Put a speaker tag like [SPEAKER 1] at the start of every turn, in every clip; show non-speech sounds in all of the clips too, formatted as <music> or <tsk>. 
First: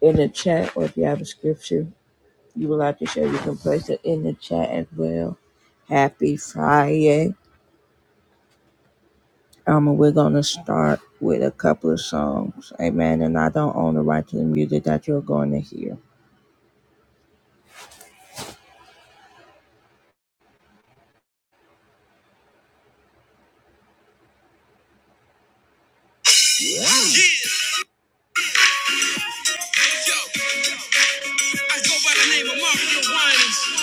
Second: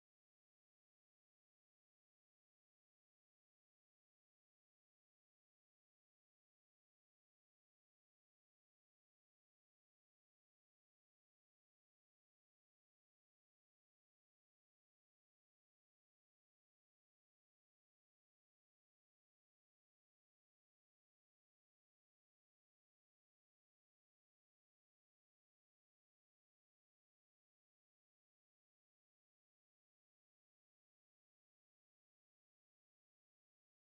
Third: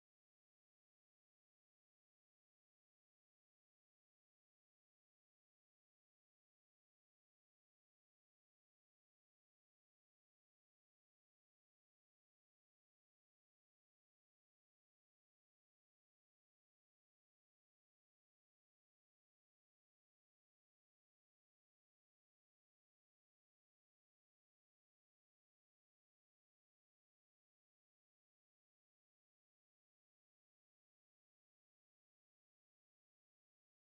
[SPEAKER 1] in the chat, or if you have a scripture you would like to share, you can place it in the chat as well. Happy Friday. Um, and we're gonna start with a couple of songs, amen. And I don't own the right to the music that you're going to hear. Yo, I go by the name of Mario Winans,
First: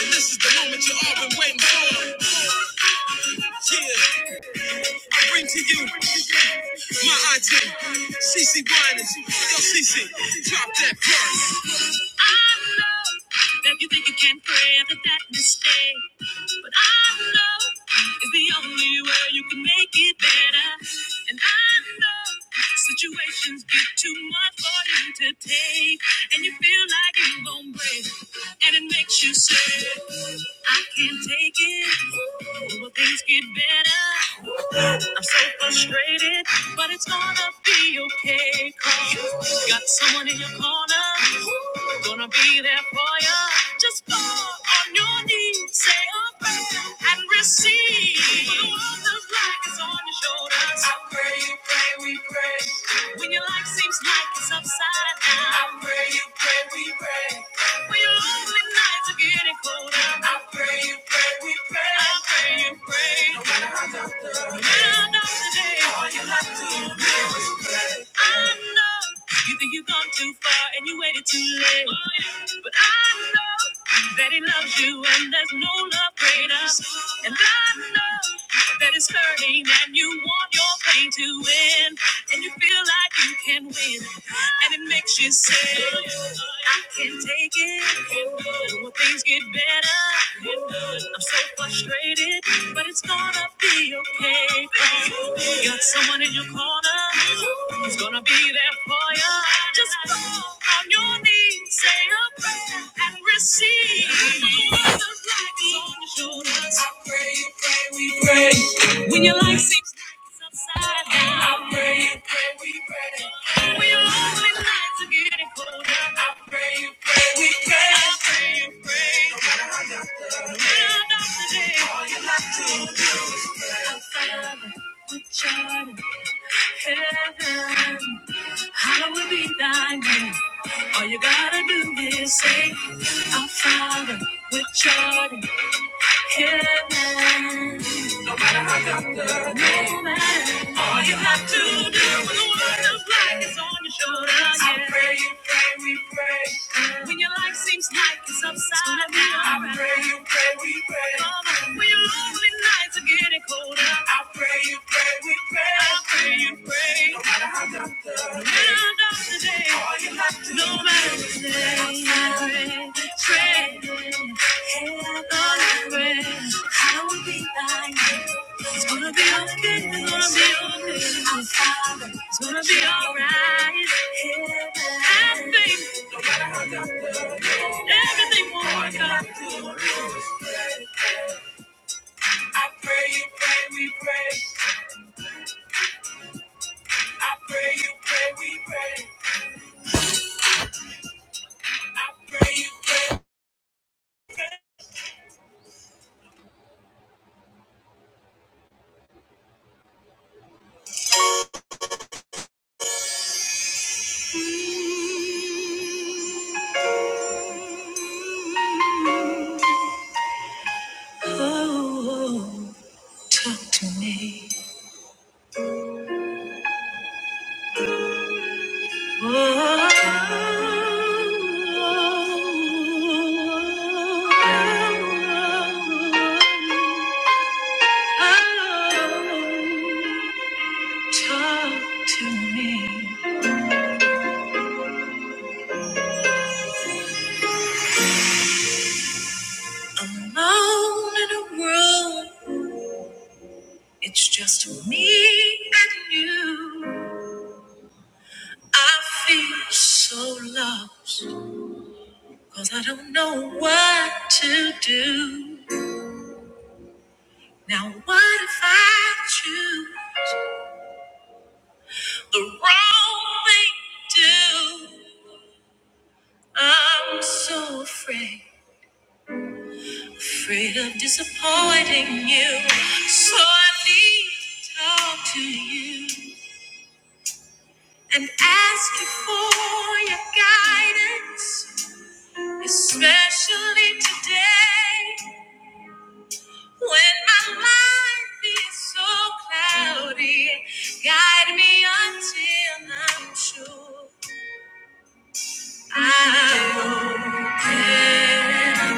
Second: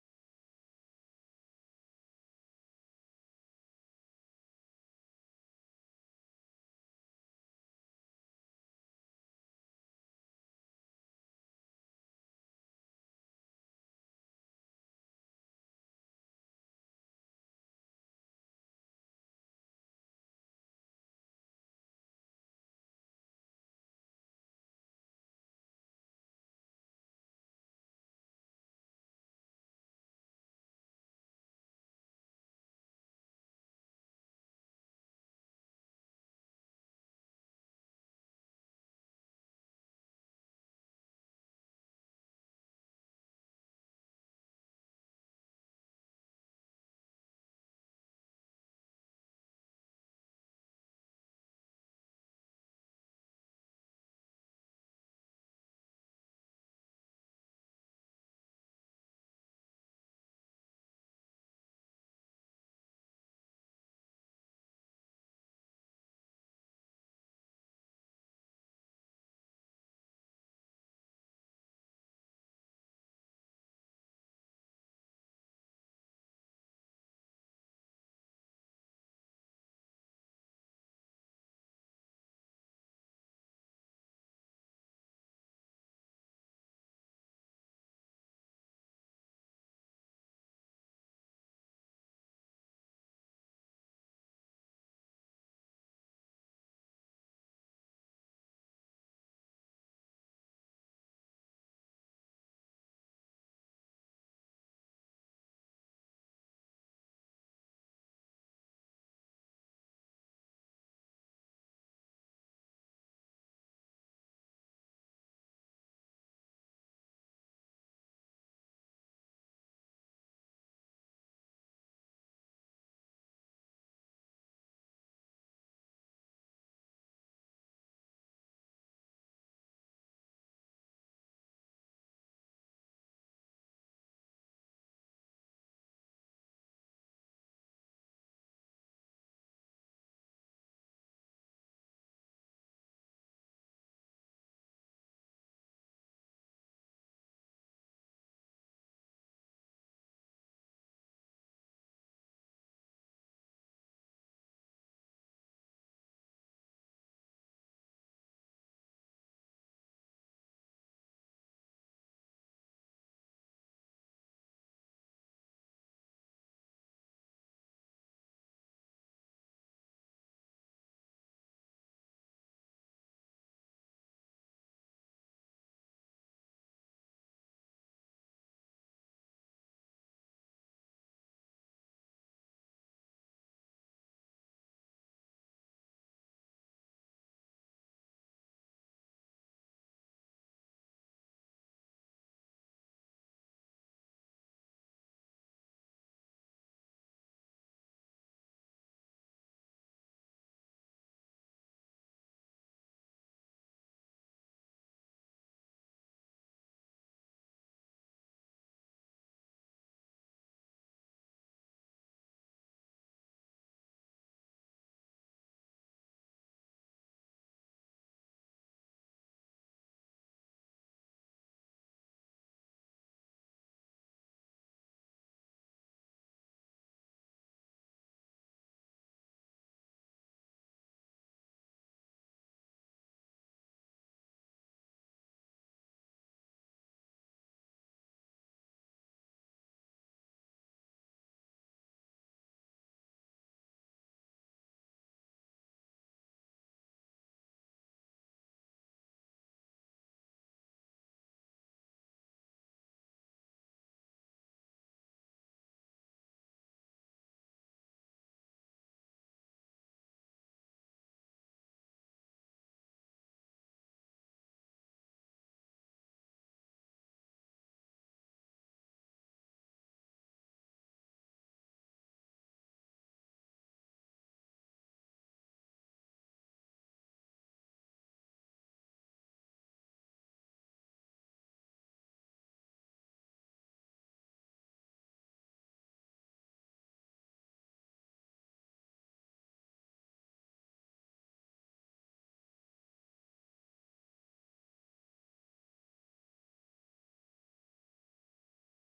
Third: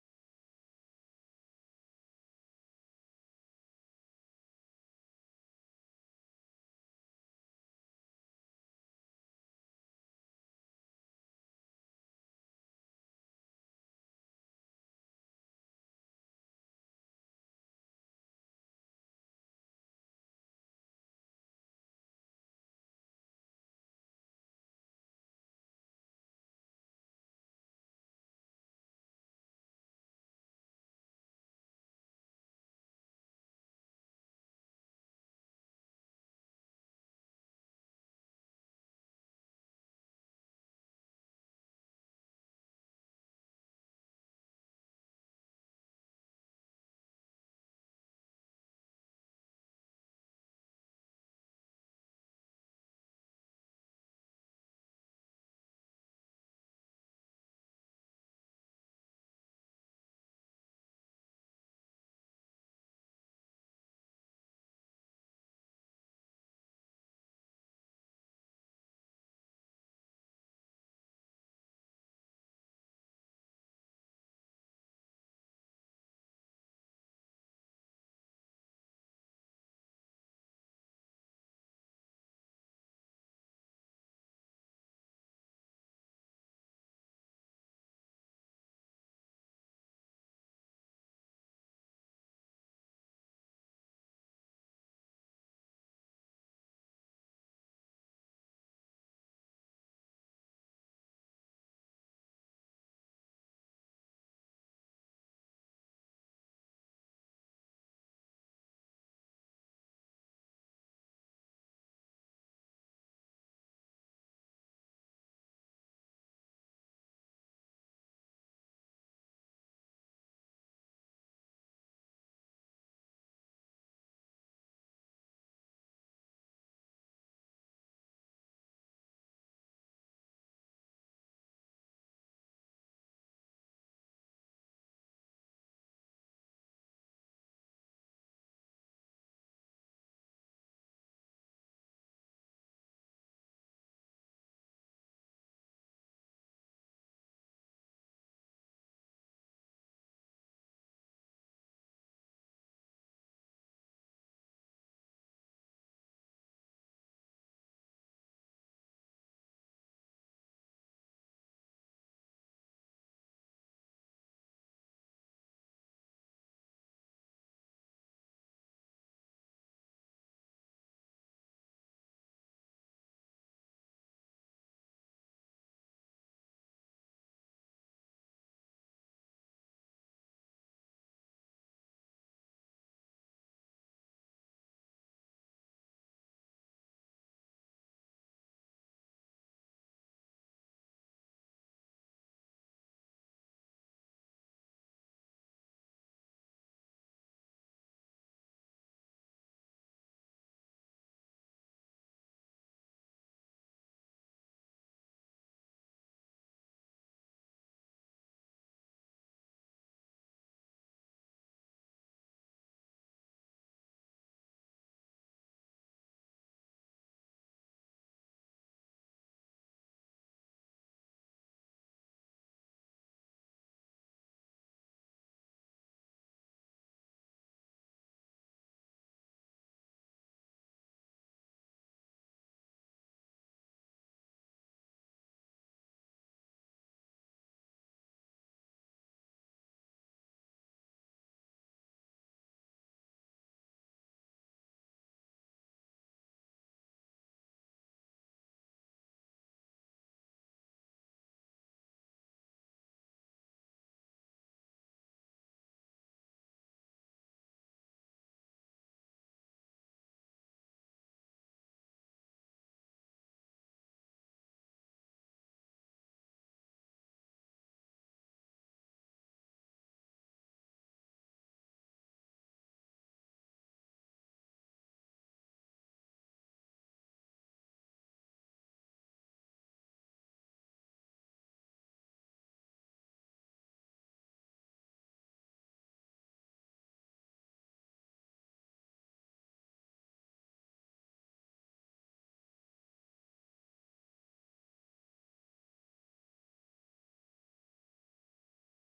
[SPEAKER 1] and this is the moment you all been waiting for. Yeah, I bring to you my auntie, Cece Winans. Yo, Cece, drop that bar. I know that you think you can pray after that mistake. But I know it's the only way you can make it better. And I know situations get too much for you to take. And you feel like you're going to break. And it makes you say, I can't take it. Will things get better? I'm so frustrated, but it's gonna be okay. 'Cause you got someone in your corner Gonna be there for you. Just fall on your knees, say a prayer, and receive. For the world looks like it's on your shoulders. I pray you pray, we pray. When your life seems like it's upside down. I pray you pray, we pray. When your lonely nights are getting colder. I pray you pray, we pray. I pray you pray. No matter how dark the, no matter how dark the day, all you have to do is pray. I know you think you've gone too far and you waited too late. But I know that he loves you and there's no love greater. And I know that it's hurting and you want your pain to end And you feel like you can win. And it makes you say, I can take it. When things get better, I'm so frustrated, but it's gonna be okay. You got someone in your corner who's gonna be there for you. Just fall on your knees, say a prayer, and receive. The light is on your shoulders. I pray, you pray, we pray. When your life seems like it's upside down, I pray, you pray, we pray. We are lonely nights are getting colder. I pray you pray, we pray. I pray you pray. Round up the day. All you like to. Father, which art in heaven, hallowed be thy name. All you gotta do is say, Our Father, which art in heaven. All you have to do when the world of black is on your shoulders. I pray you pray, we pray. When your life seems like it's upside down. I pray you pray, we pray. Mama, when your lonely nights are getting colder. I pray you pray, I pray you pray. It's gonna be okay, it's gonna be okay. It's gonna be alright. Have faith, everything will work out. I pray you pray, we pray. I pray you pray, we pray. I pray you pray. Oh, talk to me. Talk to me. Alone in a room, it's just me and you. I feel so lost, cause I don't know what to do. Now, what if I choose? the wrong thing to do. I'm so afraid, afraid of disappointing you. So I need to talk to you and ask you for your guidance, especially today when my life is so cloudy. Guide me until I'm sure I'm okay.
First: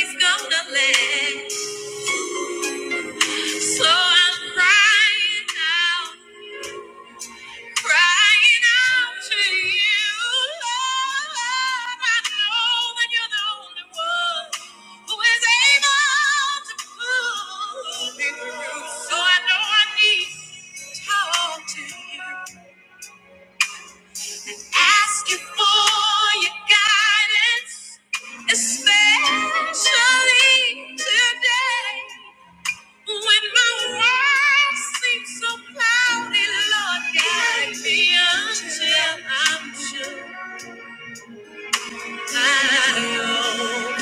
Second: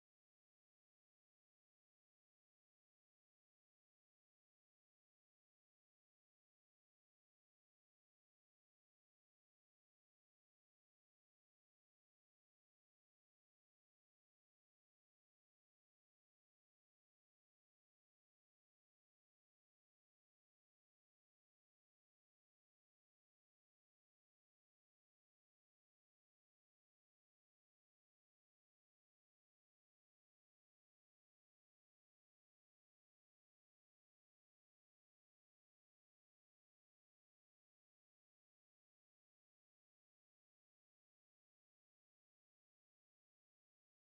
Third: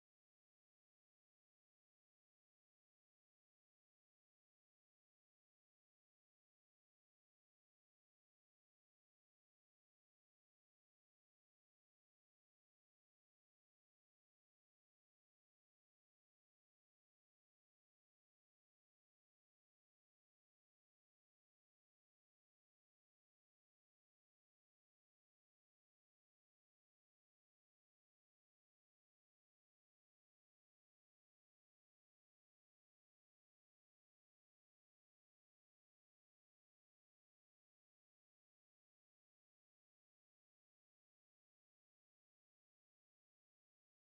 [SPEAKER 1] Gonna last, so I'm crying out. Crying out to you, Lord. I know that you're the only one who is able to pull me through. So I know I need to talk to you. Ask you for your guidance, especially today. When my world seems so cloudy, Lord, guide me until I'm sure. Show me how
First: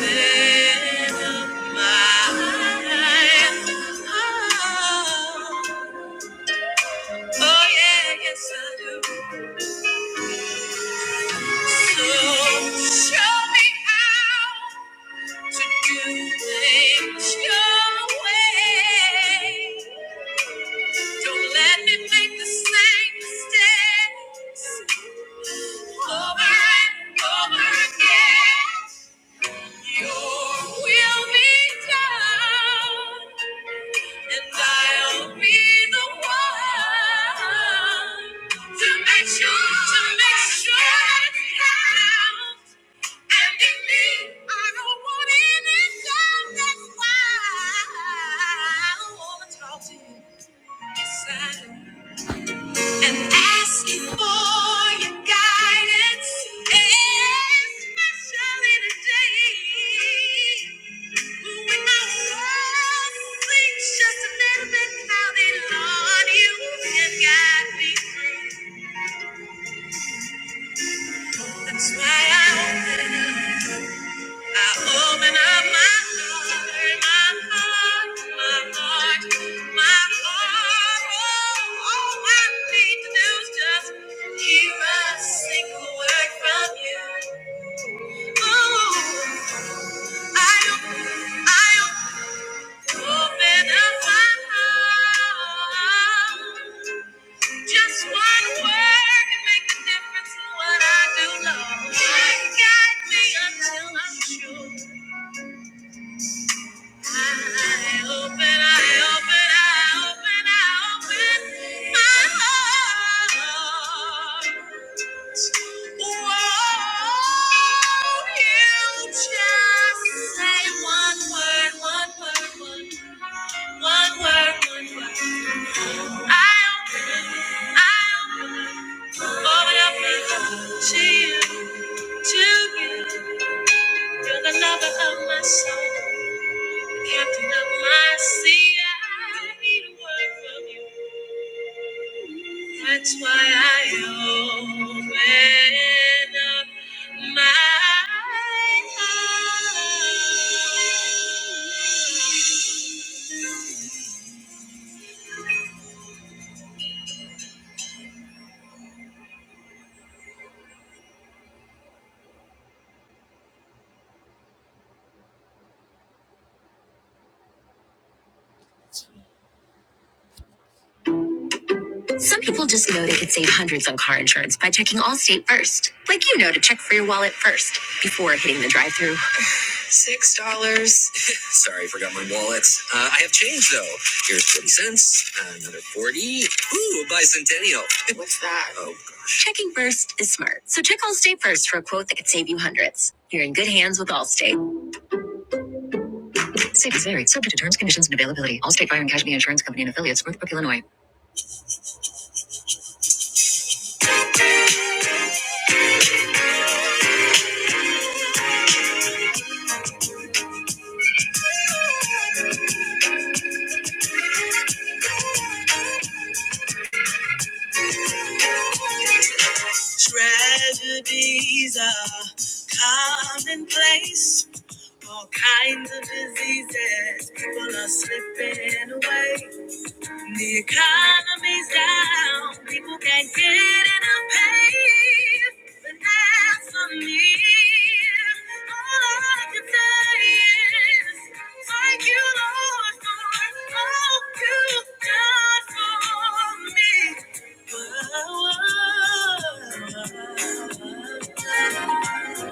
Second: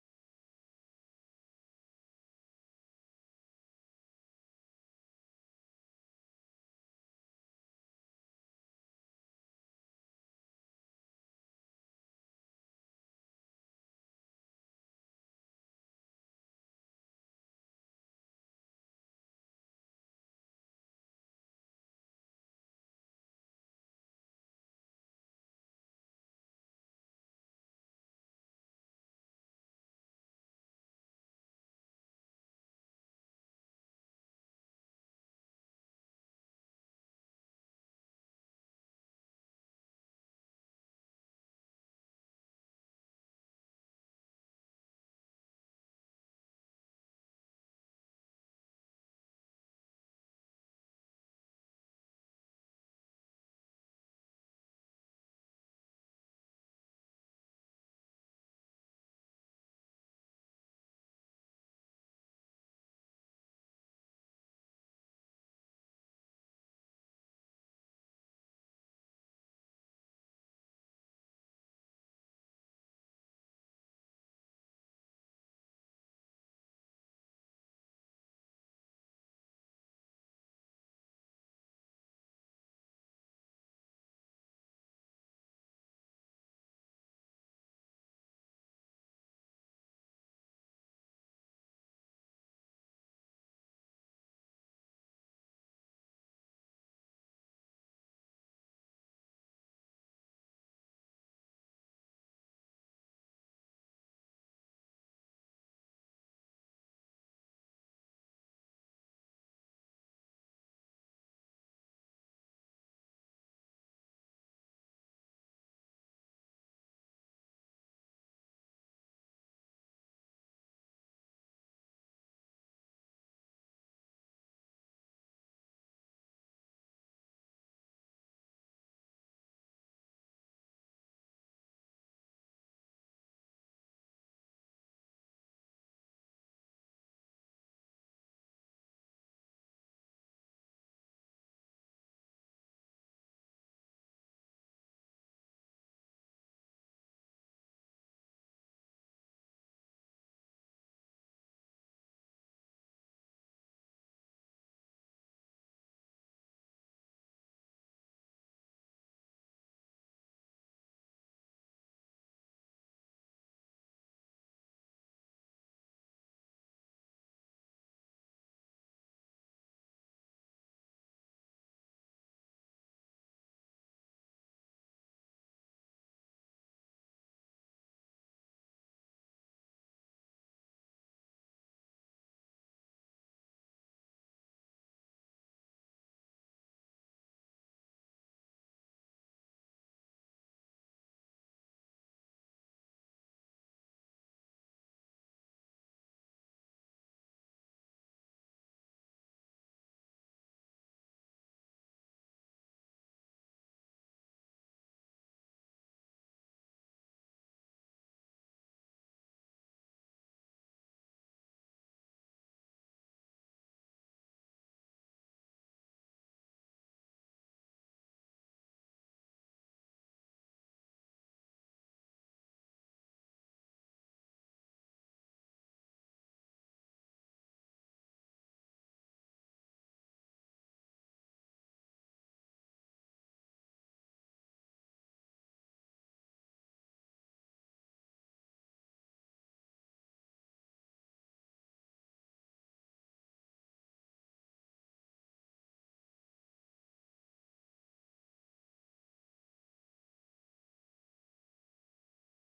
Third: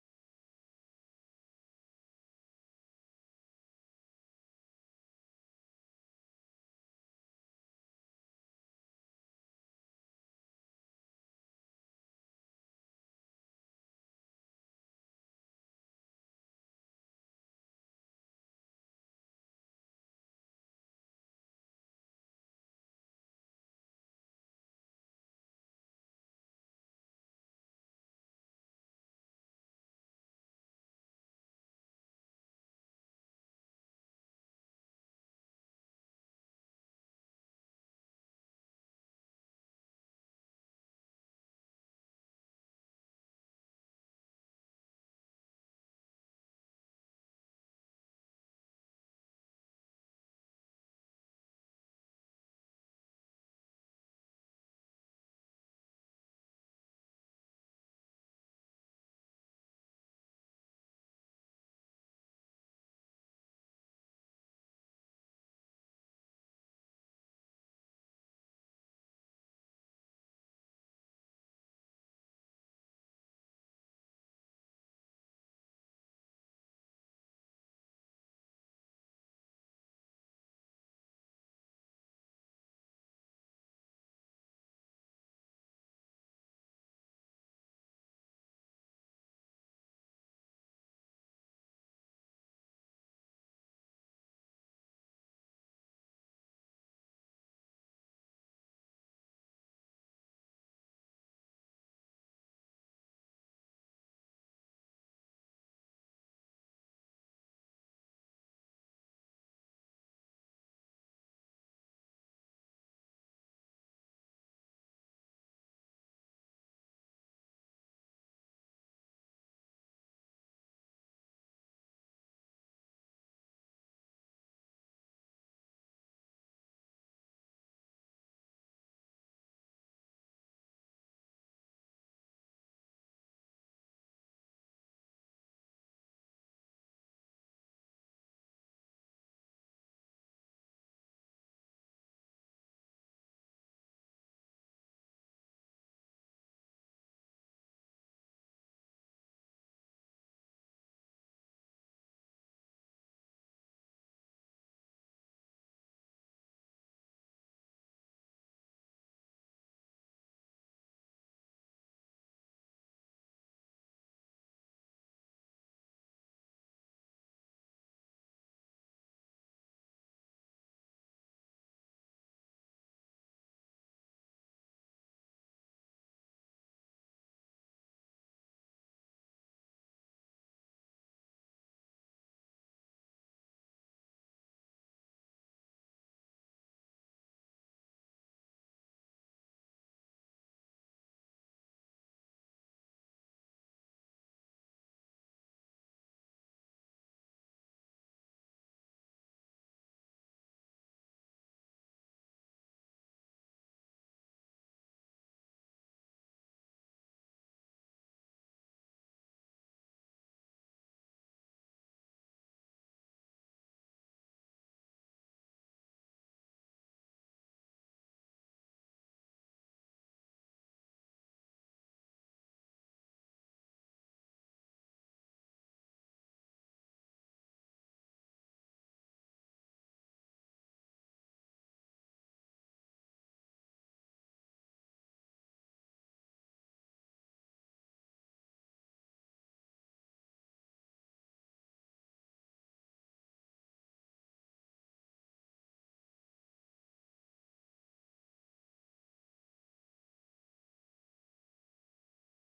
[SPEAKER 1] to do things your way. Don't let me make the same mistakes over and over again. Your will be done. And I'll be the one to make sure, to make sure it counts. And in me, I don't want any doubt. That's why I wanna talk to you, listen, and ask you for your guidance, especially today. Just a little bit how they love you and guide me through. That's why I open I open up my heart, my heart, my heart, my heart. Oh, all I need to do is just hear a single word from you. Oh, I open, I open up my heart. Just one word can make a difference in what I do, Lord. Guide guide me until I'm sure. I open, I open, I open, I open my heart. Whoa, you just say one word, one word, one word, one word, one word. I open, I open, open up to you. to you. You're the lover of my soul, the captain of my sea. I need a word from you. That's why I open up my heart. Some people just know they could save hundreds on car insurance by checking Allstate first. Like you know to check for your wallet first before hitting the drive-thru. Sorry, I forgot my wallet. Uh, I have change though. Here's 40 cents, another 40. Ooh, a bicentennial. Oh, gosh. Checking first is smart. So check Allstate first for a quote that could save you hundreds. You're in good hands with Allstate. Save is varied, subject to terms, conditions, and availability. Allstate Fire and Casualty Insurance Company and affiliates, Northbrook, Illinois. Tragedies are commonplace. All kinds of diseases. People are slipping away. The economy's down, people can't get enough pay, but that's on me. All I can say is, thank you, Lord, for all you've done for me. Whoa, whoa, whoa.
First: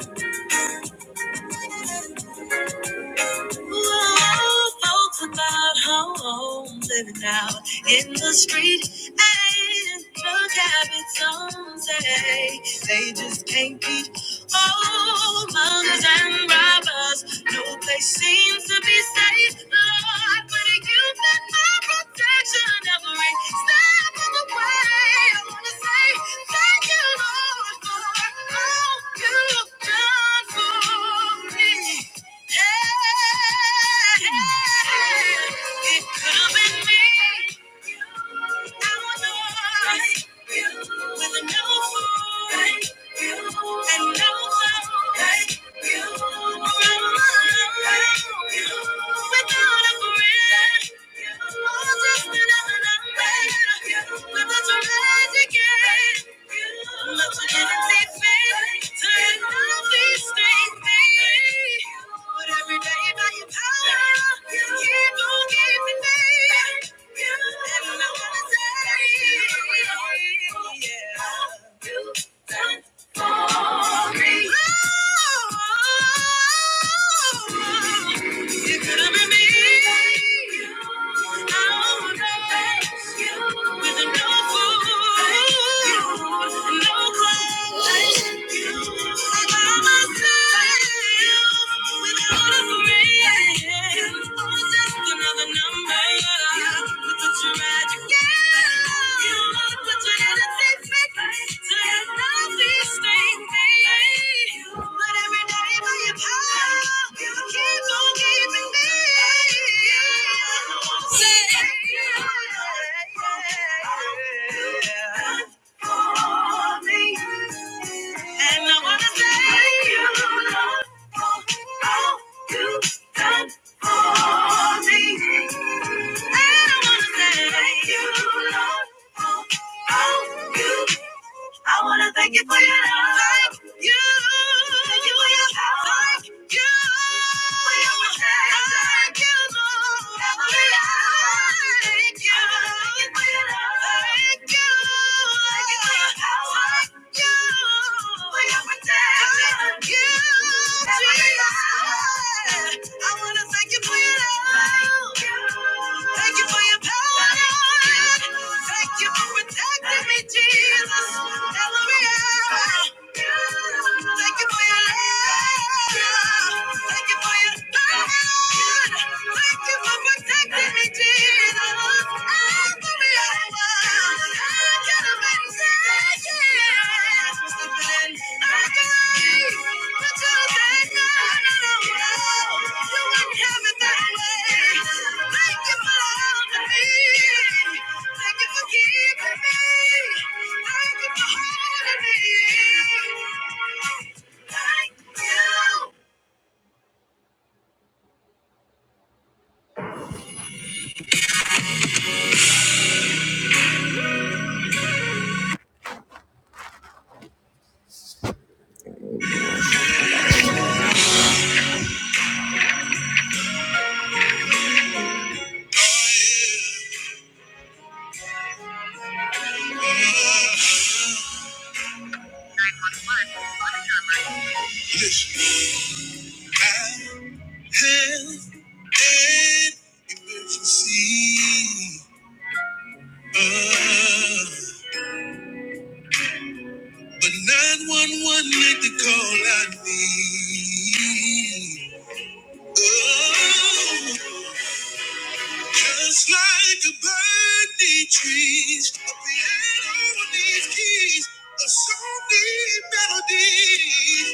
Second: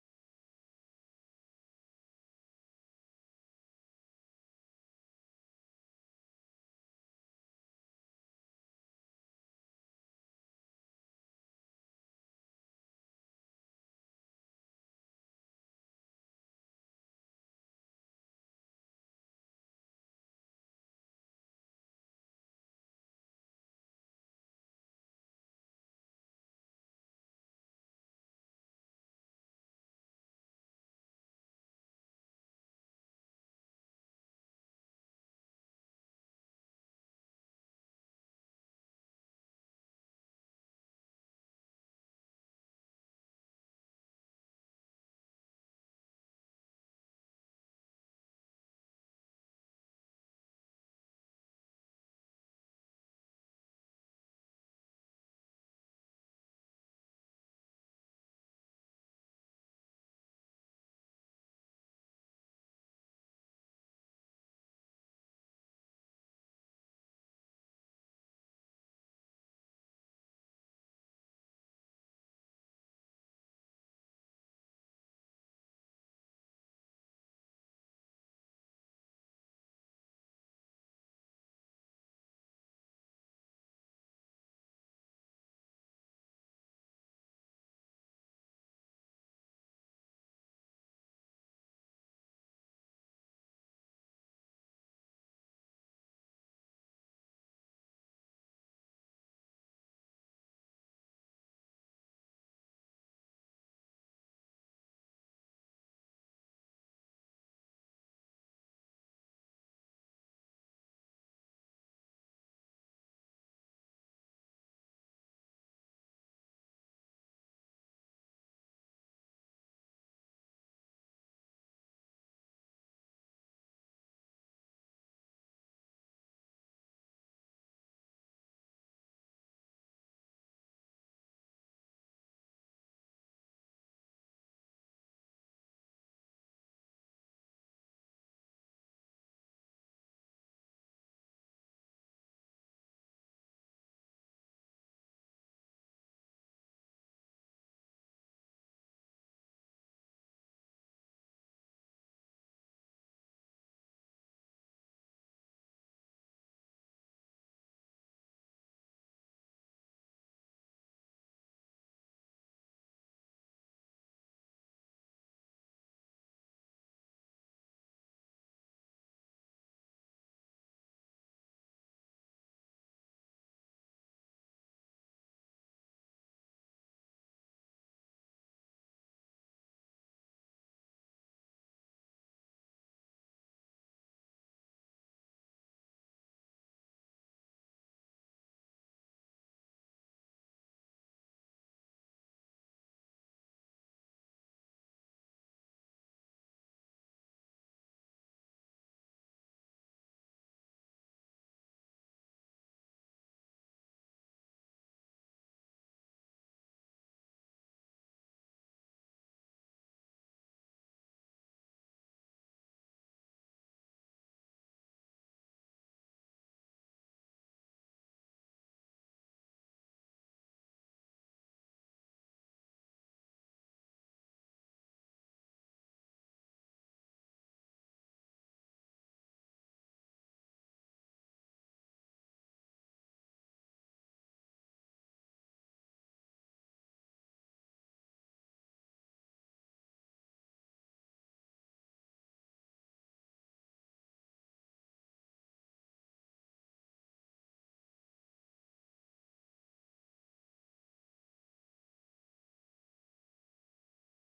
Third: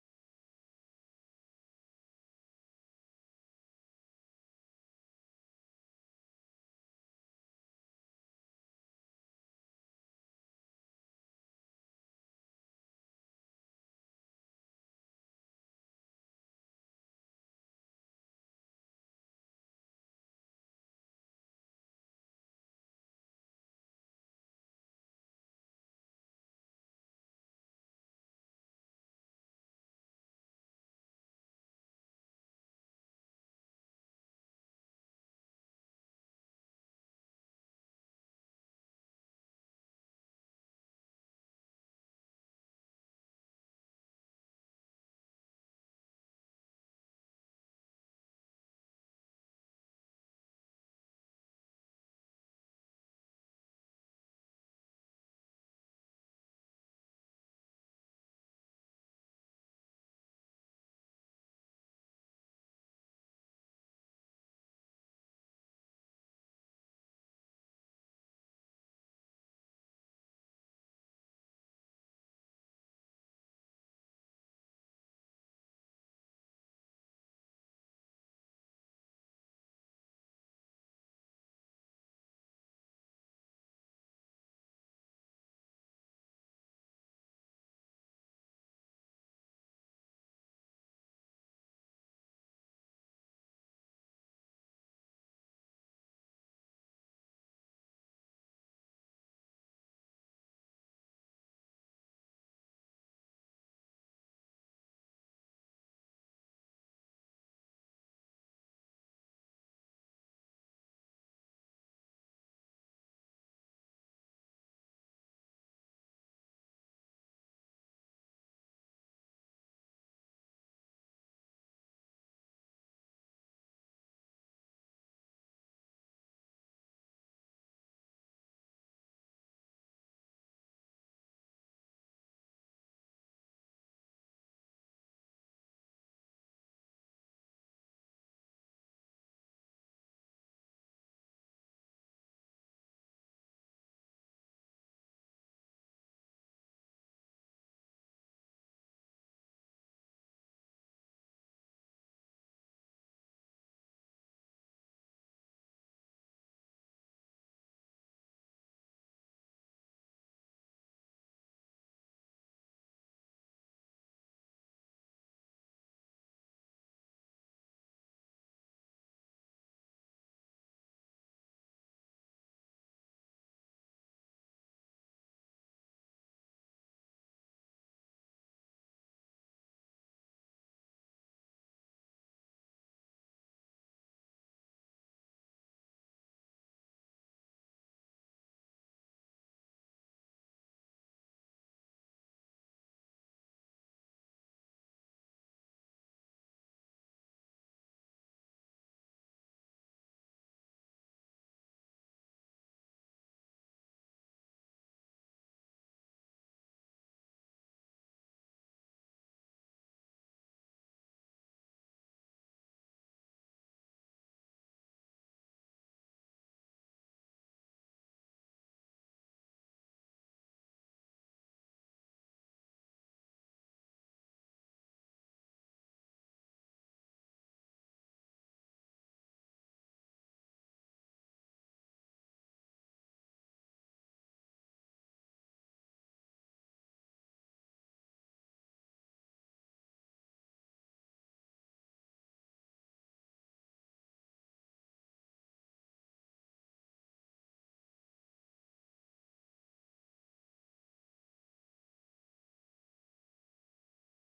[SPEAKER 1] Ooh, folks about home, living out in the street. And look at it, some say they just can't beat. Oh, muggers and robbers, no place seems to be safe. Lord, but you've been my protection every step of the way. I wanna say thank you, Lord, for all you've done for me. It could have been me. Our noise no no Without a friend, just another number. Yeah. Another number with such a magic and I wanna thank you, Lord. I wanna thank you for your love. Thank you. Thank you for your love. Thank you thank you. I wanna thank you for your love. Thank you for your power. Thank you for protecting me, Jesus. Every hour. Thank you for your love. Thank you for your love. Thank you for protecting me, Jesus. I'm gonna I could have been saying I could but you said no, no, no, no. You wouldn't have it that way. Thank you for loving me. Thank you for keeping me. Thank you for holding me. Thank you. Listen, I have an emergency, uh, but 911 made the call I need. Oh, just like a bird needs trees, a piano needs keys, a song needs melodies.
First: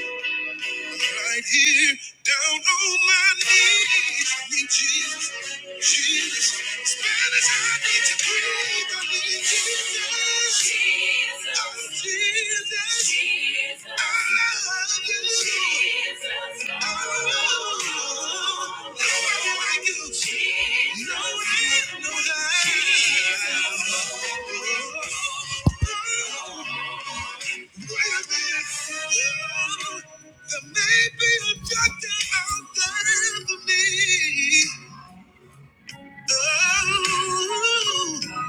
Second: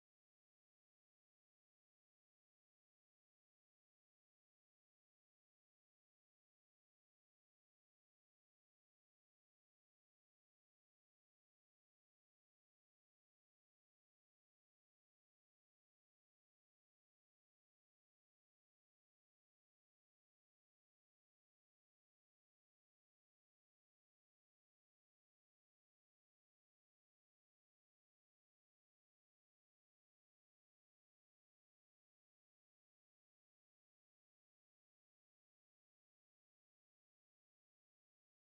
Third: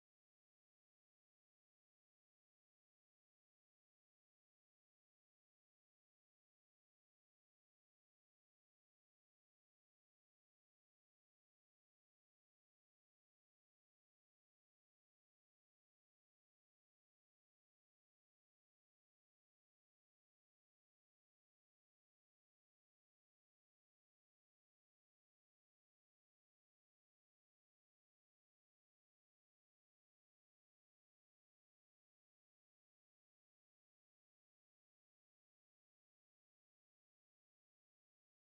[SPEAKER 1] Right here, down on my knees. I need Jesus, Jesus. As bad as I need to breathe, I need Jesus. Jesus. Oh, Jesus. Jesus. I love you. Jesus. Oh, no one like you. Jesus. No one, no one. Jesus. Oh, oh, Oh.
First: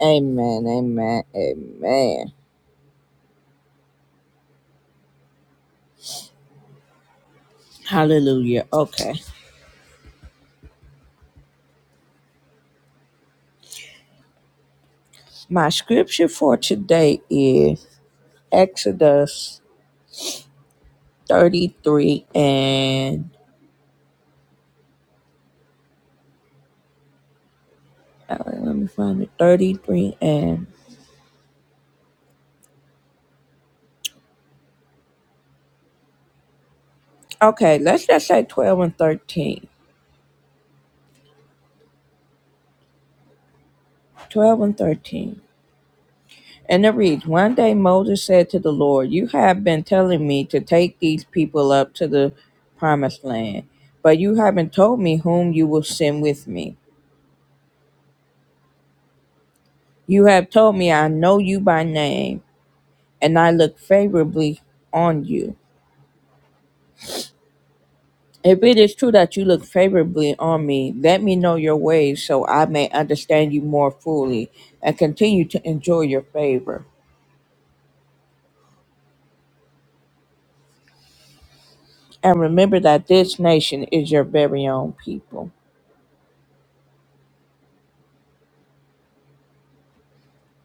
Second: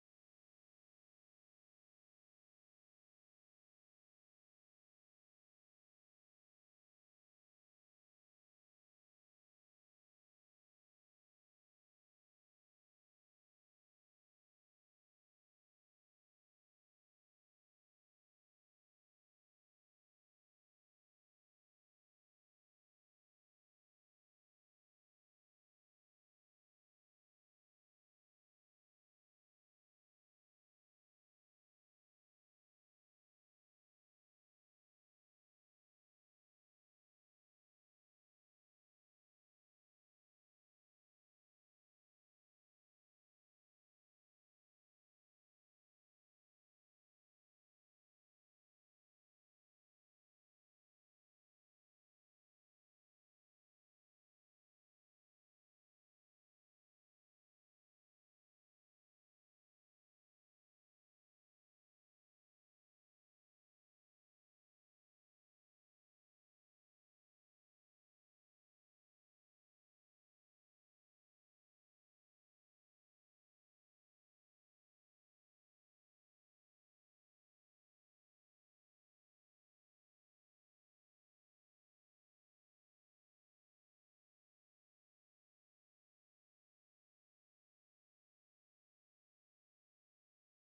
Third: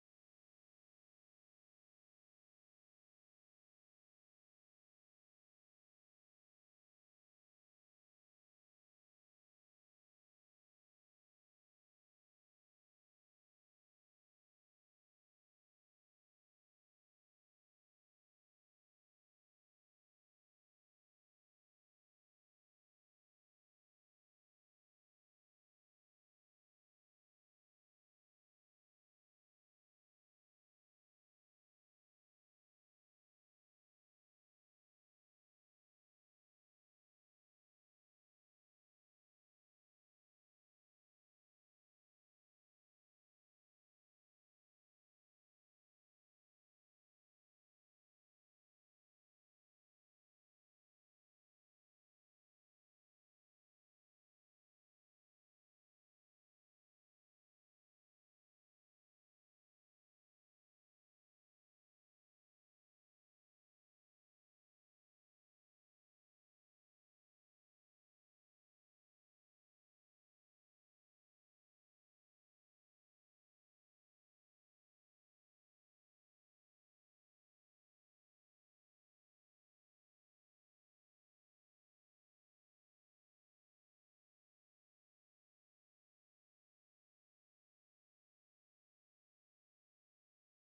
[SPEAKER 1] Amen, amen, amen. Hallelujah. Okay. My scripture for today is Exodus 33 and, all right, let me find it, 33 and, okay, let's just say 12 and 13. 12 and 13. And it reads, One day Moses said to the Lord, You have been telling me to take these people up to the promised land, but you haven't told me whom you will send with me. You have told me I know you by name, and I look favorably on you. If it is true that you look favorably on me, let me know your ways so I may understand you more fully and continue to enjoy your favor. And remember that this nation is your very own people.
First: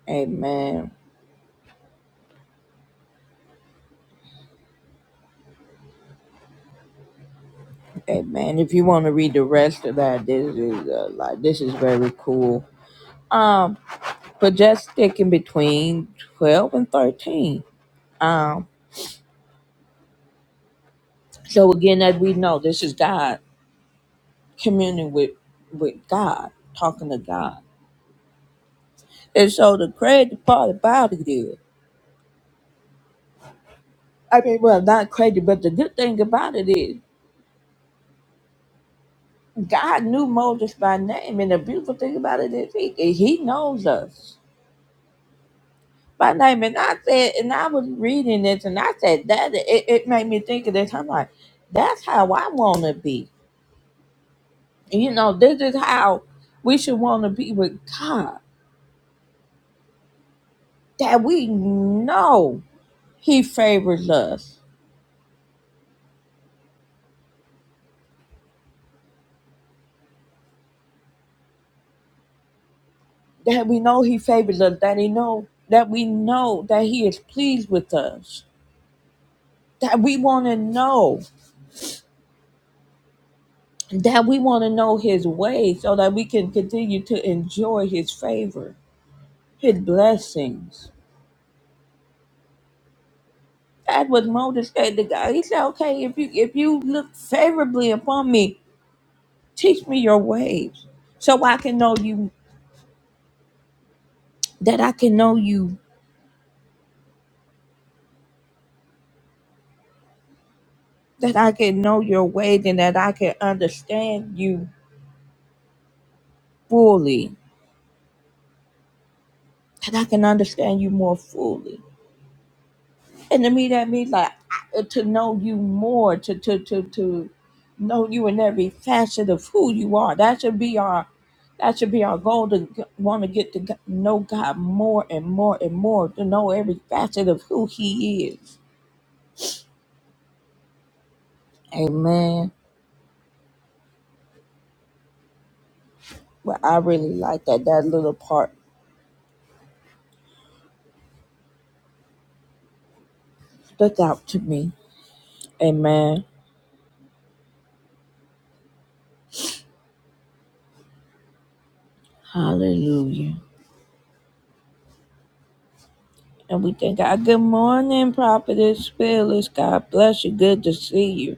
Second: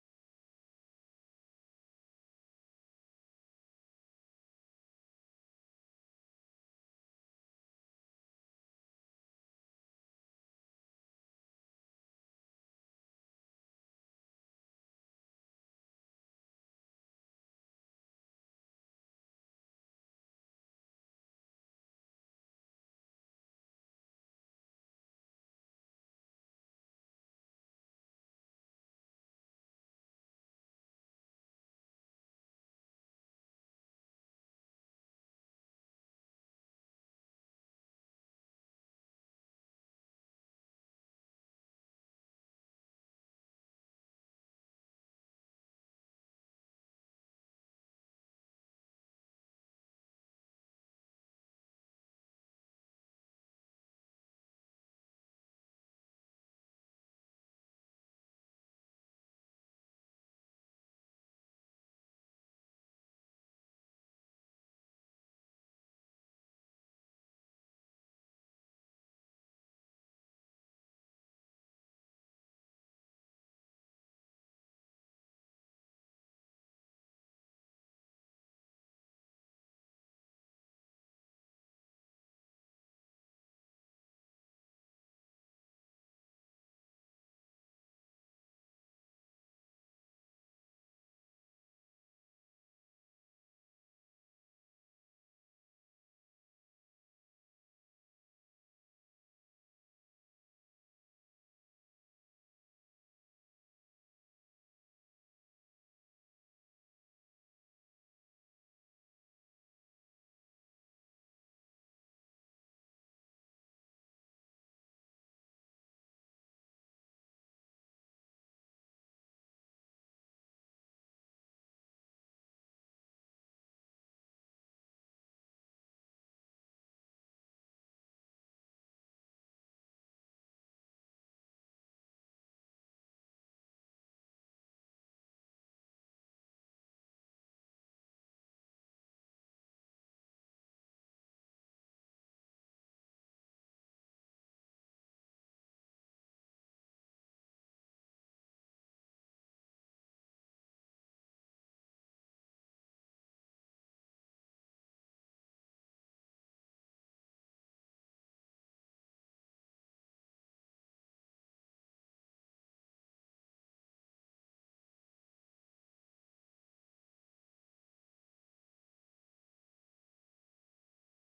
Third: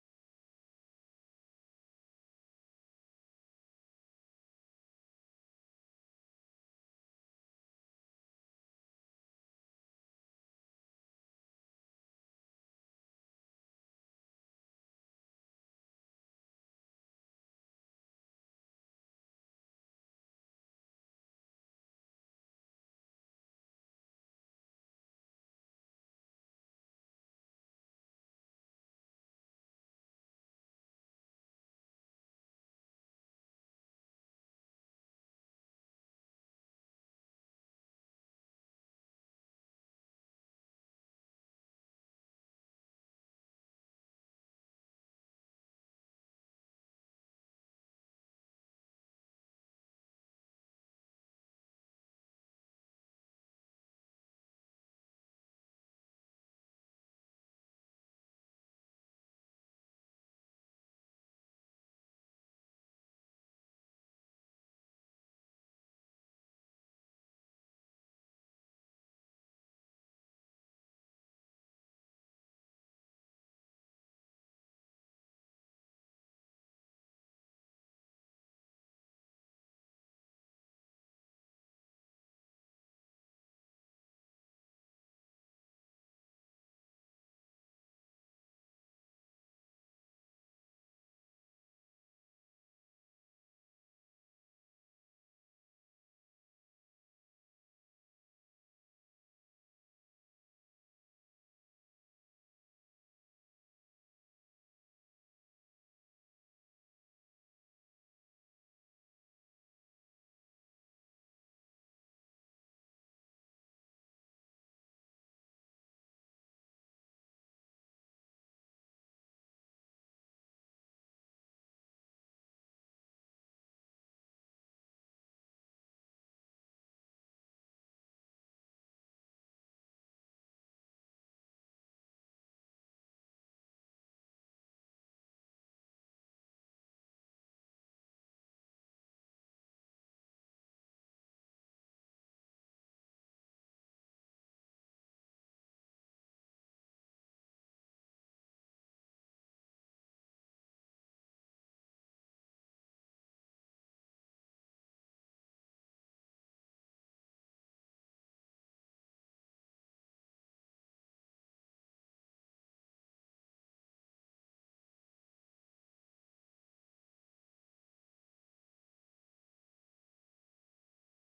[SPEAKER 1] Amen. Amen. If you want to read the rest of that, this is uh, like this is very cool. Um, but just stick in between twelve and thirteen. Um, so again, as we know, this is God communing with with God, talking to God. And so the crazy part about it is, I mean, well, not crazy, but the good thing about it is, God knew Moses by name, and the beautiful thing about it is, He He knows us. my name. And I said, and I was reading this and I said that it, it made me think of this. I'm like, that's how I wanna be. You know, this is how we should wanna be with God. That we know He favors us. That we know He favors us, that He know that we know that He is pleased with us. That we wanna know. That we want to know his way so that we can continue to enjoy his favor, his blessings That was Moses said to God. He said, Okay, if you if you look favorably upon me, teach me your ways. So I can know you that I can know you, that I can know your ways and that I can understand you fully. That I can understand you more fully. And to me, that means like I- to know you more, to to to to know you in every facet of who you are. That should be our that should be our goal to want to get to g- know God more and more and more, to know every facet of who He is. Amen. Well, I really like that. That little part stuck out to me. Amen. Hallelujah. And we thank God. Good morning, Prophetess Phyllis. God bless you. Good to see you.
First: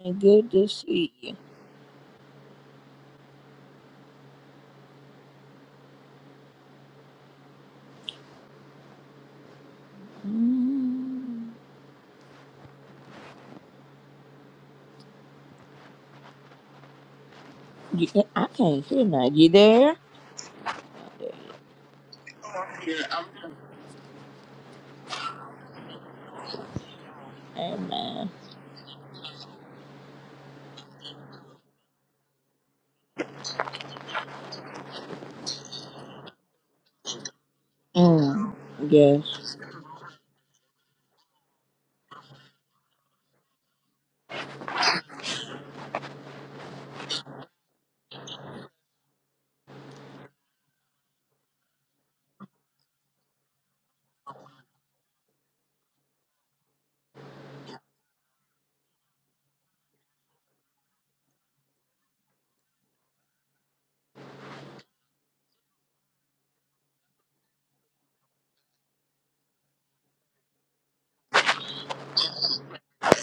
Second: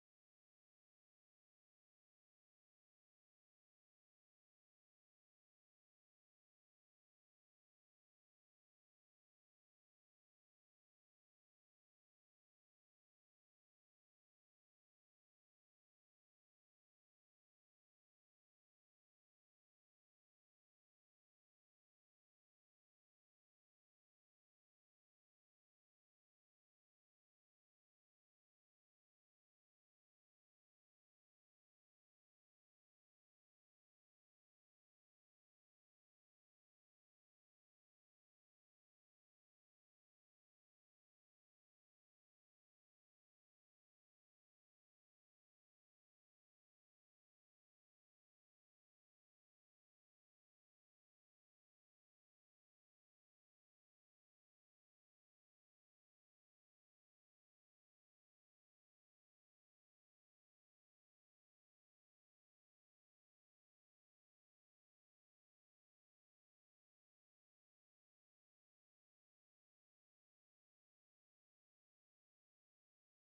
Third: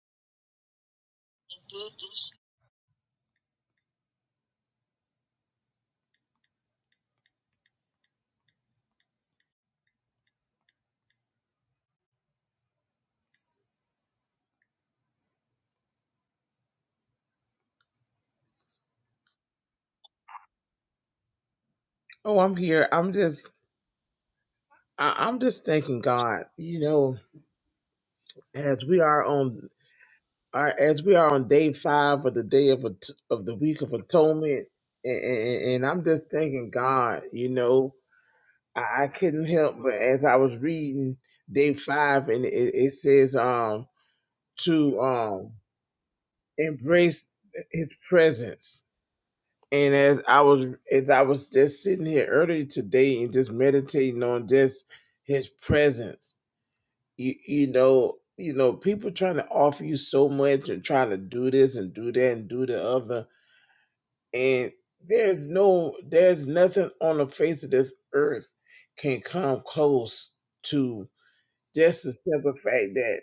[SPEAKER 1] And good to see you. Mm. You, I can't hear now. You there?
[SPEAKER 2] Oh, I'm here. I'm just, I, I'm just thanking God. You know,
[SPEAKER 1] Amen.
[SPEAKER 2] as we are on, our, as we are on day five of the day of at- of the week of atonement, and, and, and I'm just thanking God. You know,
[SPEAKER 1] Mm.
[SPEAKER 2] I, I couldn't
[SPEAKER 1] Yes.
[SPEAKER 2] help but as I was reading day five, and it, it says, um, to um, embrace His presence. And as I was, as I was just sitting here earlier today and just meditating on just His presence you you know you know people trying to offer you so much and trying to do this and do that and do the other and there's no there's nothing on the face of this earth can come close to just the simple fact that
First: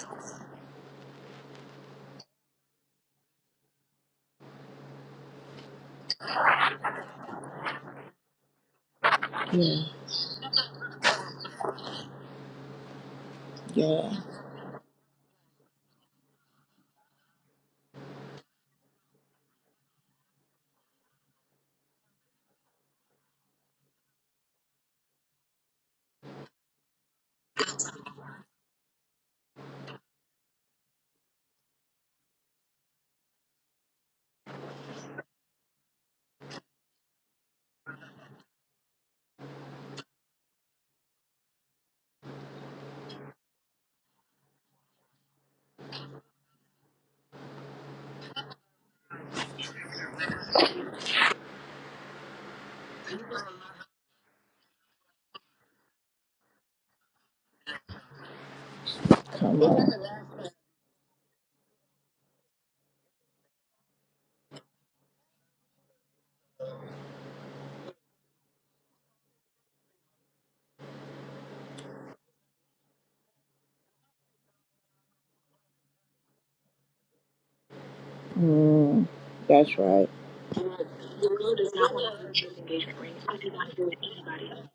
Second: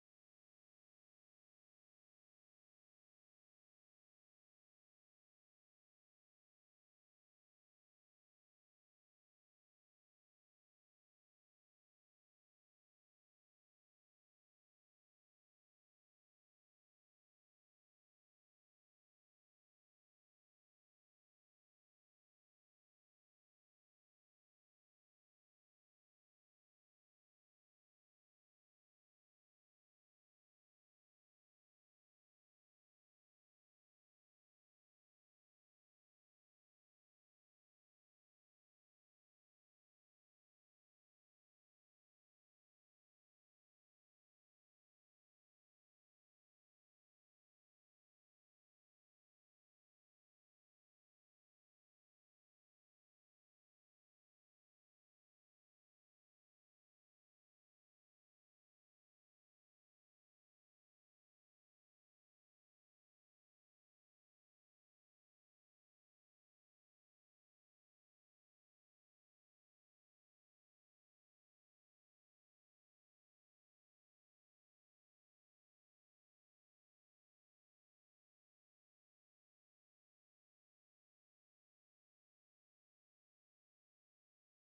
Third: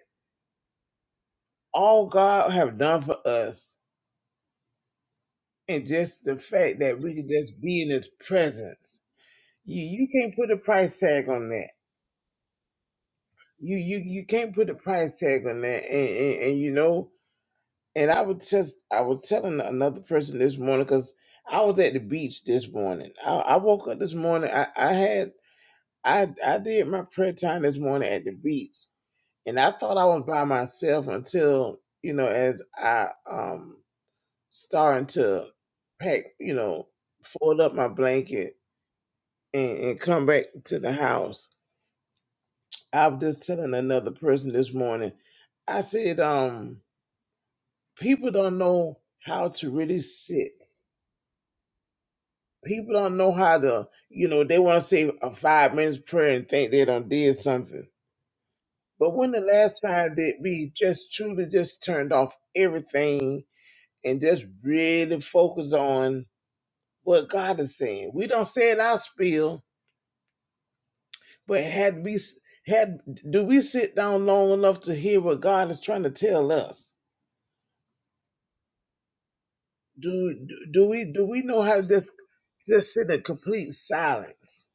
[SPEAKER 2] all god have done for us and just the fact that we can just be in his presence you
[SPEAKER 1] Yeah.
[SPEAKER 2] you can't put a price tag on that you you
[SPEAKER 1] Yeah.
[SPEAKER 2] you can't put a price tag on that and and, and you know And I was just, I was telling another person this morning because I was at the beach this morning. I, I woke up this morning. I, I had, I, I did my prayer time this morning at the beach, and I thought I was by myself until you know, as I um starting to pack, you know, fold up my blanket and, and come back to the house. I was just telling another person this morning. I said, um, people don't know how to really sit People don't know how to, you know, they want to say a five minutes prayer and think they done did something. But when the
[SPEAKER 1] Come
[SPEAKER 2] last
[SPEAKER 1] on.
[SPEAKER 2] time that we just truly just turned off everything and just really focus on what God is saying? We don't say it out spiel, but had we s- had do we sit down long enough to hear what God is trying to tell us?
[SPEAKER 1] Mm. That's right.
[SPEAKER 2] Do do, do we do we know how to just just sit in complete silence?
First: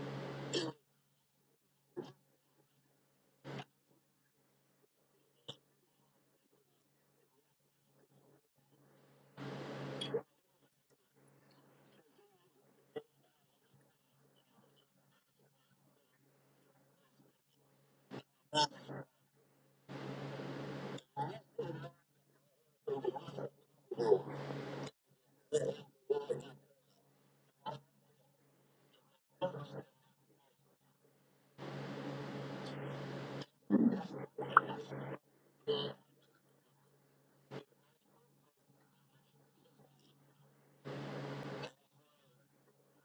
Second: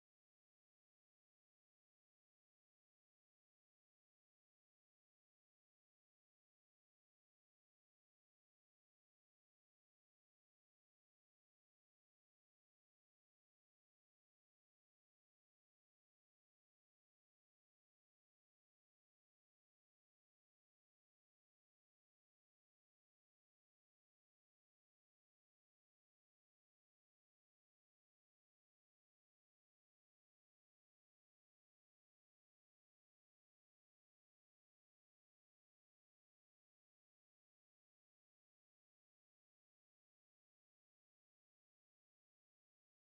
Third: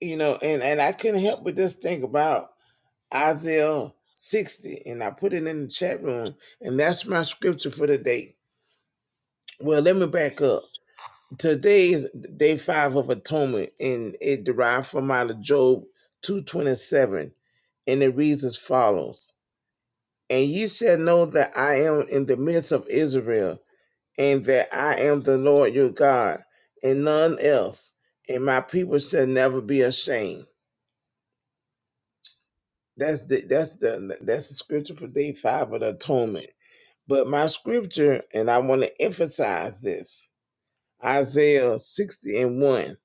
[SPEAKER 2] You know, and and I couldn't help but just think about. Isaiah 60, and I put it in the chat room, and that's my scripture for the day. Well, let me back up. Today is day five of atonement, and it derived from out of Job 227, and it reads as follows And ye shall know that I am in the midst of Israel, and that I am the Lord your God, and none else, and my people shall never be ashamed. That's the that's the that's the scripture for day five of the atonement. But my scripture, and I want to emphasize this Isaiah 60 and 1,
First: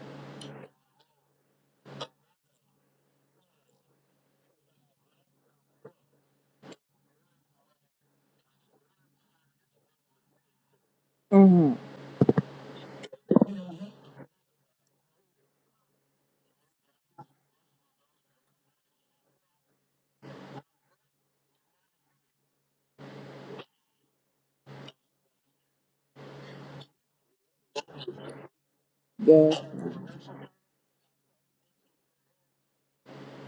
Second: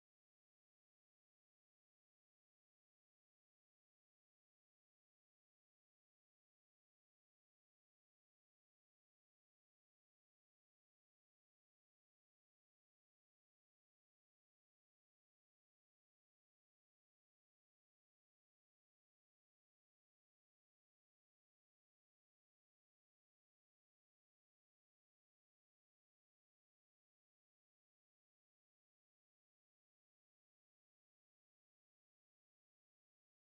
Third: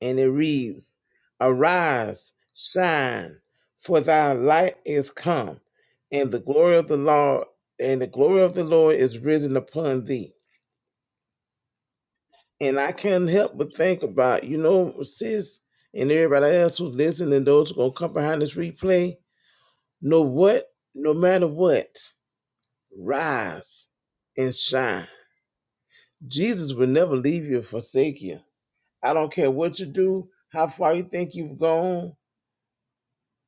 [SPEAKER 2] and it reads, Arise, shine, for thy light is come, and the glory of the Lord, and the glory of the Lord is risen upon thee.
[SPEAKER 1] Mm.
[SPEAKER 2] And I can't help but think about, you know, sis, and everybody else who's listening, and those who are gonna come behind this replay, know what? No matter what, rise and shine Jesus will never leave you or forsake you. I don't care
[SPEAKER 1] Yes.
[SPEAKER 2] what you do, how far you think you've gone.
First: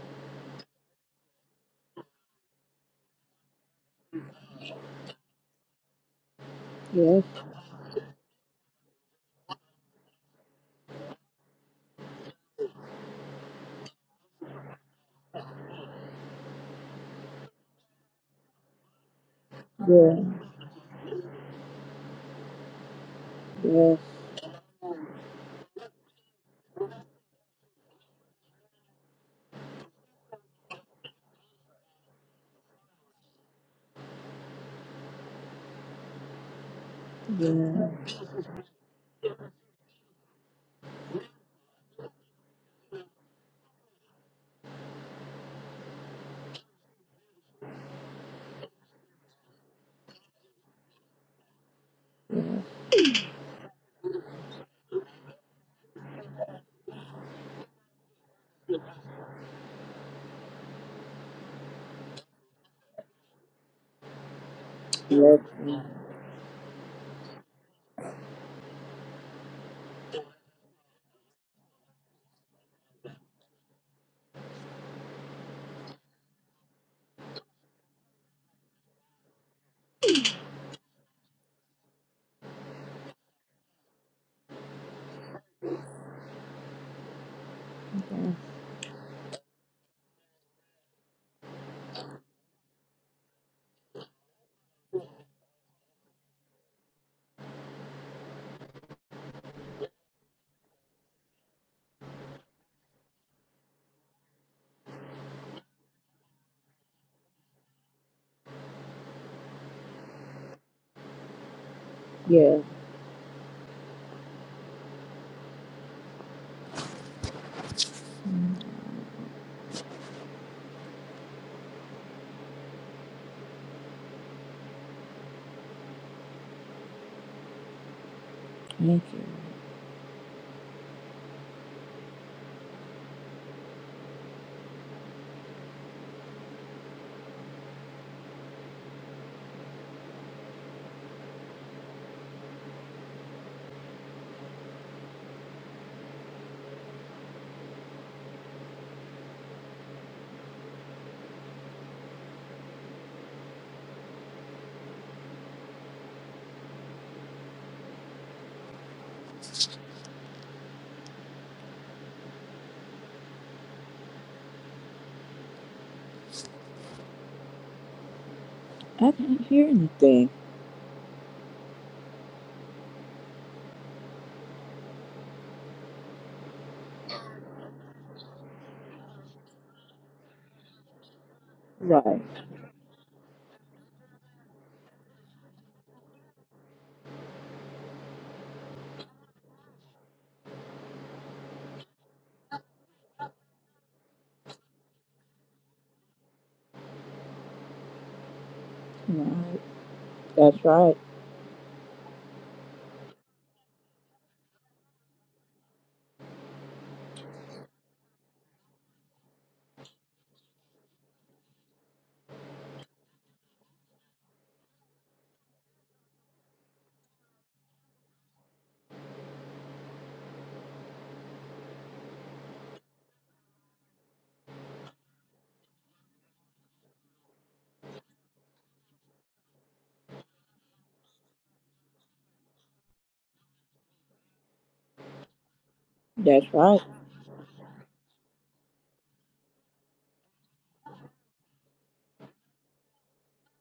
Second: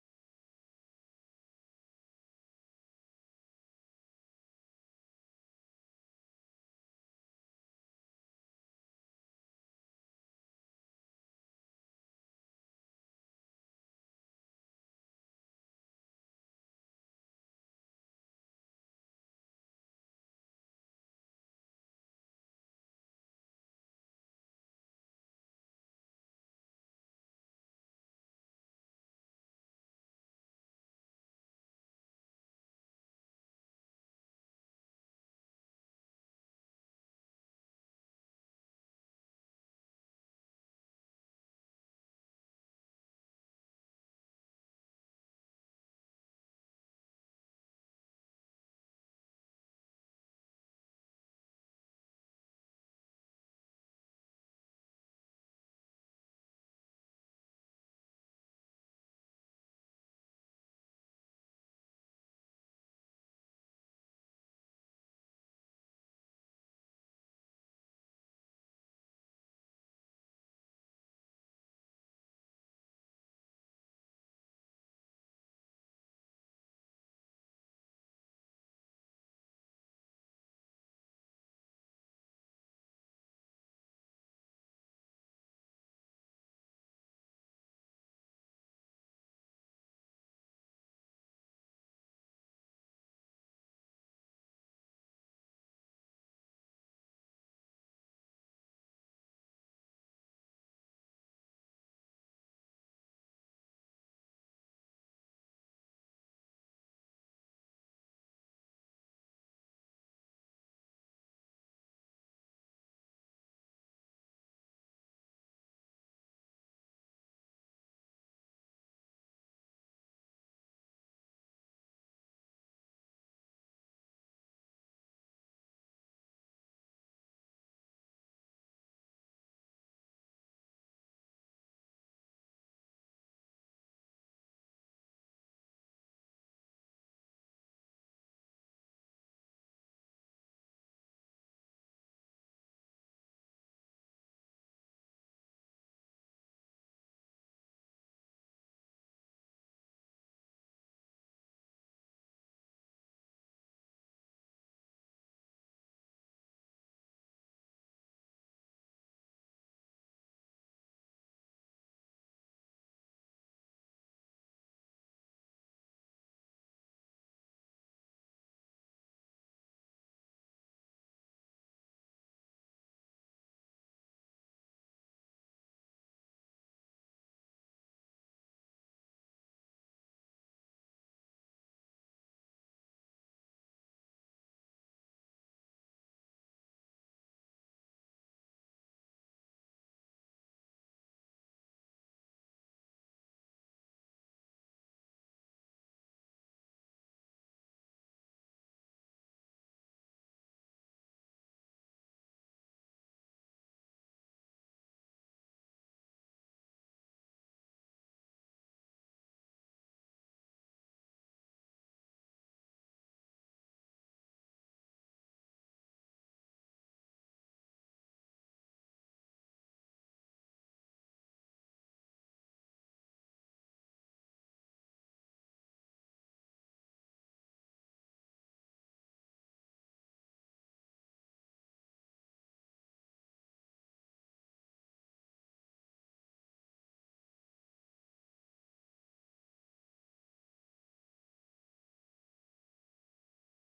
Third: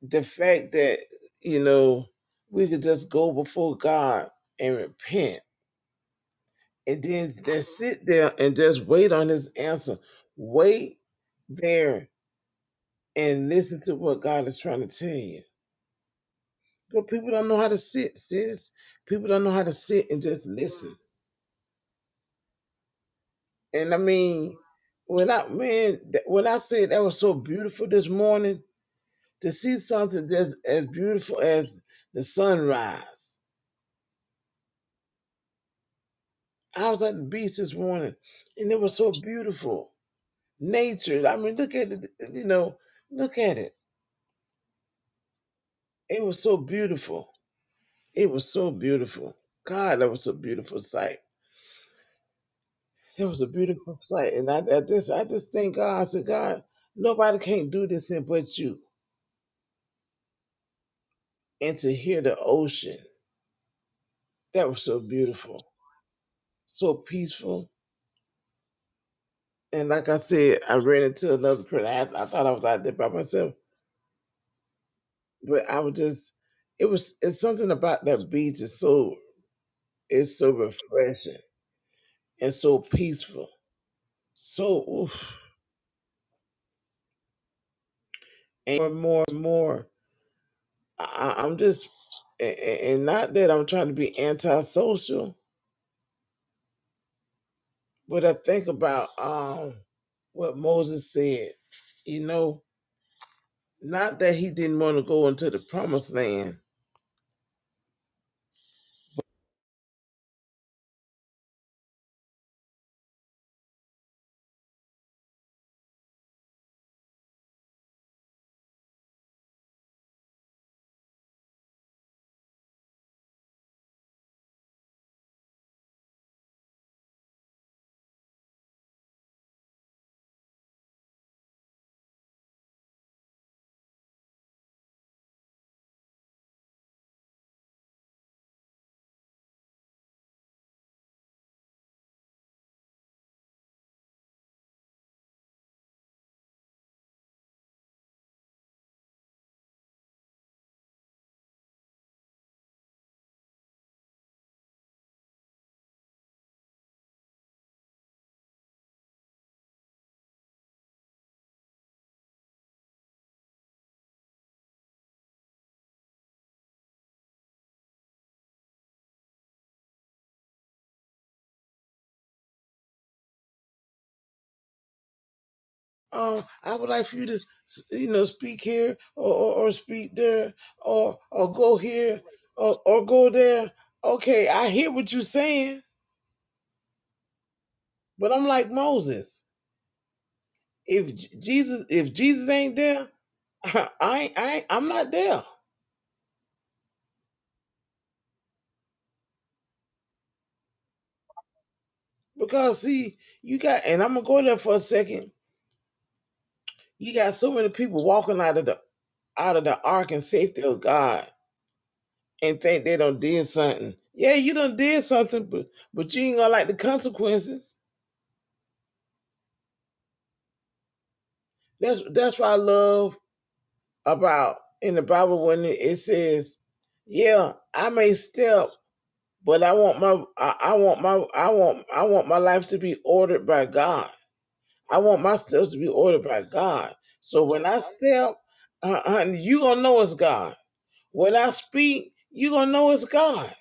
[SPEAKER 2] The fact that, you know, we could just go before God and repent and
[SPEAKER 1] Yes.
[SPEAKER 2] then just sit there and just wait on his answer. Wait there and listen to what God is trying to tell you. But people don't know how to sit, sis. People don't know how to sit
[SPEAKER 1] Yeah.
[SPEAKER 2] and just listen. And I
[SPEAKER 1] Yes.
[SPEAKER 2] mean, when I man, th- when I said that was so beautiful this morning, to see something that's as beautiful as the sunrise. I was at the beach this
[SPEAKER 1] Yeah.
[SPEAKER 2] morning, and it was so beautiful. Nature. I mean, look at it. You know, look at it. It was so beautiful. It was so beautiful. God, that was a beautiful sight. It was a beautiful sight, and I, I just, I just thank God. I said, God, nobody can't do this in but you. And to hear the ocean, that was so
[SPEAKER 1] Yes.
[SPEAKER 2] beautiful, so peaceful And like I said, I ran into another print. I, I thought I was out there by myself, but I was just, it was, it's something about that beach. It's so, it's so refreshing and so peaceful. So, oof. and more, and more, and more. I, I- I'm just, and, and not that I'm trying to be antisocial, but I think about um what Moses said. You know, not that he didn't want to go into the promised land,
[SPEAKER 1] Yeah. Yes. Mm. Thank you. I can't hear anything.
[SPEAKER 2] um, I would like for you to, you know, speak here or, or, or speak there or or go
[SPEAKER 1] Right.
[SPEAKER 2] here or, or go there. Okay, I hear what you're saying, but I'm like Moses. If J- Jesus, if Jesus ain't there, <laughs> I, ain't- I, ain't- I'm not there
[SPEAKER 1] No. That's right.
[SPEAKER 2] because see, you got, and I'm gonna go there for a second. You got so many people walking out of the out of the ark and safety of God and think they done did something. Yeah, you done did something, but but you ain't gonna like the consequences. That's that's what I love about in the Bible when it says, "Yeah, I may step, but I want my I, I want my I want I want my life to be ordered by God. I want my steps to be ordered by
[SPEAKER 1] That's right.
[SPEAKER 2] God. So when I step, uh, honey, you gonna know it's God. When I speak, you gonna know it's God.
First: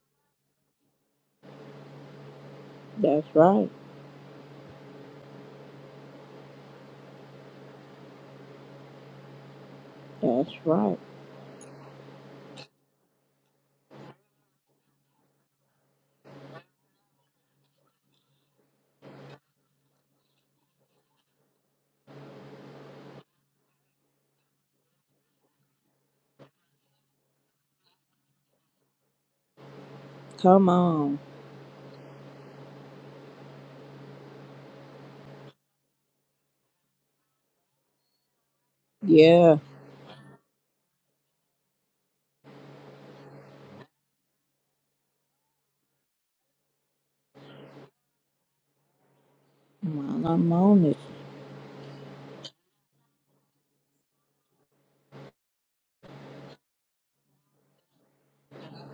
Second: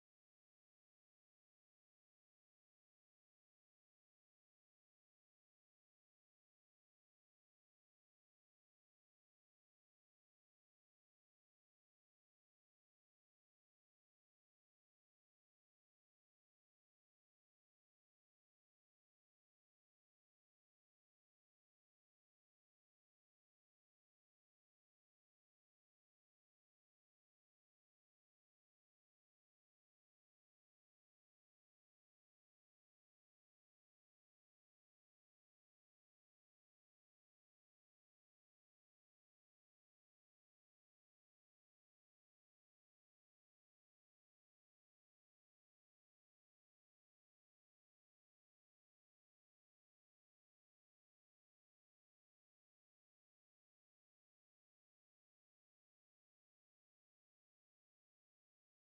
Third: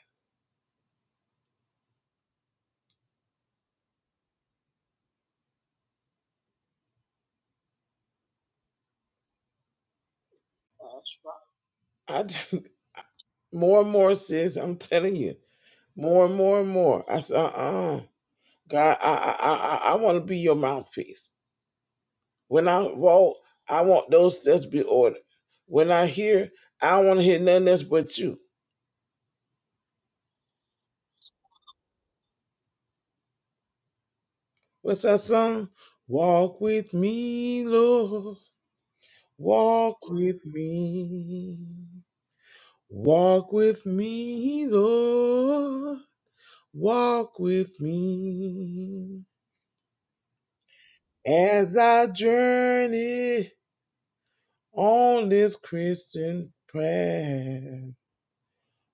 [SPEAKER 1] That's right. That's right.
[SPEAKER 2] I do, <laughs> more and more, sis. I'm telling you, more and more and more. I said, uh, uh God, I, I, I, I want to be your mouthpiece. When I walk, I want those steps be ordered. When I hear, I don't want to hear nothing else but you.
[SPEAKER 1] Come on.
[SPEAKER 2] What's that song? Walk with me, Lord.
[SPEAKER 1] Yeah.
[SPEAKER 2] Walk with me. Walk with me, Lord. Walk with me.
[SPEAKER 1] While I'm on it.
[SPEAKER 2] As I journey on this Christian path,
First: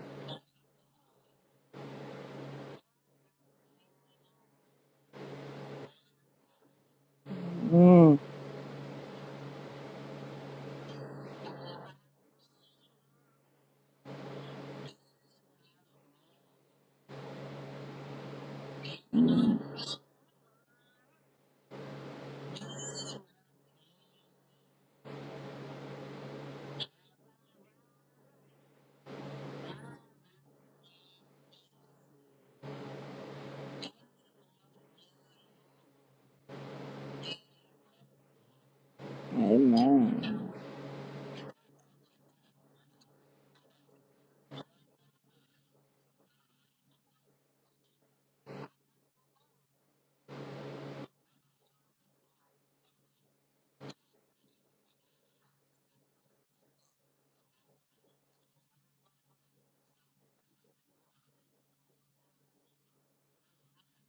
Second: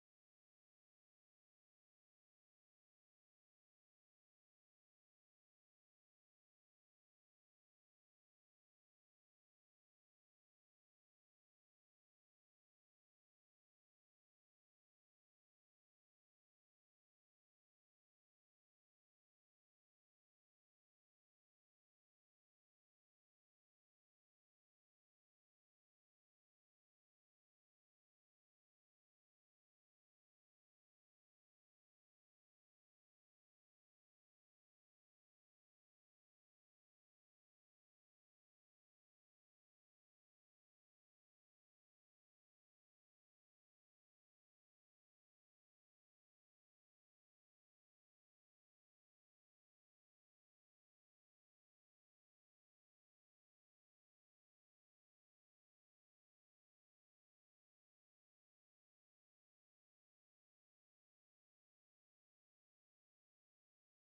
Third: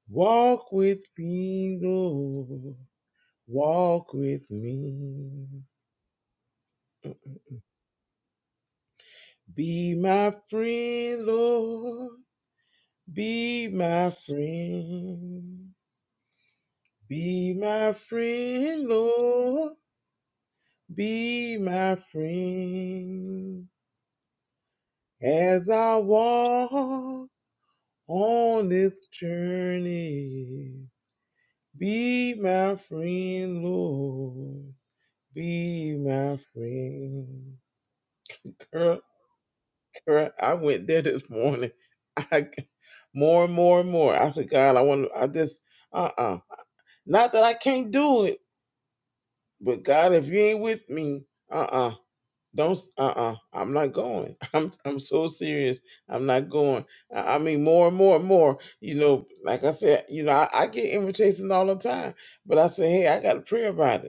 [SPEAKER 2] walk with me, Lord. Walk with me.
[SPEAKER 1] Mm.
[SPEAKER 2] Be my friend, Lord. Be my friend. Be my friend, Lord. Be my friend. As I walk on this journey, be my friend, Lord. Be my friend.
[SPEAKER 1] Amen.
[SPEAKER 2] Right? I went there this morning. <laughs> I c- more and more and more. I said, God, I want. to I just uh uh Not that I can't do it, but God, if you ain't with me, uh uh do not uh uh. I'm not going. <laughs> I'm I'm so serious. I'm not going. I, I mean, more and more and more. You know, like I said, you know, I, I get invitations all the time, but I say, hey, I got to pray about it.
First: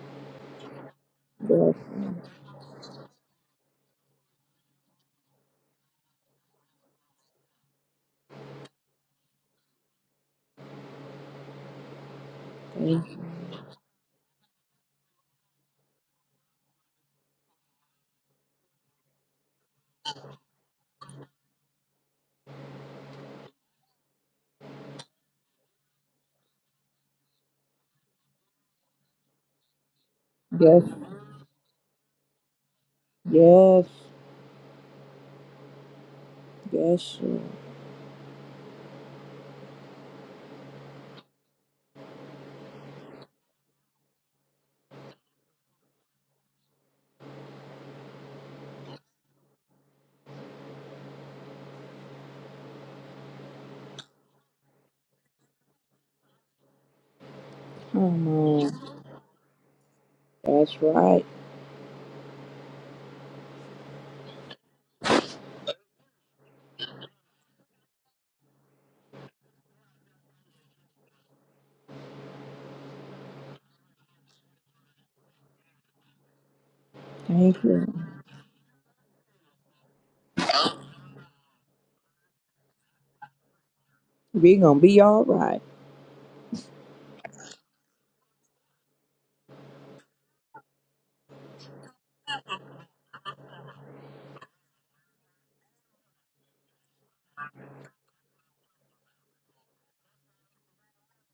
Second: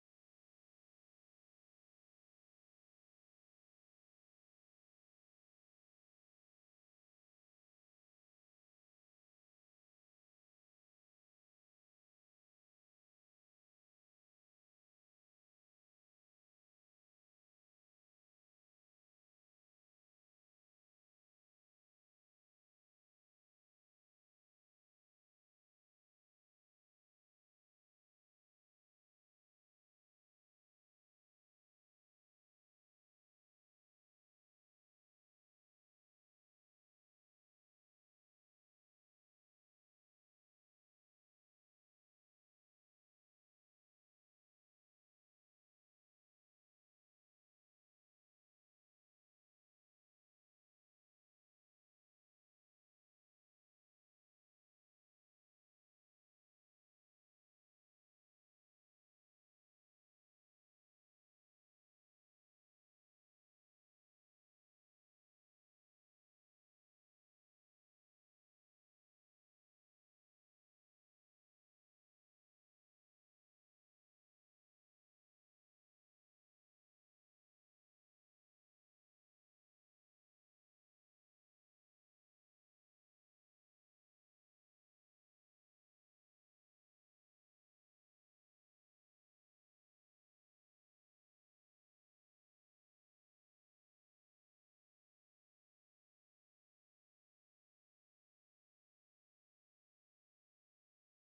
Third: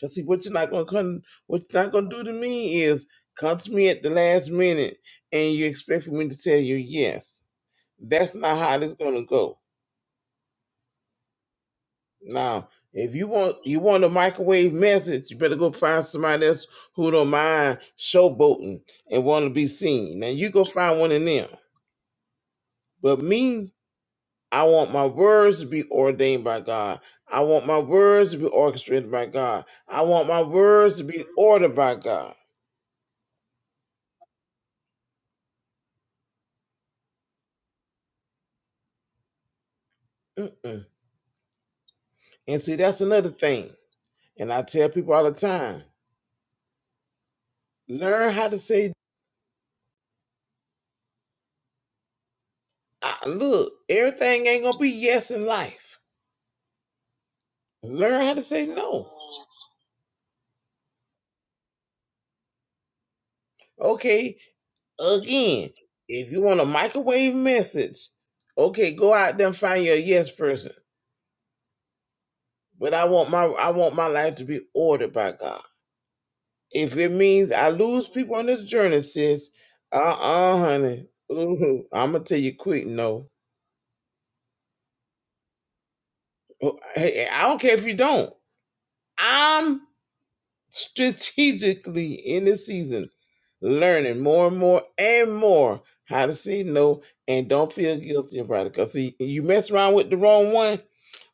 [SPEAKER 2] Cause see, what you're not gonna come, what
[SPEAKER 1] Yes,
[SPEAKER 2] you're not gonna do to me is come to me at the last minute and you expect for me to tell you yes. That's not how this gonna go. Now,
[SPEAKER 1] thank
[SPEAKER 2] if
[SPEAKER 1] you.
[SPEAKER 2] you want you want a microwave message, you better go find somebody else who don't mind showboating and want to be seen. Now you go find one of them. But me, I want my words to be ordained by God. I want my words to be orchestrated by God. I want my
[SPEAKER 1] yes,
[SPEAKER 2] words to be ordered by God.
[SPEAKER 1] yes, yes. Lord.
[SPEAKER 2] Mm-mm. And see, that's another thing. And I tell people all the time learn how to say, "Ah, look, everything ain't going to be yes in life. Learn
[SPEAKER 1] Come
[SPEAKER 2] how to say
[SPEAKER 1] on,
[SPEAKER 2] no.
[SPEAKER 1] that's right.
[SPEAKER 2] Okay, again, if you want a microwave message, okay, go out there and find your yes person. But I want my I want my life to be ordered by God. If it means
[SPEAKER 1] Thank
[SPEAKER 2] I
[SPEAKER 1] you.
[SPEAKER 2] lose people on this journey, sis, uh-uh, honey. Ooh, I'm gonna tell you quick no.
[SPEAKER 1] We gonna be all right.
[SPEAKER 2] Oh, Hey, I don't care if you don't. I'm." strategically in the season, learning more and more and more how to say no and don't feel guilty about it. Because see, you mess around with the wrong one.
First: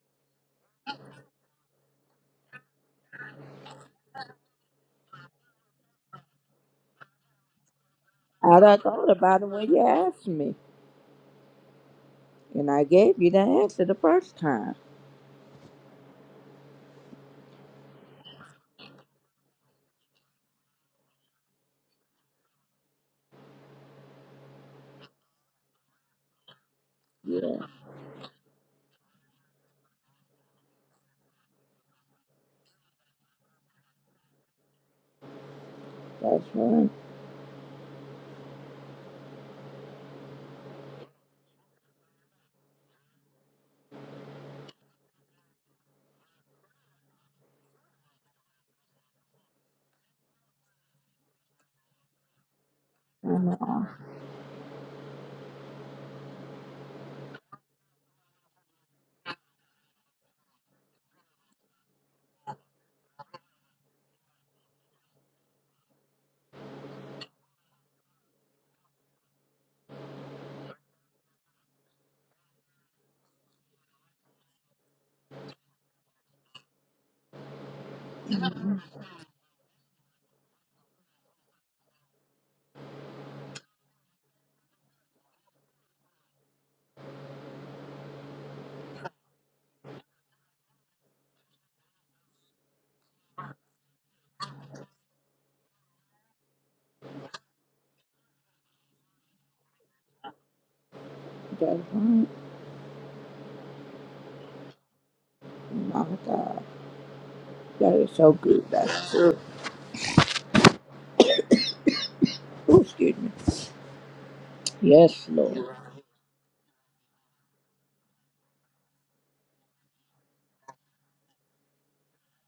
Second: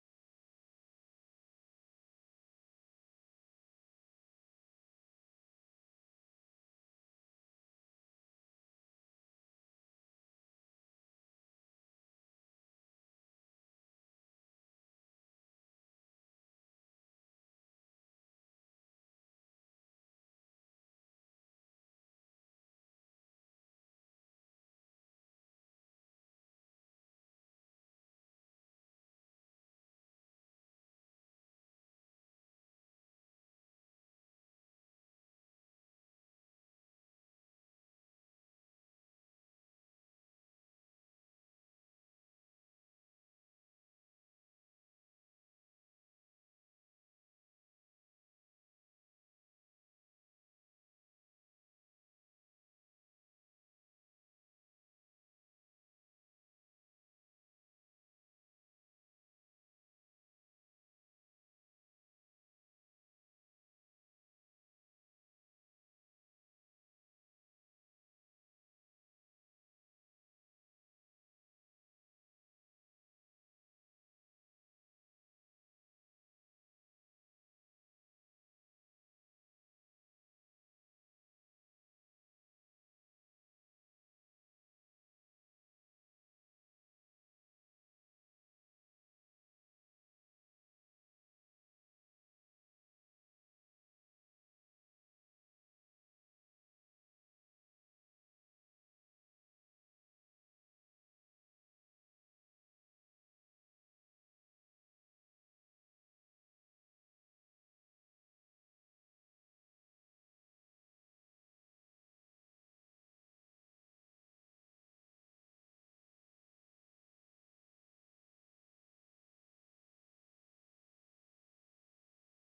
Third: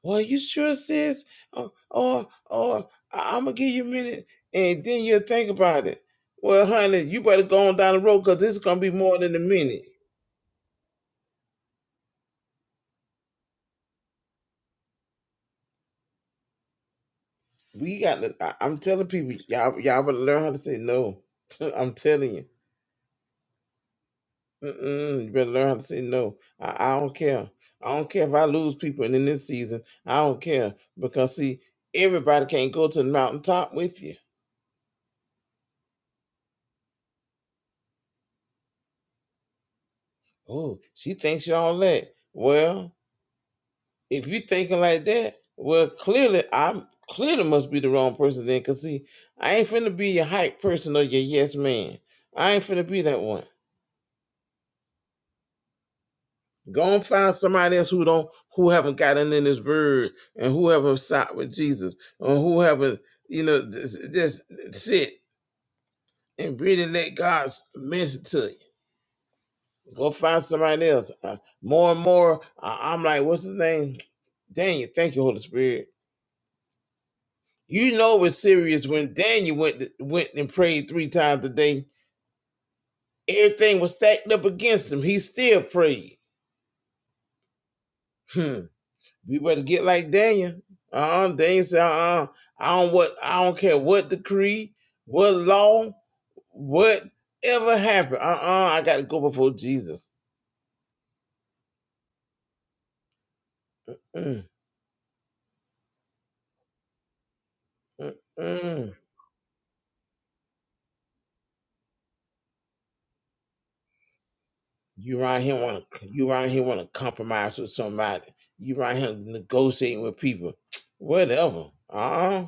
[SPEAKER 2] Well, you sure sis? Or or, or I'm gonna give you a minute, and then you'll think about it. Well, honey, you better go on down the road because this
[SPEAKER 1] I
[SPEAKER 2] is
[SPEAKER 1] done
[SPEAKER 2] gonna be
[SPEAKER 1] thought
[SPEAKER 2] more than a
[SPEAKER 1] about it when
[SPEAKER 2] minute.
[SPEAKER 1] you asked me, and I gave you the answer the first time.
[SPEAKER 2] We got to. I, I'm telling people, y'all, y'all better learn how to say no. <laughs> I'm telling you. Mm-mm, you better learn how to say no. I, I don't care.
[SPEAKER 1] Yeah,
[SPEAKER 2] I don't care if I lose people in this season. I don't care because see, everybody can't go to the mountaintop with you.
[SPEAKER 1] that's right.
[SPEAKER 2] Oh, she thinks you all that. Well, if you thinking like that, well, clearly I'm clearly must be the wrong person then. Cause see, I ain't finna be your hype person or your yes man. I ain't finna be that one.
[SPEAKER 1] Come on,
[SPEAKER 2] Go and find somebody else who don't who haven't gotten in his word and who haven't sat with Jesus or who haven't, you know, just, just sit and really let God's message to you. Go find somebody else. Uh, more and more, I- I'm like, what's his name? Daniel. Thank you, Holy Spirit. You know it was serious when Daniel went went and prayed three times a day. Everything was stacked up against him. He still prayed. Hmm. We better get like Daniel. Uh-uh. Daniel said, uh-uh. I don't what I don't care what decree, what law, whatever happened. Uh-uh. I gotta go before Jesus.
[SPEAKER 1] that's right.
[SPEAKER 2] Mm,
[SPEAKER 1] My God, that is
[SPEAKER 2] mm,
[SPEAKER 1] so good.
[SPEAKER 2] mm.
[SPEAKER 1] That's true. Ooh, excuse me.
[SPEAKER 2] You
[SPEAKER 1] Yes,
[SPEAKER 2] around here
[SPEAKER 1] Lord.
[SPEAKER 2] wanna you around here wanna compromise with somebody. You around here negotiating with people. <tsk> Whatever. Uh-uh.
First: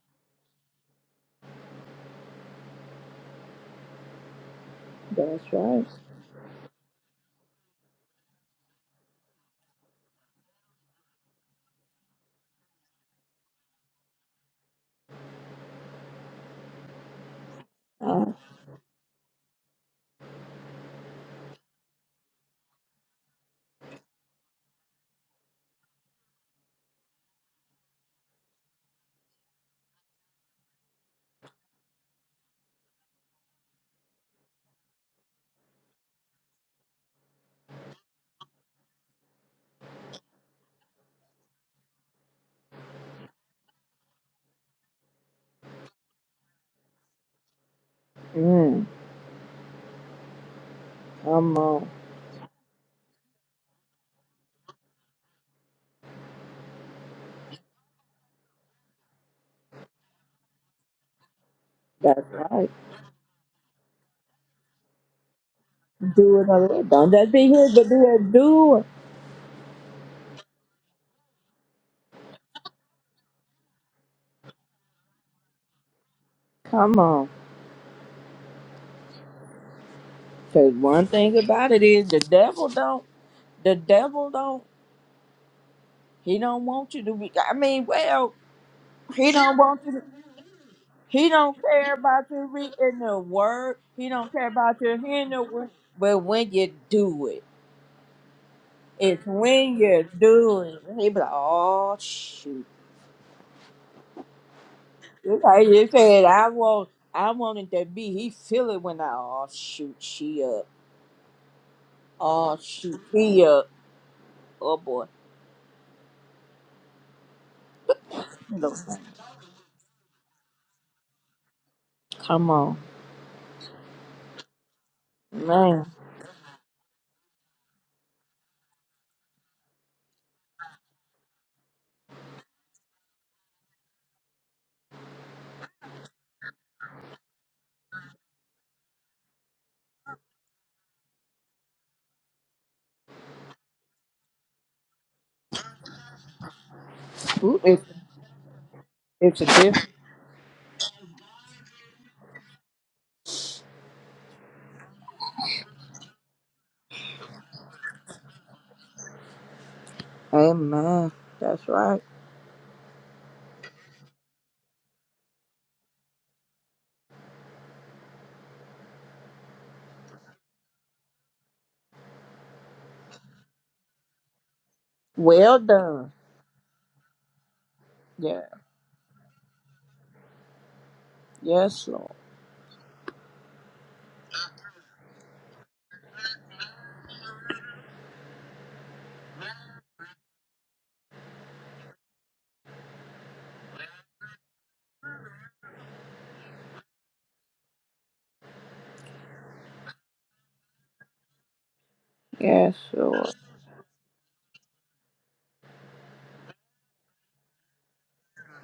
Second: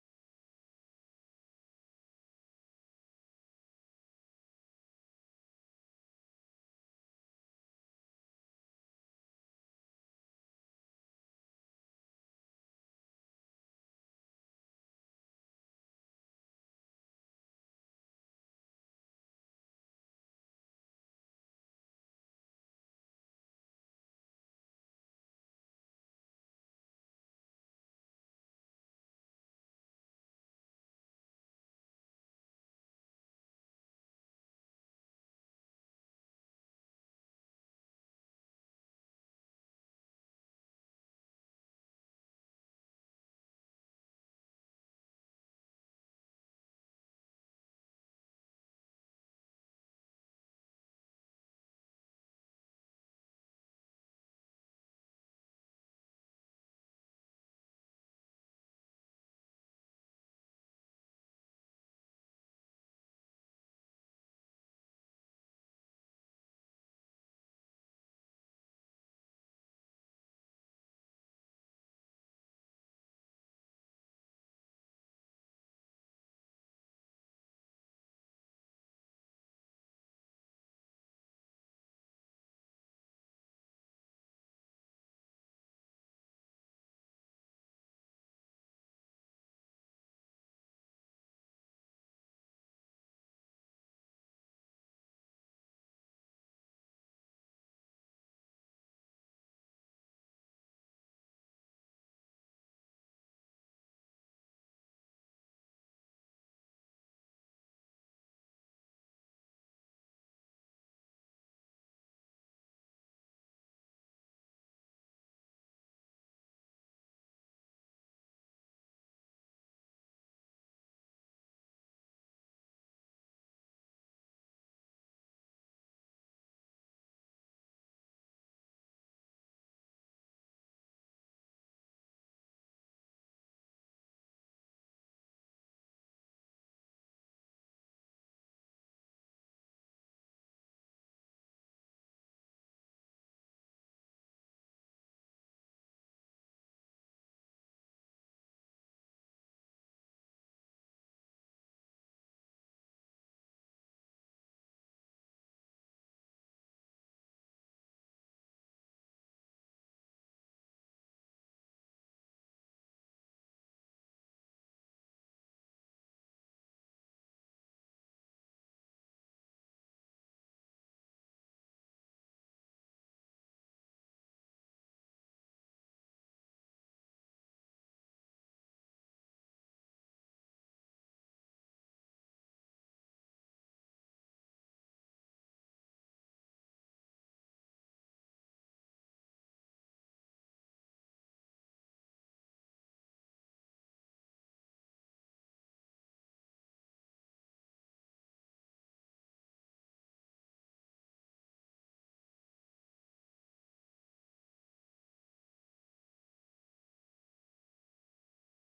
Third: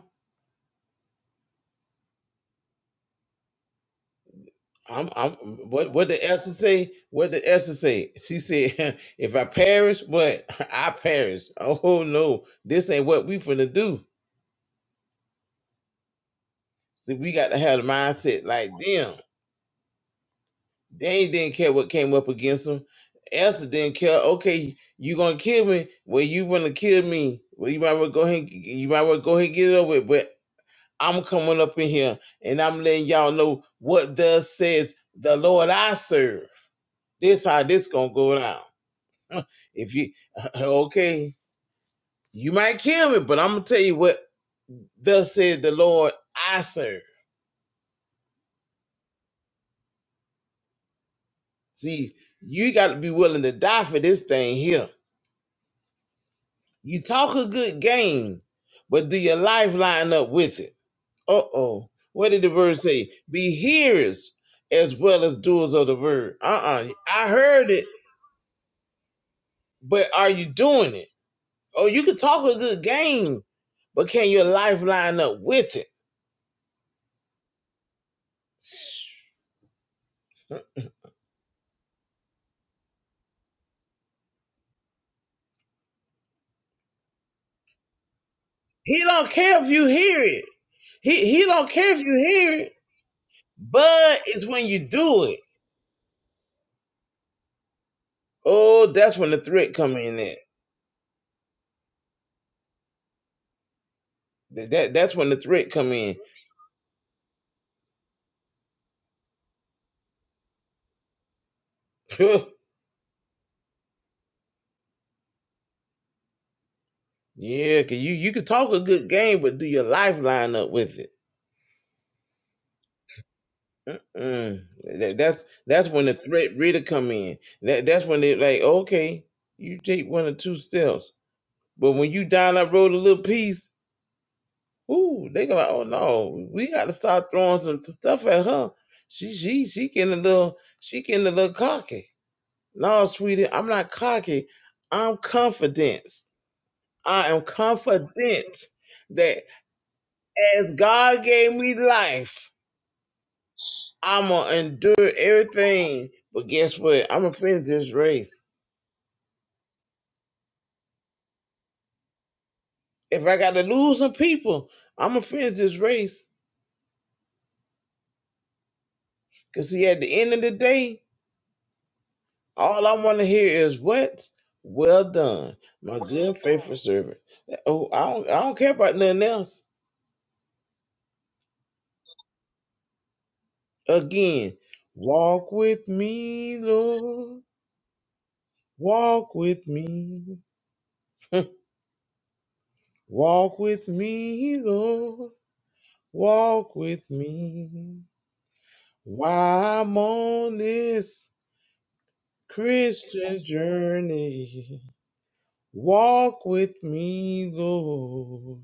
[SPEAKER 2] I'm I'm
[SPEAKER 1] That's right.
[SPEAKER 2] what what did Esther say? What did Esther say? She said, <laughs> if I perish, what <laughs> I perish. Oh no, this ain't what we finna do. See, we got to have the
[SPEAKER 1] Uh,
[SPEAKER 2] mindset like them. They didn't care what came up against them. Elsa didn't care. Okay, you gonna kill me? Well, you wanna kill me? Well, you might wanna go ahead. and- You might wanna go ahead and get it over with. But I'm coming up in here and I'm letting y'all know what thus says the Lord I serve. This how this gonna go down. If you <laughs> okay, you might kill me, but I'm gonna tell you what thus said the Lord I serve.
[SPEAKER 1] mm, come on.
[SPEAKER 2] See, you got to be willing to die for this thing here You talk a good game, but do your life line up with it? Uh oh.
[SPEAKER 1] That's
[SPEAKER 2] What did the
[SPEAKER 1] right.
[SPEAKER 2] word say? Be hearers as well as doers of the word.
[SPEAKER 1] Do it
[SPEAKER 2] Uh
[SPEAKER 1] already.
[SPEAKER 2] uh
[SPEAKER 1] Don't
[SPEAKER 2] I
[SPEAKER 1] just be here,
[SPEAKER 2] heard it,
[SPEAKER 1] but be a doer.
[SPEAKER 2] but are you doing it? Oh, you can talk a good game, but can your life line up with it?
[SPEAKER 1] Come on. Cause one thing about it is the devil don't the devil don't he don't want you to be I mean, well,
[SPEAKER 2] He
[SPEAKER 1] he
[SPEAKER 2] don't
[SPEAKER 1] don't
[SPEAKER 2] care if
[SPEAKER 1] want
[SPEAKER 2] you
[SPEAKER 1] you to
[SPEAKER 2] hear it.
[SPEAKER 1] he
[SPEAKER 2] He he
[SPEAKER 1] don't
[SPEAKER 2] don't
[SPEAKER 1] care
[SPEAKER 2] care if you
[SPEAKER 1] about you
[SPEAKER 2] hear it.
[SPEAKER 1] reading the word. He
[SPEAKER 2] But
[SPEAKER 1] don't
[SPEAKER 2] it's
[SPEAKER 1] care
[SPEAKER 2] when
[SPEAKER 1] about
[SPEAKER 2] you
[SPEAKER 1] you
[SPEAKER 2] do
[SPEAKER 1] hearing
[SPEAKER 2] it.
[SPEAKER 1] the word. But when you do it,
[SPEAKER 2] Oh, that's
[SPEAKER 1] it's
[SPEAKER 2] when the threat
[SPEAKER 1] when
[SPEAKER 2] come
[SPEAKER 1] you
[SPEAKER 2] in. At.
[SPEAKER 1] do it. He be like, Oh shoot.
[SPEAKER 2] That that- that's when the
[SPEAKER 1] It's Like
[SPEAKER 2] threat
[SPEAKER 1] you
[SPEAKER 2] come in.
[SPEAKER 1] said, I want I wanted to be. He feel it when I oh shoot she up.
[SPEAKER 2] <laughs>
[SPEAKER 1] Oh shoot he up. Oh boy.
[SPEAKER 2] Yeah, cause you you can talk a good game, but do your life line up with it?
[SPEAKER 1] Come on.
[SPEAKER 2] Mm-mm. That, that's
[SPEAKER 1] Man.
[SPEAKER 2] that's when the threat really come in. That that's when they like, okay, you take one or two steps, but when you down that road a little piece, ooh, they go, like, oh no, we got to start throwing some stuff at her. She she she getting a little she getting a little cocky. No, sweetie, I'm not cocky. I'm confident. I am confident
[SPEAKER 1] It's
[SPEAKER 2] that
[SPEAKER 1] a gift.
[SPEAKER 2] as God gave me life. I'm gonna endure everything. But guess what? I'm gonna finish this race.
[SPEAKER 1] Amen. That's right.
[SPEAKER 2] If I gotta lose some people, I'm gonna finish this race. Cause see, at the end of the day, all I want to hear is what? Well done,
[SPEAKER 1] Well
[SPEAKER 2] my
[SPEAKER 1] done.
[SPEAKER 2] good and faithful servant. Oh, I don't, I
[SPEAKER 1] Yeah.
[SPEAKER 2] don't care about nothing else.
[SPEAKER 1] Yes, Lord.
[SPEAKER 2] Again, walk with me, Lord. Walk with me. <laughs> walk with me, Lord. Walk with me. While I'm on this
[SPEAKER 1] Yes, Lord.
[SPEAKER 2] Christian journey, walk with me, Lord.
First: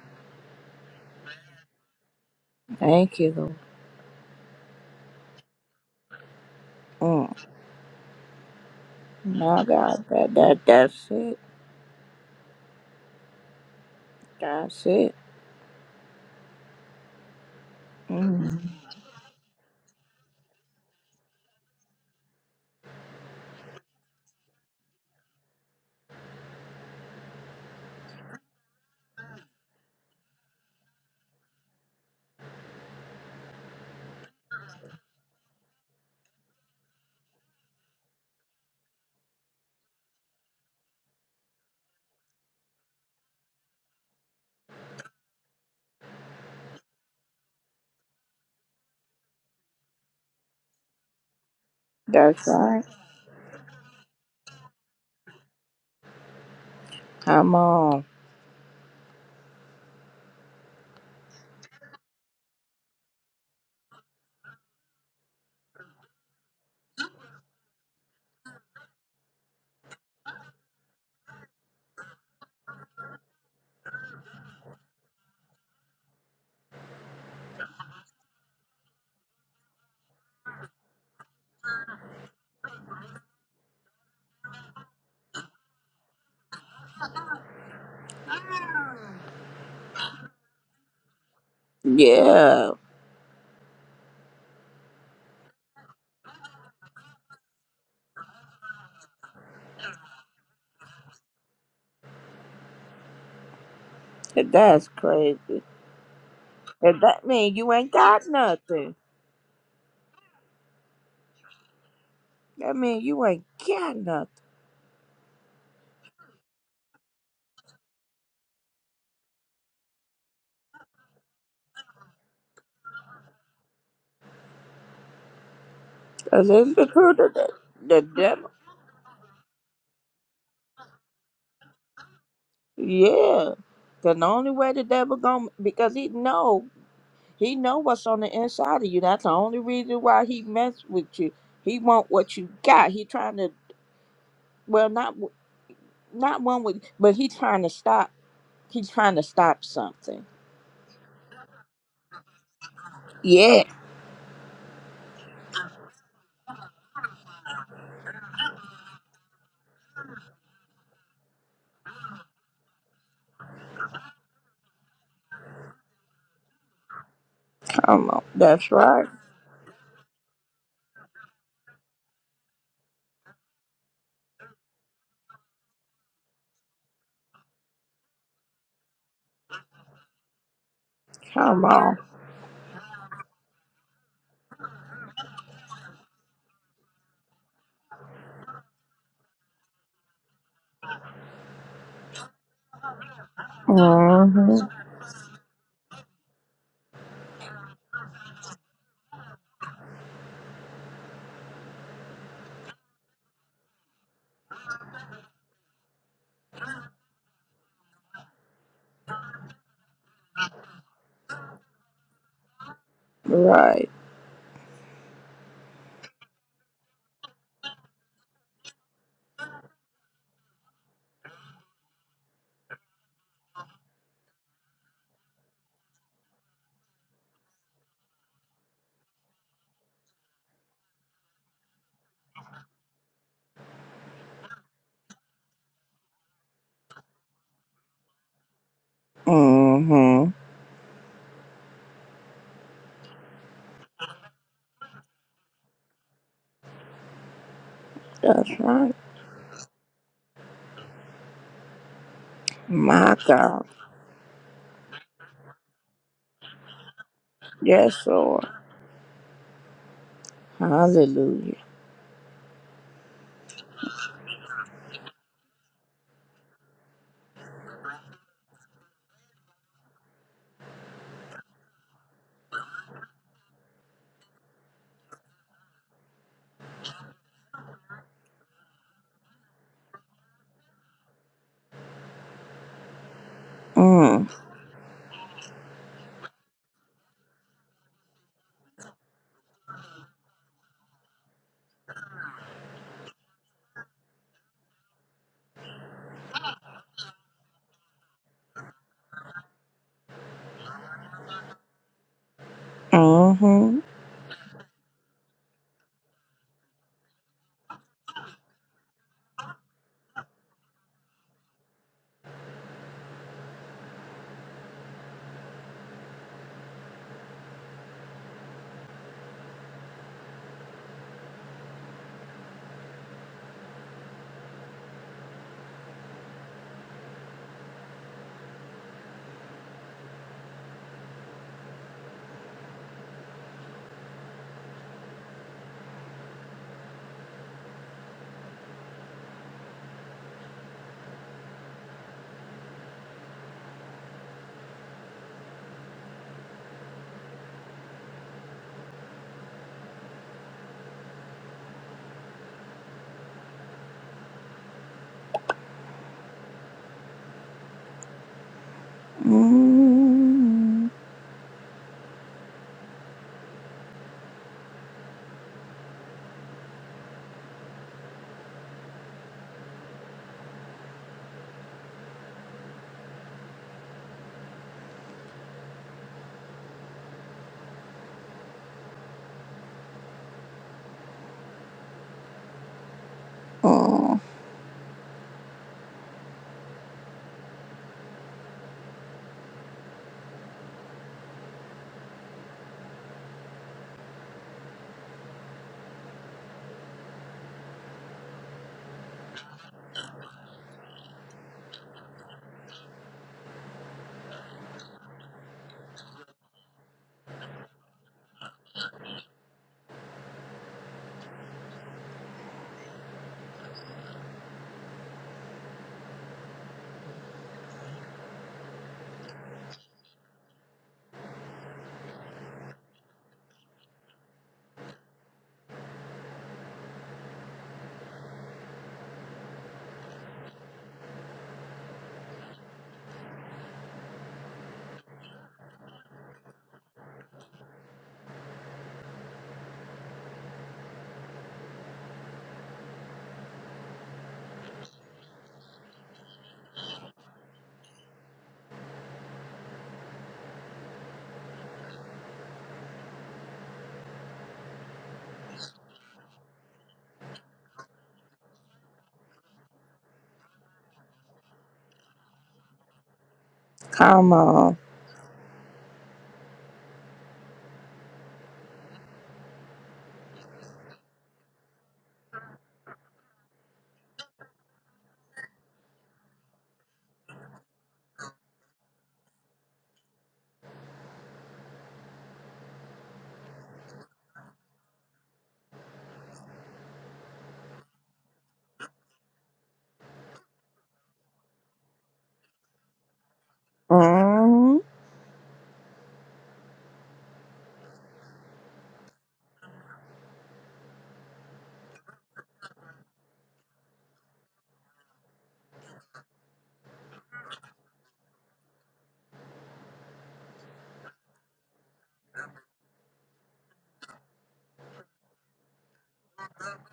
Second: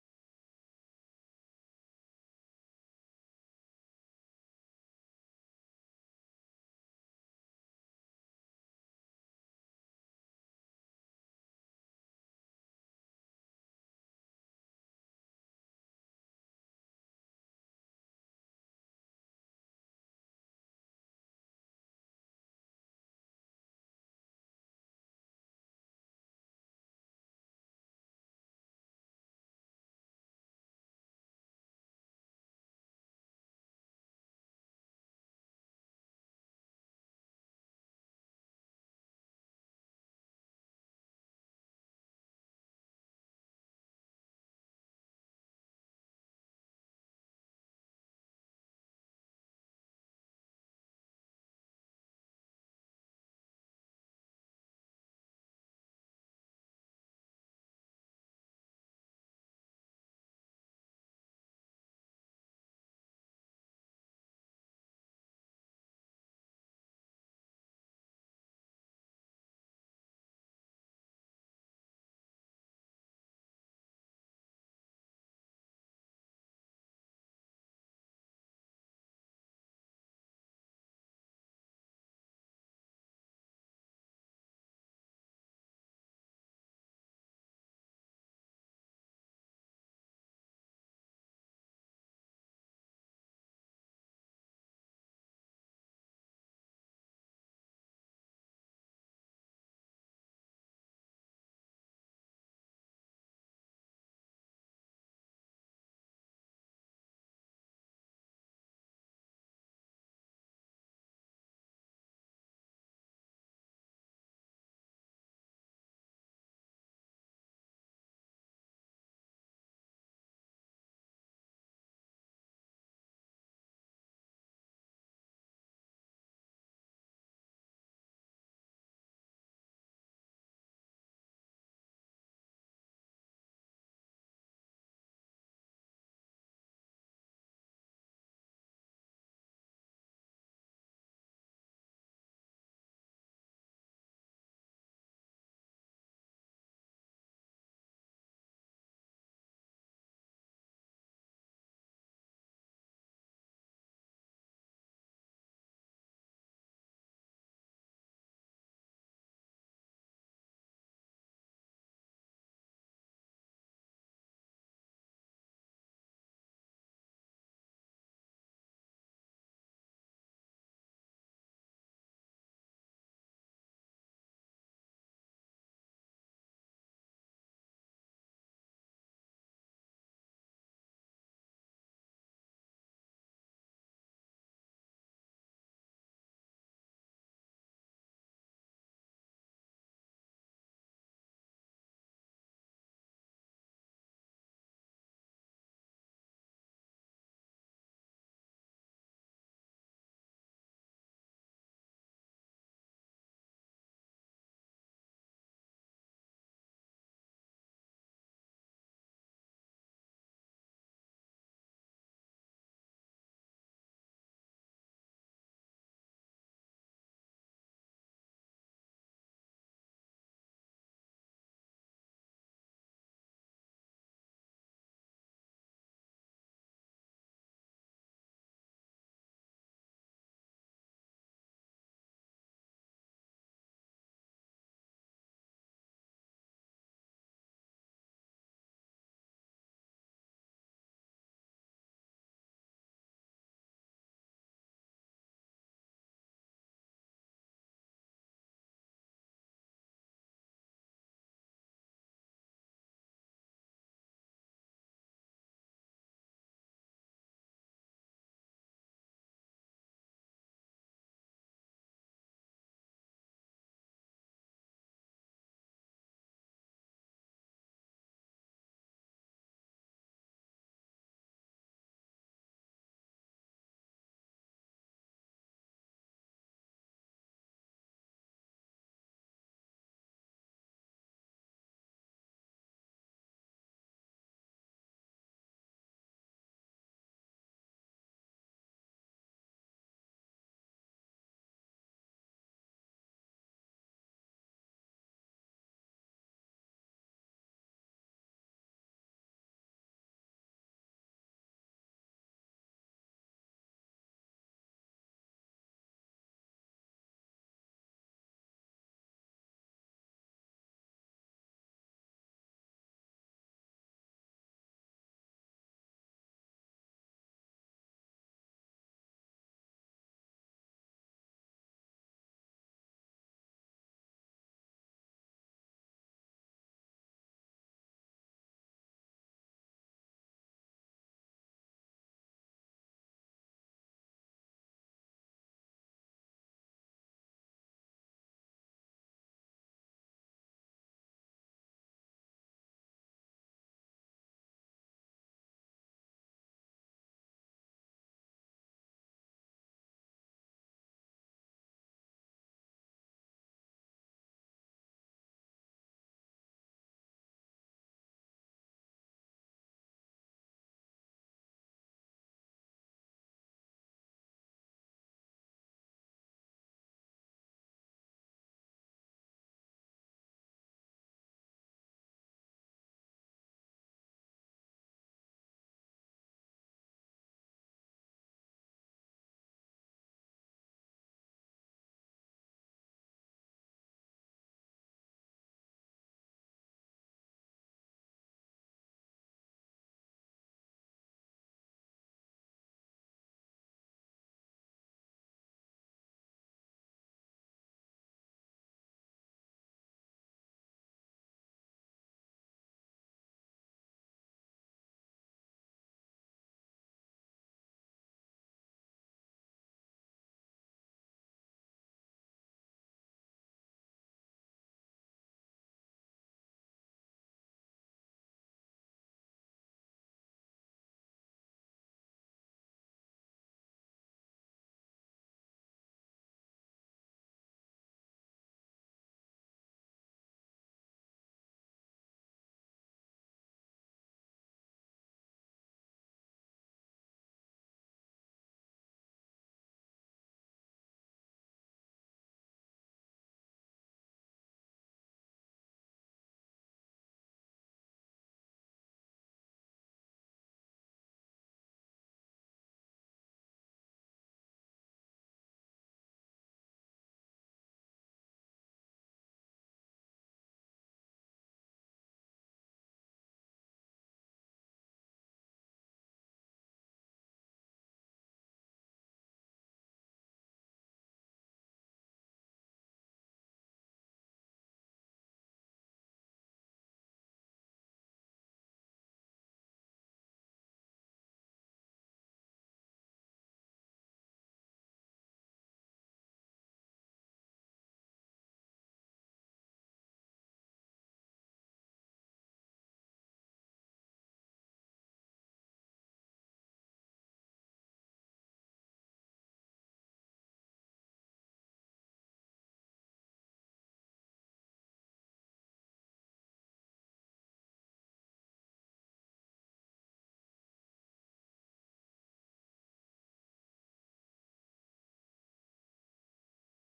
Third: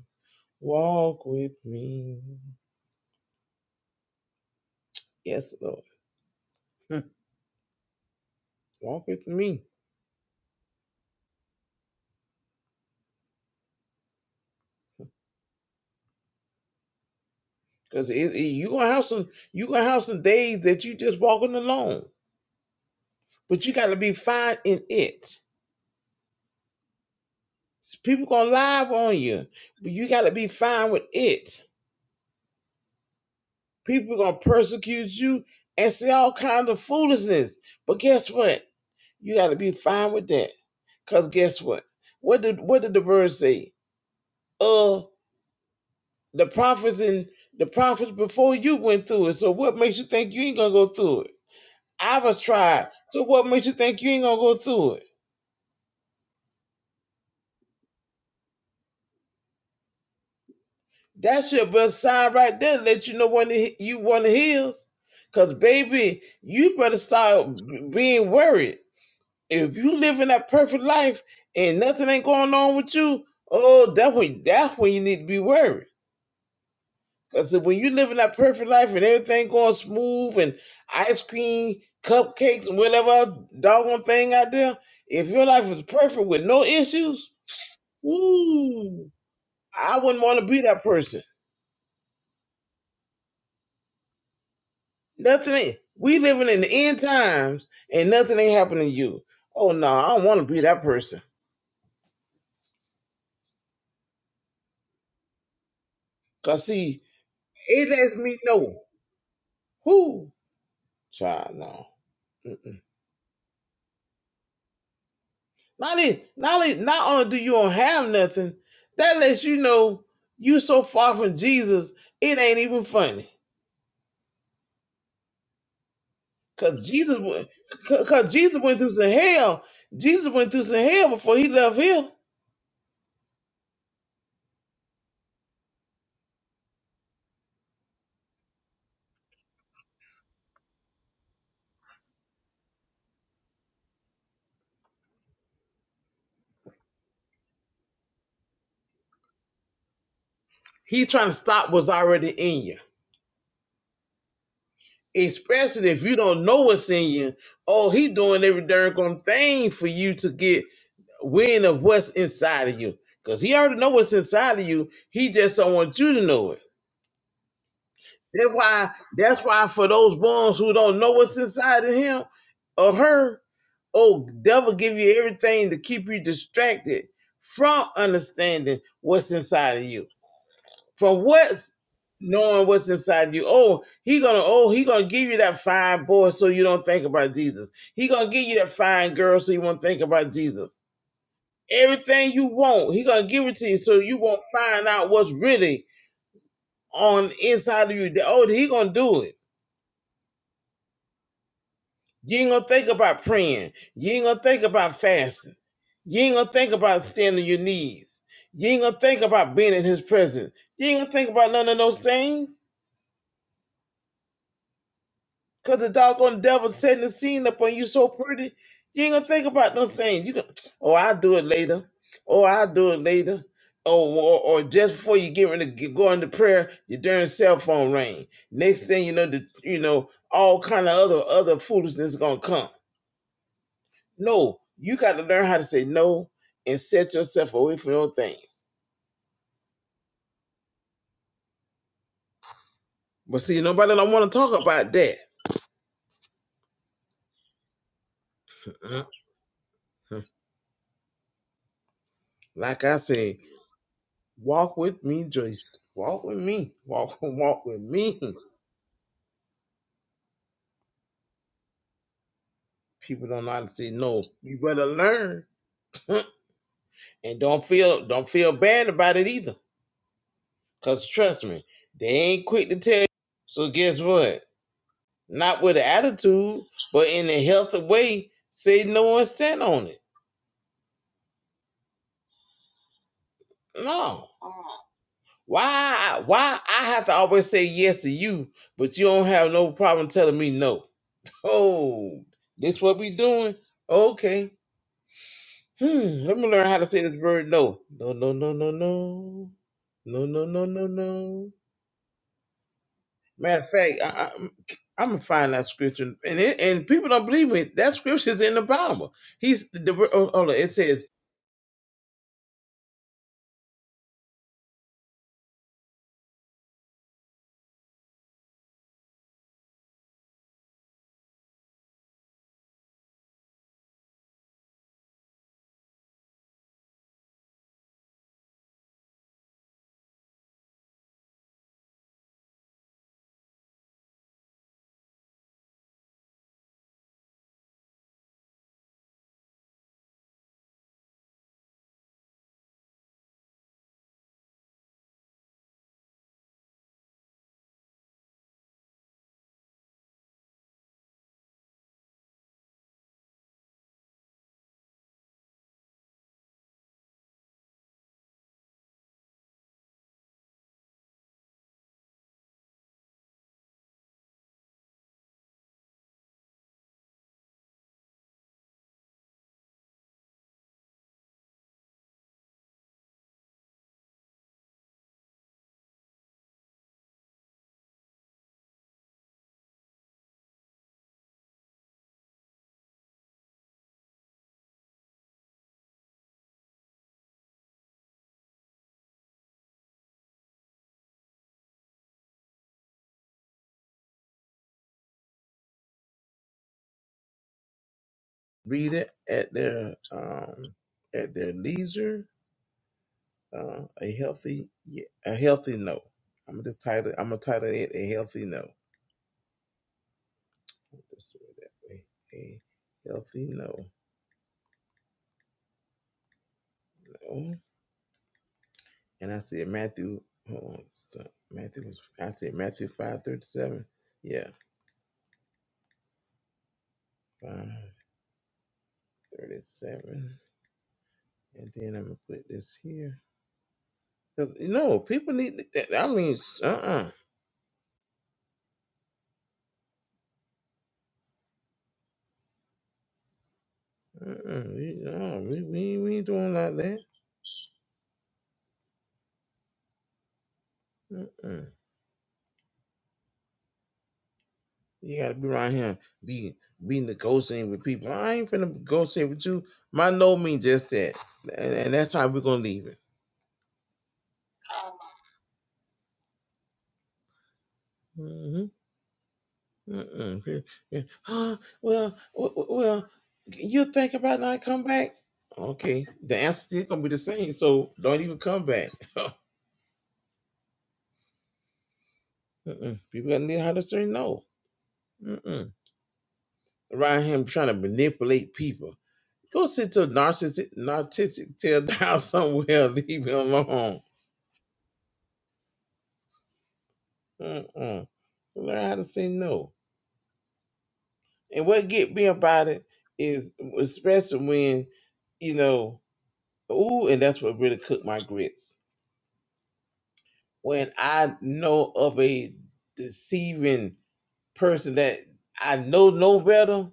[SPEAKER 2] Walk with me.
[SPEAKER 1] Thank you,
[SPEAKER 2] Yes, Lord. Hmm.
[SPEAKER 1] Lord. Mm.
[SPEAKER 2] Walk with me.
[SPEAKER 1] My God, that that that's it. That's it.
[SPEAKER 2] Because it, it- you
[SPEAKER 1] Mm.
[SPEAKER 2] gonna have some you gonna have some days that you just walking alone. But you gotta be fine in it. S- People gonna lie on you, but you gotta be fine with it. People gonna persecute you and say all kinds of foolishness. But guess what? You got to be fine with that. Cause guess what? What did what did the verse say? Uh, the prophets and the prophets before you went through it. So what makes you think you ain't gonna go through it? I was
[SPEAKER 1] That's right.
[SPEAKER 2] tried. So what makes you think you ain't gonna go through it?
[SPEAKER 1] Come on.
[SPEAKER 2] That should be a sign right there. to Let you know when the, you want to heal, Cause baby, you better start being worried. If you living that perfect life and nothing ain't going on with you, oh, that's when that's when you need to be worried. Cause when you living that perfect life and everything going smooth and ice cream, cupcakes, and whatever doggone thing out there, if your life is perfect with no issues, woo, I wouldn't want to be that person.
[SPEAKER 1] Yeah.
[SPEAKER 2] Nothing ain't. We living in the end times and nothing ain't happening to you. Oh no, I don't want to be that person.
[SPEAKER 1] That's crazy.
[SPEAKER 2] Cause
[SPEAKER 1] And
[SPEAKER 2] see,
[SPEAKER 1] that mean you
[SPEAKER 2] it
[SPEAKER 1] ain't
[SPEAKER 2] lets
[SPEAKER 1] got
[SPEAKER 2] me know.
[SPEAKER 1] nothing.
[SPEAKER 2] Whoo, child, no. Mm-mm.
[SPEAKER 1] That mean you ain't got nothing.
[SPEAKER 2] Not only, not only, not only do you don't have nothing, that lets you know you so far from Jesus, it ain't even funny.
[SPEAKER 1] Cause it's
[SPEAKER 2] Cause
[SPEAKER 1] the
[SPEAKER 2] Jesus,
[SPEAKER 1] truth of
[SPEAKER 2] went-
[SPEAKER 1] the, the
[SPEAKER 2] cause 'cause
[SPEAKER 1] devil.
[SPEAKER 2] Jesus went through some hell. Jesus went through some hell before he left here.
[SPEAKER 1] Yeah. 'Cause the only way the devil gonna because he know. He know what's on the inside of you. That's the only reason why he mess with you. He want what you got. He trying to well not w- not one with but he trying to stop. He trying to stop something.
[SPEAKER 2] He's trying to stop what's already in you,
[SPEAKER 1] Yeah,
[SPEAKER 2] especially if you don't know what's in you. Oh, he doing every darn good thing for you to get wind of what's inside of you. Cause he already know what's inside of you. He just don't want you to know it.
[SPEAKER 1] come on.
[SPEAKER 2] That's
[SPEAKER 1] That's
[SPEAKER 2] why.
[SPEAKER 1] right.
[SPEAKER 2] That's why for those ones who don't know what's inside of him or her, oh, devil give you everything to keep you distracted from understanding what's inside of you, from
[SPEAKER 1] Come
[SPEAKER 2] what's
[SPEAKER 1] on.
[SPEAKER 2] knowing what's inside of you. Oh, he gonna oh he gonna give you that fine boy so you don't think about Jesus. He gonna give you that fine girl so you won't think about Jesus. Everything you want, he gonna give it to you so you won't
[SPEAKER 1] Mhm.
[SPEAKER 2] find out what's really on the inside of you. That, Oh, he gonna do it. You ain't gonna think about praying. You ain't gonna think about fasting. You ain't gonna think about standing on your knees. You ain't gonna think about being in his presence. You ain't gonna think about none of those things.
[SPEAKER 1] Right.
[SPEAKER 2] Cause the doggone devil setting the scene up on you so pretty. You ain't gonna think about those things. You can oh I'll do it later. Oh I'll do it later. Oh, or, or just before you get ready to get- go into prayer, your darn cell phone ring. Next thing you know, the, you know all kind of other other foolishness gonna come. No, you got to learn how to say no and set yourself away from those things.
[SPEAKER 1] Mhm.
[SPEAKER 2] But see, nobody don't want to talk about that.
[SPEAKER 1] That's right.
[SPEAKER 2] Uh-uh. Like I
[SPEAKER 1] My
[SPEAKER 2] say,
[SPEAKER 1] God.
[SPEAKER 2] walk with me, Joyce. Walk with me. Walk, <laughs> walk with
[SPEAKER 1] Yes,
[SPEAKER 2] me.
[SPEAKER 1] Lord. Hallelujah.
[SPEAKER 2] People don't know how to say no. You better learn, <laughs> and don't feel don't feel bad about it either. Cause trust me, they ain't quick to tell. you. So guess what? Not with an attitude, but in a healthy way. Say no and stand on it. No.
[SPEAKER 1] Mm.
[SPEAKER 2] Why? Why I have to always say yes to you, but you don't have no problem telling me no? Oh, this what we doing? Okay. Hmm. Let me learn how to say this word no. No. No. No. No. No. No. No. No. No. No. Matter of
[SPEAKER 1] Mhm.
[SPEAKER 2] fact, I, I, I'm gonna find that scripture, and it, and people don't believe me. That scripture's in the Bible. He's the oh, hold on. It says,
[SPEAKER 1] Mm. Mm.
[SPEAKER 2] "Read it at their um at their leisure." Uh, a healthy, yeah, a healthy no. I'm just title. I'm gonna title it a healthy no. Just do it that way. A healthy no. Oh, And I said Matthew. Hold on. So Matthew was. I said Matthew five thirty seven. Yeah, five thirty seven. And then I'm gonna put this here because you know people need. I mean, uh uh-uh, uh, uh-uh. we, no, we we we ain't doing like that. Uh, uh-uh. uh. You gotta be around him, be be negotiating with people. I ain't finna negotiate with you. My no mean just that, and, and that's how we're gonna leave it.
[SPEAKER 1] Come on.
[SPEAKER 2] Mm-hmm. Mm-mm. Yeah. yeah. Huh? Well, w- w- well, you think about not come back? Okay, the answer still gonna be the same. So don't even come back. <laughs> Mm-mm. People gotta learn how to say no. Mm-mm. Around him trying to manipulate people. Go sit to a narcissistic, narcissistic, tear down <laughs> somewhere. Leave him alone.
[SPEAKER 1] Mm-hmm.
[SPEAKER 2] Mm-mm. Learn how to say no. And what get me about it is, especially when, you know, ooh, and that's what really cooked my grits. When I know of a deceiving person that I know no better,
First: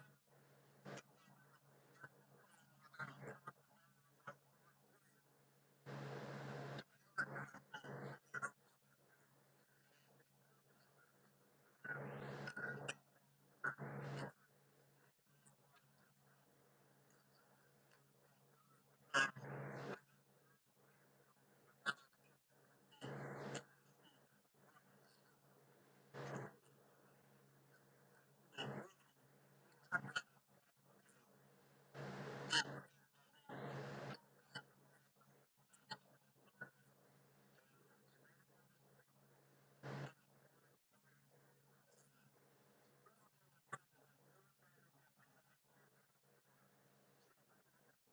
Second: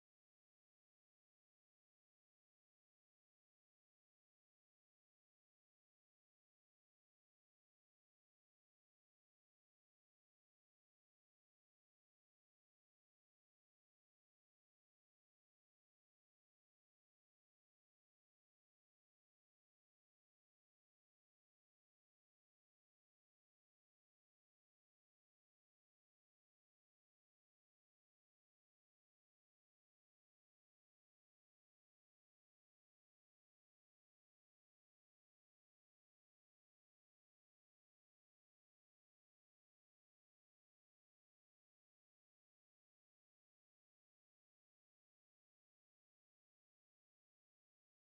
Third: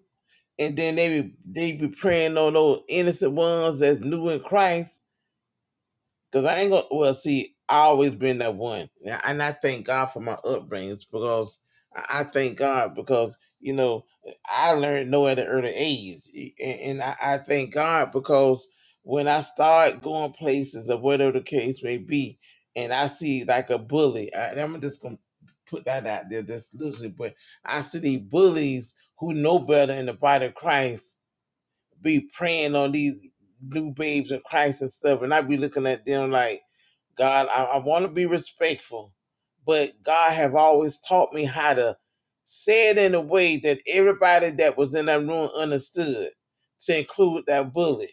[SPEAKER 2] and then they be, they be preying on those innocent ones that's new in Christ, Cause I ain't gonna. Well, see, I always been that one, and I and I thank God for my upbringings because I I thank God because you know I learned no at an early age, E- and, and I, I thank God because when I start going places or whatever the case may be, and I see like a bully, I, I'm just gonna put that out there, this loosely, but I see these bullies who know better in the body of Christ be preying on these new babes of Christ and stuff, and I be looking at them like God, I, I want to be respectful, but God have always taught me how to say it in a way that everybody that was in that room understood, to include that bully.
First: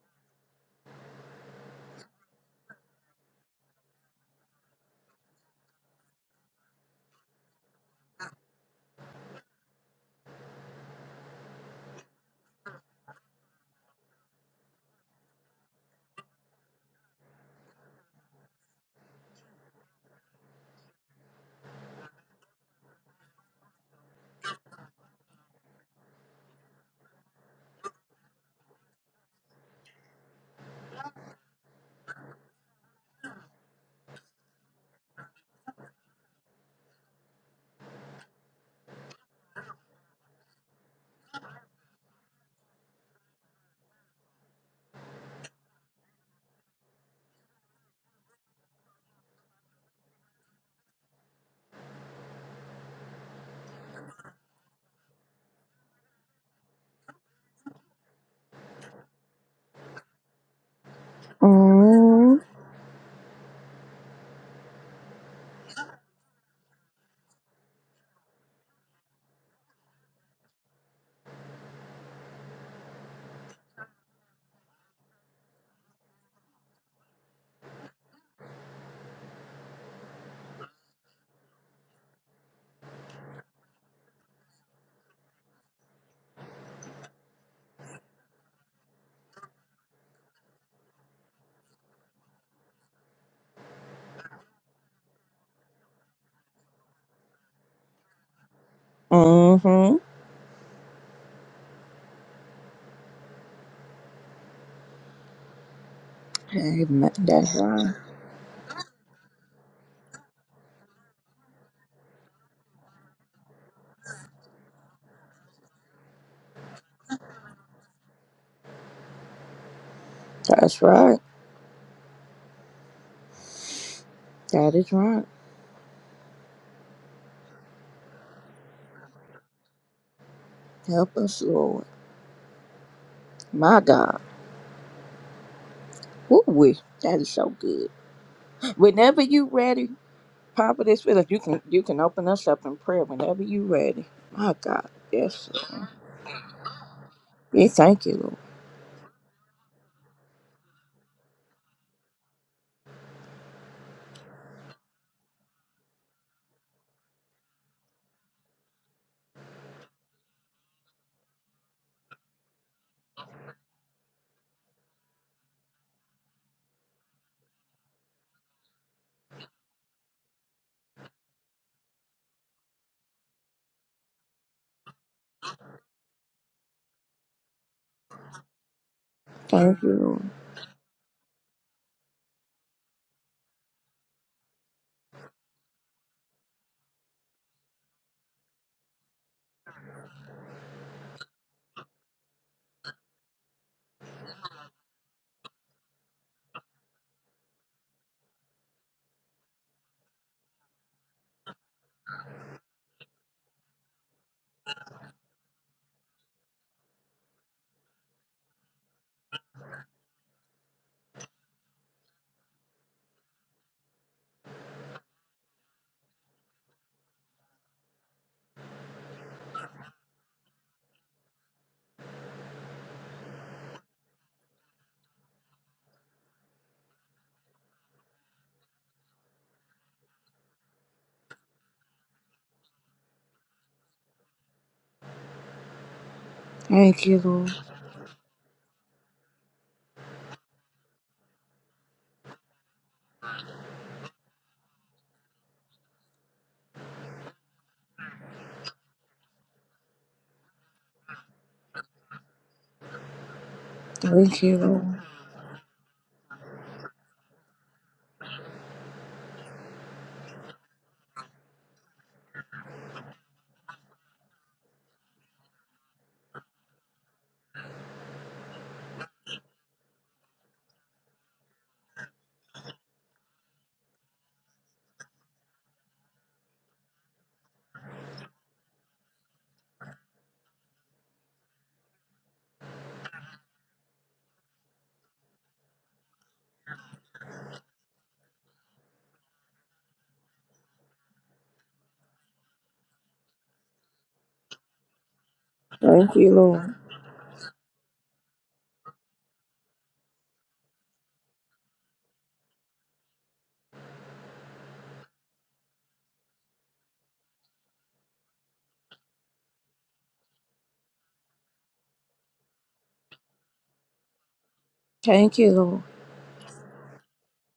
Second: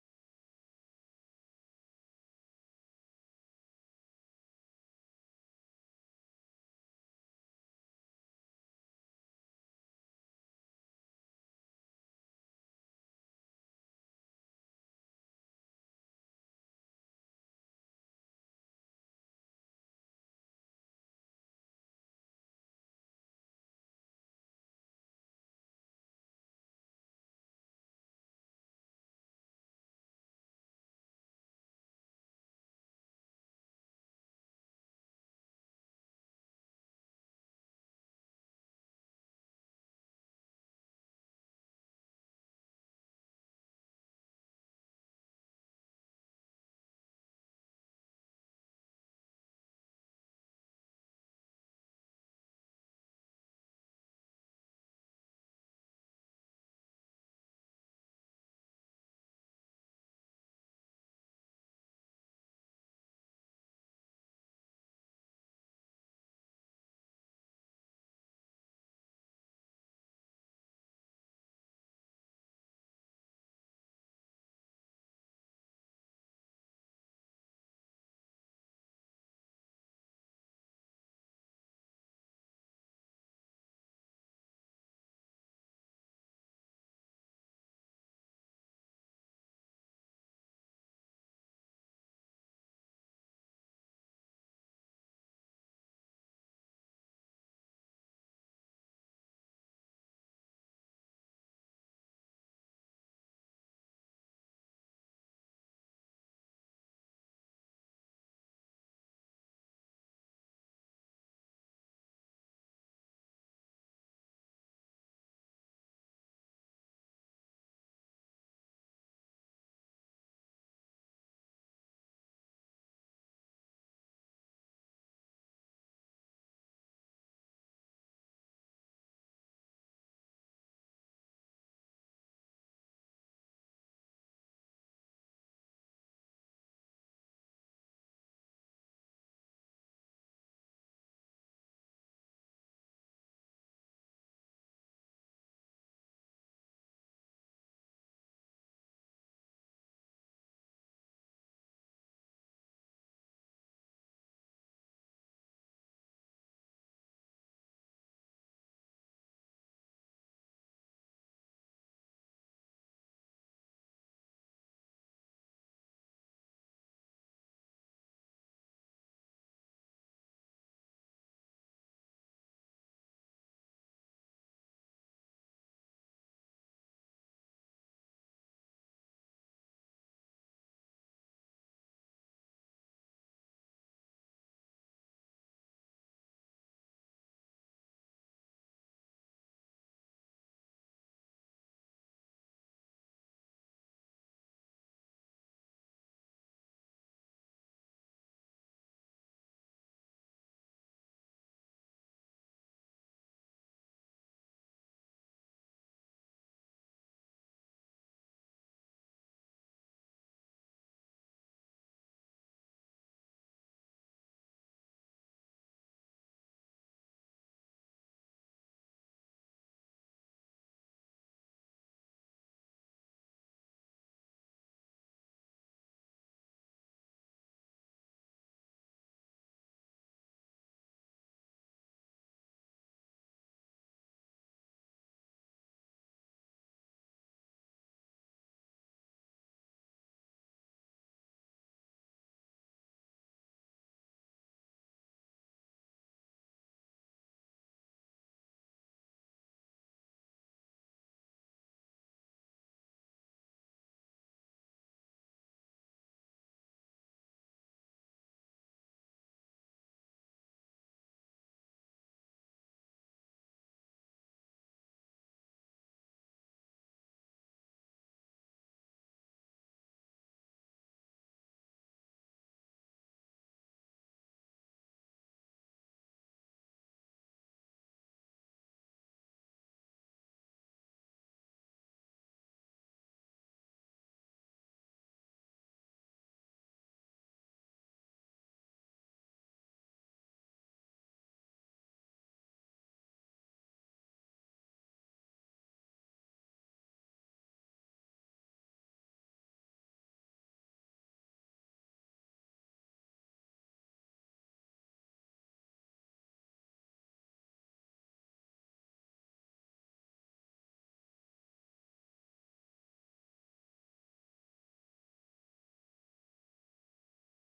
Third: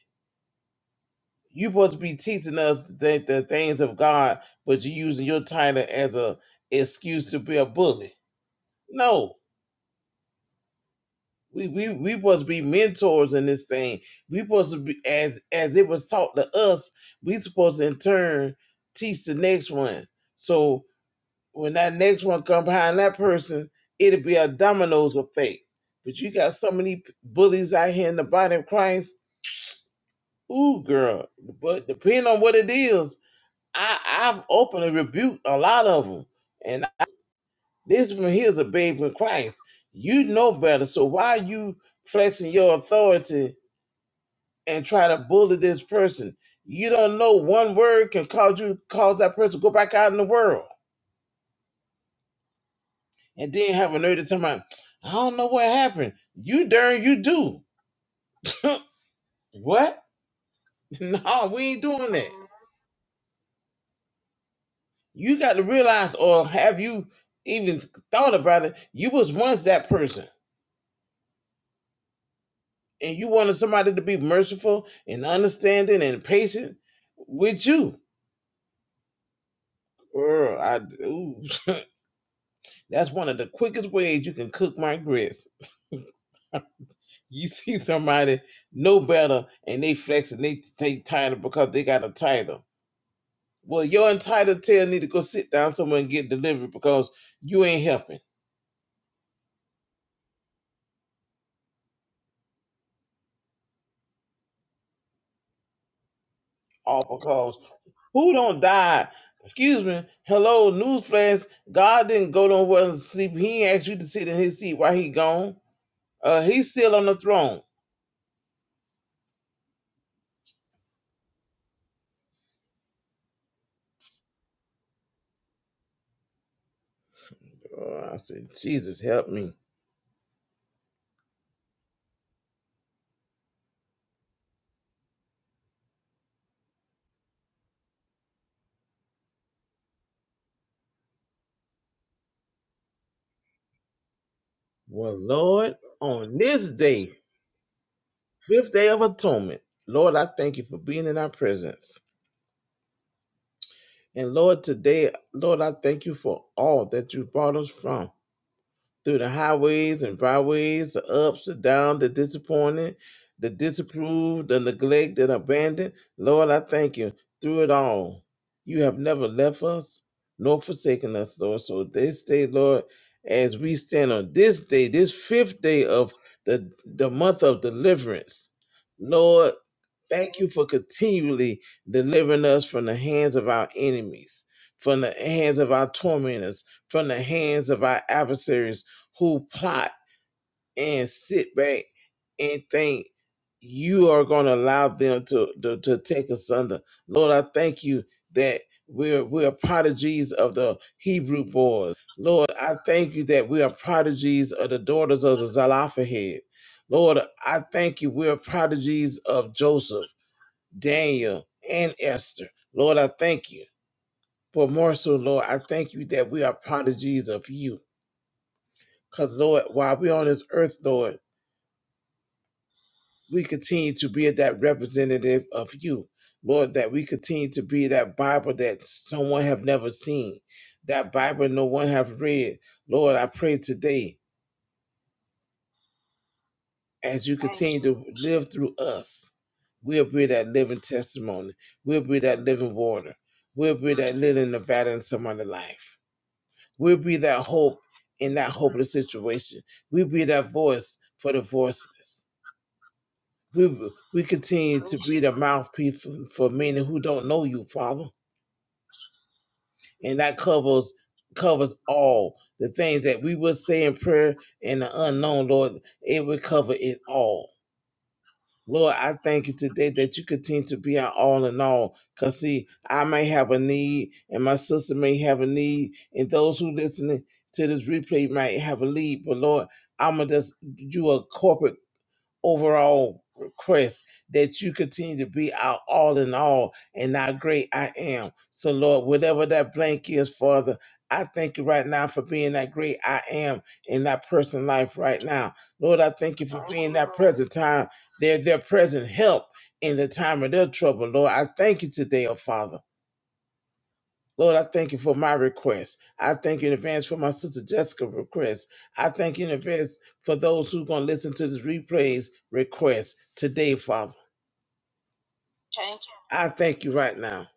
[SPEAKER 2] You supposed to be teaching us the, the things of God, but you're using your title as a excuse to be a bully. No, we we we supposed to be mentors in this thing. We supposed to be as as it was taught to us. We supposed to in turn teach the next one. So when that next one come behind that person, it'll be a dominoes effect. But you got so many bullies out here in the body of Christ. Ooh, girl. But depending on what it is, I, I've openly rebuked a lot of them. And this one here's a babe in Christ. You know better. So why are you flexing your authority and try to bully this person? You don't know one word can cause you cause that person to go back out in the world. and then have a nerd to tell me, I don't know what happened. You darn you do. <laughs> what? <laughs> no, we ain't doing
[SPEAKER 1] Mm-hmm.
[SPEAKER 2] that. You got to realize, or have you even thought about it? You was once that person, and you wanted somebody to be merciful and understanding and patient with you. Girl, I, ooh, <laughs> that's one of the quickest ways you can cook my grits. <laughs> you see somebody know better and they flex and they they title because they got a title Well, your entitled tail need to go sit down somewhere and get delivered because you ain't helping.
[SPEAKER 1] Mm-hmm. Amen.
[SPEAKER 2] All
[SPEAKER 1] That's
[SPEAKER 2] because
[SPEAKER 1] right.
[SPEAKER 2] who don't die? Excuse me. Hello, newsflash. God didn't go nowhere and sleep. He ain't asked you to sit in his seat while he gone. Uh, he's still on the throne.
[SPEAKER 1] That's right. That is right.
[SPEAKER 2] Oh, I said, Jesus, help me.
[SPEAKER 1] Help us, Lord. My God. Woo wee. That is so good. Whenever you ready, Papa this Philip, you can you can open us up in prayer whenever you ready. My God.
[SPEAKER 2] Well,
[SPEAKER 1] Yes,
[SPEAKER 2] Lord,
[SPEAKER 1] Lord.
[SPEAKER 2] on this day,
[SPEAKER 1] We thank you, Lord.
[SPEAKER 2] fifth day of atonement, Lord, I thank you for being in our presence. And Lord, today, Lord, I thank you for all that you brought us from. through the highways and byways, the ups, the downs, the disappointed, the disapproved, the neglect, the abandoned. Lord, I thank you through it all. You have never left us nor forsaken us, Lord. So this day, Lord, as we stand on this day, this fifth day of the, the month of deliverance, Lord,
[SPEAKER 1] Thank you, Lord.
[SPEAKER 2] Thank you for continually delivering us from the hands of our enemies, from the hands of our tormentors, from the hands of our adversaries who plot and sit back and think you are going to allow them to, to, to take us under. Lord, I thank you that we're, we're prodigies of the Hebrew boys. Lord, I thank you that we are prodigies of the daughters of the Zelophehad. Lord, I thank you. We're prodigies of Joseph. Daniel, and Esther. Lord, I thank you. But more so, Lord, I thank you that we are prodigies of you. Because, Lord, while we're on this earth, Lord, we continue to be that representative of you. Lord, that we continue to be that Bible that someone have never seen, that Bible no one have read. Lord, I pray today,
[SPEAKER 1] Thank you,
[SPEAKER 2] as you
[SPEAKER 1] Lord.
[SPEAKER 2] continue to live through us, we'll be that living testimony. We'll be that living water. We'll be that living Nevada in someone's life. We'll be that hope in that hopeless situation. We'll be that voice for the voiceless. We, we
[SPEAKER 1] Thank you,
[SPEAKER 2] continue to
[SPEAKER 1] Lord.
[SPEAKER 2] be the mouthpiece for, for many who don't know you, Father. And that covers covers all the things that we will say in prayer and the unknown, Lord. It will cover it all. Lord, I thank you today that you continue to be our all in all. Because, see, I may have a need, and my sister may have a need, and those who listen to this replay might have a need. But, Lord, I'm going to just do a corporate overall request that you continue to be our all in all and our great I am. So, Lord, whatever that blank is, Father, I thank you right now for being that great I am in that person's life right now. Lord, I
[SPEAKER 1] Thank you,
[SPEAKER 2] thank you for
[SPEAKER 1] Lord.
[SPEAKER 2] being that present time, their, their present help in the time of their trouble. Lord, I thank you today, oh Father. Lord, I thank you for my request. I thank you in advance for my sister Jessica's request. I thank you in advance for those who are going to listen to this replay's request today, Father.
[SPEAKER 1] Thank you, Lord.
[SPEAKER 2] I thank you right now.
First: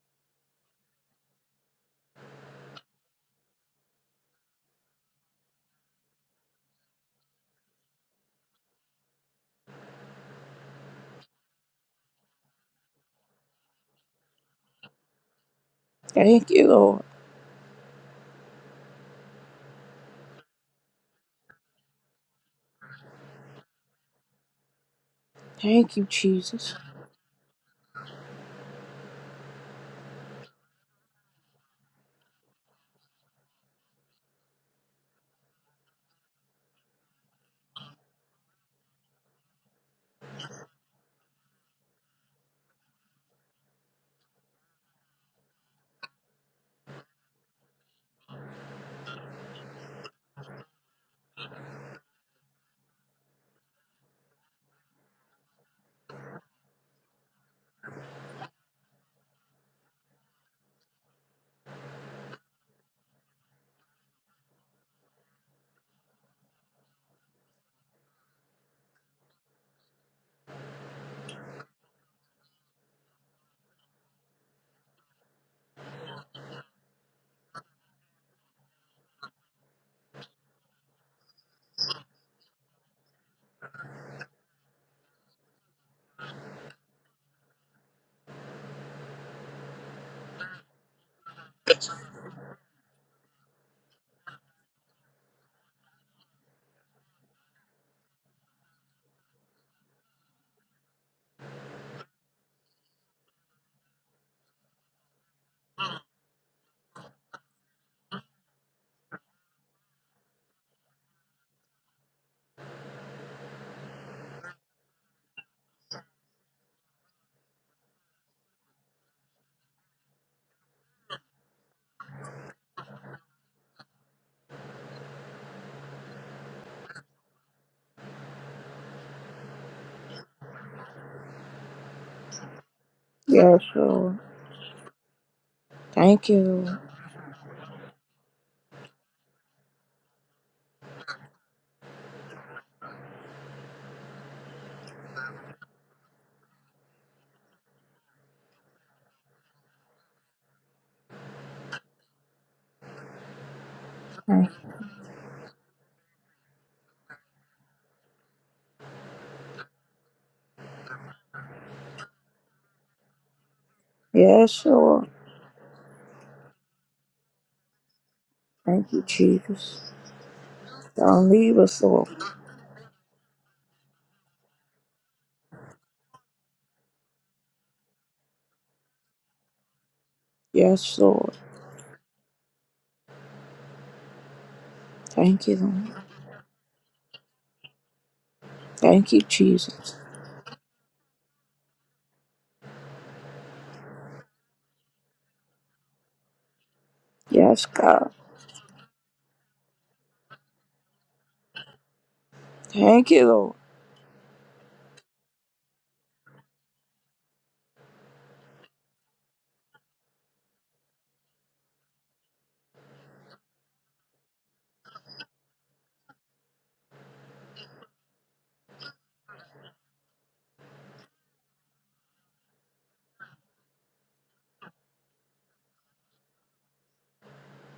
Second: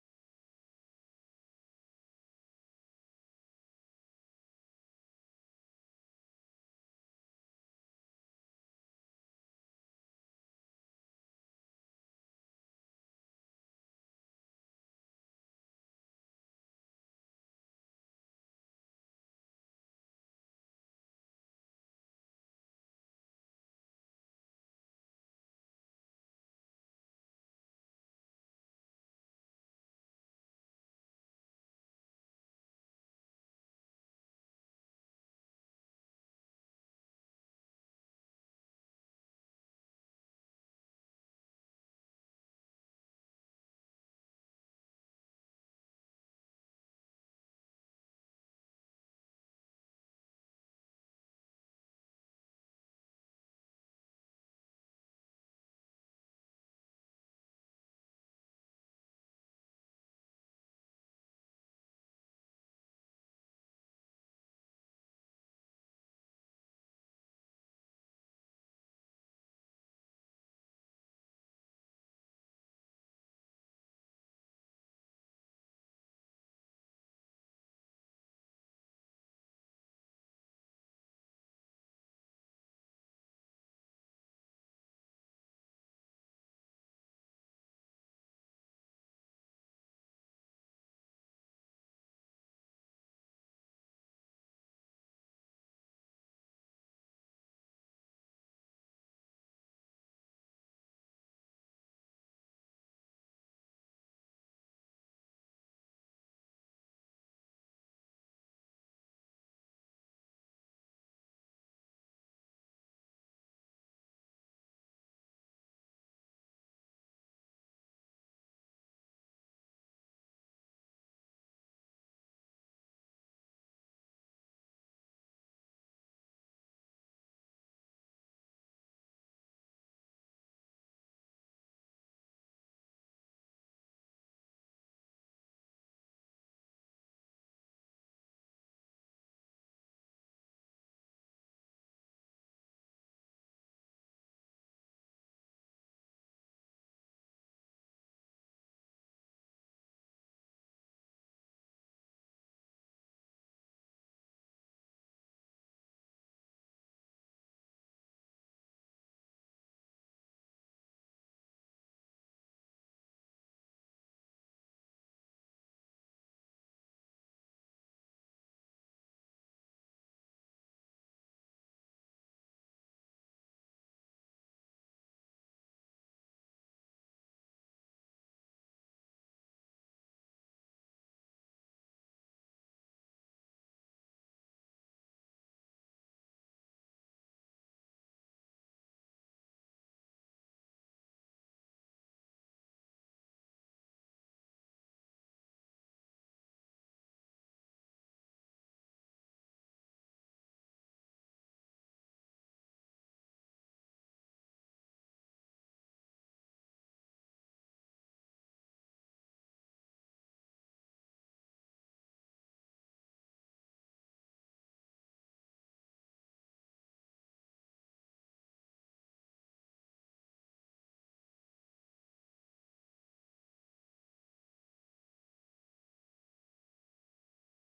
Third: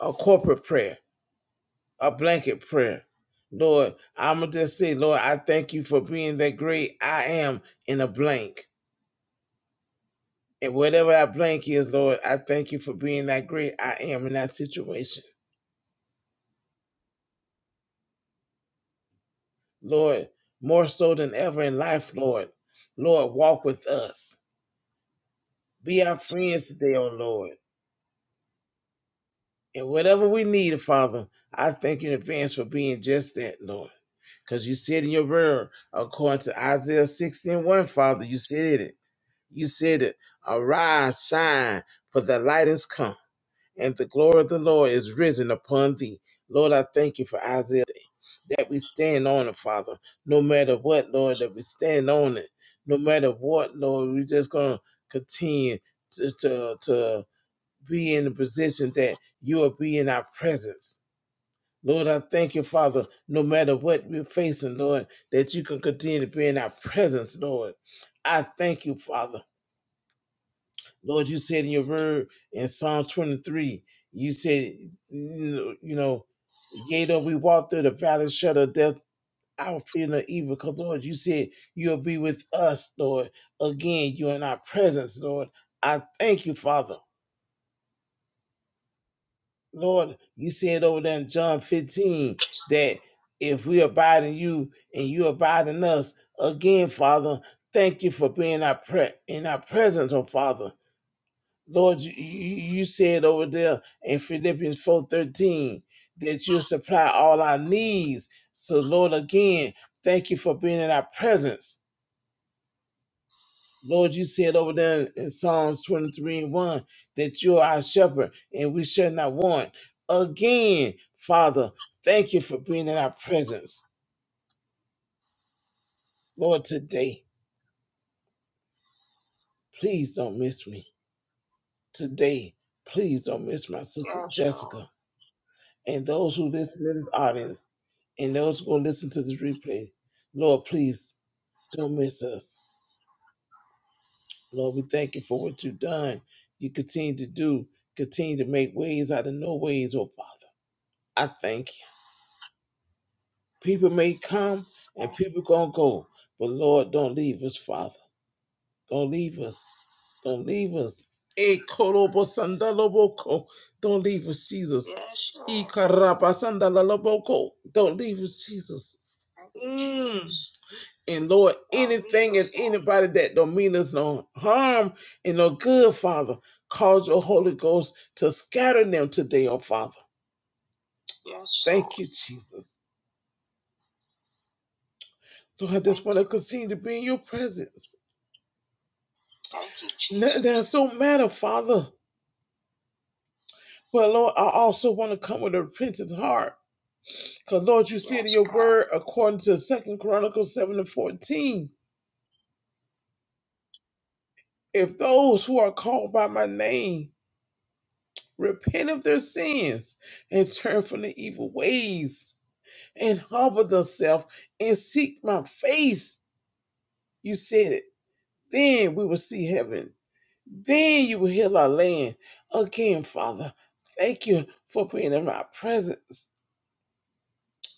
[SPEAKER 2] A corporate prayer, a blanket prayer. Lord, I'm going to just say, Lord, I thank you for being that great I am in a blank. And whatever that blank is, Lord, I thank you for being that great I am in that situation.
[SPEAKER 1] Thank you, Lord.
[SPEAKER 2] Lord, more so than ever in life, Lord, Lord, walk with us.
[SPEAKER 1] Thank
[SPEAKER 2] Be
[SPEAKER 1] you,
[SPEAKER 2] our friends
[SPEAKER 1] Jesus.
[SPEAKER 2] today, O Lord. And whatever we need, Father, I thank you in advance for being just that, Lord. Because you said in your word, according to Isaiah sixteen one, Father, you said it. You said it. Arise, shine, for the light is come, and the glory of the Lord is risen upon thee. Lord, I thank you for Isaiah that we stand on it, Father. No matter what, Lord, that we stand on it. No matter what, Lord, we're just gonna continue to to, to be in the position that you will be in our presence. Lord, I thank you, Father, no matter what we're facing, Lord, that you can continue to be in our presence, Lord. I thank you, Father. Lord, you said in your word in Psalm 23, you said, you know, yea, though we walk through the valley of shadow of death, I will fear no evil, because, Lord, you said you'll be with us, Lord. Again, you're in our presence, Lord. I thank you, Father. Lord, you said over there in John 15 that if we abide in you and you abide in us, again, Father, thank you for being our pre- in our presence, oh Father. Lord, you, you you said over there in Philippians 4:13 that you supply all our needs. So, Lord, again, thank you for being in our presence. Lord, you said over there in Psalms 23 and 1 that you are our shepherd and we shall not want. Again, Father, thank you for being in our presence. Lord, today, please don't miss me. Today, please don't
[SPEAKER 1] Yes,
[SPEAKER 2] miss my sister
[SPEAKER 1] Lord.
[SPEAKER 2] Yes, Jessica and
[SPEAKER 1] Thank
[SPEAKER 2] those
[SPEAKER 1] you,
[SPEAKER 2] who
[SPEAKER 1] Lord.
[SPEAKER 2] listen to this audience and those who will listen to this replay. Lord, please don't miss us. Lord, we thank you for what you've done. You continue to do, continue to make ways out of no ways, oh Father. I thank you. People may
[SPEAKER 1] Thank
[SPEAKER 2] come and people gonna go, but Lord, don't leave us, Father. Don't leave us. Don't leave us. Eh, korobo sandaloboko. Don't
[SPEAKER 1] you.
[SPEAKER 2] leave us,
[SPEAKER 1] Yes,
[SPEAKER 2] Jesus.
[SPEAKER 1] Lord.
[SPEAKER 2] Yes, Lord. Eh, sandaloboko. Don't leave us,
[SPEAKER 1] Thank
[SPEAKER 2] Jesus.
[SPEAKER 1] you, Jesus.
[SPEAKER 2] Mm. And
[SPEAKER 1] Don't
[SPEAKER 2] Lord,
[SPEAKER 1] leave us, Lord.
[SPEAKER 2] anything and anybody that don't mean us no harm and no good, Father, cause your Holy Ghost to scatter them today, oh Father.
[SPEAKER 1] Yes, Lord.
[SPEAKER 2] Yes, Thank Lord. you, Jesus.
[SPEAKER 1] Thank you,
[SPEAKER 2] So I
[SPEAKER 1] Lord.
[SPEAKER 2] just want to continue to be in your presence.
[SPEAKER 1] Thank you, Jesus.
[SPEAKER 2] Nothing else don't matter, Father. But Lord, I also want to come with a repentant heart. Because
[SPEAKER 1] Yes,
[SPEAKER 2] Lord, you
[SPEAKER 1] God.
[SPEAKER 2] said in Yes, your God. word, according to Second Chronicles 7 and 14,
[SPEAKER 1] Thank you, Lord.
[SPEAKER 2] if those who are called by my name repent of their sins and turn from the evil ways and humble themselves and seek my face, you said it, then we will see heaven. Then you will heal our land. Again, Father, thank you for being in my presence.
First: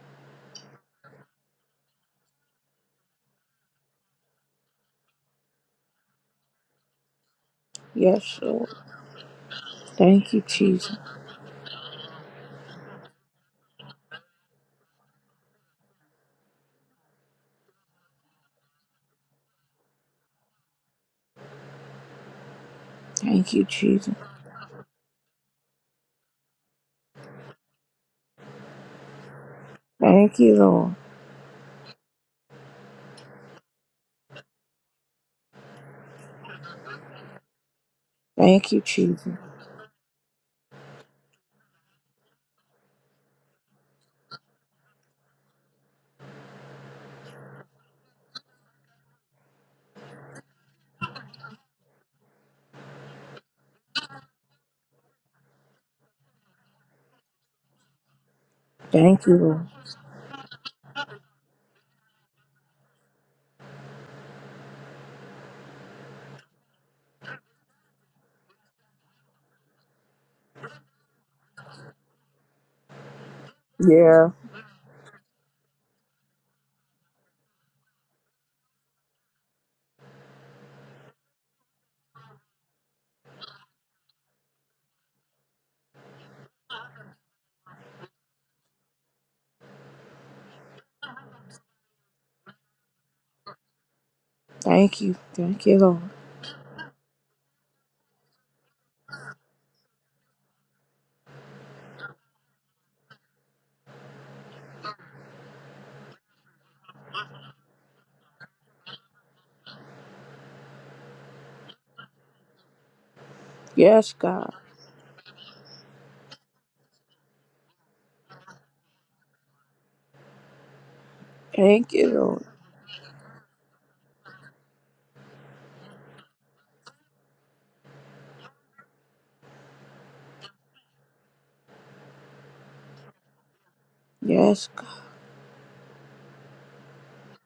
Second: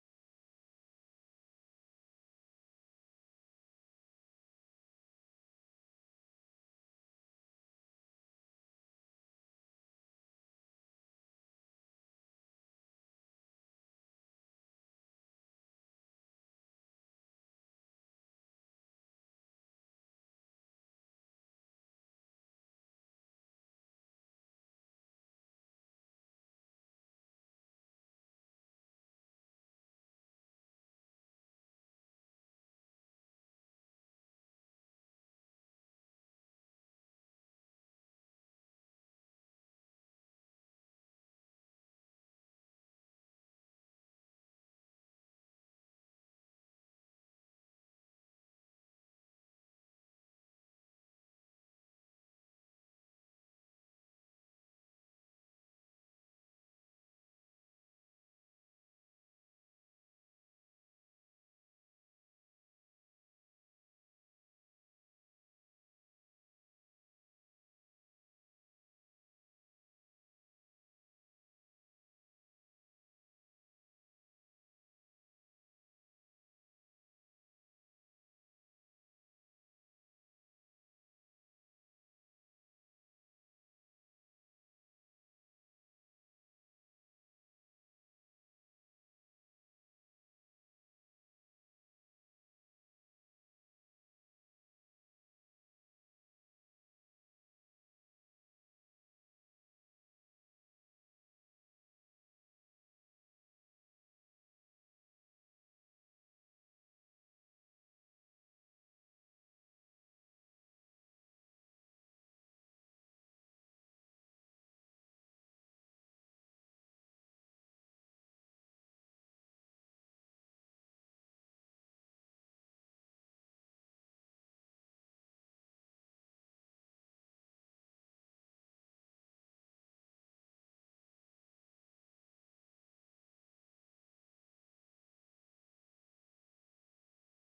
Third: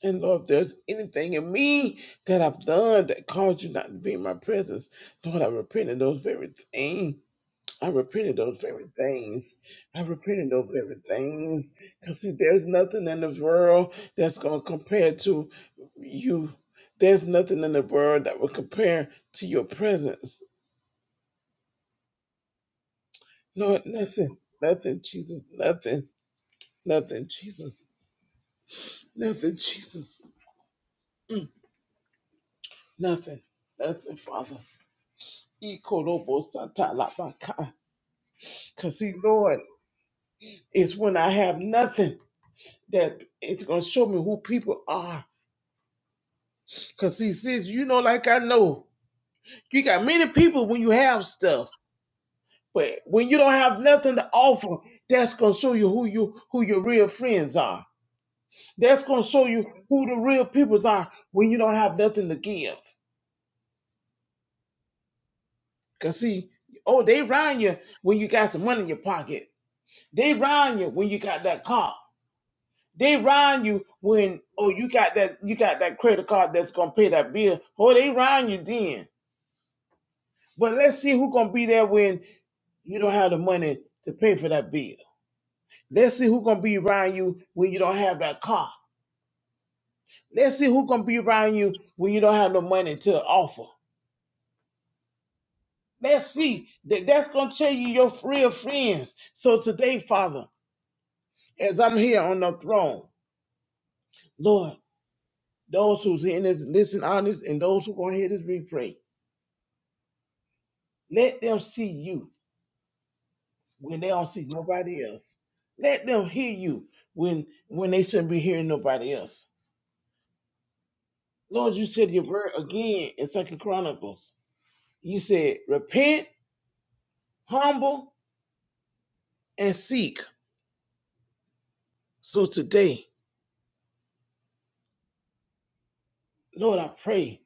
[SPEAKER 2] And Lord, if there's anything in me that I've done that caused you not to be in my presence, Lord, I repent of those very things. I repent of
[SPEAKER 1] Yes,
[SPEAKER 2] those
[SPEAKER 1] Lord.
[SPEAKER 2] very things. I
[SPEAKER 1] Thank
[SPEAKER 2] repent
[SPEAKER 1] you,
[SPEAKER 2] of those very
[SPEAKER 1] Jesus.
[SPEAKER 2] things. Because see, there's nothing in the world that's going to compare to you. There's nothing in the world that will compare to your presence.
[SPEAKER 1] Thank you,
[SPEAKER 2] Lord,
[SPEAKER 1] Jesus.
[SPEAKER 2] nothing, nothing, Jesus, nothing. Nothing, Jesus. Nothing, Jesus.
[SPEAKER 1] Thank you, Lord.
[SPEAKER 2] Mm, nothing. Nothing, Father. Because,
[SPEAKER 1] Thank you,
[SPEAKER 2] see,
[SPEAKER 1] Jesus.
[SPEAKER 2] Lord, it's when I have nothing that it's going to show me who people are. Because, see, sis, you know, like I know, you got many people when you have stuff. But when you don't have nothing to offer, that's gonna show you who you who your real friends are. That's gonna
[SPEAKER 1] Thank you,
[SPEAKER 2] show
[SPEAKER 1] Lord.
[SPEAKER 2] you who the real peoples are when you don't have nothing to give. Cause see, oh, they round you when you got some money in your pocket. They round you when you got that car. They round you
[SPEAKER 1] Yeah.
[SPEAKER 2] when oh you got that you got that credit card that's gonna pay that bill. Oh, they round you then. But let's see who gonna be there when you don't have the money to pay for that bill. Let's see who gonna be around you when you don't have that car. Let's see who gonna be around you when you don't have no money to offer.
[SPEAKER 1] Thank you. Thank you, Lord.
[SPEAKER 2] Let's see that that's gonna tell you your real friends. So today, Father. as I'm here on the throne, Lord, those who's in this listen on this and those who gonna hear this replay, let them see you when they
[SPEAKER 1] Yes,
[SPEAKER 2] don't see
[SPEAKER 1] God.
[SPEAKER 2] nobody else. Let them hear you when when they shouldn't be hearing nobody else. Lord, you
[SPEAKER 1] Thank you,
[SPEAKER 2] said your
[SPEAKER 1] Lord.
[SPEAKER 2] word again in Second Chronicles. You said, repent, humble, and seek. So today,
[SPEAKER 1] Yes, God.
[SPEAKER 2] Lord, I pray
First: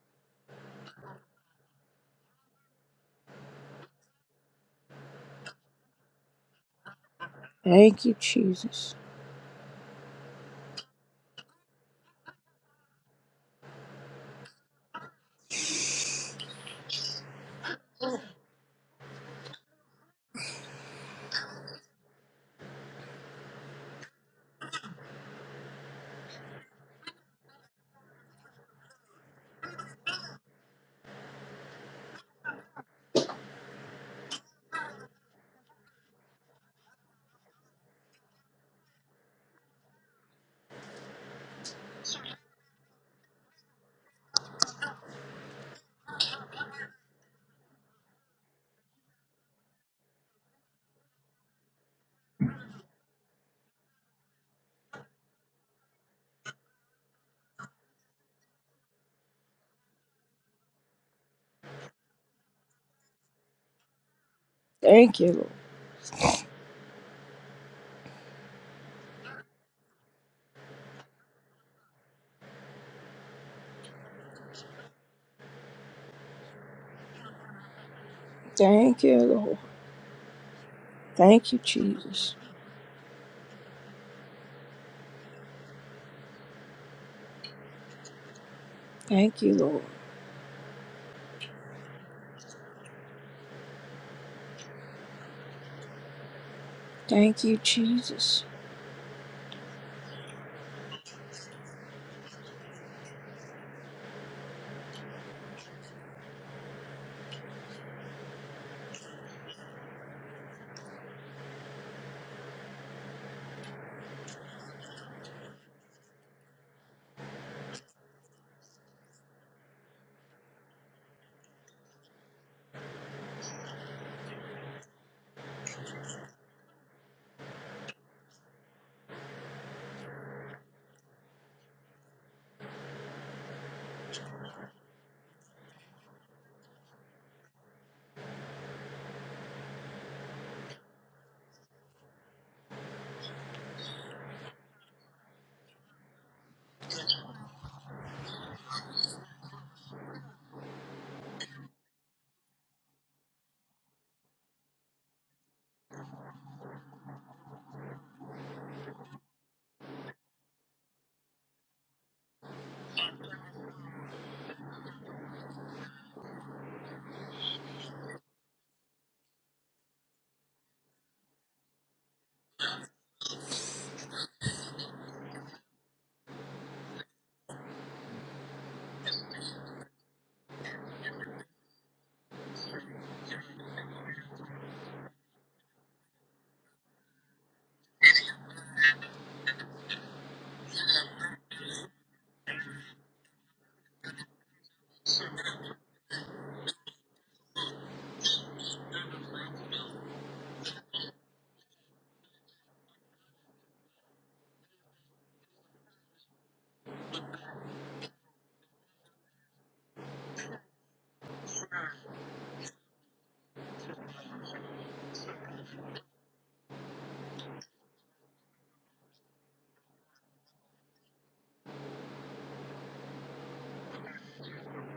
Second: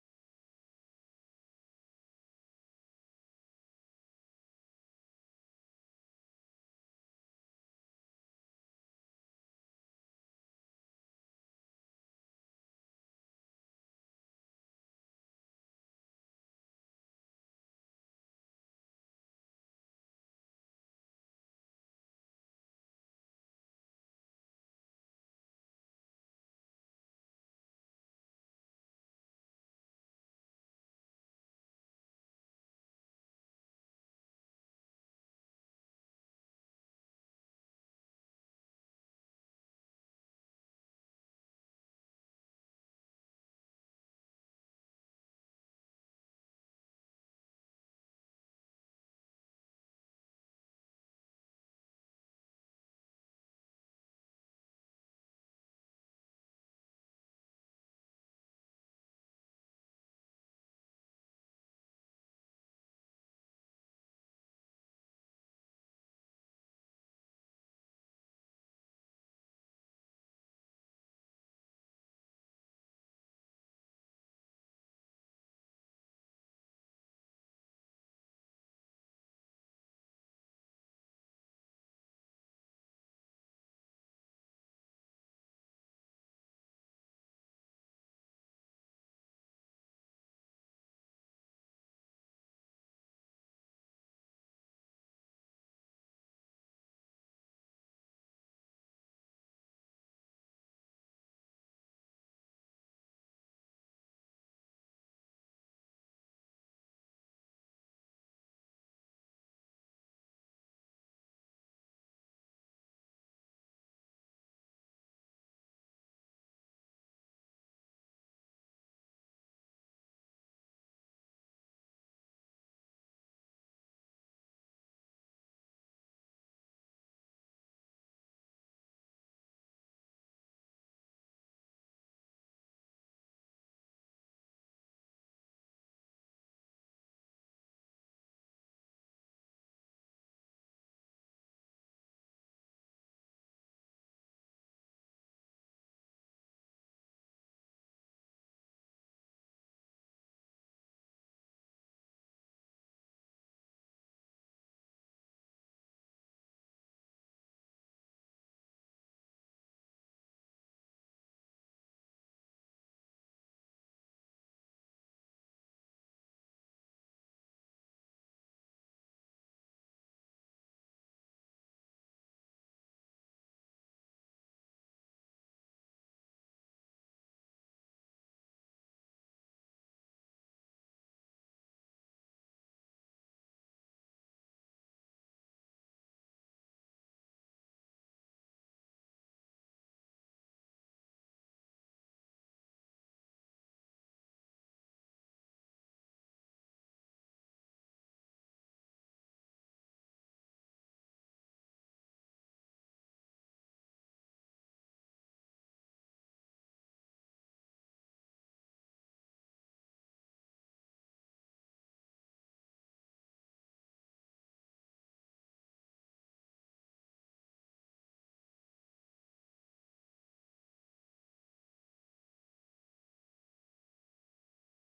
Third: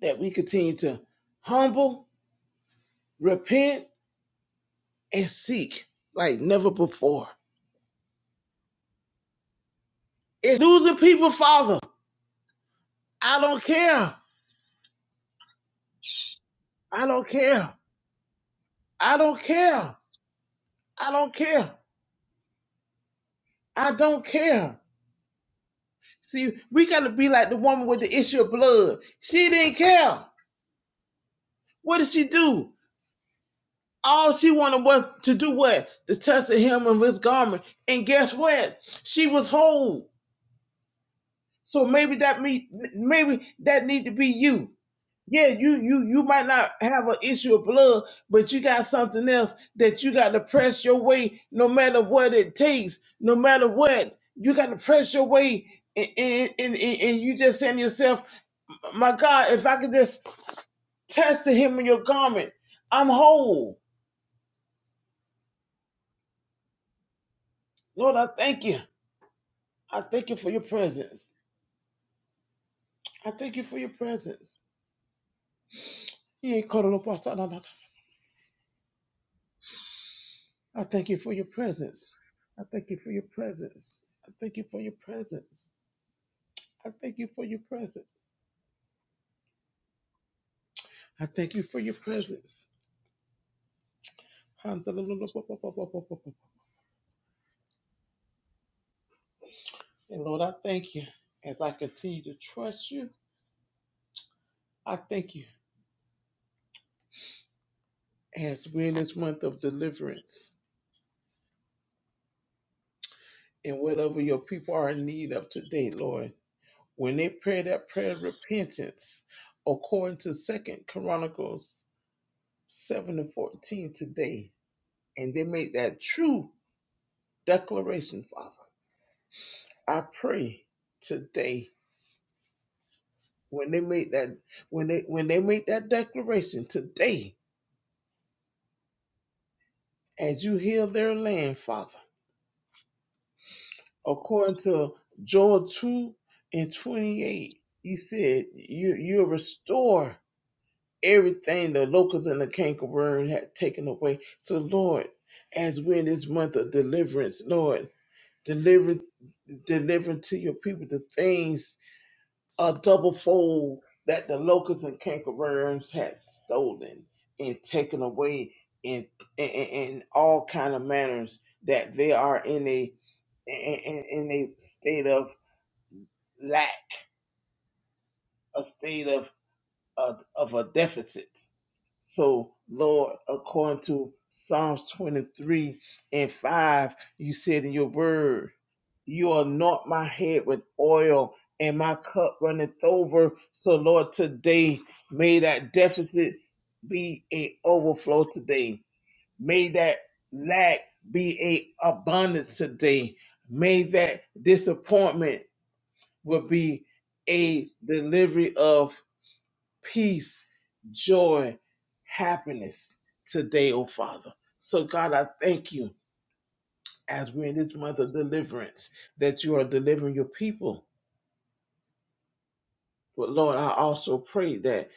[SPEAKER 2] that we continue to humble, repent, and seek like never before.
[SPEAKER 1] Thank you, Jesus.
[SPEAKER 2] It's losing people, Father. I don't care. I don't care. I don't care. I don't care. I don't care. See, we gotta be like the woman with the issue of blood. She didn't care. What did she do? All she wanted was to do what? To touch the hem of his garment. And guess what? She was whole. So maybe that me maybe that need to be you. Yeah, you you you might not have an issue of blood, but you got something else that you got to press your way, no matter what it takes, no matter what you got to press your way, and and, and, and you just saying to yourself, my God, if I could just test the hem of your garment, I'm whole.
[SPEAKER 1] Thank you, Lord.
[SPEAKER 2] Lord, I thank you. I thank you for your presence. I thank you for your presence. Yeah,
[SPEAKER 1] Thank you, Lord.
[SPEAKER 2] I thank you for your
[SPEAKER 1] Thank you,
[SPEAKER 2] presence.
[SPEAKER 1] Jesus.
[SPEAKER 2] I thank you for your presence. I thank you for your presence. I thank you for your presence.
[SPEAKER 1] Thank you, Lord.
[SPEAKER 2] I thank you for your presence. And
[SPEAKER 1] Thank you, Jesus.
[SPEAKER 2] Lord, I thank you as I continue to trust you. I thank you as we're in this month of deliverance and whatever your people are in need of today, Lord. When they pray that prayer of repentance, according to Second Chronicles 7 and 14 today, and they make that true declaration, Father. I pray today when they make that when they when they make that declaration today as you heal their land, Father, according to Joel 2 and 28, you said you you restore everything the locusts and the cankerworm had taken away. So Lord, as we're in this month of deliverance, Lord, deliver deliver to your people the things a double fold that the locusts and cankerworms had stolen and taken away in in, in all kind of manners that they are in a in, in in a state of lack, a state of of, of a deficit. So, Lord, according to Psalms 23 and 5, you said in your word, You anoint my head with oil and my cup runneth over. So, Lord, today, may that deficit be a overflow today. May that lack be a abundance today. May that disappointment will be a delivery of peace, joy, happiness today, oh Father. So, God, I thank you as we're in this month of deliverance that you are delivering your people. But Lord, I also pray that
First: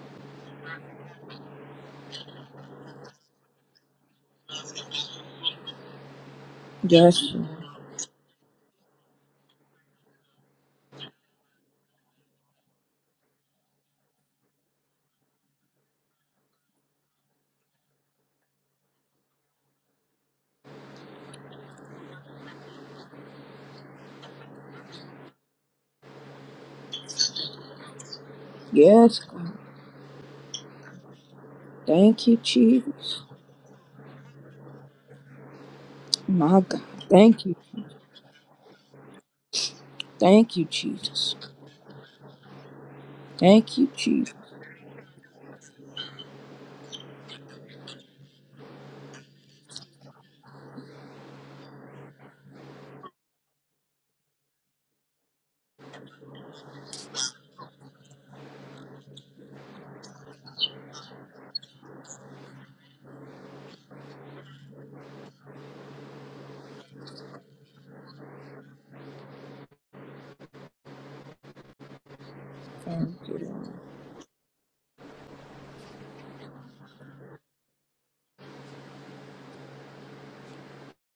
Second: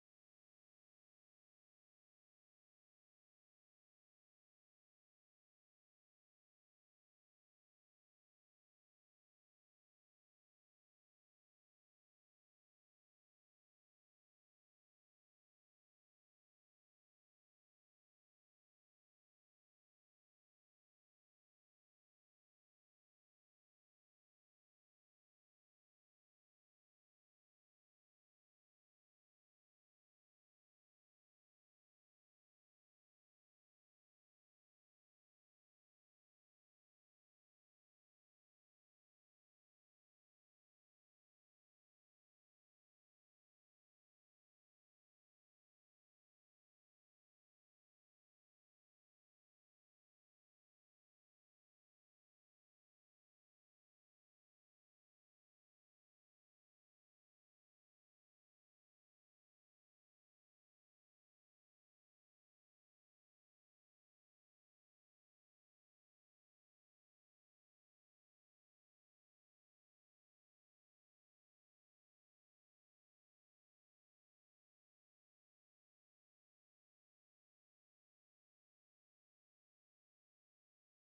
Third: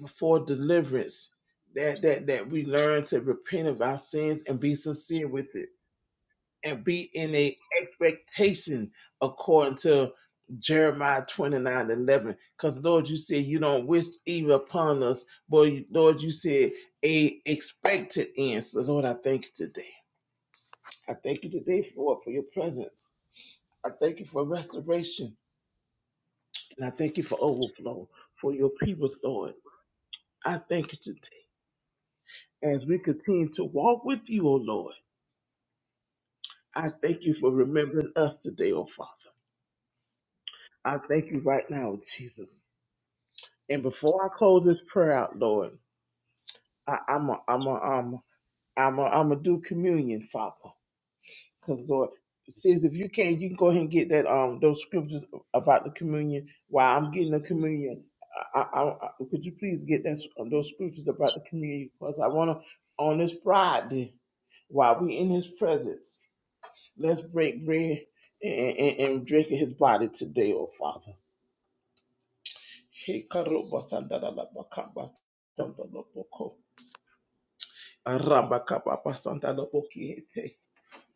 [SPEAKER 2] before deliverance, that that that we learn to repent of our sins and be sincere with it and be
[SPEAKER 1] Yes.
[SPEAKER 2] in
[SPEAKER 1] Lord.
[SPEAKER 2] a expectation according to Jeremiah 29 11, Because Lord, you said you don't wish evil upon us, but Lord, you said a expected end. So Lord, I thank you today. I thank you today for for your presence. I thank you for restoration. And I thank you for overflow for your
[SPEAKER 1] Yes,
[SPEAKER 2] people's Lord.
[SPEAKER 1] God.
[SPEAKER 2] I thank you today.
[SPEAKER 1] Thank you,
[SPEAKER 2] As we
[SPEAKER 1] Jesus.
[SPEAKER 2] continue to walk with you, O Lord,
[SPEAKER 1] My God.
[SPEAKER 2] I thank you
[SPEAKER 1] Thank
[SPEAKER 2] for
[SPEAKER 1] you. Jesus.
[SPEAKER 2] remembering us today, O Father.
[SPEAKER 1] Thank you,
[SPEAKER 2] I thank
[SPEAKER 1] Jesus.
[SPEAKER 2] you right now, Jesus.
[SPEAKER 1] Thank
[SPEAKER 2] And
[SPEAKER 1] you,
[SPEAKER 2] before I
[SPEAKER 1] Jesus.
[SPEAKER 2] close this prayer out, Lord, I, I'm a, I'm a, um, I'm a, I'm a do communion, Father, because Lord it says if you can, you can go ahead and get that um those scriptures about the communion. While I'm getting the communion, I, I, I could you please get that those scriptures about the communion? Because I want to on this Friday while we in His presence, let's break bread and, and, and drink of His body today, oh Father.
[SPEAKER 1] Thank you, Lord.
[SPEAKER 2] Arabakababasandalobokiete.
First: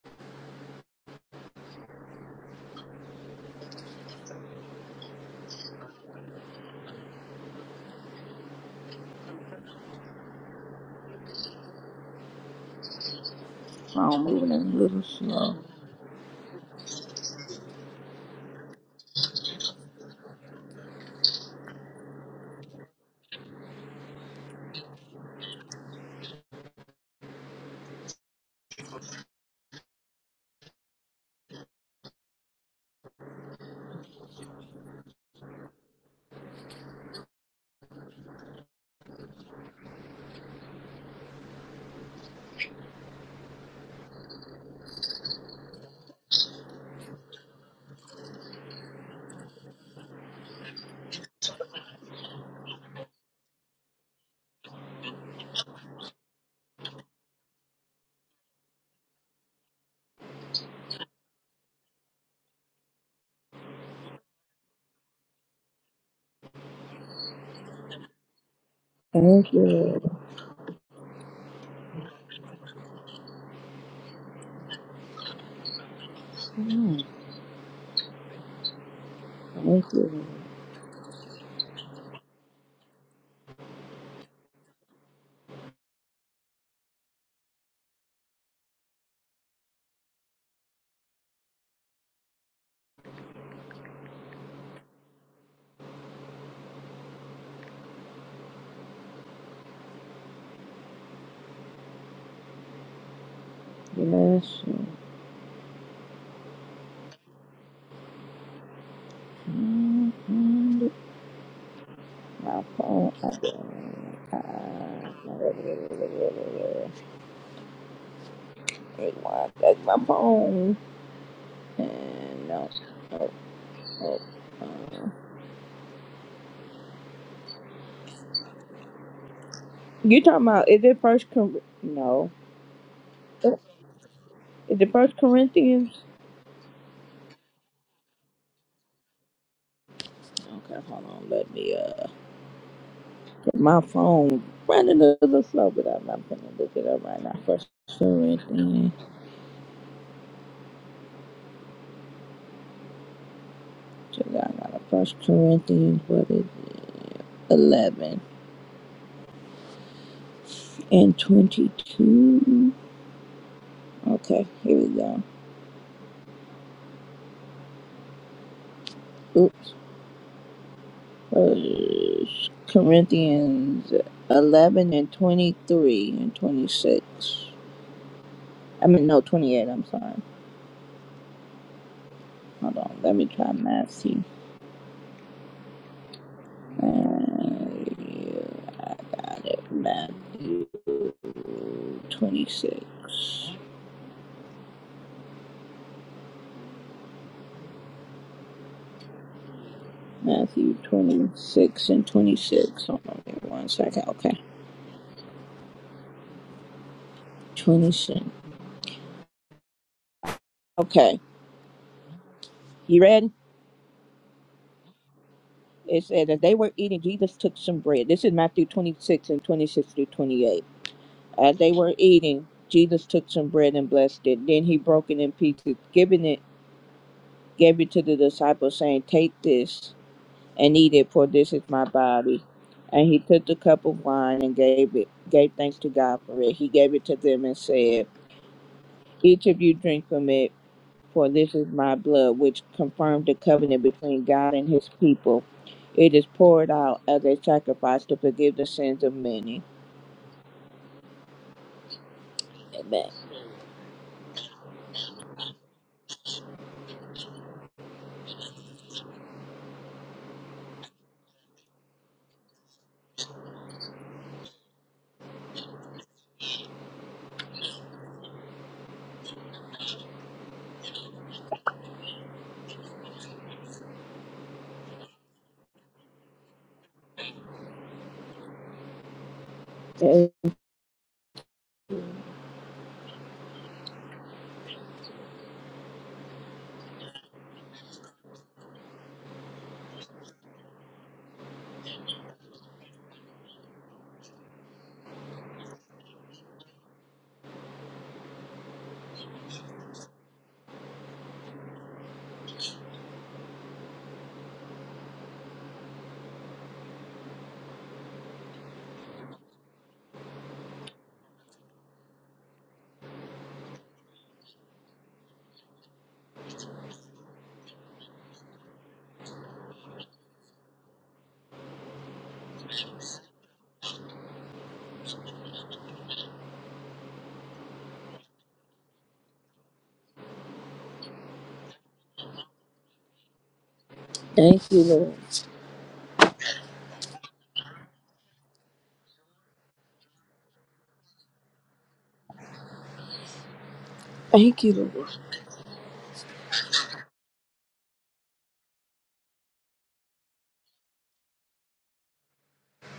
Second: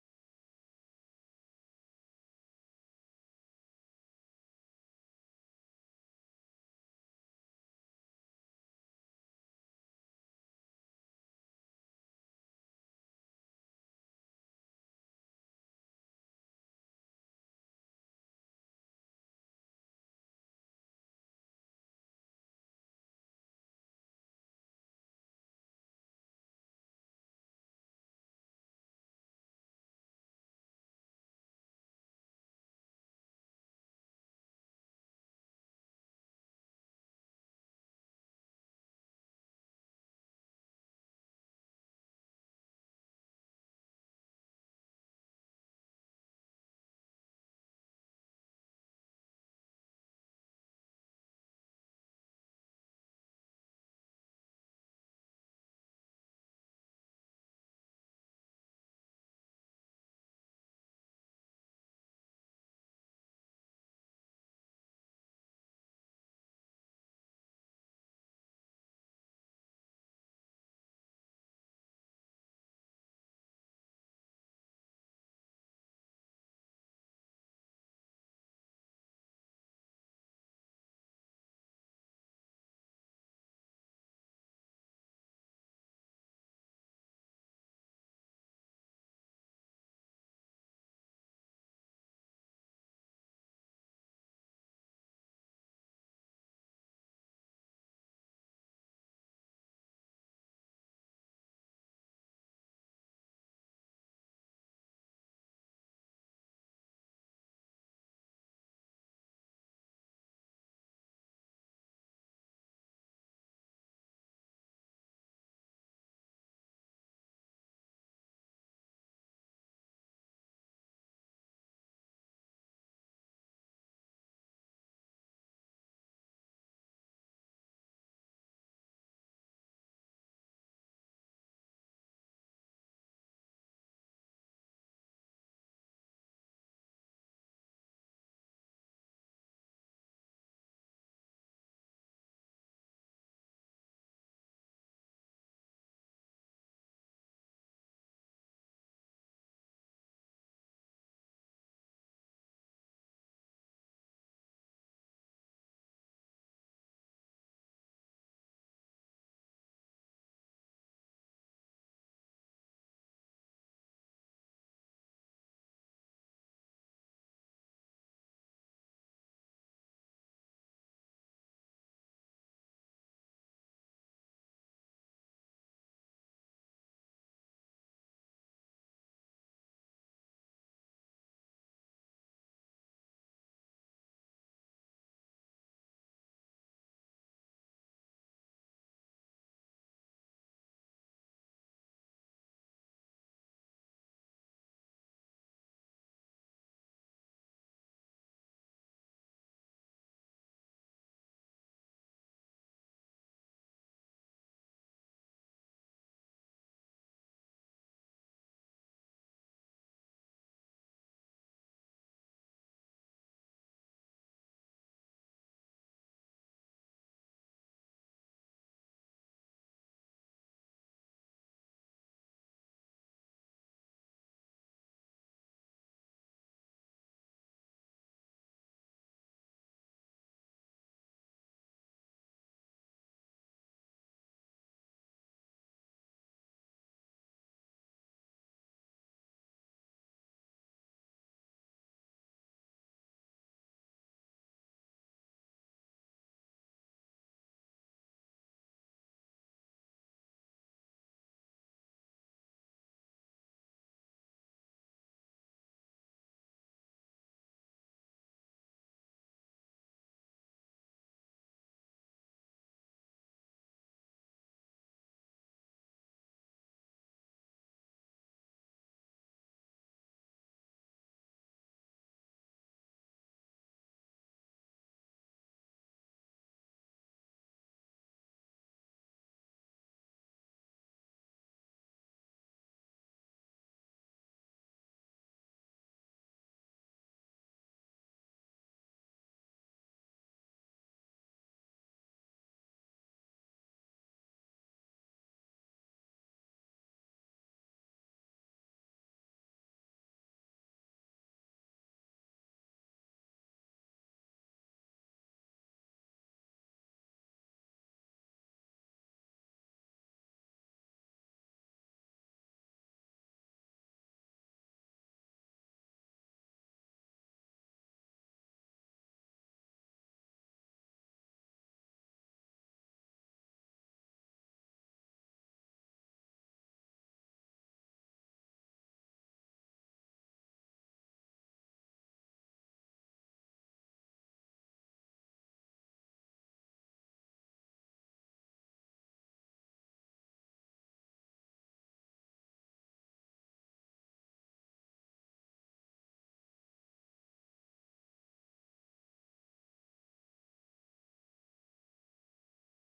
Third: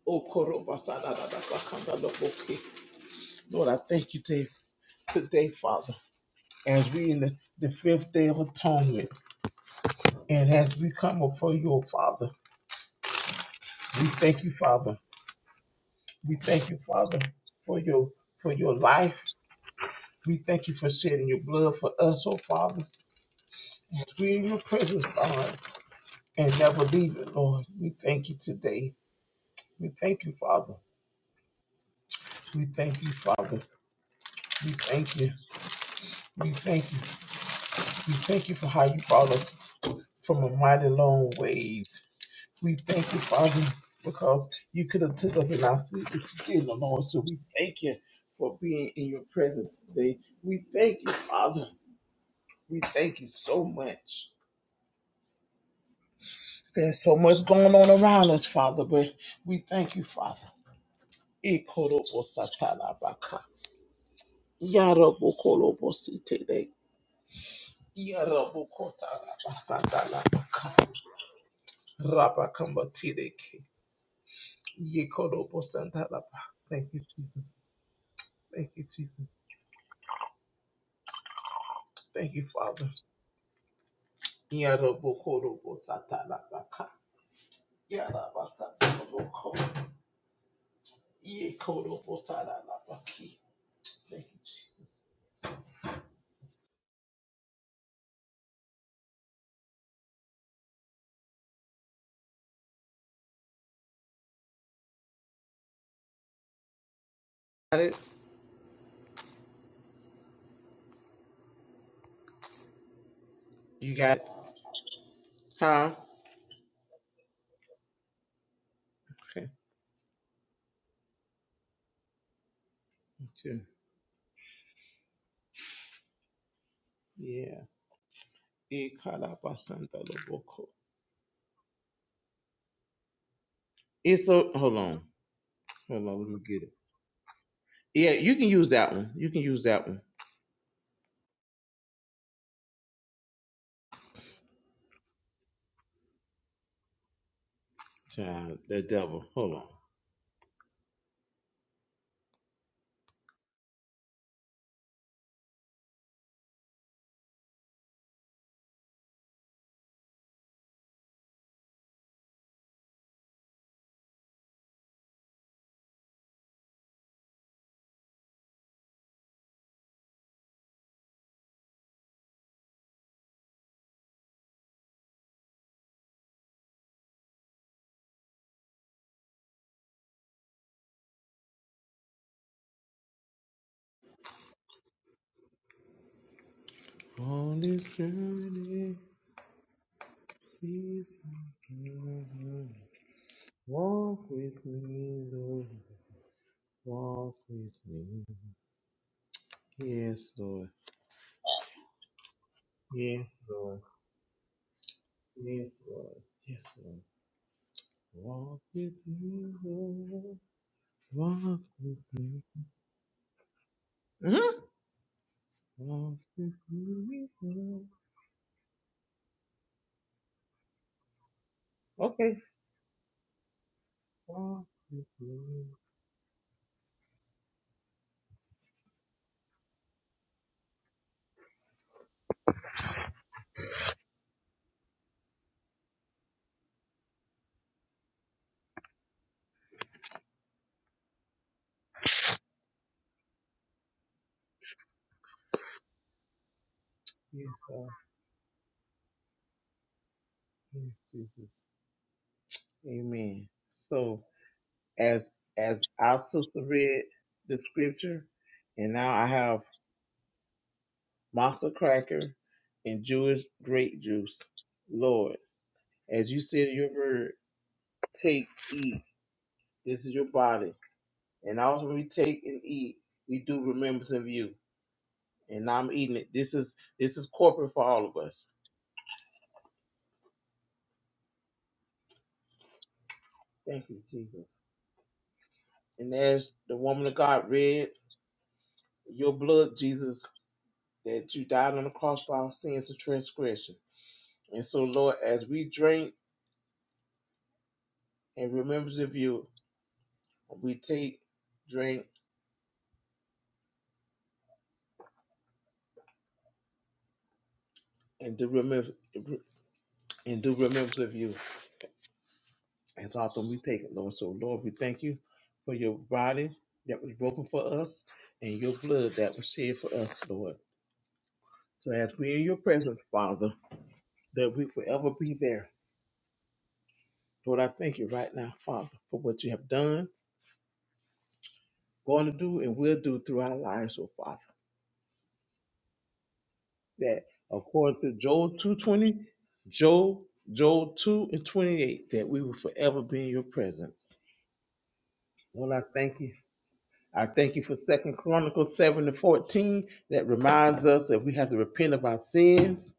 [SPEAKER 2] Okorobasadadadabakandaloboki. Lord, I thank you today, today, Father, as we in the, the fifth day of atonement, and as we come before you, O Father, we
[SPEAKER 1] Wow, I'm
[SPEAKER 2] thank
[SPEAKER 1] moving
[SPEAKER 2] you,
[SPEAKER 1] in a
[SPEAKER 2] Father.
[SPEAKER 1] little slow.
[SPEAKER 2] We thank you, Father, for your for your life. We thank you for shedding your blood for us, oh Father. As we in your presence, Lord, and never leave it, Lord. We thank you today. We thank you, Father. We thank you, Father. We thank you. We thank you. We thank you for how you brought us from a mighty long ways. We thank you, Father, because you could have took us in our sleep if you didn't, Lord. So we thank you for being in your presence today. We thank you, Father. We thank you so much. There's so much going on around us, Father, but we thank you, Father. Ikorobosatalabaka. Yarabokolobositele.
[SPEAKER 1] Thank you,
[SPEAKER 2] Yarabokotalabasa
[SPEAKER 1] Lord.
[SPEAKER 2] Rabakambatileke. Yekorobo Santalaba. Thank you,
[SPEAKER 1] Mm,
[SPEAKER 2] Jesus. Thank you, Jesus.
[SPEAKER 1] Thank you,
[SPEAKER 2] Thank you, Father. Yarobo Korobo Satalaba. Yaraba Satalobo Korobo. Yekorobo Satalaba. Ki. Thank you, Jesus.
[SPEAKER 1] Lord. Bless you.
[SPEAKER 2] Got it?
[SPEAKER 1] Mm, mm, My phone.
[SPEAKER 2] You got it?
[SPEAKER 1] uh, uh,
[SPEAKER 2] Huh?
[SPEAKER 1] Take
[SPEAKER 2] Okay.
[SPEAKER 1] my, take my phone. And no. Oh,
[SPEAKER 2] Okay.
[SPEAKER 1] oh, uh.
[SPEAKER 2] Yeah. Yekaraba
[SPEAKER 1] You
[SPEAKER 2] Santalobo
[SPEAKER 1] talking about,
[SPEAKER 2] Ko-
[SPEAKER 1] is it first? Cor- no.
[SPEAKER 2] It's a, hold
[SPEAKER 1] Is it
[SPEAKER 2] on.
[SPEAKER 1] First Corinthians?
[SPEAKER 2] Hold on, let me get it. Yeah, you can use that one. You can use that one.
[SPEAKER 1] Okay, hold on. Let me uh, my phone running a little slow, but I'm, i gonna look it up right now. First
[SPEAKER 2] Child, the
[SPEAKER 1] Corinthians,
[SPEAKER 2] devil. Hold on.
[SPEAKER 1] check out now. First Corinthians, what is it? Eleven and twenty-two. Okay, here we go. Oops. First Corinthians eleven and twenty-three and twenty-six. I mean, no, twenty-eight. I'm sorry. Hold on. Let me try math. See.
[SPEAKER 2] On this
[SPEAKER 1] Uh,
[SPEAKER 2] journey,
[SPEAKER 1] yeah, math.
[SPEAKER 2] please
[SPEAKER 1] 26.
[SPEAKER 2] walk with me, Lord. Walk with me. Yes, Lord.
[SPEAKER 1] Matthew 26 and 26. Hold on there
[SPEAKER 2] Yes,
[SPEAKER 1] one
[SPEAKER 2] Lord.
[SPEAKER 1] second. Okay.
[SPEAKER 2] Yes, Lord. Yes, Lord.
[SPEAKER 1] 26.
[SPEAKER 2] Walk with me, Lord.
[SPEAKER 1] Okay.
[SPEAKER 2] Walk with me.
[SPEAKER 1] You ready?
[SPEAKER 2] Mhm.
[SPEAKER 1] It
[SPEAKER 2] Walk
[SPEAKER 1] said as they
[SPEAKER 2] with
[SPEAKER 1] were eating,
[SPEAKER 2] me,
[SPEAKER 1] Jesus took some
[SPEAKER 2] Lord.
[SPEAKER 1] bread. This is Matthew 26 and 26 through 28. As they were
[SPEAKER 2] Okay.
[SPEAKER 1] eating, Jesus took some bread and blessed it. Then
[SPEAKER 2] Walk
[SPEAKER 1] he
[SPEAKER 2] with
[SPEAKER 1] broke it in
[SPEAKER 2] me.
[SPEAKER 1] pieces, giving it, gave it to the disciples, saying, Take this and eat it, for this is my body. And he took the cup of wine and gave it, gave thanks to God for it. He gave it to them and said, Each of you drink from it, for this is my blood, which confirmed the covenant between God and his people. It is poured out as a
[SPEAKER 2] Yes, Lord.
[SPEAKER 1] sacrifice to forgive the sins of many.
[SPEAKER 2] Yes, Jesus.
[SPEAKER 1] Amen.
[SPEAKER 2] Amen. So as as our sister read the scripture, and now I have masa cracker and Jewish grape juice. Lord, as you said in your word, take, eat. This is your body. And also when we take and eat, we do remembrance of you. And I'm eating it. This is this is corporate for all of us.
[SPEAKER 1] Thank
[SPEAKER 2] Thank you, Jesus. And as the woman of God read, your blood, Jesus, that you died on the cross for our sins and transgression. And so, Lord, as we drink in remembrance of you, we take, drink, and do remember and do remembrance of you as often we take it, Lord. So, Lord, we thank you for your body that was broken for us and your blood that was shed for us, Lord. So as we're in your presence, Father, that we forever be there. Lord, I thank you right now, Father, for what you have done, going to do, and will do through our lives, oh Father.
[SPEAKER 1] thank you, Lord.
[SPEAKER 2] that according to Joel 220, Joel, Joel 2 and 28, that we will forever be in your presence.
[SPEAKER 1] Thank you, Lord.
[SPEAKER 2] Lord, I thank you. I thank you for Second Chronicles 7 and 14 that reminds us that we have to repent of our sins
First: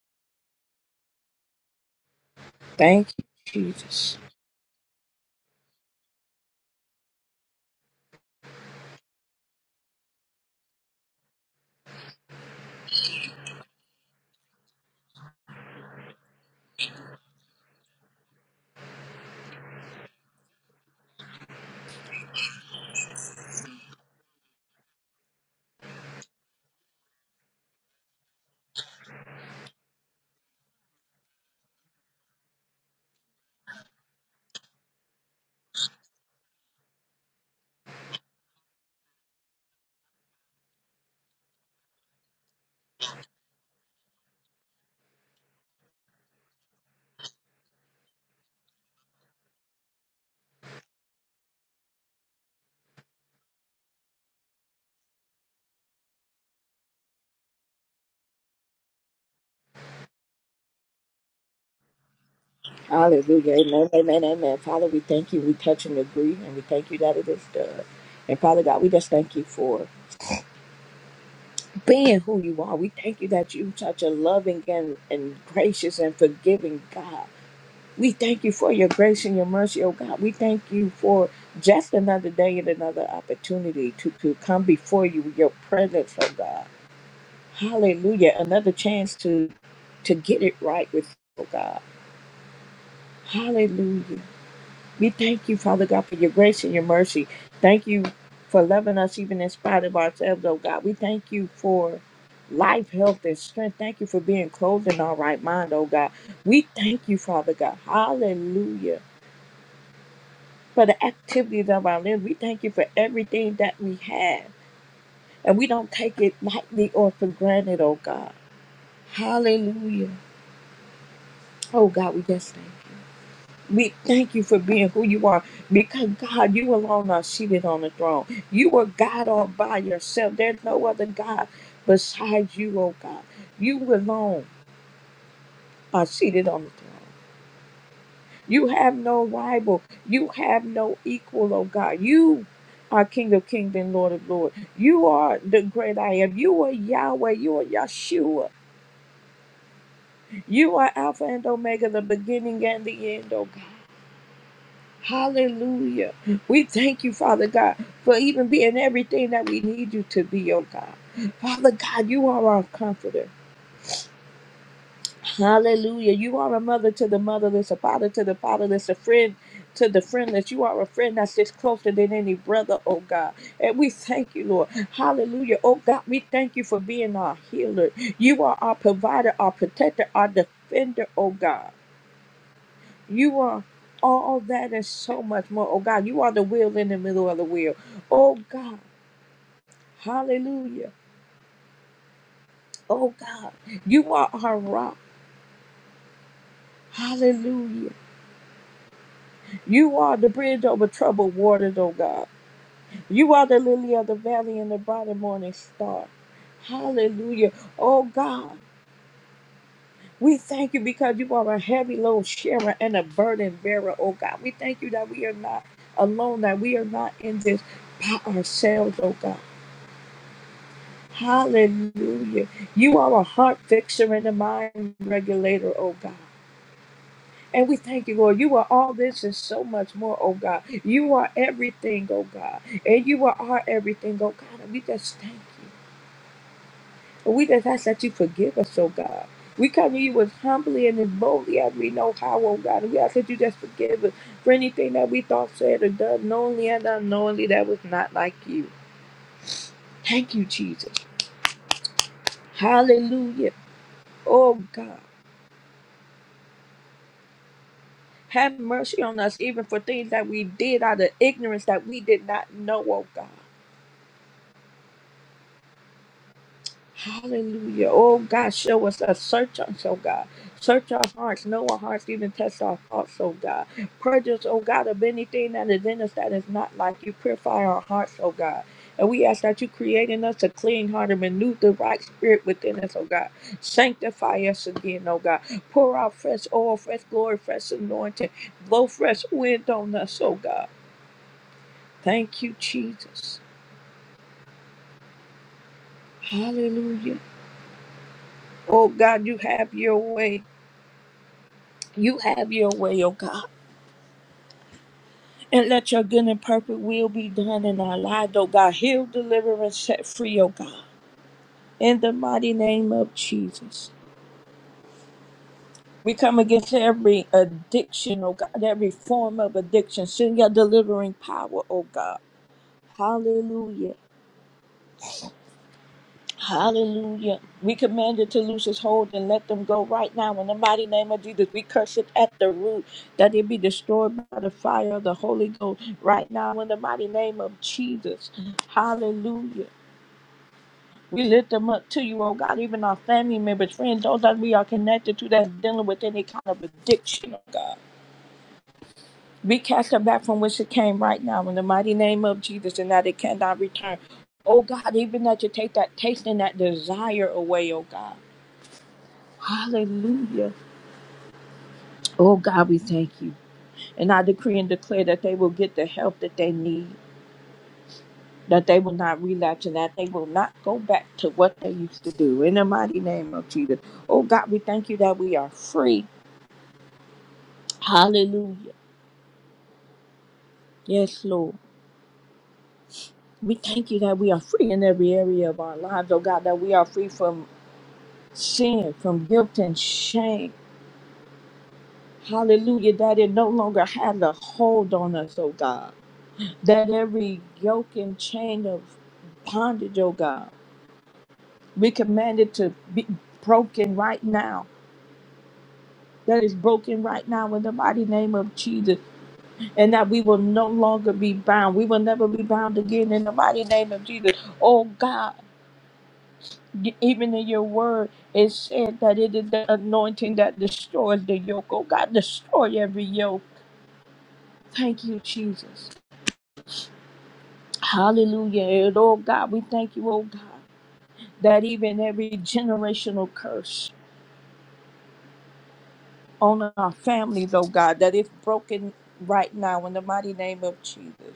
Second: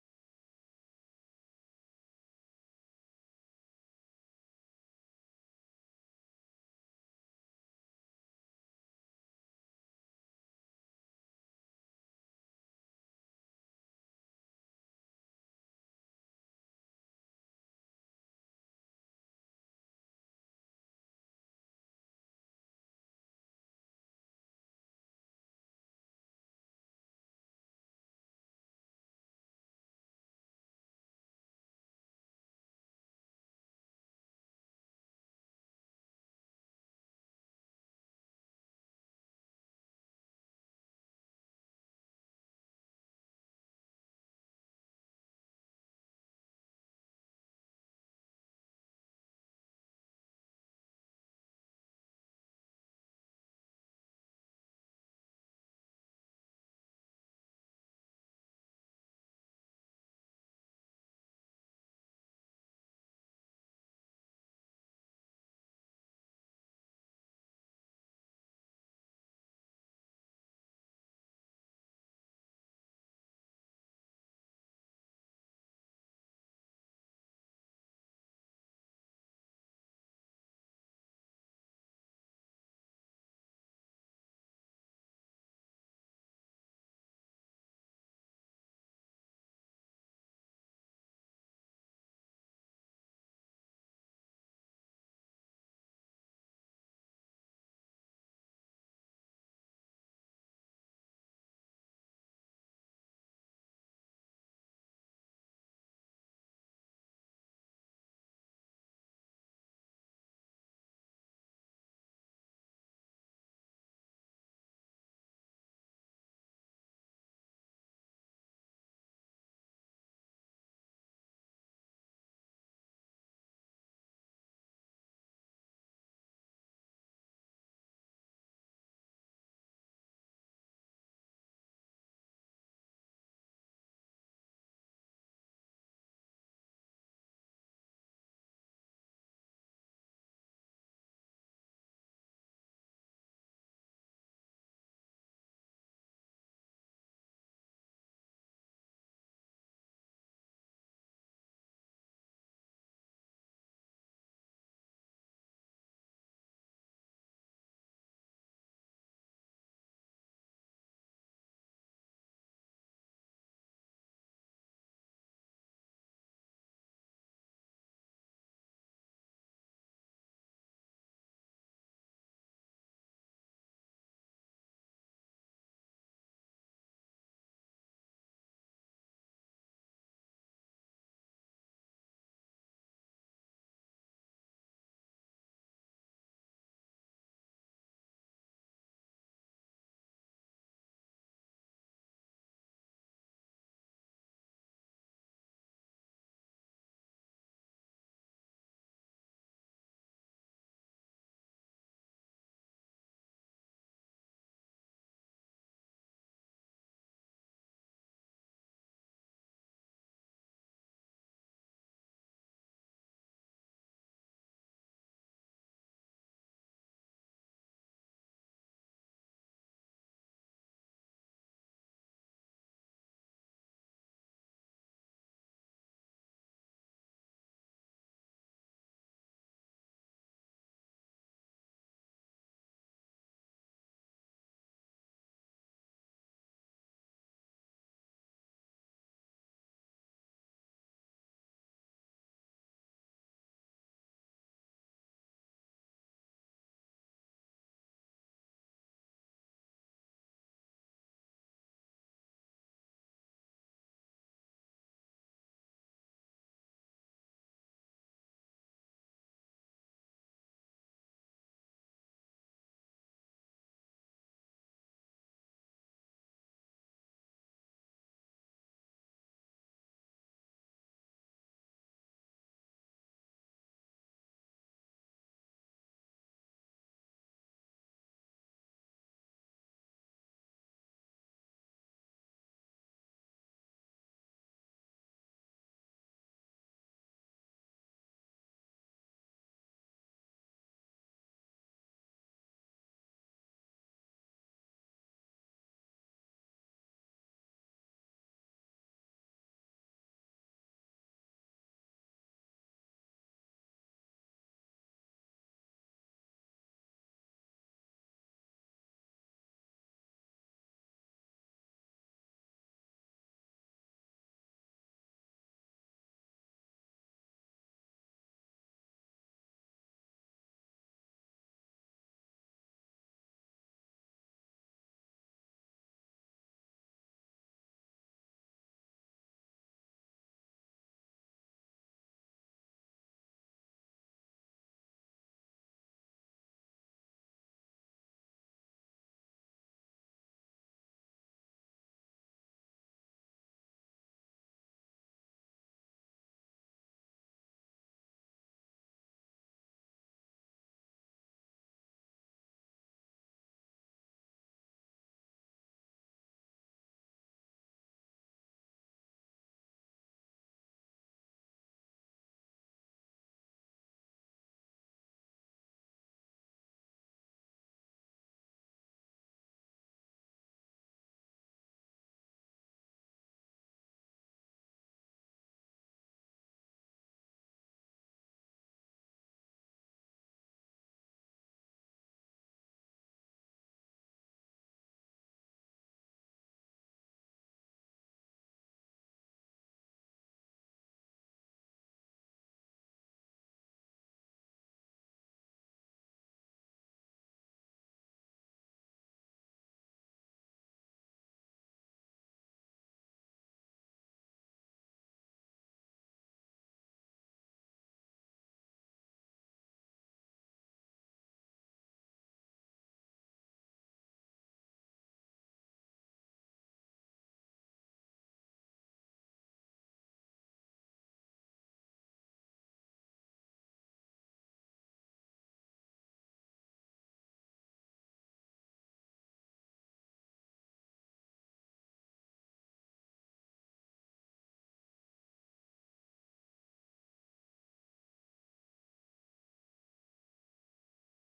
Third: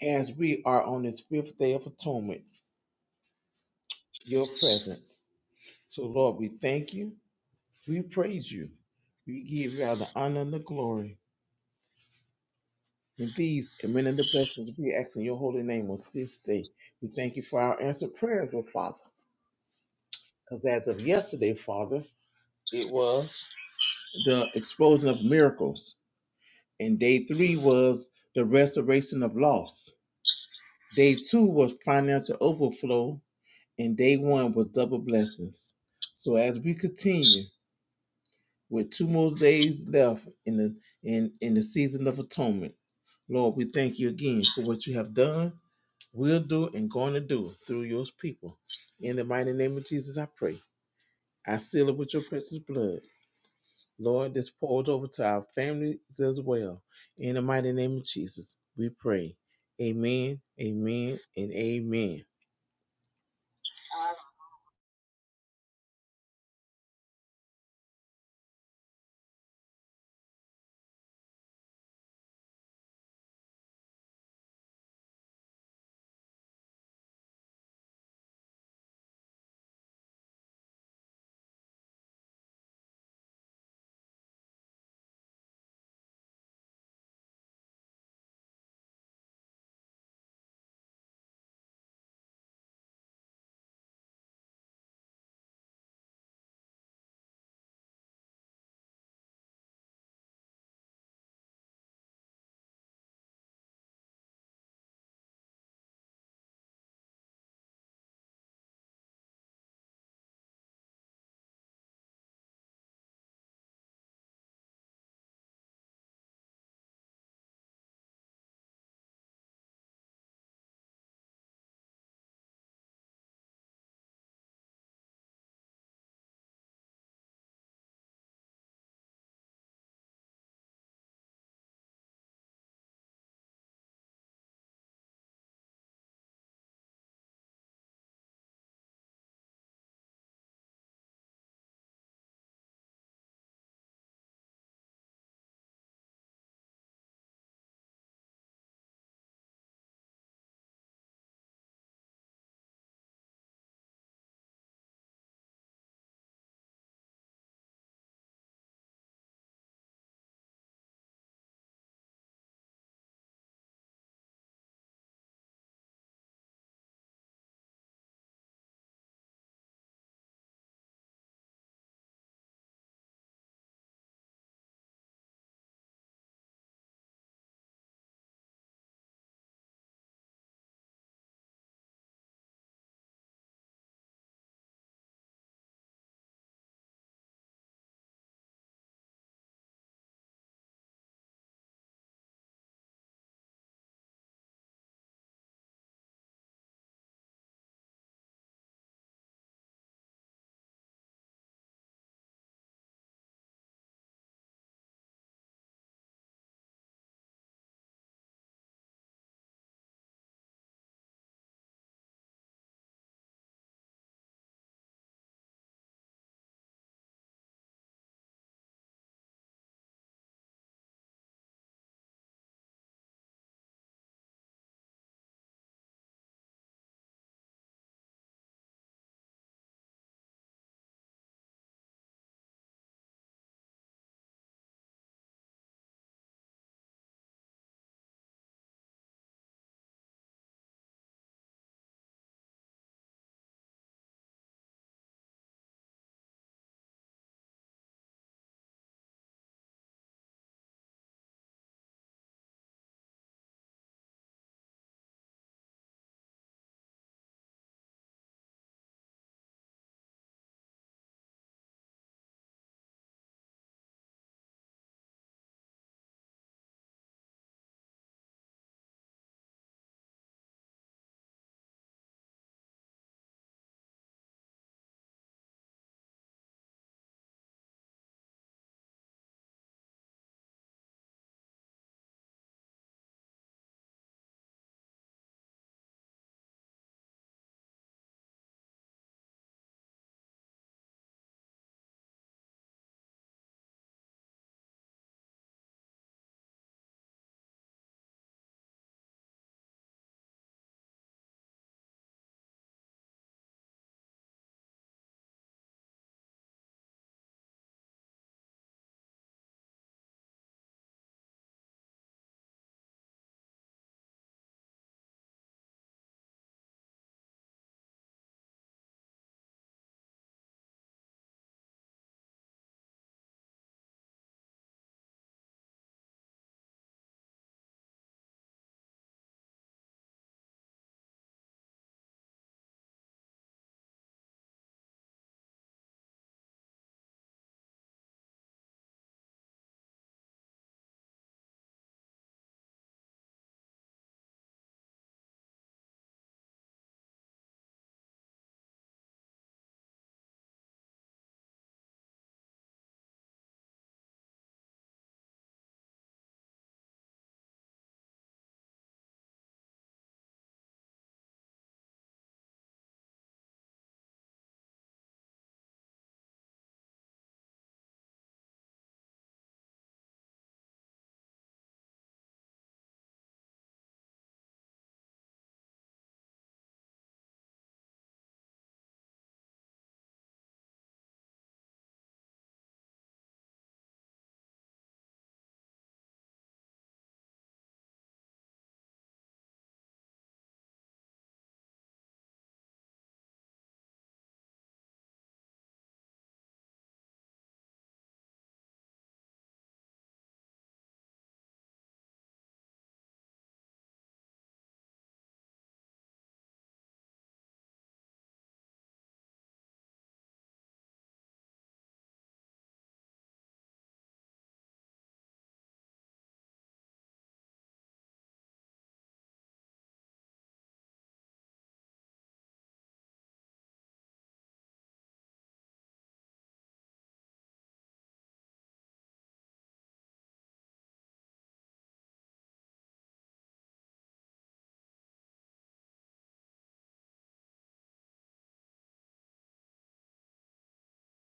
[SPEAKER 2] as we are on this fifth day of atonement,
[SPEAKER 1] Thank you, Jesus.
[SPEAKER 2] your presence. So, Lord, we thank you. We praise you. We give you all the honor and the glory. And these and many blessings we ask in your holy name on this day. We thank you for our answered prayers, oh Father. Because as of yesterday, Father, it was the explosion of miracles. And day three was the restoration of loss. Day two was financial overflow. And day one was double blessings. So as we continue with two more days left in the in, in the season of atonement, Lord, we thank you again for what you have done will do and going to do through your people. In the mighty name of Jesus, I pray. I seal it with your precious blood. Lord, this pours over to our families as well. In the mighty name of Jesus, we pray. Amen, amen, and amen.
[SPEAKER 1] Hallelujah. Amen, amen, amen. Father, we thank you. We touch and agree, and we thank you that it is done. And Father God, we just thank you for being who you are. We thank you that you such a loving and, and gracious and forgiving God. We thank you for your grace and your mercy, oh God. We thank you for just another day and another opportunity to, to come before you with your presence, oh God. Hallelujah. Another chance to to get it right with you, oh God. Hallelujah. We thank you, Father God, for your grace and your mercy. Thank you for loving us even in spite of ourselves, oh God. We thank you for life, health, and strength. Thank you for being clothed in our right mind, oh God. We thank you, Father God. Hallelujah for the activities of our limbs. We thank you for everything that we have. And we don't take it lightly or for granted, oh God. Hallelujah. Oh God, we just thank you. We thank you for being who you are because God, you alone are seated on the throne. You are God all by yourself. There's no other God besides you, oh God. You alone are seated on the throne. You have no rival. You have no equal, oh God. You are King of Kings and Lord of Lords. You are the great I am. You are Yahweh. You are Yeshua. You are Alpha and Omega, the beginning and the end, oh God. Hallelujah. We thank you, Father God, for even being everything that we need you to be, oh God. Father God, you are our comforter. Hallelujah. You are a mother to the motherless, a father to the fatherless, a friend to the friendless. You are a friend that sits closer than any brother, oh God. And we thank you, Lord. Hallelujah. Oh God, we thank you for being our healer. You are our provider, our protector, our defender, oh God. You are all that and so much more. Oh God, you are the wheel in the middle of the wheel. Oh God. Hallelujah. Oh God. You are our rock. Hallelujah. You are the bridge over troubled waters, O God. You are the lily of the valley and the bright and morning star. Hallelujah. Oh God, we thank you because you are a heavy load sharer and a burden bearer, oh God. We thank you that we are not alone, that we are not in this by ourselves, oh God. Hallelujah. You are a heart fixer and a mind regulator, oh God. And we thank you, Lord. You are all this and so much more, oh God. You are everything, oh God. And you are our everything, oh God. And we just thank you. And we just ask that you forgive us, oh God. We come to you as humbly and as boldly as we know how, oh God. And we ask that you just forgive us for anything that we thought, said, or done, knowingly and unknowingly, that was not like you. Thank you, Jesus. Hallelujah. Oh God. Have mercy on us, even for things that we did out of ignorance that we did not know, oh God. Hallelujah. Oh God, show us a search us, oh God. Search our hearts, know our hearts, even test our thoughts, oh God. Purge us, oh God, of anything that is in us that is not like you. Purify our hearts, oh God. And we ask that you create in us a clean heart and renew the right spirit within us, oh God. Sanctify us again, oh God. Pour out fresh oil, fresh glory, fresh anointing. Blow fresh wind on us, oh God. Thank you, Jesus. Hallelujah. Oh God, you have your way. You have your way, oh God. And let your good and perfect will be done in our lives, oh God. Heal, deliver, and set free, oh God. In the mighty name of Jesus. We come against every addiction, oh God, every form of addiction. Send your delivering power, oh God. Hallelujah. Hallelujah. We command it to loose its hold and let them go right now. In the mighty name of Jesus, we curse it at the root that it be destroyed by the fire of the Holy Ghost right now. In the mighty name of Jesus. Hallelujah. We lift them up to you, oh God, even our family members, friends, those that we are connected to that's dealing with any kind of addiction, oh God. We cast it back from which it came right now in the mighty name of Jesus and that it cannot return. Oh God, even that you take that taste and that desire away, oh God. Hallelujah. Oh God, we thank you. And I decree and declare that they will get the help that they need, that they will not relapse, and that they will not go back to what they used to do. In the mighty name of Jesus. Oh God, we thank you that we are free. Hallelujah. Yes, Lord. We thank you that we are free in every area of our lives, oh God, that we are free from sin, from guilt and shame. Hallelujah, that it no longer has a hold on us, oh God. that every yoke and chain of bondage, oh God, we command it to be broken right now. That is broken right now in the mighty name of Jesus, and that we will no longer be bound. We will never be bound again in the mighty name of Jesus. Oh God, even in your word, it said that it is the anointing that destroys the yoke. Oh God, destroy every yoke. Thank you, Jesus. Hallelujah. And oh God, we thank you, oh God. that even every generational curse on our families, oh God, that it's broken right now in the mighty name of Jesus,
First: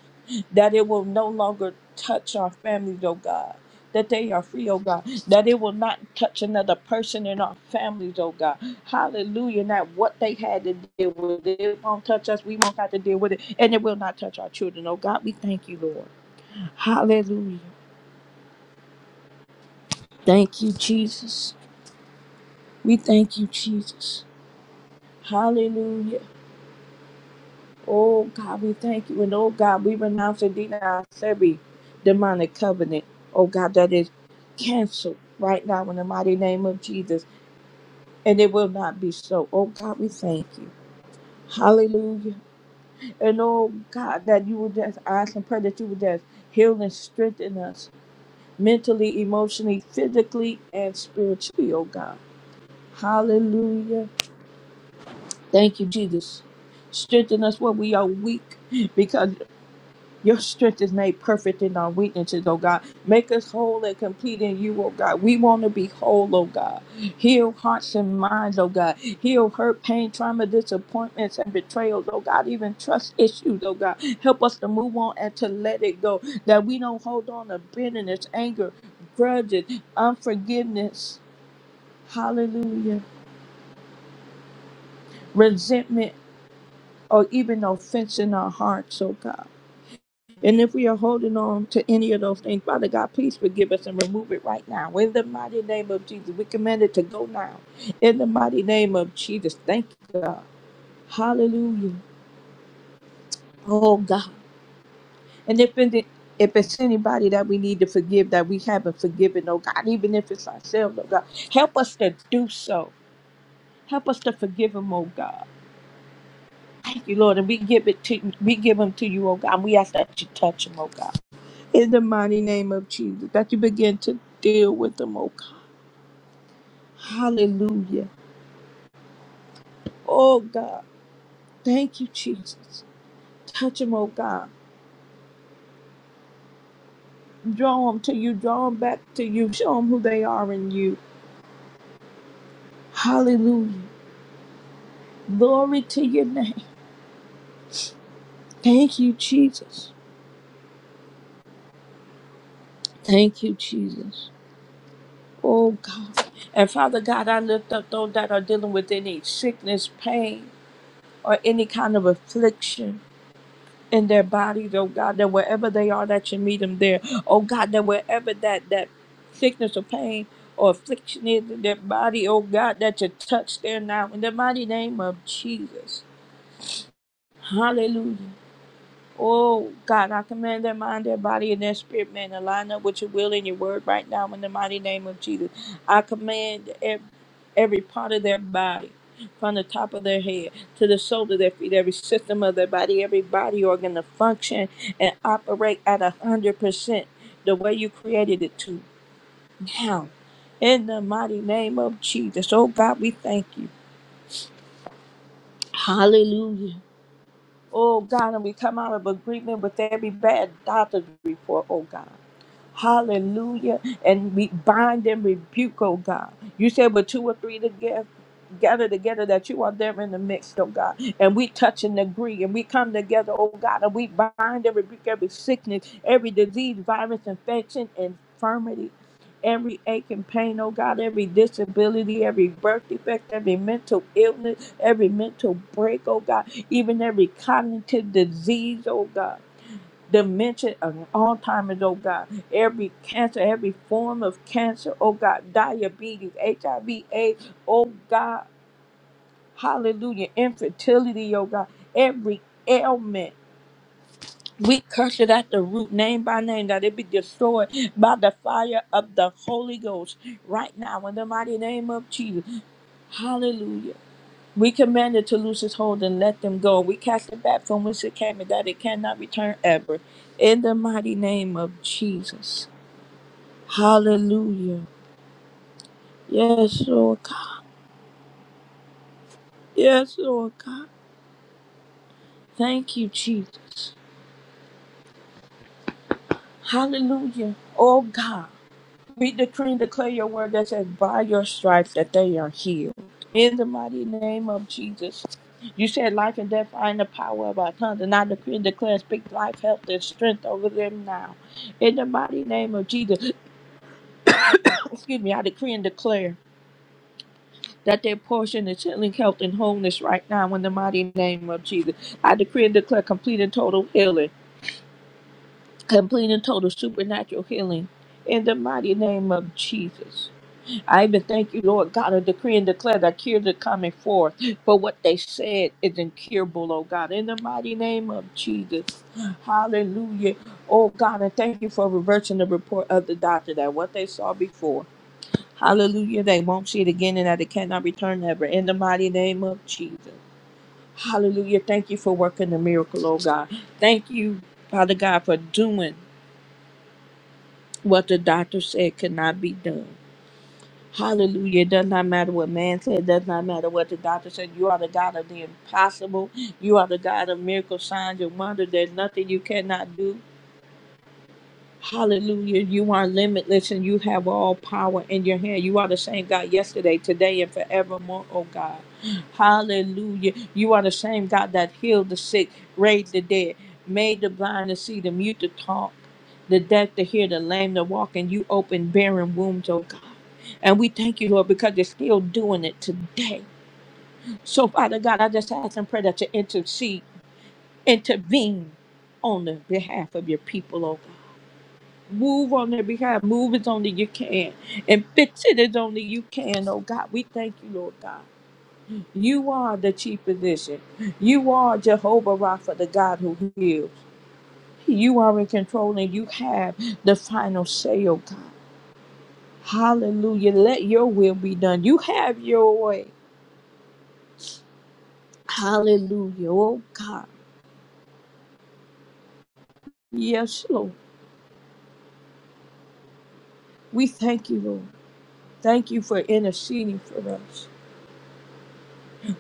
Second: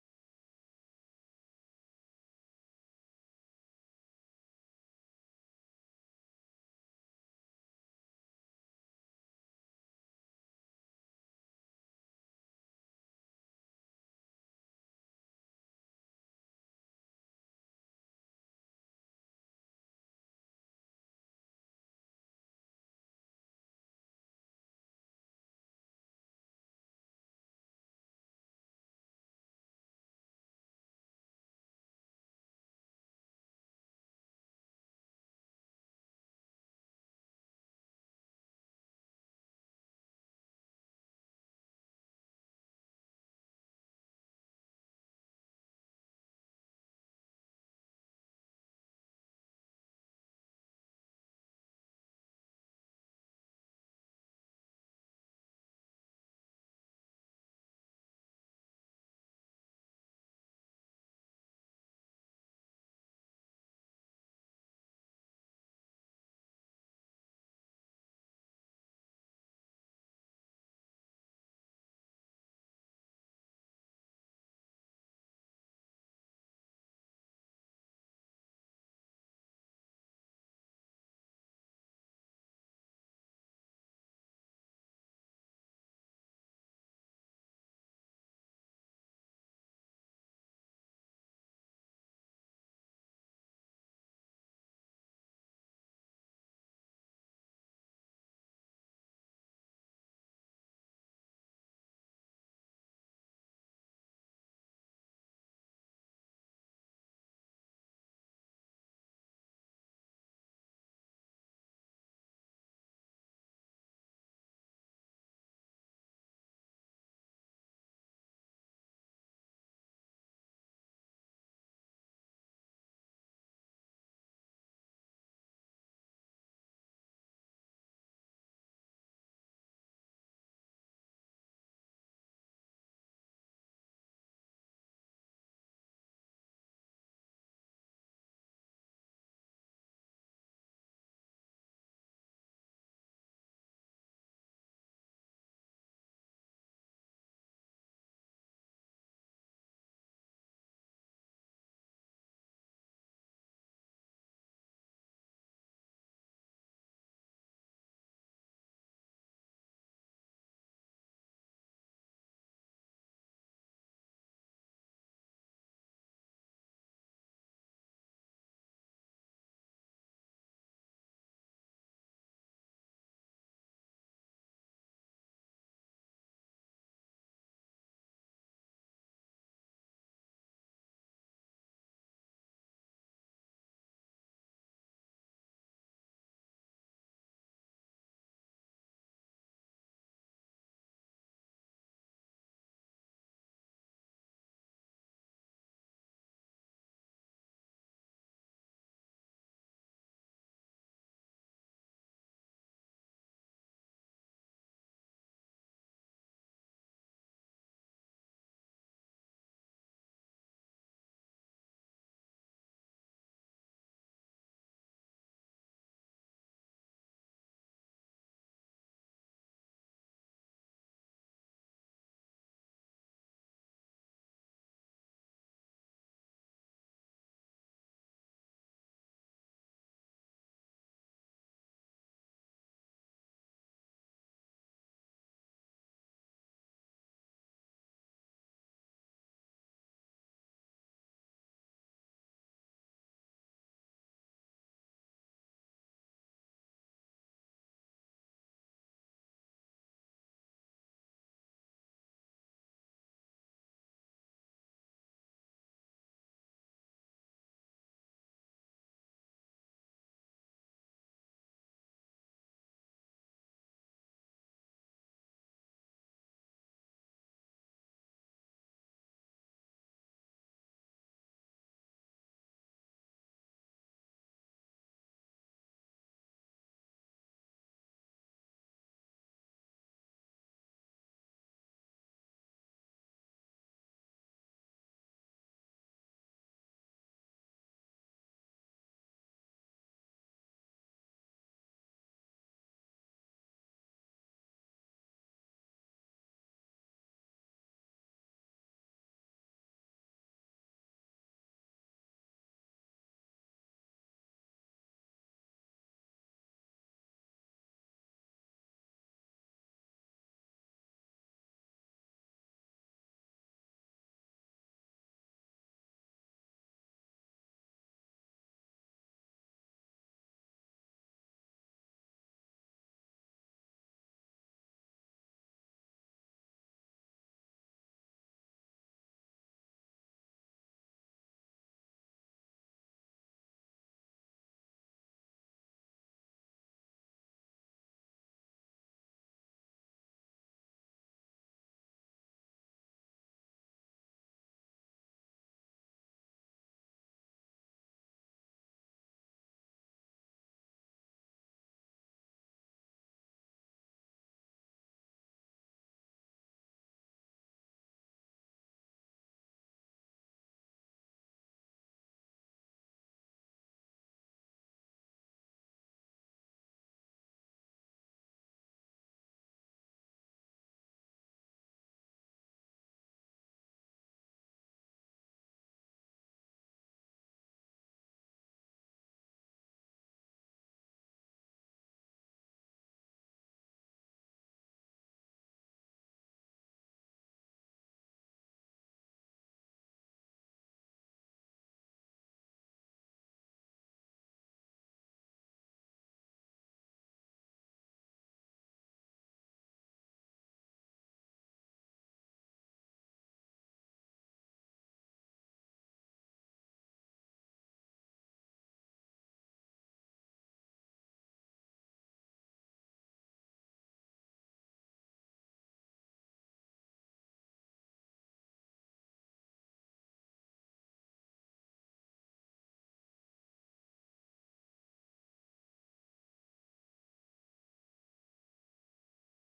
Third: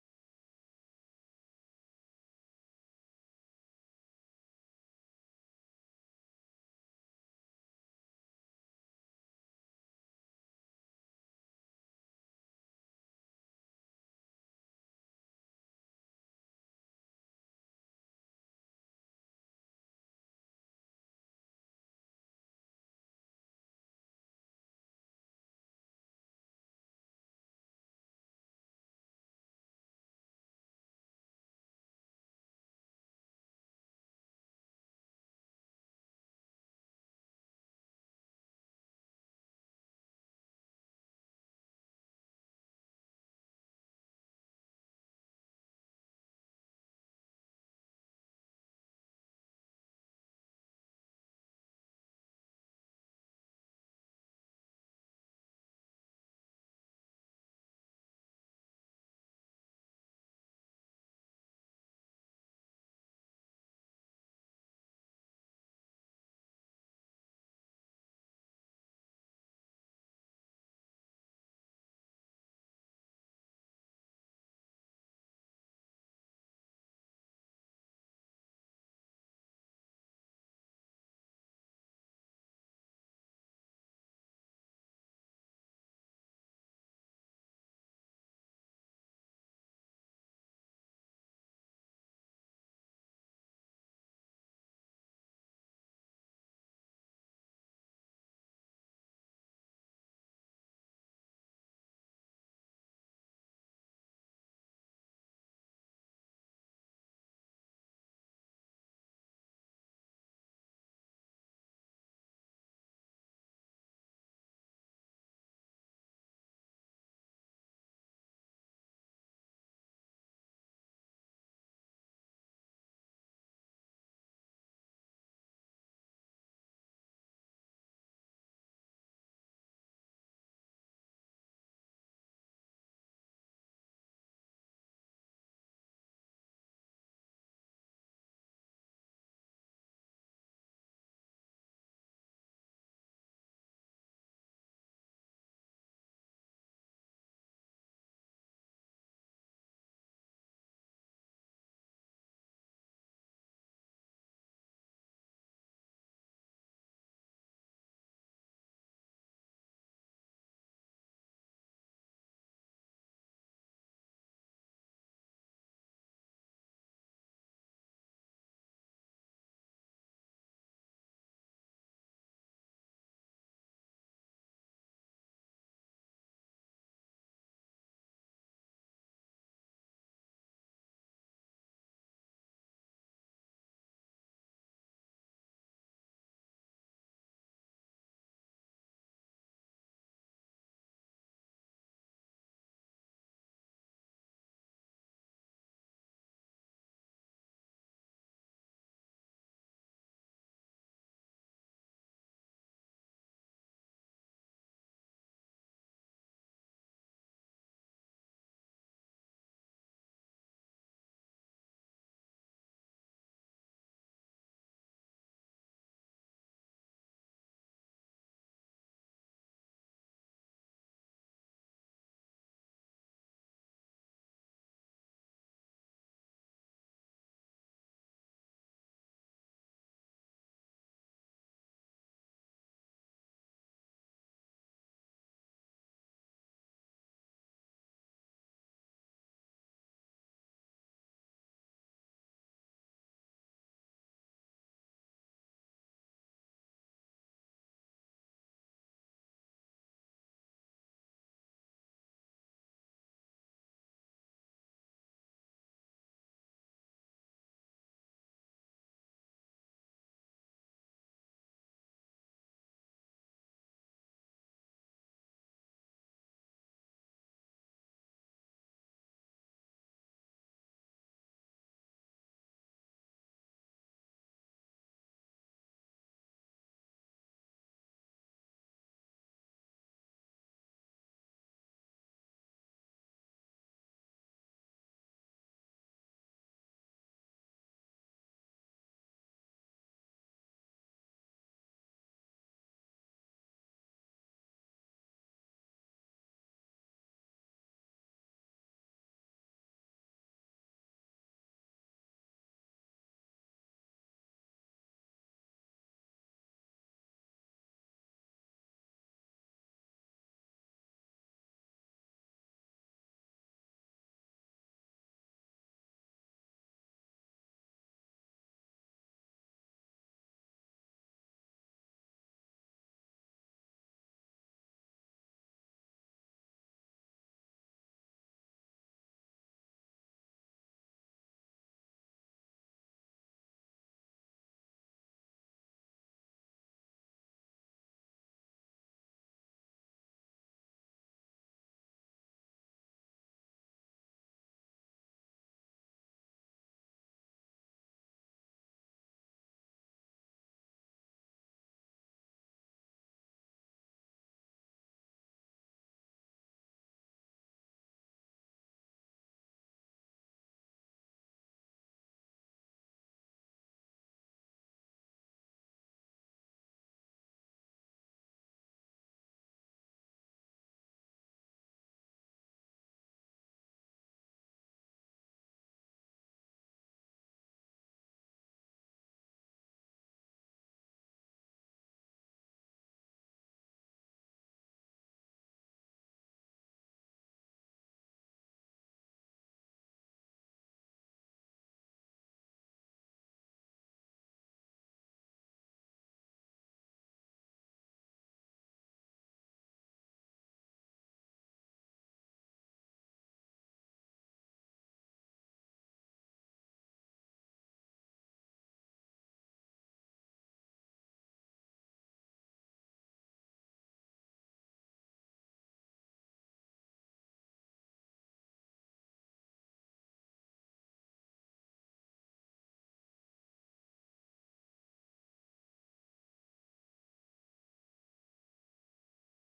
[SPEAKER 1] that it will no longer touch our families, oh God. That they are free, oh God. That it will not touch another person in our families, oh God. Hallelujah. Not what they had to deal with. It won't touch us. We won't have to deal with it. And it will not touch our children, oh God. We thank you, Lord. Hallelujah. Thank you, Jesus. We thank you, Jesus. Hallelujah. Oh God, we thank you. And oh God, we renounce and deny every demonic covenant. Oh God, that is canceled right now in the mighty name of Jesus. And it will not be so. Oh God, we thank you. Hallelujah. And oh God, that you would just I ask and pray that you would just heal and strengthen us mentally, emotionally, physically, and spiritually, oh God. Hallelujah. Thank you, Jesus. Strengthen us where we are weak because. Your strength is made perfect in our weaknesses, oh God. Make us whole and complete in you, oh God. We want to be whole, oh God. Heal hearts and minds, oh God. Heal hurt, pain, trauma, disappointments, and betrayals, oh God. Even trust issues, oh God. Help us to move on and to let it go. That we don't hold on to bitterness, anger, grudges, unforgiveness, hallelujah, resentment, or even offense in our hearts, oh God. And if we are holding on to any of those things, Father God, please forgive us and remove it right now. In the mighty name of Jesus, we command it to go now. In the mighty name of Jesus, thank you, God. Hallelujah. Oh, God. And if it, if it's anybody that we need to forgive that we haven't forgiven, oh God, even if it's ourselves, oh God, help us to do so. Help us to forgive them, oh God. Thank you, Lord. And we give it to we give them to you, oh God. And we ask that you touch them, oh God. in the mighty name of Jesus, that you begin to deal with them, oh God. Hallelujah. Oh God, thank you, Jesus. Touch them, oh God. Draw them to you, draw them back to you. Show them who they are in you. Hallelujah. Glory to your name. Thank you, Jesus. Thank you, Jesus. Oh God. And Father God, I lift up those that are dealing with any sickness, pain, or any kind of affliction. in their bodies, oh God, that wherever they are, that you meet them there. Oh God, that wherever that that sickness or pain or affliction is in their body, oh God, that you touch there now in the mighty name of Jesus. Hallelujah. Oh God, I command their mind, their body, and their spirit, man, to line up with your will and your word right now in the mighty name of Jesus. I command every, every part of their body, from the top of their head to the sole of their feet, every system of their body, every body organ to function and operate at a hundred percent the way you created it to now. In the mighty name of Jesus. Oh God, we thank you. Hallelujah. Oh God, and we come out of agreement with every bad doctor's report, oh God. Hallelujah. And we bind and rebuke, oh God. You said, but two or three together gather together that you are there in the midst, oh God. And we touch and agree and we come together, oh God, and we bind and rebuke every sickness, every disease, virus, infection, infirmity. Every ache and pain, oh God, every disability, every birth defect, every mental illness, every mental break, oh God, even every cognitive disease, oh God, dementia and Alzheimer's, oh God, every cancer, every form of cancer, oh God, diabetes, HIV, AIDS, oh God, Hallelujah. Infertility, oh God. Every ailment. We curse it at the root, name by name, that it be destroyed by the fire of the Holy Ghost right now in the mighty name of Jesus. Hallelujah. We command it to loose its hold and let them go. We cast it back from whence it came and that it cannot return ever. In the mighty name of Jesus. Hallelujah. Yes, Lord God. Yes, Lord God. Thank you, Jesus. Hallelujah. Oh God. We decree and declare your word that says, by your stripes, that they are healed. In the mighty name of Jesus. You said life and death are in the power of our tongues, and I decree and declare, speak life, health, and strength over them now. In the mighty name of Jesus, <coughs> excuse me, I decree and declare that their portion is healing, health, and wholeness right now. In the mighty name of Jesus, I decree and declare complete and total healing, complete and total supernatural healing. In the mighty name of Jesus. I even thank you, Lord God, I decree and declare that cures are coming forth. For what they said is incurable, oh God, in the mighty name of Jesus. Hallelujah. Oh God, and thank you for reversing the report of the doctor that what they saw before. Hallelujah. They won't see it again and that it cannot return ever. In the mighty name of Jesus. Hallelujah. Thank you for working the miracle, oh God. Thank you, Father God, for doing what the doctor said could not be done. Hallelujah. It does not matter what man said. It does not matter what the doctor said. You are the God of the impossible. You are the God of miracles, signs, and wonders. There's nothing you cannot do. Hallelujah. You are limitless and you have all power in your hand. You are the same God yesterday, today, and forevermore, oh God. Hallelujah. You are the same God that healed the sick, raised the dead, made the blind to see, the mute to talk, the deaf to hear, the lame to walk, and you opened barren wombs, oh God. And we thank you, Lord, because you're still doing it today. So, Father God, I just ask and pray that you intercede, intervene on the behalf of your people, oh Move on their behalf. Move as only you can. And fix it as only you can, oh God. We thank you, Lord God. You are the chief physician. You are Jehovah Rapha, the God who heals. You are in control and you have the final say, oh God. Hallelujah. Let your will be done. You have your way. Hallelujah. Oh God. Yes, Lord. We thank you, Lord. Thank you for interceding for us.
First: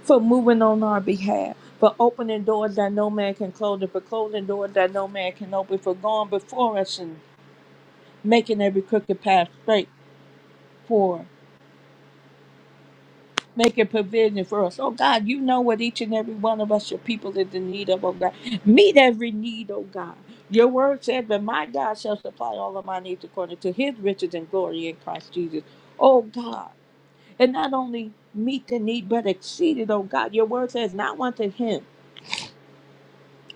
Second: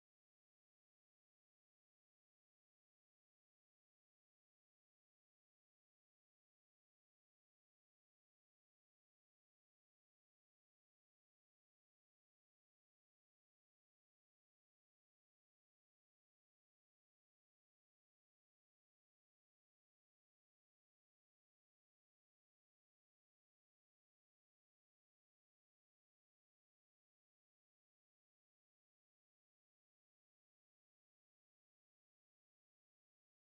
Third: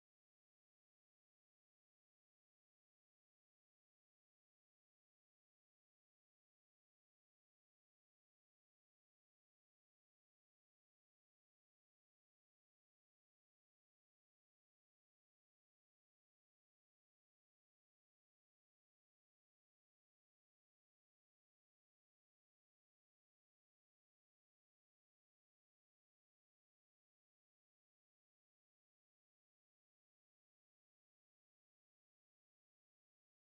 [SPEAKER 1] for moving on our behalf, for opening doors that no man can close, and for closing doors that no man can open, for going before us and making every crooked path straight for us, making provision for us. Oh God, you know what each and every one of us, your people, is in need of, oh God. Meet every need, oh God. Your word said that my God shall supply all of my needs according to his riches and glory in Christ Jesus. Oh God. And not only meet the need, but exceed it, oh God. Your word says, not unto him.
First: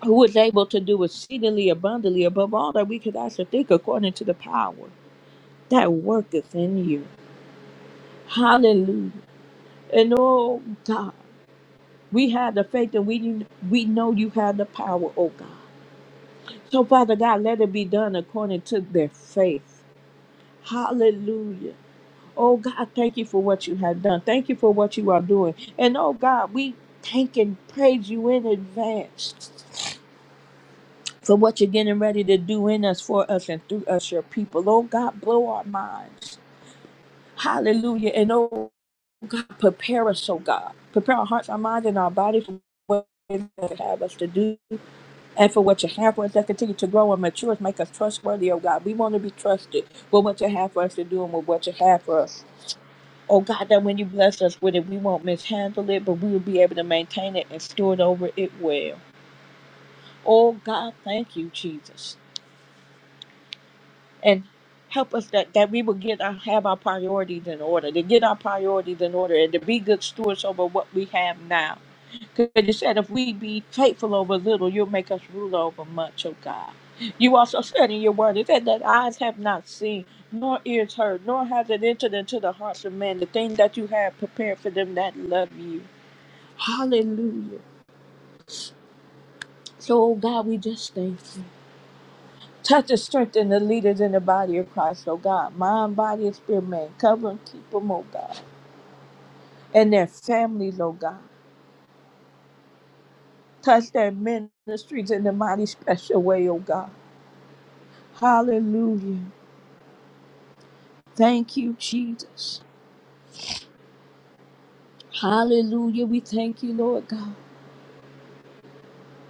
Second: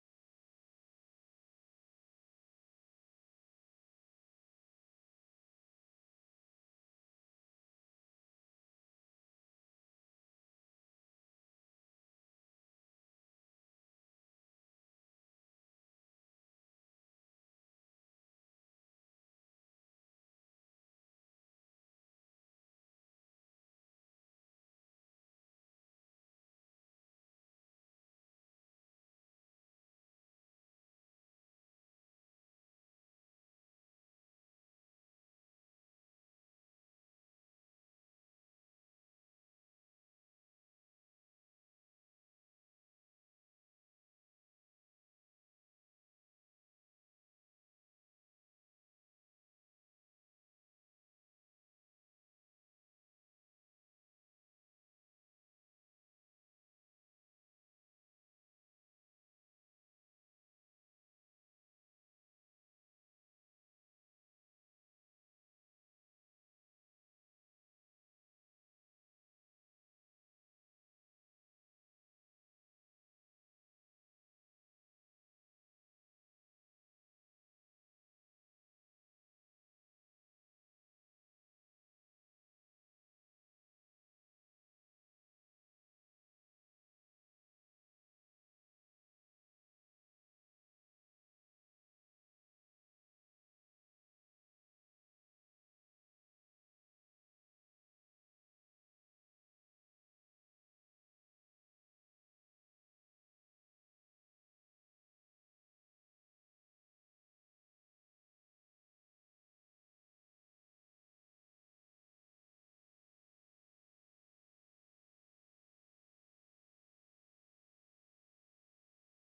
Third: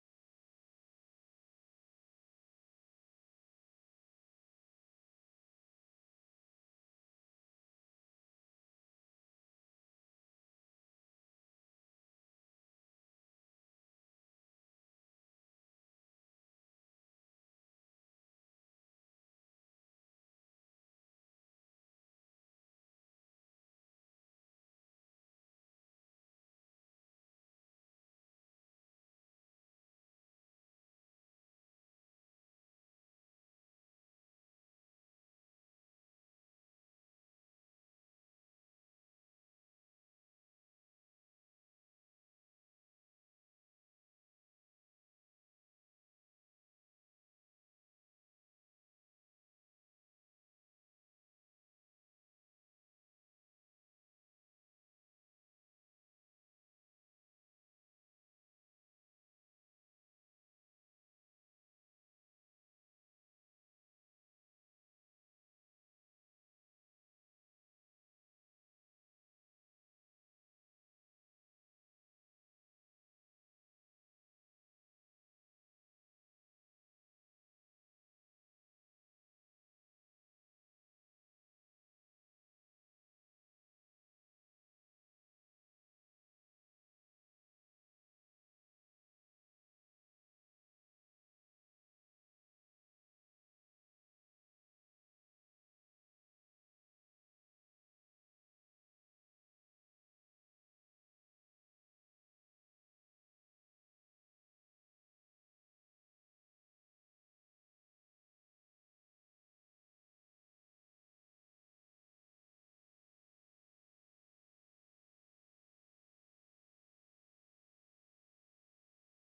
[SPEAKER 1] who was able to do exceedingly abundantly above all that we could ask or think according to the power that worketh in you. Hallelujah. And oh God, we have the faith and we we know you have the power, oh God. So Father God, let it be done according to their faith. Hallelujah. Oh God, thank you for what you have done. Thank you for what you are doing. And oh God, we thank and praise you in advance. for what you're getting ready to do in us, for us, and through us, your people. Oh God, blow our minds. Hallelujah. And oh God, prepare us, oh God. Prepare our hearts, our minds, and our bodies for what you have us to do and for what you have for us that continue to grow and mature us, make us trustworthy, oh God. We want to be trusted with what you have for us to do and with what you have for us. Oh God, that when you bless us with it, we won't mishandle it, but we will be able to maintain it and steward over it well. Oh God, thank you, Jesus. and help us that, that we will get our, have our priorities in order to get our priorities in order and to be good stewards over what we have now because you said if we be faithful over little you'll make us rule over much oh god you also said in your word it said that eyes have not seen nor ears heard nor has it entered into the hearts of men the thing that you have prepared for them that love you hallelujah so oh god we just thank you Touch and strengthen the leaders in the body of Christ, oh God. Mind, body, and spirit, man. Cover and keep them, oh God. And their families, oh God. Touch their ministries in the mighty special way, oh God. Hallelujah. Thank you, Jesus. Hallelujah. We thank you, Lord God.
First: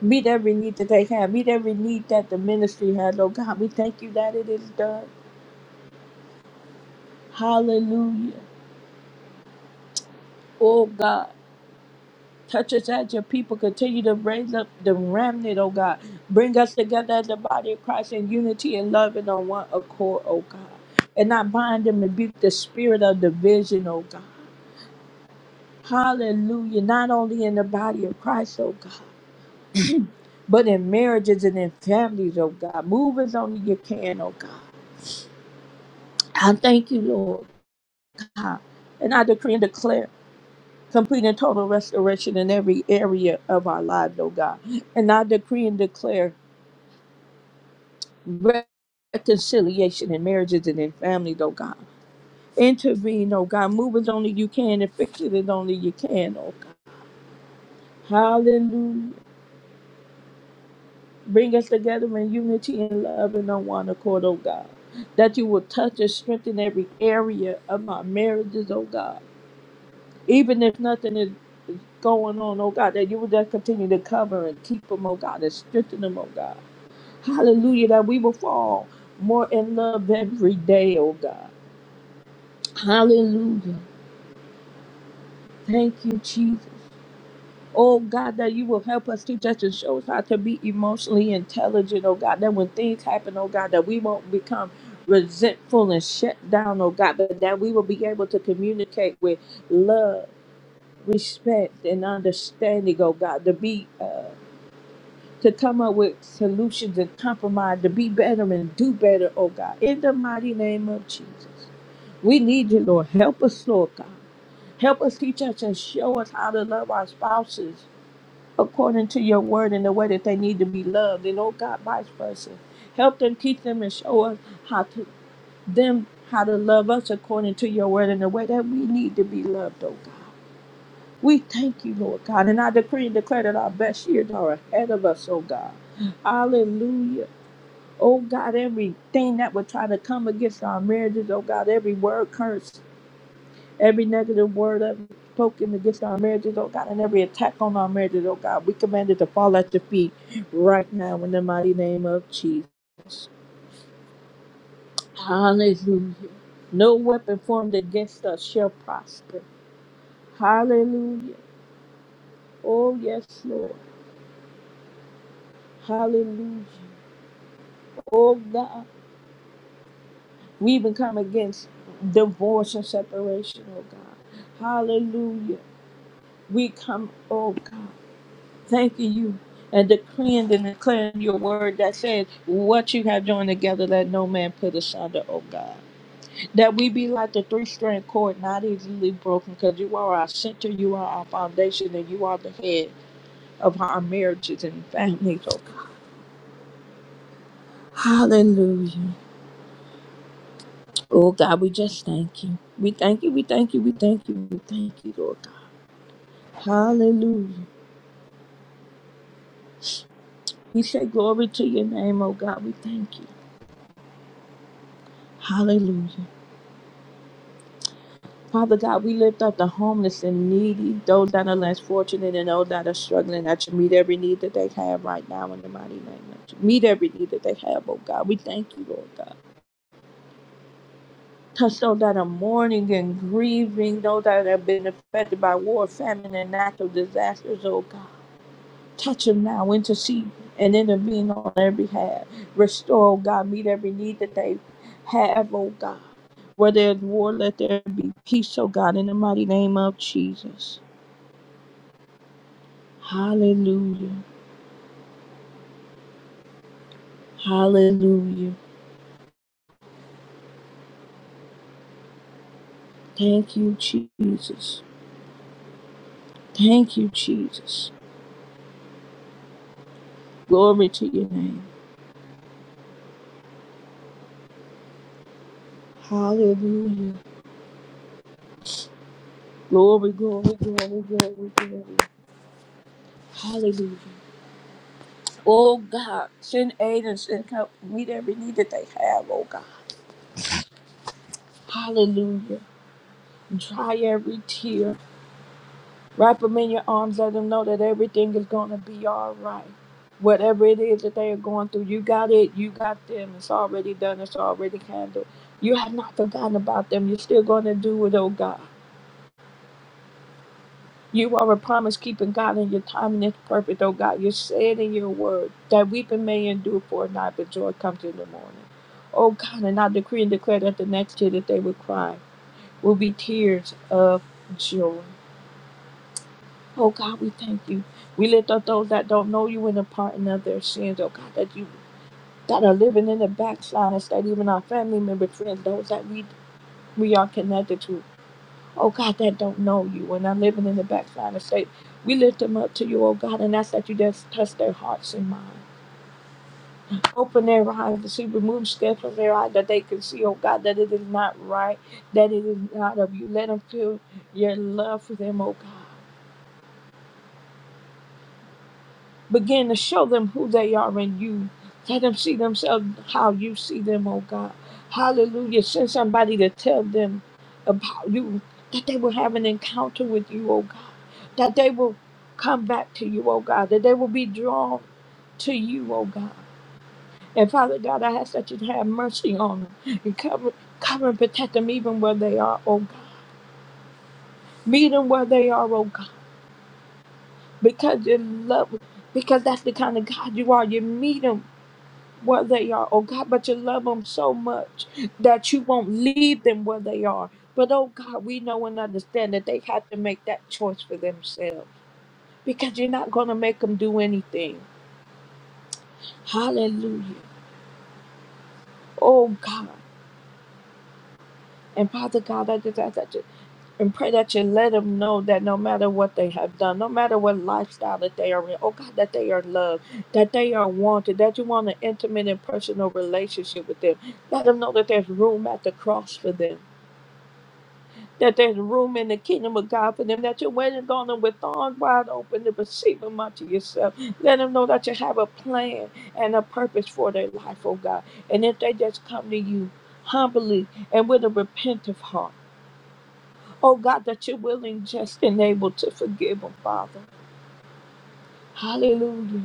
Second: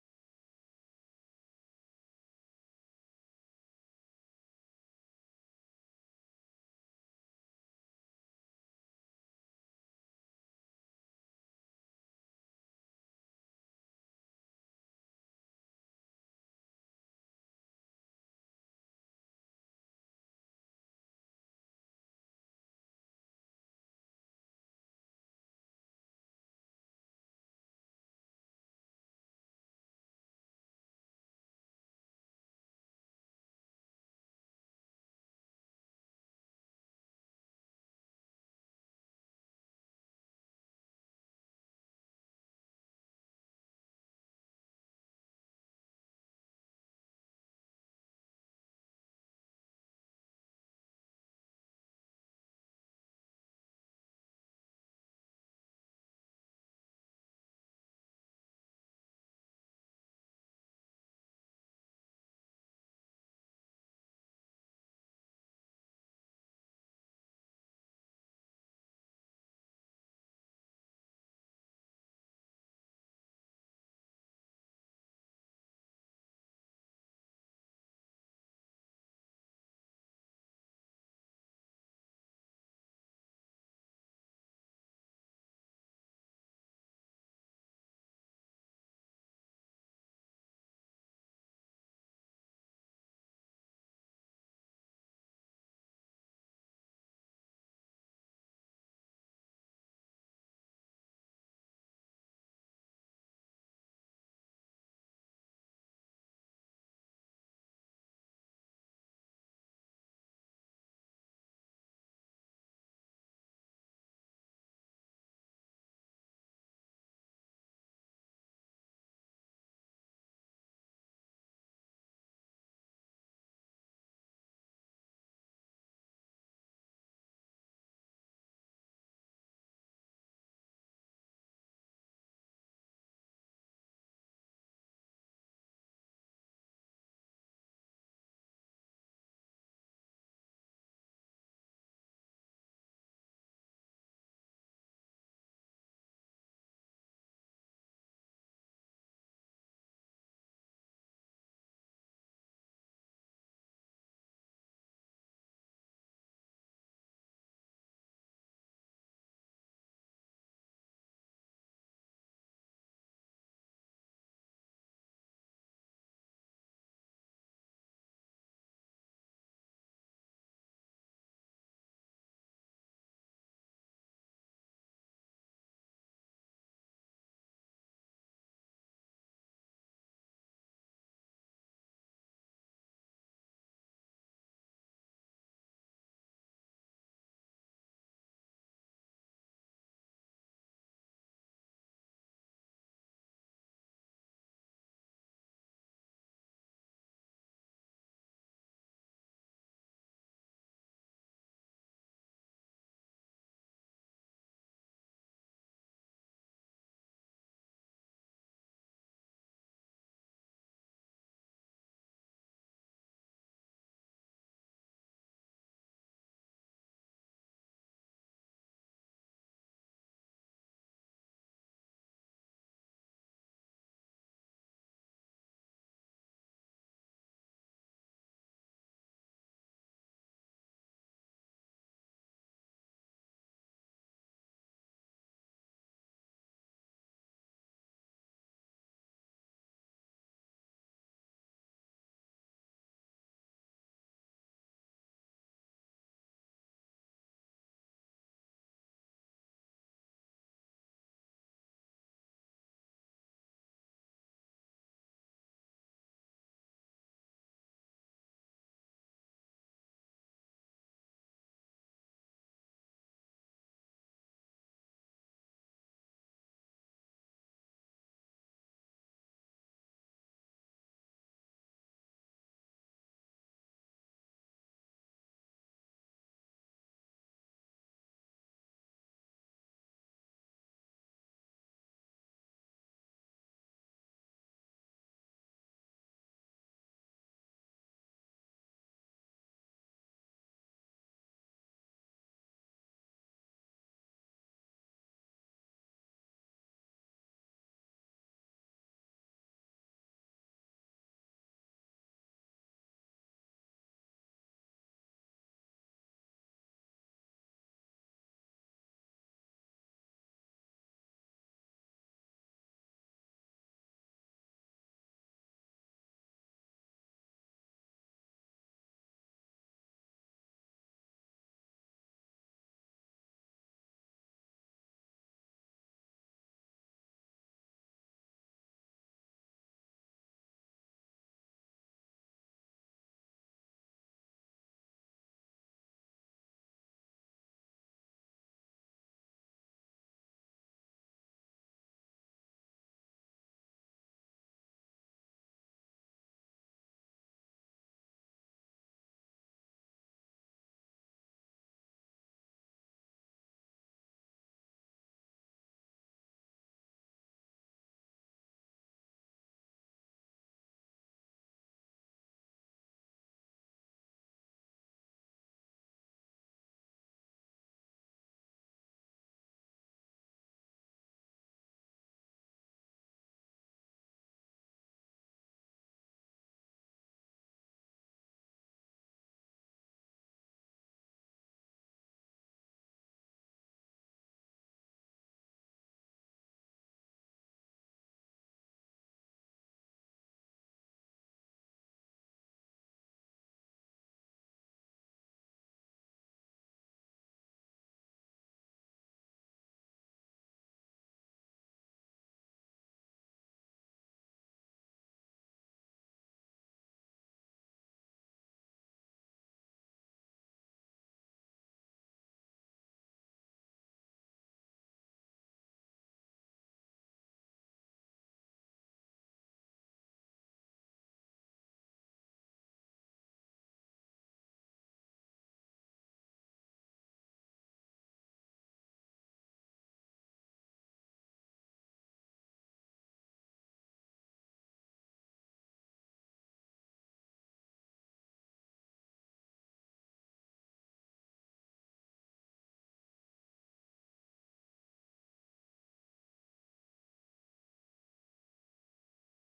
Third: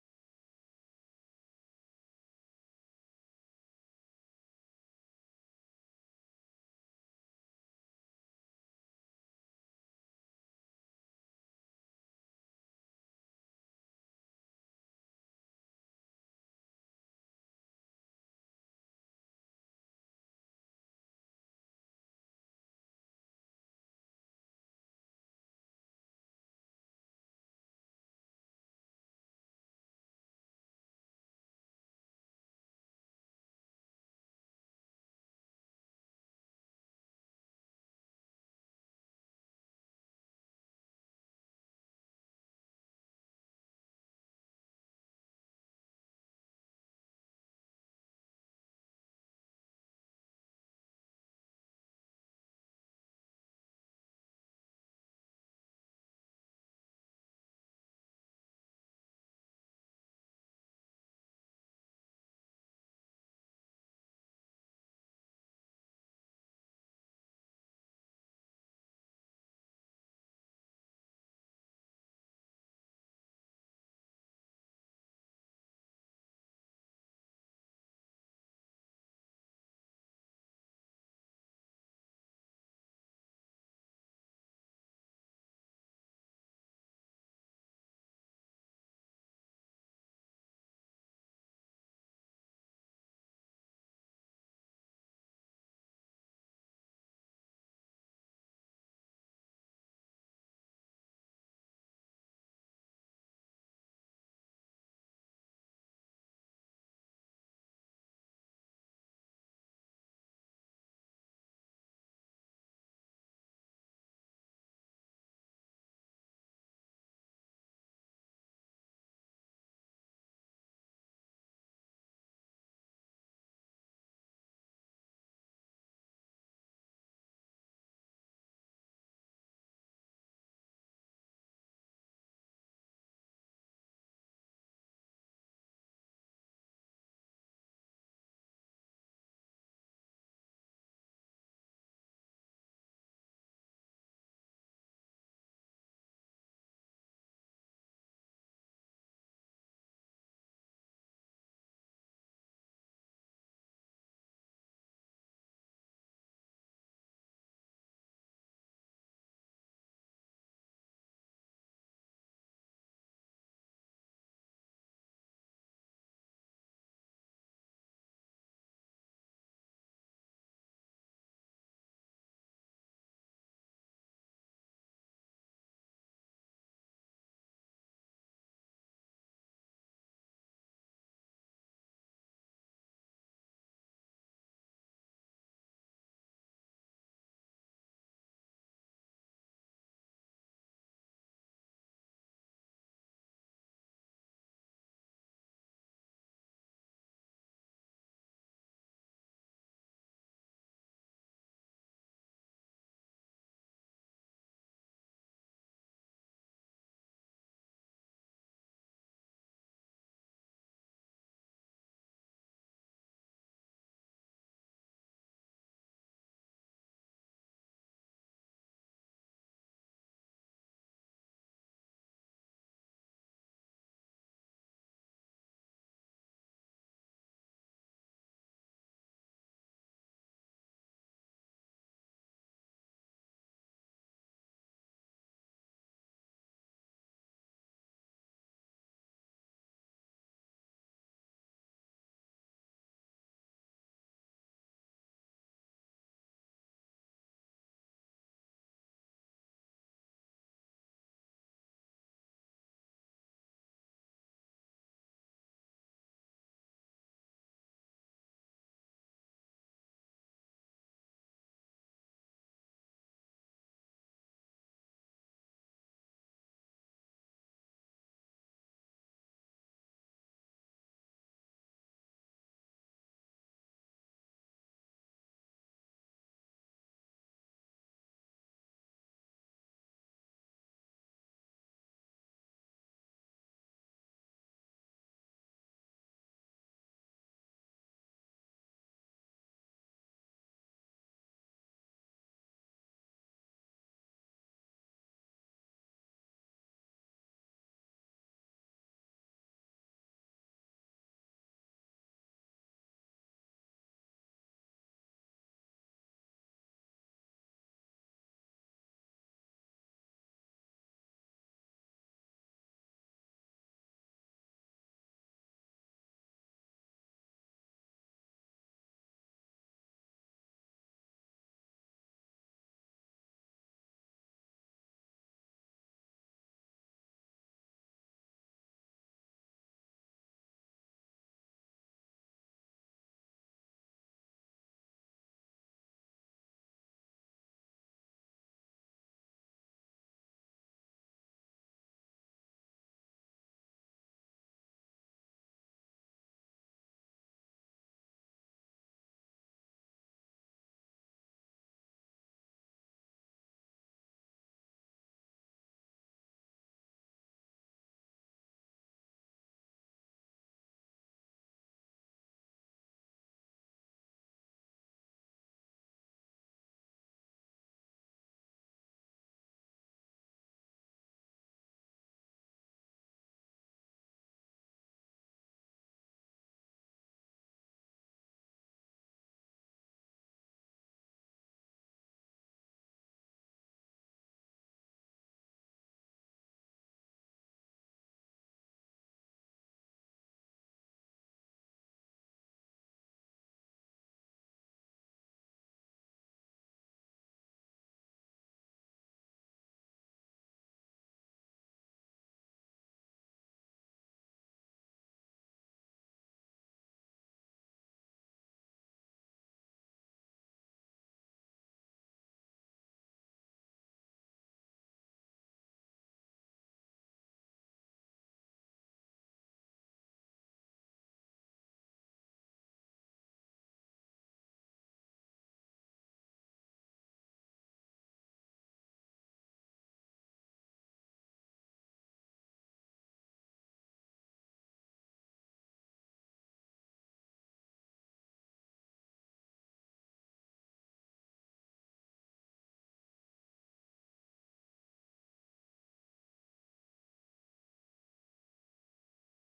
[SPEAKER 1] Meet every need that they have. Meet every need that the ministry has, oh God. We thank you that it is done. Hallelujah. Oh God. Touch us as your people. Continue to raise up the remnant, oh God. Bring us together as the body of Christ in unity and love and on one accord, oh God. And not bind and rebuke the spirit of division, oh God. Hallelujah. Not only in the body of Christ, oh God, but in marriages and in families, oh God. Move as only you can, oh God. I thank you, Lord. God. And I decree and declare complete and total restoration in every area of our lives, oh God. And I decree and declare reconciliation in marriages and in families, oh God. Intervene, oh God. Move as only you can and fix it as only you can, oh God. Hallelujah. Bring us together in unity and love and on one accord, oh God. That you will touch and strengthen every area of our marriages, oh God. Even if nothing is going on, oh God, that you will just continue to cover and keep them, oh God, and strengthen them, oh God. Hallelujah. That we will fall more in love every day, oh God. Hallelujah. Thank you, Jesus. Oh God, that you will help us teach us and show us how to be emotionally intelligent, oh God. That when things happen, oh God, that we won't become resentful and shut down, oh God, but that we will be able to communicate with love, respect, and understanding, oh God, to be uh to come up with solutions and compromise, to be better and do better, oh God. In the mighty name of Jesus. We need you, Lord. Help us, Lord God. Help us teach us and show us how to love our spouses according to your word in the way that they need to be loved. And oh God, vice versa. Help them, teach them, and show us how to them how to love us according to your word in the way that we need to be loved, oh God. We thank you, Lord God. And I decree and declare that our best years are ahead of us, oh God. Hallelujah. Oh God, everything that would try to come against our marriages, oh God, every word curse Every negative word that was spoken against our marriages, oh God, and every attack on our marriages, oh God, we command it to fall at your feet right now in the mighty name of Jesus. Hallelujah. No weapon formed against us shall prosper. Hallelujah. Oh, yes, Lord. Hallelujah. Oh, God. We even come against divorce and separation, oh God. Hallelujah. We come, oh God. thanking you and decreeing and declaring your word that says, What you have joined together, let no man put asunder, O God. That we be like the three strand cord, not easily broken, because you are our center, you are our foundation, and you are the head of our marriages and families, O God. Hallelujah. Oh God, we just thank you. We thank you, we thank you, we thank you, we thank you, Lord God. Hallelujah. We say glory to your name, oh God. We thank you. Hallelujah. Father God, we lift up the homeless and needy, those that are less fortunate and those that are struggling, that you meet every need that they have right now in the mighty name of Jesus. Meet every need that they have, oh God. We thank you, Lord God. Touch those that are mourning and grieving, those that have been affected by war, famine, and natural disasters, oh God. Touch them now, intercede and intervene on their behalf. Restore, oh God, meet every need that they have, oh God. Where there's war, let there be peace, oh God, in the mighty name of Jesus. Hallelujah. Hallelujah. Thank you, Jesus. Thank you, Jesus. Glory to your name. Hallelujah. Glory, glory, glory, glory, glory. Hallelujah. Oh God, send aid and send help. Meet every need that they have, oh God. Hallelujah. Dry every tear. Wrap them in your arms. Let them know that everything is going to be all right. Whatever it is that they are going through, you got it. You got them. It's already done. It's already handled. You have not forgotten about them. You're still going to do it, oh God. You are a promise keeping God, and your timing is perfect, oh God. You said in your word that weeping may endure for a night, but joy comes in the morning. Oh God, and I decree and declare that the next year that they will cry will be tears of joy. Oh God, we thank you. We lift up those that don't know you in the pardon of their sins, oh God, that you that are living in the backsliders, that even our family members, friends, those that we we are connected to, oh God, that don't know you and are living in the backsliding state. We lift them up to you, oh God, and ask that you just touch their hearts and minds. Open their eyes to see, remove scales from their eyes that they can see, oh God, that it is not right, that it is not of you. Let them feel your love for them, oh God. Begin to show them who they are in you. Let them see themselves how you see them, oh God. Hallelujah. Send somebody to tell them about you, that they will have an encounter with you, oh God. That they will come back to you, oh God. That they will be drawn to you, oh God. And Father God, I ask that you have mercy on them and cover, cover and protect them even where they are, oh God. Meet them where they are, oh God. Because you love, because that's the kind of God you are. You meet them where they are, oh God, but you love them so much that you won't leave them where they are. But oh God, we know and understand that they had to make that choice for themselves because you're not going to make them do anything. Hallelujah. Oh God. And Father God, I just ask that you and pray that you let them know that no matter what they have done, no matter what lifestyle that they are in, oh God, that they are loved, that they are wanted, that you want an intimate and personal relationship with them. Let them know that there's room at the cross for them that there's room in the kingdom of God for them, that you're waiting on them with arms wide open to receive them unto yourself. Let them know that you have a plan and a purpose for their life, oh God. And if they just come to you humbly and with a repentant heart, oh God, that you're willing, just, and able to forgive them, Father. Hallelujah.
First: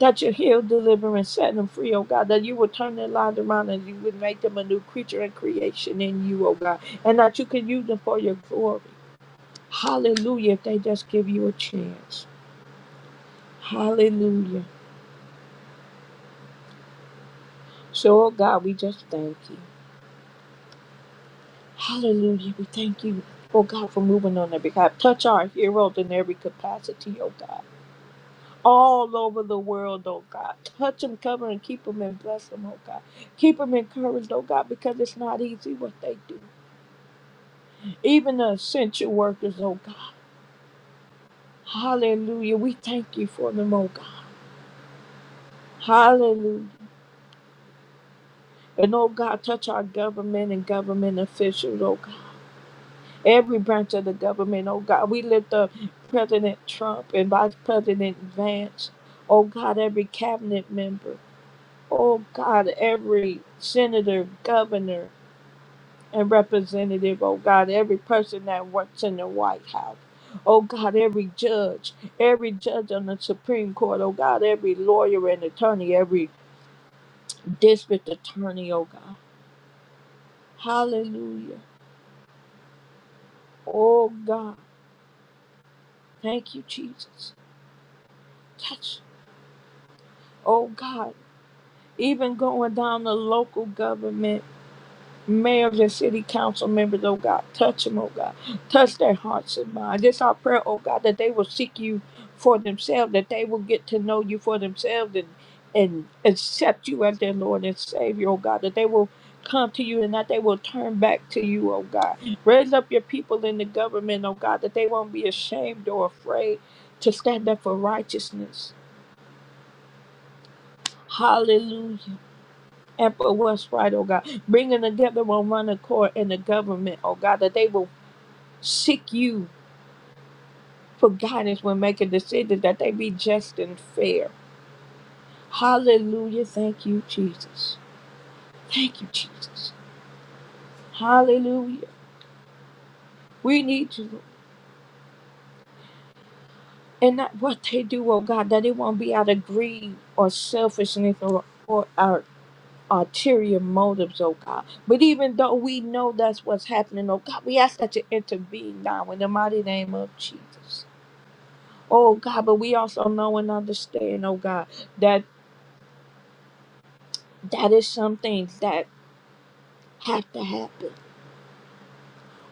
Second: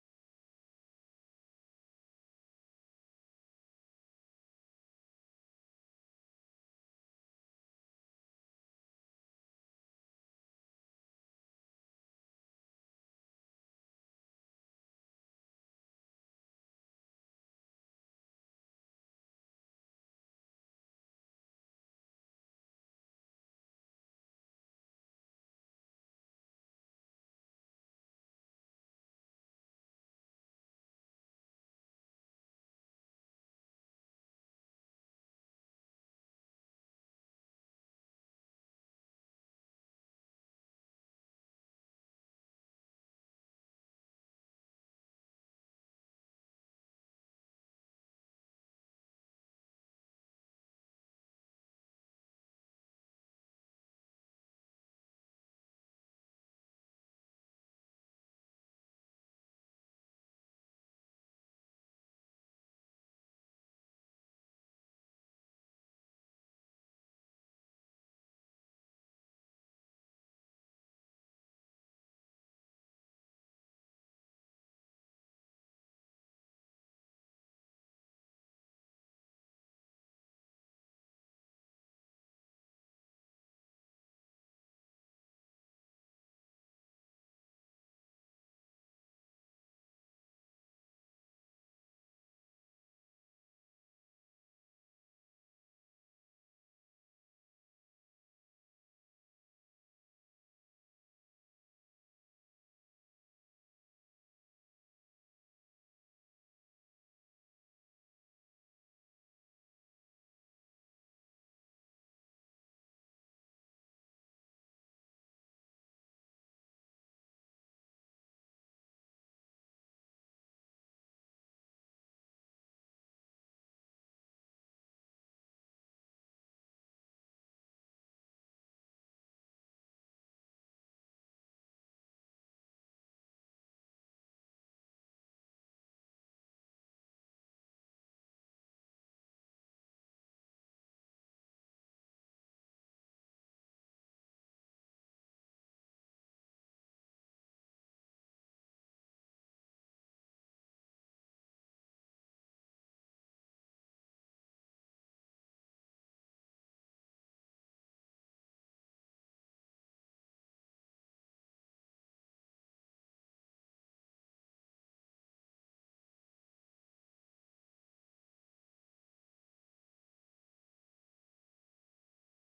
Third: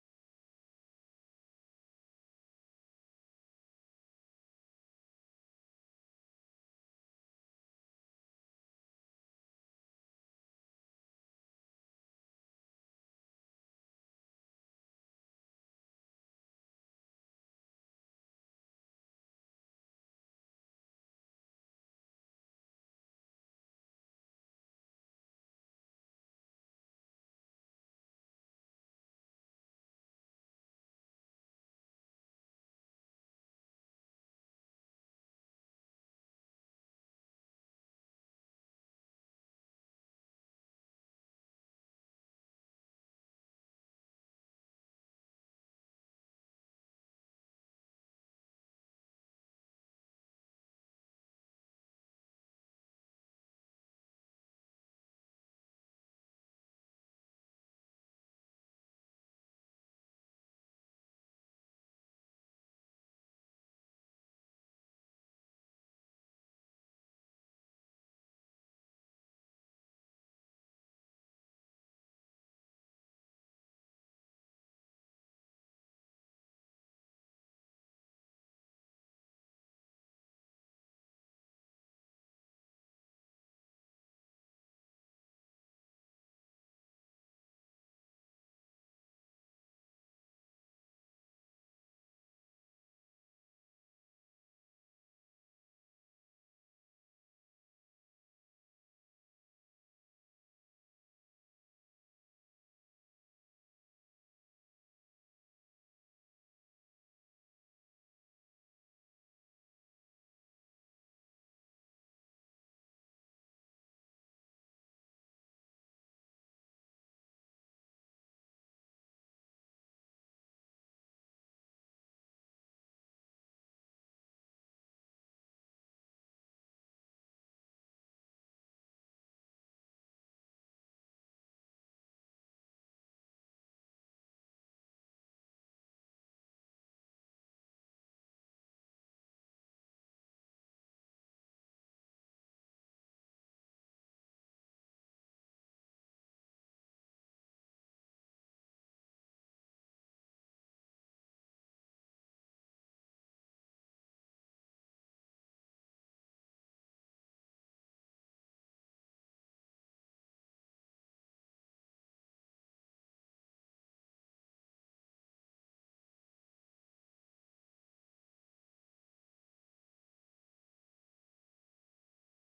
[SPEAKER 1] That you heal, deliver, and set them free, oh God. That you will turn their lives around and you would make them a new creature and creation in you, oh God. And that you can use them for your glory. Hallelujah. If they just give you a chance. Hallelujah. So, oh God, we just thank you. Hallelujah. We thank you, oh God, for moving on their behalf. Touch our heroes in every capacity, oh God. All over the world, oh God. Touch them, cover and keep them and bless them, oh God. Keep them encouraged, oh God, because it's not easy what they do. Even the essential workers, oh God. Hallelujah. We thank you for them, oh God. Hallelujah. And oh God, touch our government and government officials, oh every branch of the government, oh God. We lift up President Trump and Vice President Vance, oh God, every cabinet member, oh God, every senator, governor, and representative, oh God, every person that works in the White House. Oh God, every judge, every judge on the Supreme Court, oh God, every lawyer and attorney, every district attorney, oh God. Hallelujah. Oh God, thank you, Jesus. Touch. Oh God. even going down to local government, mayors and city council members, oh God, touch them, oh God. Touch their hearts and minds. It's our prayer, oh God, that they will seek you for themselves, that they will get to know you for themselves and and accept you as their Lord and Savior, oh God, that they will come to you and that they will turn back to you, oh God. Raise up your people in the government, oh God, that they won't be ashamed or afraid to stand up for righteousness. Hallelujah. and for what's right, oh God. Bringing together on one accord in the government, oh God, that they will seek you for guidance when making decisions, that they be just and fair. Hallelujah. Thank you, Jesus. Thank you, Jesus. Hallelujah. We need you. And not what they do, oh God, that it won't be out of greed or selfishness or, or our ulterior motives, oh God. But even though we know that's what's happening, oh God, we ask that you intervene now in the mighty name of Jesus. Oh God, but we also know and understand, oh God, that that is some things that have to happen.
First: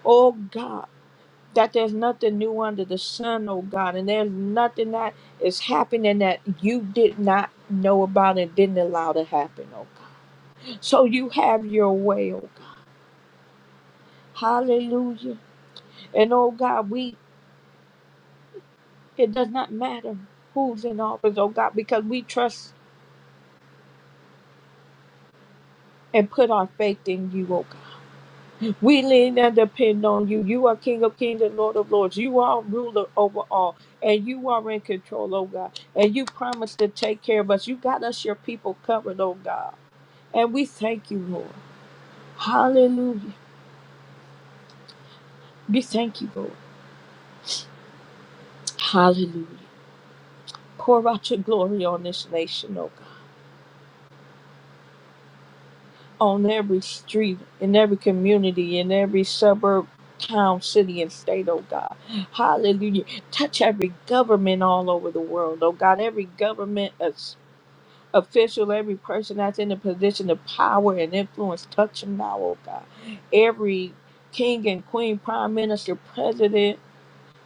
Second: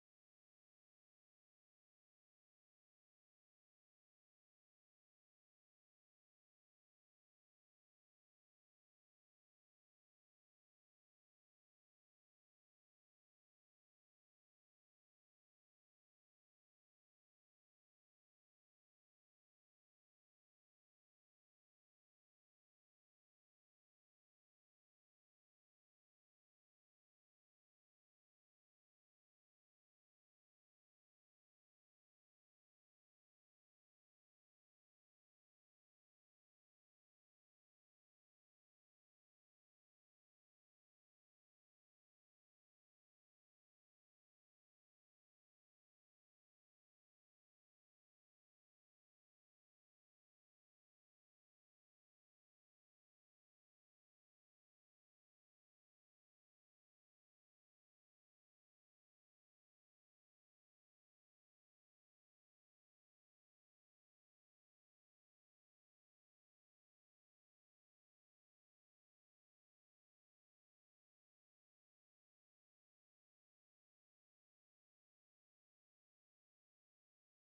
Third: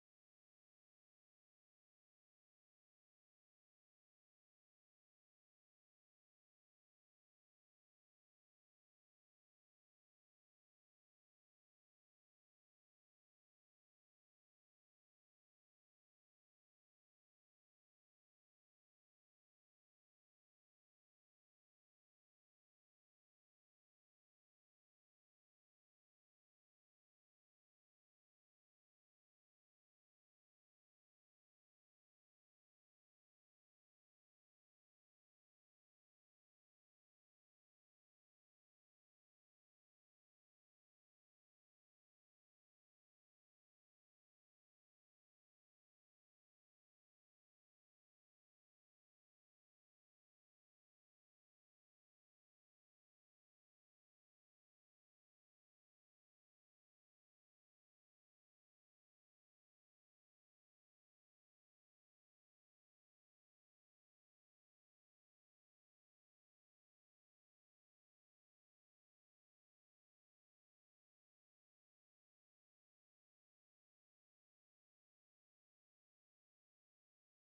[SPEAKER 1] Oh God, that there's nothing new under the sun, oh God, and there's nothing that is happening that you did not know about and didn't allow to happen, oh God. So you have your way, oh God. Hallelujah. And oh God, we it does not matter who's in office, oh God, because we trust and put our faith in you, oh God. We lean and depend on you. You are King of Kings and Lord of Lords. You are ruler over all, and you are in control, oh God. And you promised to take care of us. You got us, your people, covered, oh God. And we thank you, Lord. Hallelujah. We thank you, Lord. Hallelujah. Pour out your glory on this nation, oh God. On every street, in every community, in every suburb, town, city, and state, oh God. Hallelujah touch every government all over the world, oh God, every government official, every person that's in a position of power and influence. Touch them now, oh God. Every king and queen, prime minister, president,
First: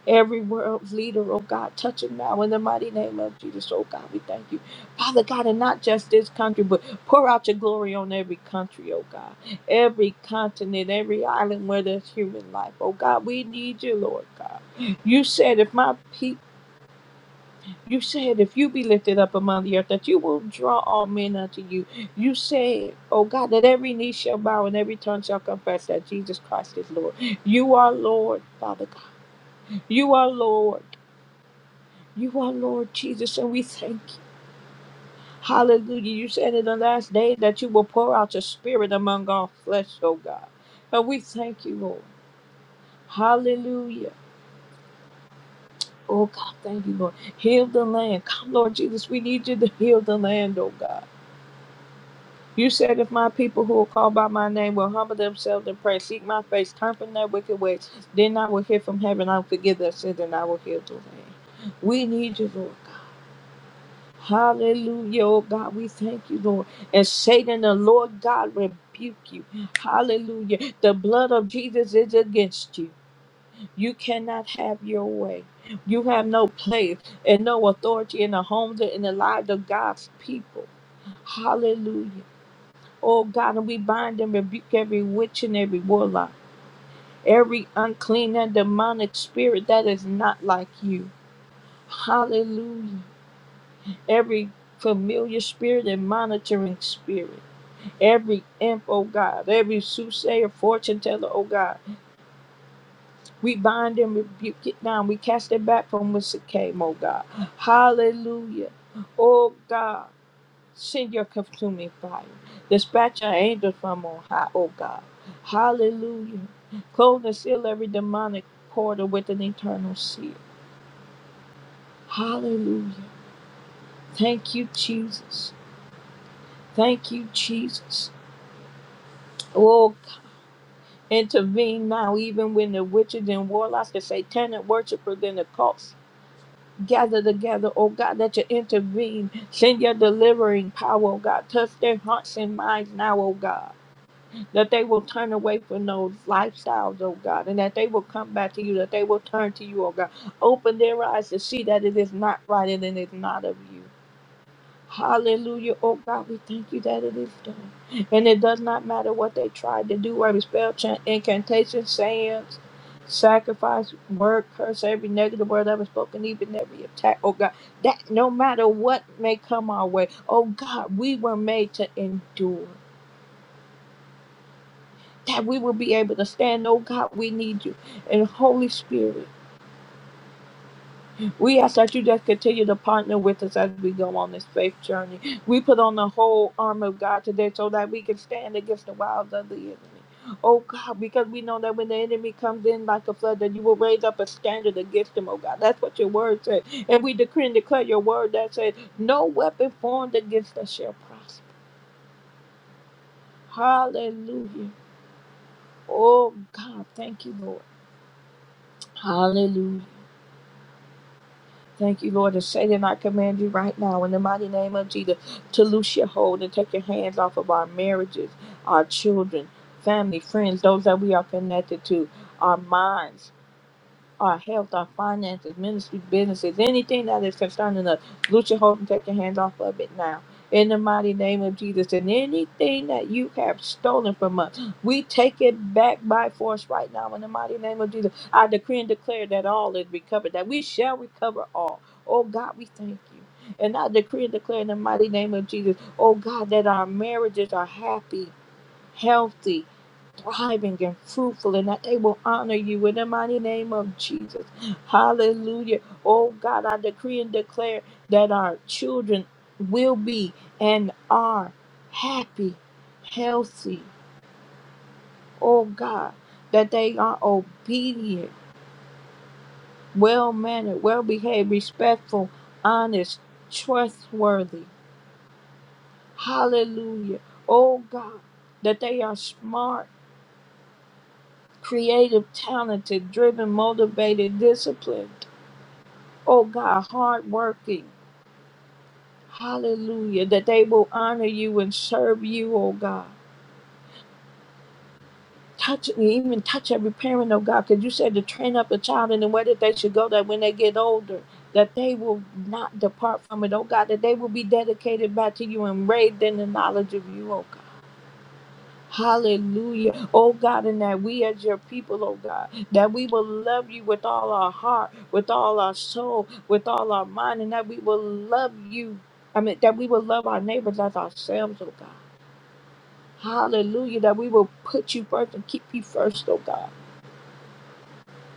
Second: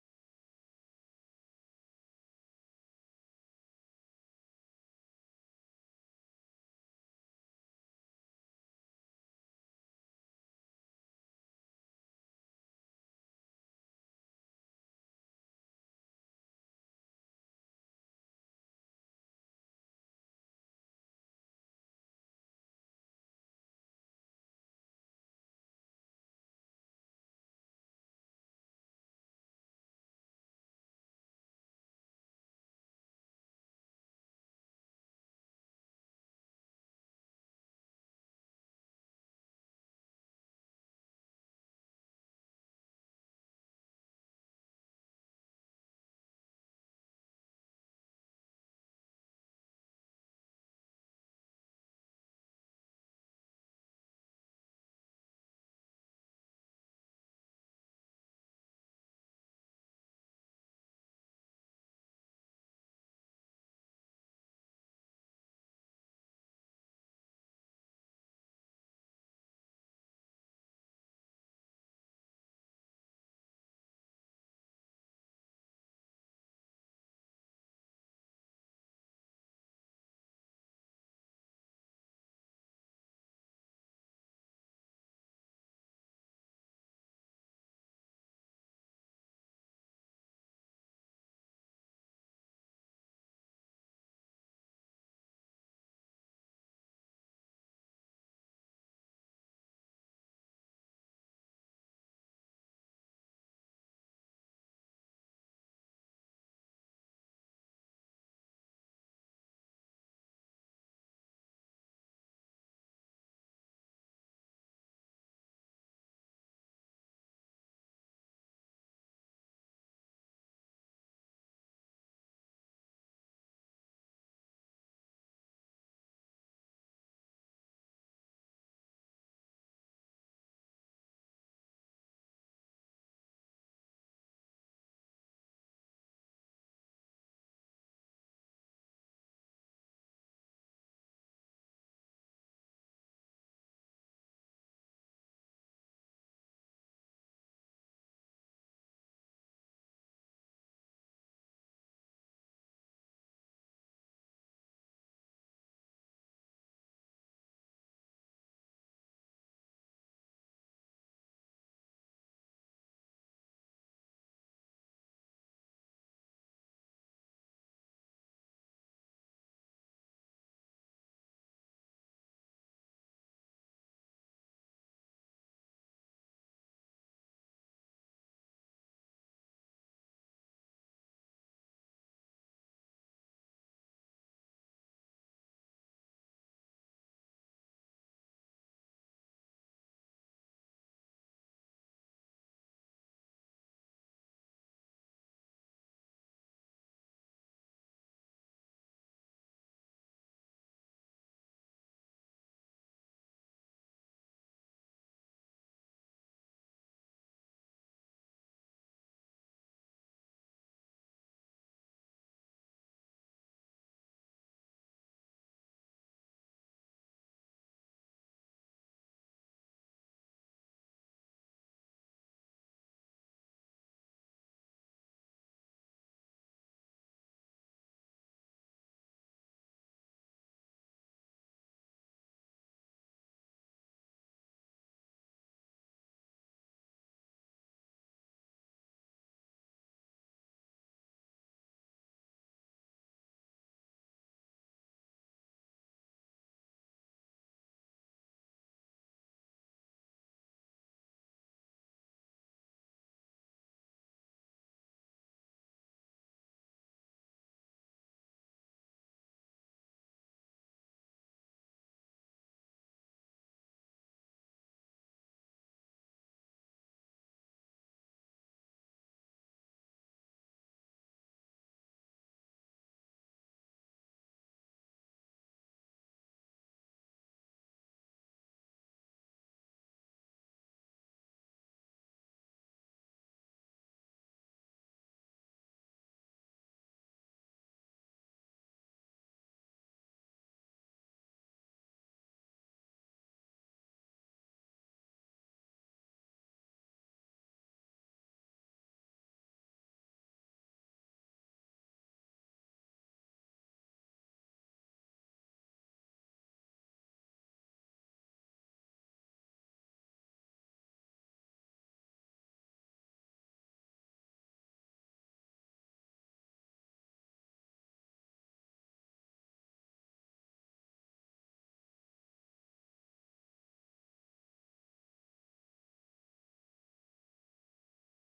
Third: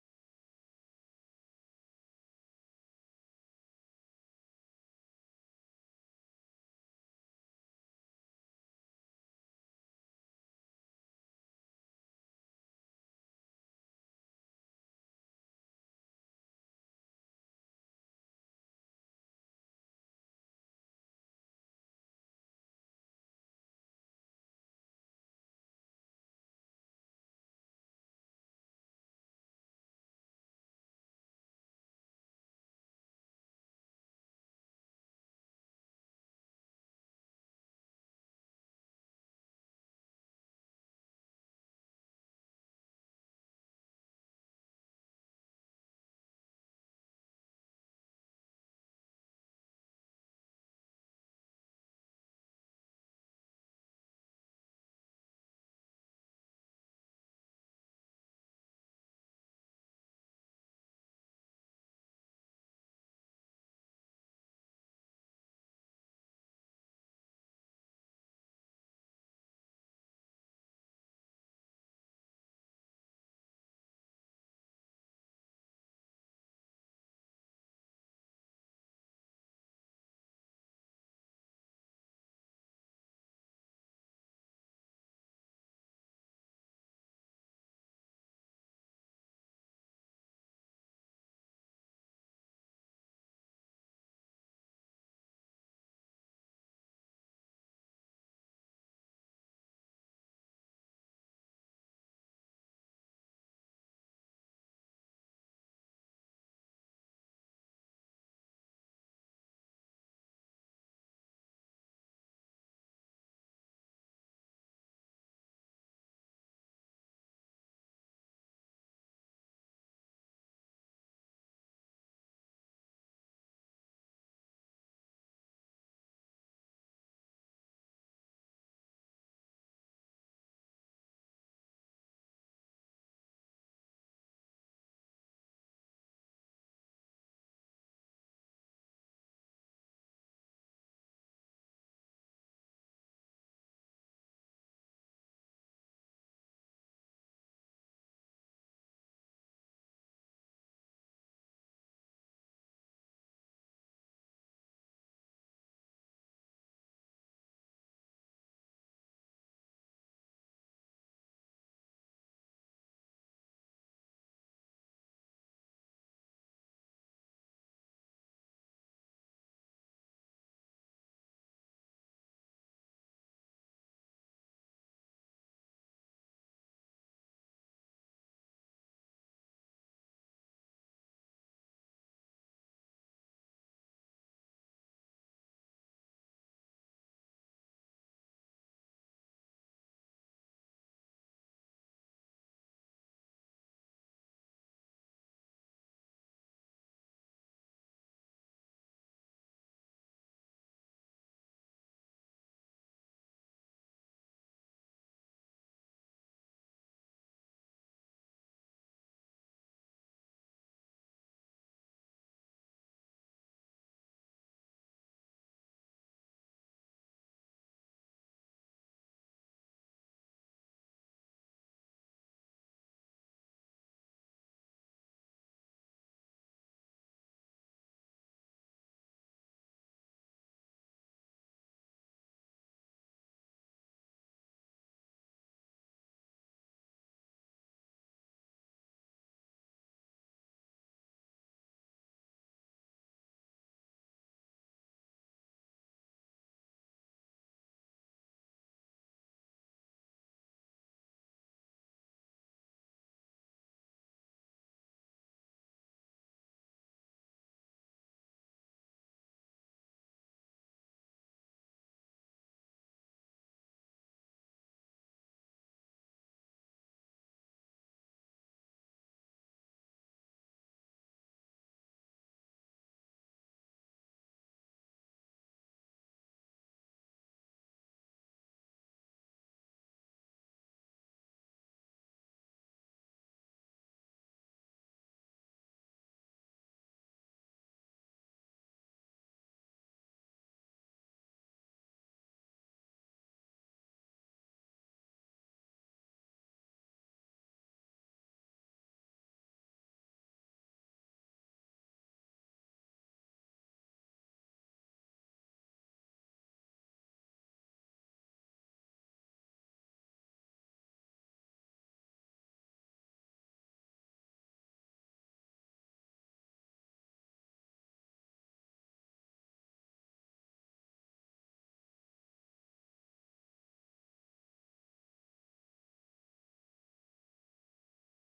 [SPEAKER 1] every world leader, oh God, touch them now in the mighty name of Jesus. Oh God, we thank you. Father God, and not just this country, but pour out your glory on every country, oh God. Every continent, every island where there's human life. Oh God, we need you, Lord God. You said if my people you said, if you be lifted up among the earth, that you will draw all men unto you. You said, oh God, that every knee shall bow and every tongue shall confess that Jesus Christ is Lord. You are Lord, Father God. You are Lord. You are Lord Jesus, and we thank you. Hallelujah. You said in the last day that you will pour out your spirit among all flesh, oh God. And we thank you, Lord. Hallelujah. Oh God, thank you, Lord. Heal the land. Come, Lord Jesus. We need you to heal the land, oh God. You said, If my people who are called by my name will humble themselves and pray, seek my face, turn from their wicked ways, then I will hear from heaven, I will forgive their sins, and I will heal the land. We need you, Lord God. Hallelujah, oh God. We thank you, Lord. And Satan, the Lord God, rebuke you. Hallelujah. The blood of Jesus is against you. You cannot have your way. You have no place and no authority in the homes and in the lives of God's people. Hallelujah. Oh God, and we bind and rebuke every witch and every warlock, every unclean and demonic spirit that is not like you. Hallelujah. Every familiar spirit and monitoring spirit, every imp, oh God, every soothsayer, fortune teller, oh God, we bind and rebuke it now. We cast it back from whence it came, oh God. Hallelujah. Oh God. Send your consuming fire. Dispatch your angels from on high, O God. Hallelujah. Close and seal every demonic portal with an eternal seal. Hallelujah. Thank you, Jesus. Thank you, Jesus. Oh, intervene now, even when the witches and warlocks, the satanic worshipers, and the cults gather together, oh God, that you intervene. Send your delivering power, oh God. Touch their hearts and minds now, oh God. that they will turn away from those lifestyles, oh God, and that they will come back to you, that they will turn to you, oh God. Open their eyes to see that it is not right and it is not of you. Hallelujah, oh God, we thank you that it is done. And it does not matter what they tried to do, whether spell chant, incantation, sayings, sacrifice, word, curse, every negative word ever spoken, even every attack, oh God, that no matter what may come our way, oh God, we were made to endure. that we will be able to stand. Oh God, we need you. And Holy Spirit, we ask that you just continue to partner with us as we go on this faith journey. We put on the whole armor of God today so that we can stand against the wiles of the enemy. Oh God, because we know that when the enemy comes in like a flood, that you will raise up a standard against him, oh God. That's what your word said. And we decree and declare your word that says, No weapon formed against us shall prosper. Hallelujah. Oh God, thank you, Lord. Hallelujah. Thank you, Lord, and Satan, I command you right now in the mighty name of Jesus to loose your hold and take your hands off of our marriages, our children, family, friends, those that we are connected to, our minds our health, our finances, ministry, businesses, anything that is concerning us. Loose your hold and take your hands off of it now. In the mighty name of Jesus, and anything that you have stolen from us, we take it back by force right now. In the mighty name of Jesus, I decree and declare that all is recovered, that we shall recover all. Oh God, we thank you. And I decree and declare in the mighty name of Jesus, oh God, that our marriages are happy, healthy, thriving and fruitful and that they will honor you in the mighty name of Jesus. Hallelujah. Oh God, I decree and declare that our children will be and are happy, healthy. Oh God, that they are obedient, well mannered, well behaved, respectful, honest, trustworthy. Hallelujah. Oh God, that they are smart, creative, talented, driven, motivated, disciplined. oh God, hardworking. Hallelujah. That they will honor you and serve you, oh God. Touch even touch every parent, oh God, because you said to train up a child in the way that they should go, that when they get older, that they will not depart from it, oh God, that they will be dedicated back to you and raised in the knowledge of you, oh God. Hallelujah. Oh God, and that we as your people, oh God, that we will love you with all our heart, with all our soul, with all our mind, and that we will love you. I mean, that we will love our neighbors as ourselves, oh God. Hallelujah. That we will put you first and keep you first, oh God.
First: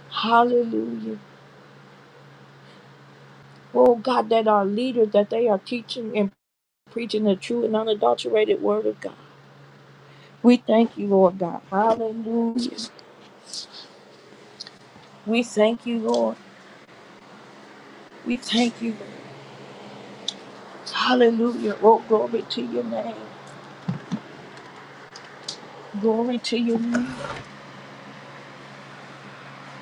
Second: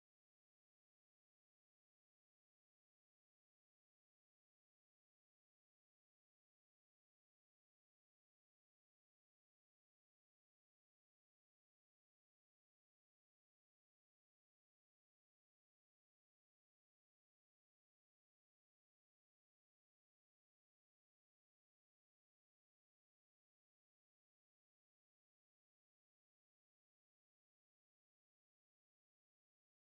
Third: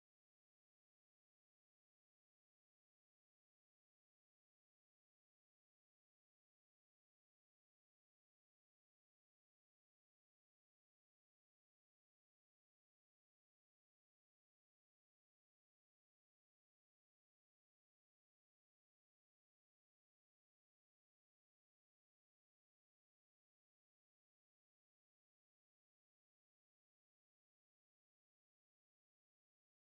[SPEAKER 1] Hallelujah. Oh God, that our leaders, that they are teaching and preaching the true and unadulterated word of God. We thank you, Lord God. Hallelujah. We thank you, Lord. We thank you, Lord. Hallelujah. Oh, glory to your name. Glory to your name.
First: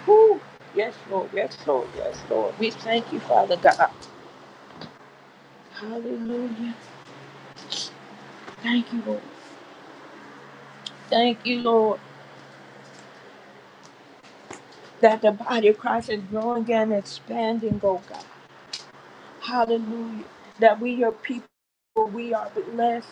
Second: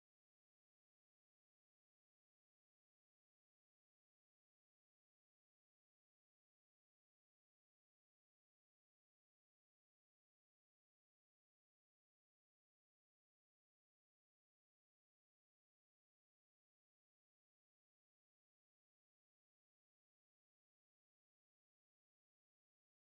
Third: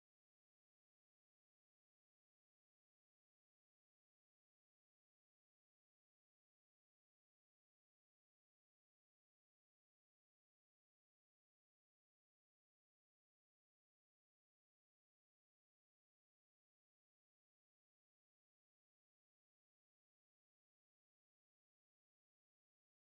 [SPEAKER 1] Woo. Yes, Lord. Yes, Lord. Yes, Lord. We thank you, Father God. Hallelujah. Thank you, Lord. Thank you, Lord, that the body of Christ is growing and expanding, oh God. Hallelujah. That we are people, we are blessed.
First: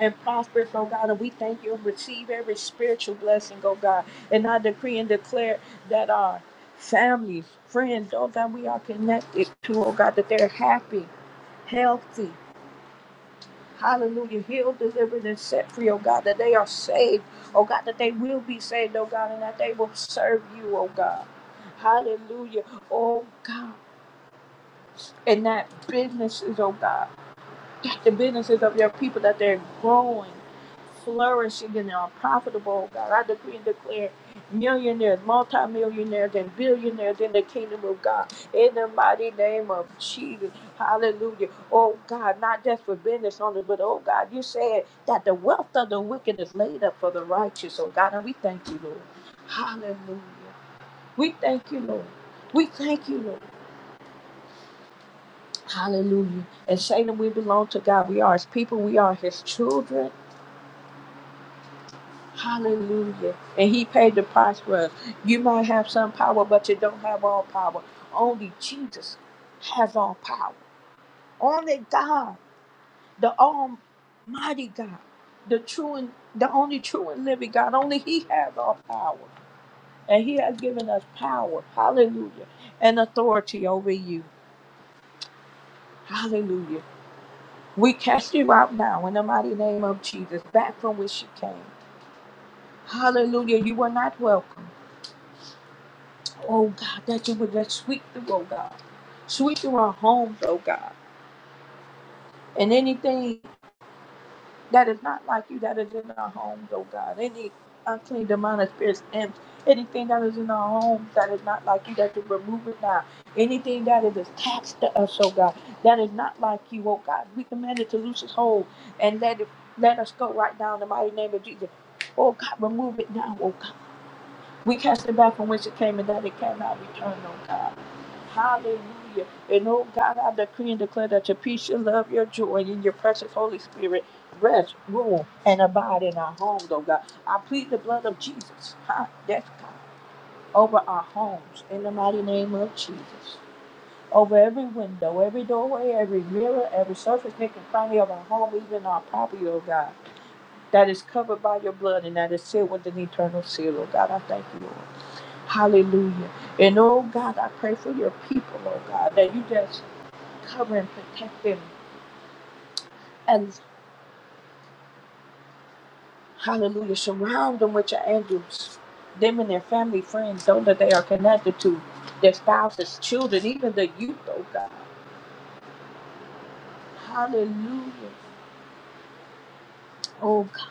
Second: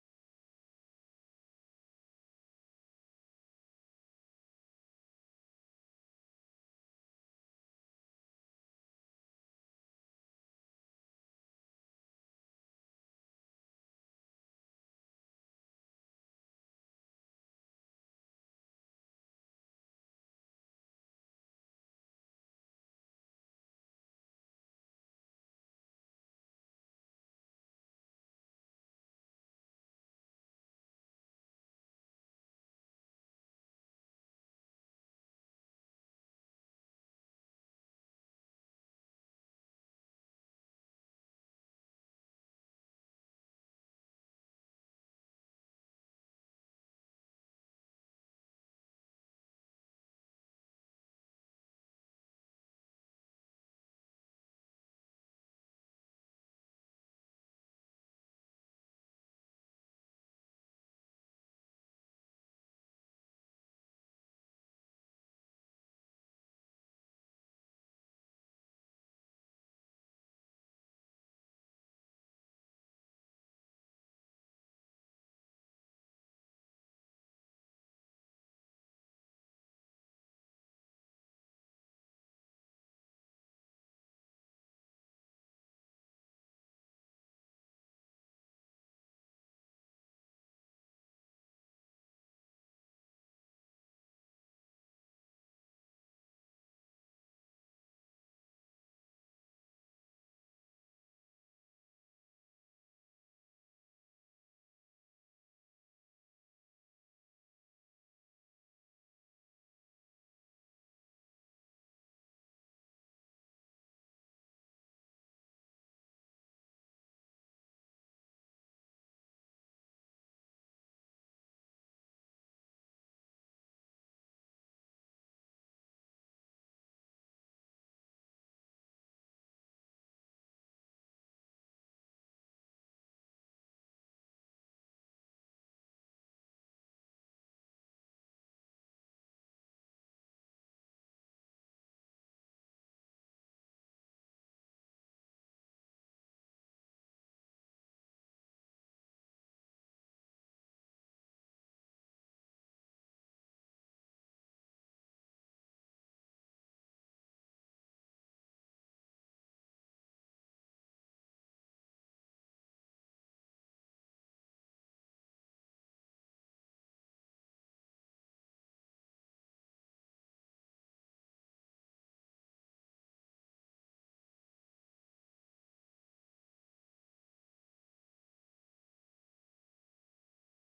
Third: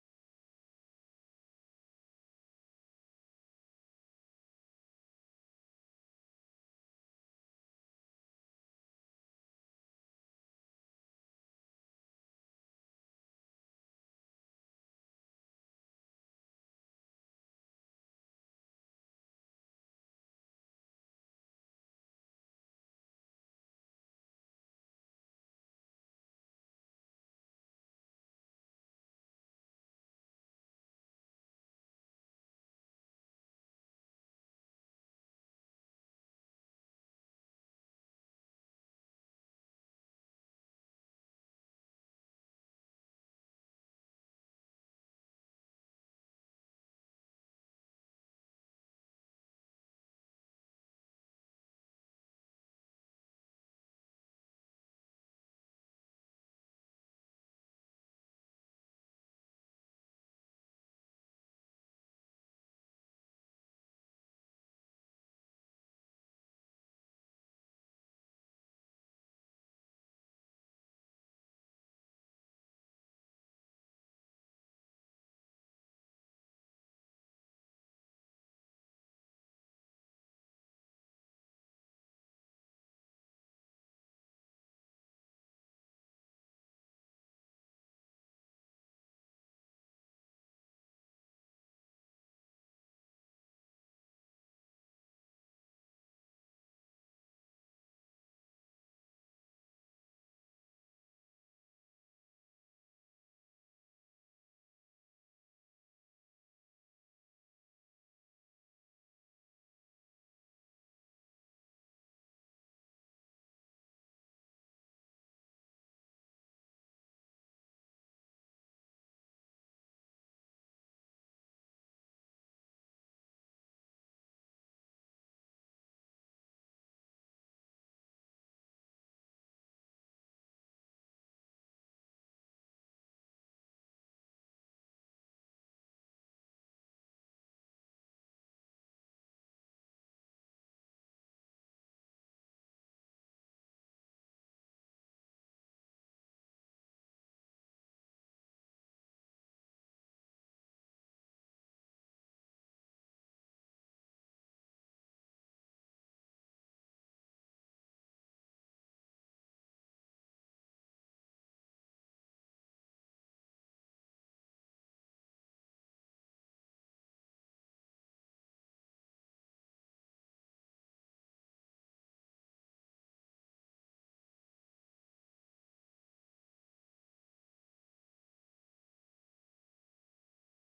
[SPEAKER 1] and prosper, oh God. And we thank you and receive every spiritual blessing, oh God. And I decree and declare that our families, friends, oh that we are connected to, oh God, that they're happy, healthy. Hallelujah. Healed, delivered, and set free, oh God, that they are saved, oh God, that they will be saved, oh God, and that they will serve you, oh God. Hallelujah. Oh God. And that businesses, oh God. the businesses of your people that they're growing, flourishing, and are profitable. God, I decree and declare millionaires, multimillionaires, and billionaires in the kingdom of God. In the mighty name of Jesus. Hallelujah. Oh God, not just for business owners, but oh God, you said that the wealth of the wicked is laid up for the righteous. Oh God, and we thank you, Lord. Hallelujah. We thank you, Lord. We thank you, Lord. Hallelujah. And Satan, we belong to God. We are his people. We are his children. Hallelujah. And he paid the price for us. You might have some power, but you don't have all power. Only Jesus has all power. Only God, the Almighty God, the true and the only true and living God. Only He has all power. And He has given us power. Hallelujah. And authority over you. Hallelujah. We cast you out now in the mighty name of Jesus, back from which you came. Hallelujah. You were not welcome. Oh God, that you would just sweep through, oh God. Sweep through our homes, oh God. And anything that is not like you that is in our homes, oh God. Any unclean demonic spirits, imps, anything that is in our homes that is not like you, that you remove it now. Anything that is attached to us, oh God, that is not like you, oh God. We command it to loose its hold and let it let us go right now in the mighty name of Jesus. Oh God, remove it now, oh God. We cast it back from whence it came and that it cannot return, oh God. Hallelujah. And oh God, I decree and declare that your peace, your love, your joy, and your precious Holy Spirit rest, rule, and abide in our homes, oh God. I plead the blood of Jesus, huh? That's God, over our homes in the mighty name of Jesus. Over every window, every doorway, every mirror, every surface, nook and cranny of our home, even our property, oh God, that is covered by your blood and that is sealed with an eternal seal, oh God. I thank you, Lord. Hallelujah. And oh God, I pray for your people, oh God, that you just Cover and protect them. And hallelujah, surround them with your angels. Them and their family, friends, those that they are connected to, their spouses, children, even the youth, oh God. Hallelujah. Oh, c-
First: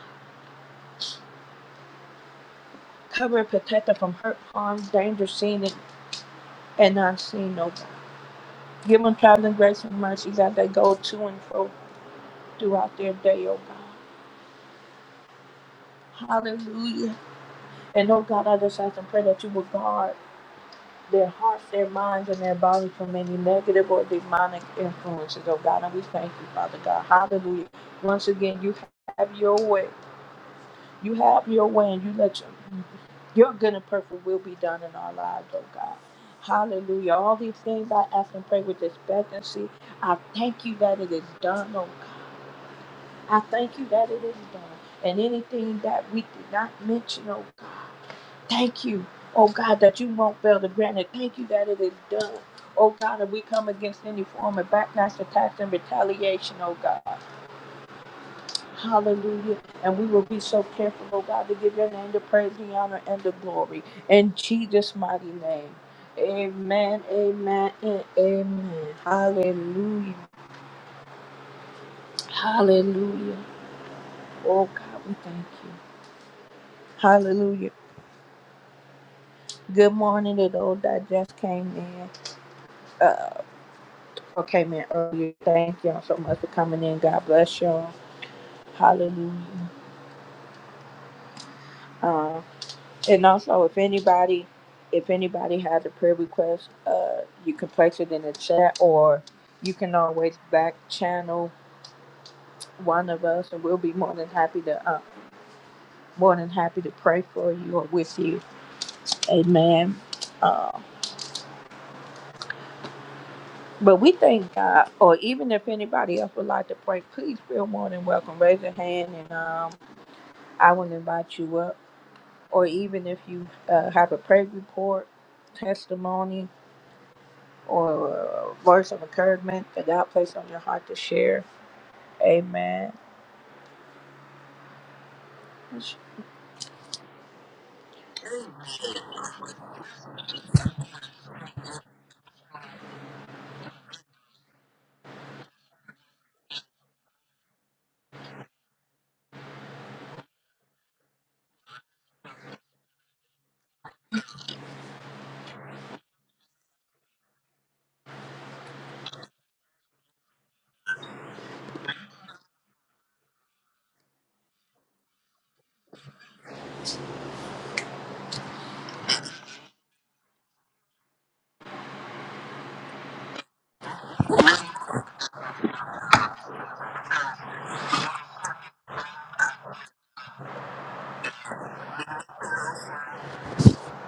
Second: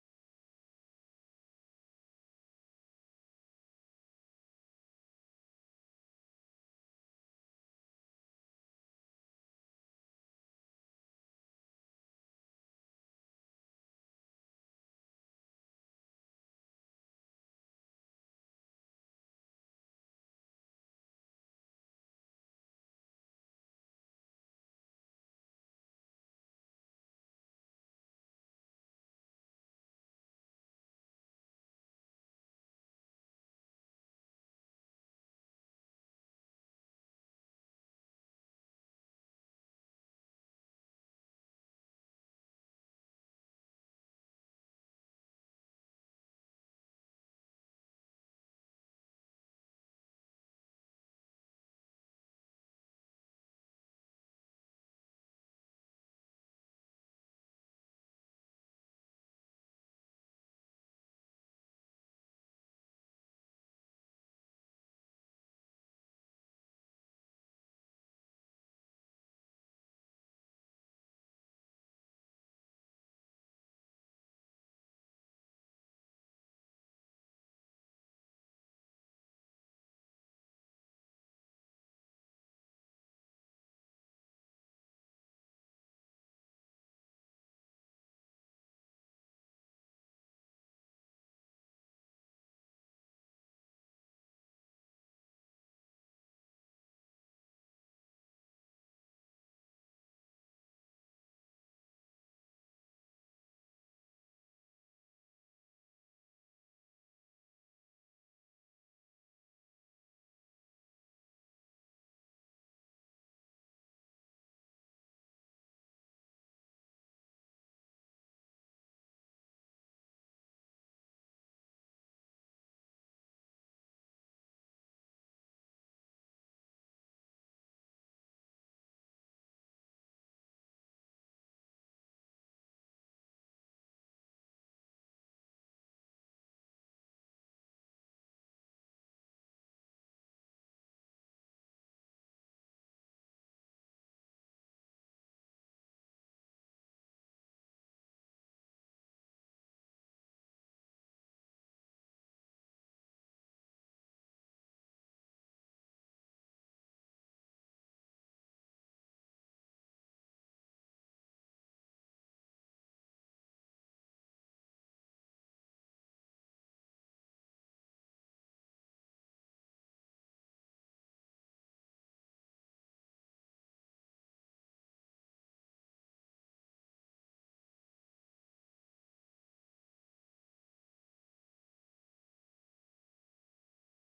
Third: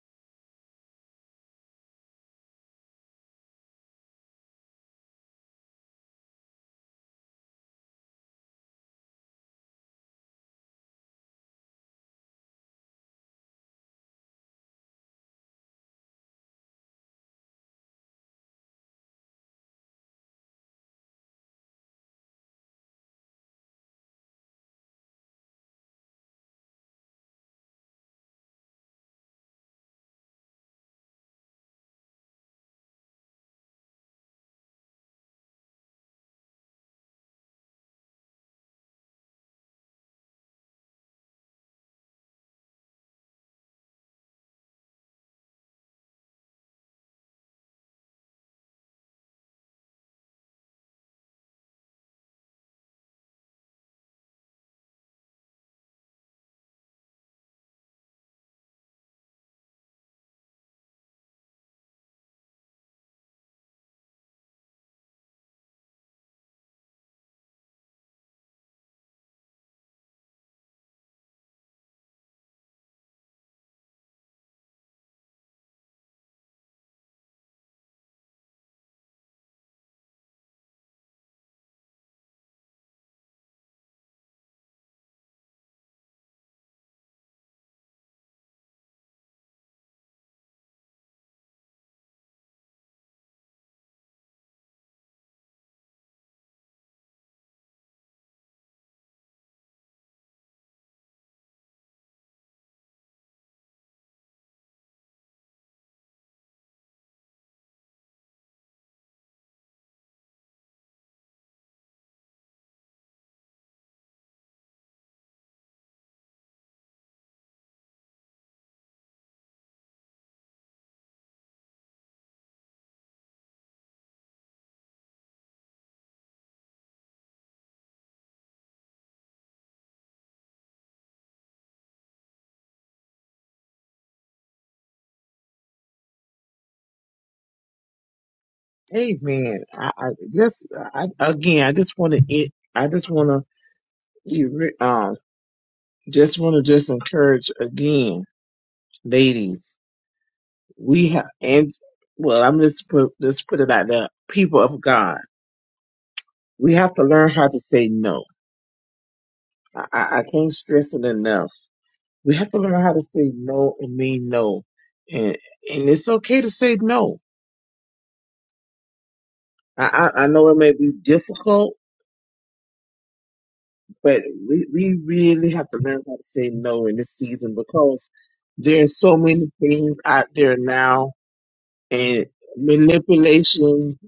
[SPEAKER 1] cover and protect them from hurt, harm, danger, seen and, and unseen, oh God. Give them traveling grace and mercy as they go to and fro throughout their day, oh God. Hallelujah. And oh God, I just ask and pray that you will guard. their hearts, their minds, and their bodies from any negative or demonic influences, oh God. And we thank you, Father God. Hallelujah. Once again, you have your way. You have your way, and you let your, your good and perfect will be done in our lives, oh God. Hallelujah. All these things I ask and pray with expectancy. I thank you that it is done, oh God. I thank you that it is done. And anything that we did not mention, oh God. Thank you, oh God, that you won't fail to grant it. Thank you that it is done. Oh God, and we come against any form of backlash, attacks, and retaliation, oh God. Hallelujah. And we will be so careful, oh God, to give your name the praise, the honor, and the glory. In Jesus' mighty name. Amen, amen, and amen. Hallelujah. Hallelujah. Oh God, we thank you. Hallelujah. Good morning to those that just came in. Uh, came in earlier. Thank y'all so much for coming in. God bless y'all. Hallelujah. Um, and also, if anybody, if anybody has a prayer request, uh, you can place it in the chat, or you can always back channel one of us, and we'll be more than happy to, uh, more than happy to pray for you or with you. Amen. Uh, but we thank God, or even if anybody else would like to pray, please feel more than welcome. Raise your hand, and um, I will invite you up. or even if you uh, have a prayer report, testimony, or a words of encouragement that God placed on your heart to share. Amen.
[SPEAKER 2] Amen. I, I just I, again, I just want to it. I just want to um, just want to just encourage again, ladies. We have and well, I'm just put just put it out there. People of God. We have to learn how to say no. I, I I can't stress it enough. We have to learn how to say no and mean no. And, and it's okay to say no. I, I, I know it may be difficult, but we, we really have to learn how to say no in this season because there's so many things out there now and manipulation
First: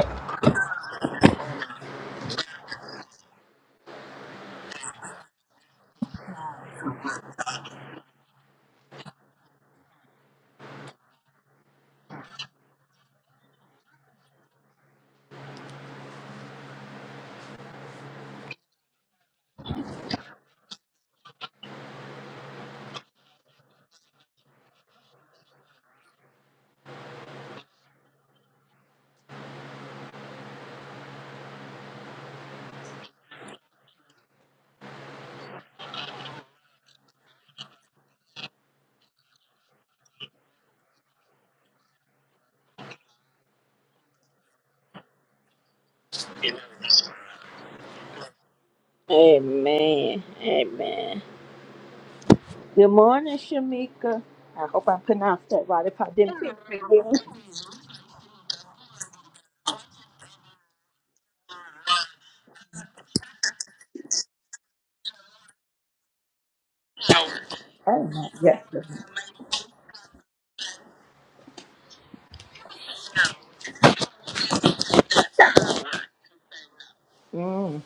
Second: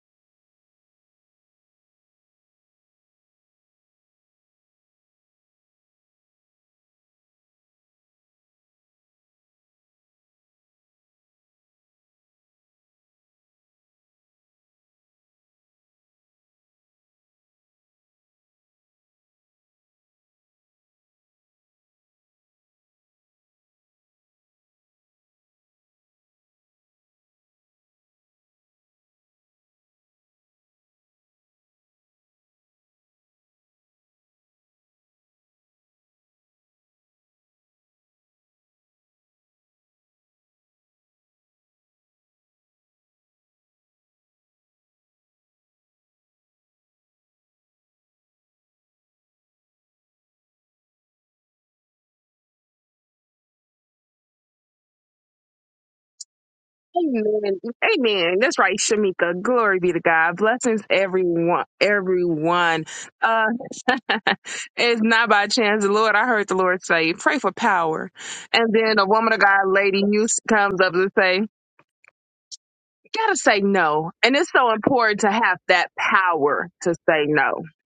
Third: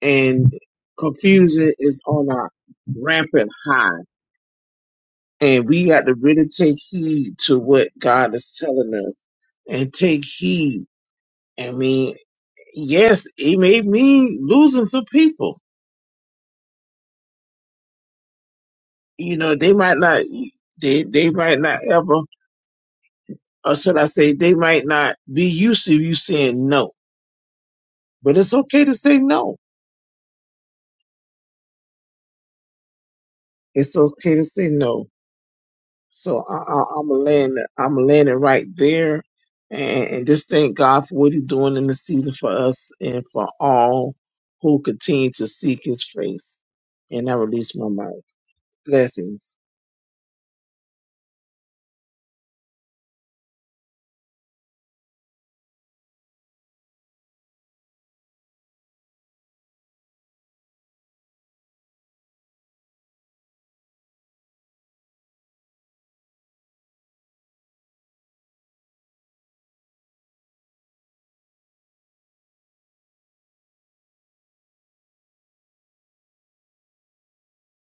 [SPEAKER 2] and confusion is on a rampant high. And we got to really take heed to what God is telling us and take heed. I mean, yes, it may mean losing some people. You know, they might not, they they might not ever, or should I say, they might not be used to you saying no. But it's okay to say no. It's okay to say no. So I, I, I'm gonna land, I'm gonna land it right there, and, and just thank God for what He's doing in the season for us and for all who continue to seek His face. And I release my mind. Blessings.
[SPEAKER 1] Amen. Amen. Good morning, Shamika. I hope I pronounced that right. If I didn't, feel free to-
[SPEAKER 3] Amen. Amen. That's right, Shamika. Glory be to God. Blessings, everyone. Everyone. Uh, <laughs> it's not by chance. The Lord, I heard the Lord say, pray for power.
[SPEAKER 1] Amen. Yes.
[SPEAKER 3] And then a woman of God, lady, you s- comes up and say, you gotta say no. And it's so important to have that power to say no.
[SPEAKER 1] Mm,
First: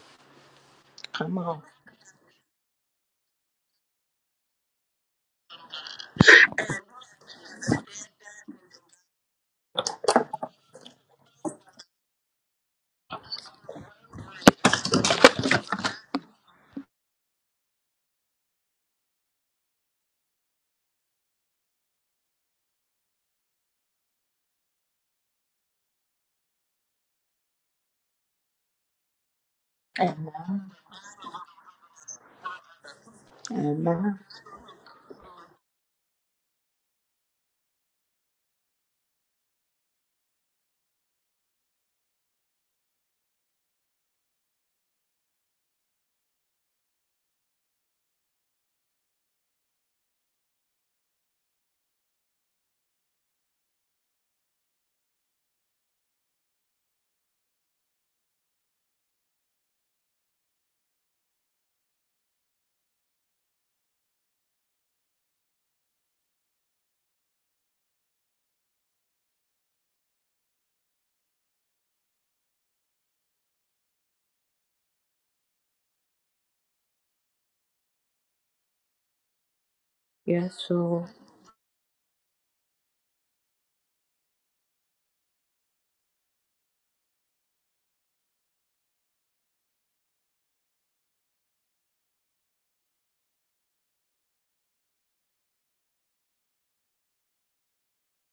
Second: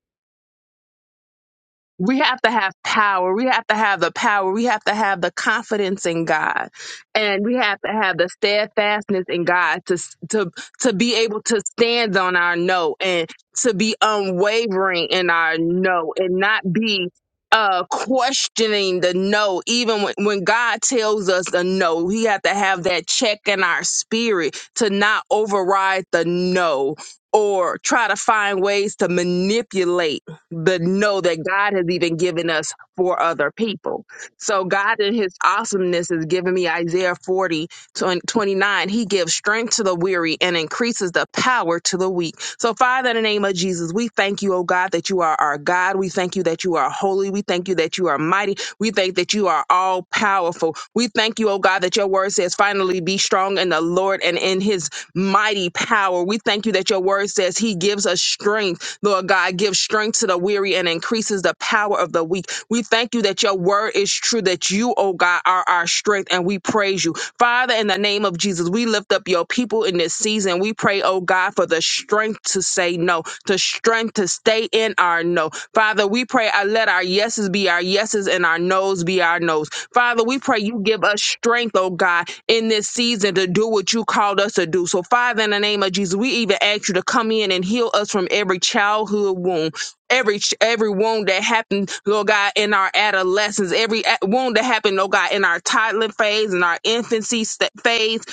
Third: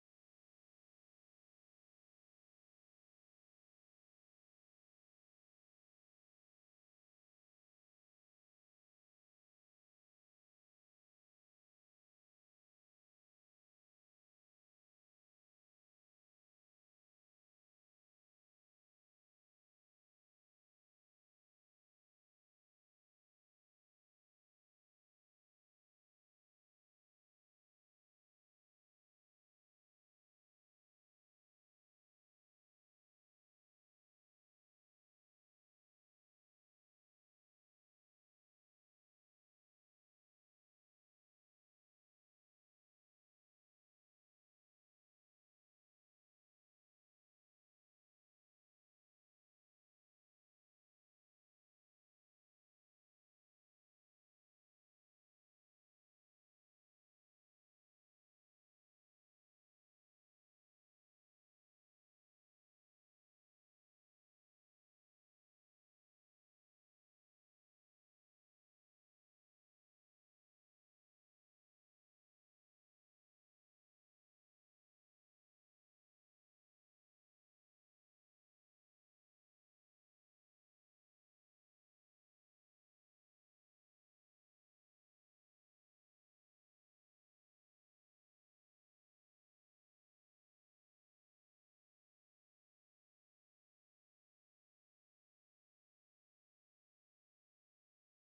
[SPEAKER 1] come on.
[SPEAKER 3] we have to have power. We have to have the power. We have to have the confidence in God, and we have to have the steadfastness in God to to to be able to stand on our no and to be unwavering in our no and not be uh questioning the no even when, when god tells us the no we have to have that check in our spirit to not override the no or try to find ways to manipulate
[SPEAKER 1] Amen.
[SPEAKER 3] the know that God has even given us for other people.
[SPEAKER 1] Amen.
[SPEAKER 3] So God in his awesomeness has given me Isaiah 40, 20 29. He gives strength to the weary and increases the power to the weak. So Father, in the name of Jesus, we thank you, oh God, that you are our God. We thank you that you are holy. We thank you that you are mighty. We thank that you are all powerful. We thank you, oh God, that your word says finally be strong in the Lord and in his mighty power. We thank you that your word says he gives us strength Lord God, give strength to the weary and increases the power of the weak. We thank you that your word is true, that you, oh God, are our strength, and we praise you. Father, in the name of Jesus, we lift up your people in this season. We pray, oh God, for the strength to say no, the strength to stay in our no. Father, we pray, I let our yeses be our yeses and our nos be our nos. Father, we pray
[SPEAKER 1] Yes,
[SPEAKER 3] you give
[SPEAKER 1] Lord.
[SPEAKER 3] us strength, oh God, in this season to do what you called us to do. So, Father, in the name of Jesus, we even ask you to come in and heal us from every childhood wound. Every every wound that happened, Lord God, in our adolescence, every a- wound that happened, Lord God, in our toddler phase, in our infancy st- phase,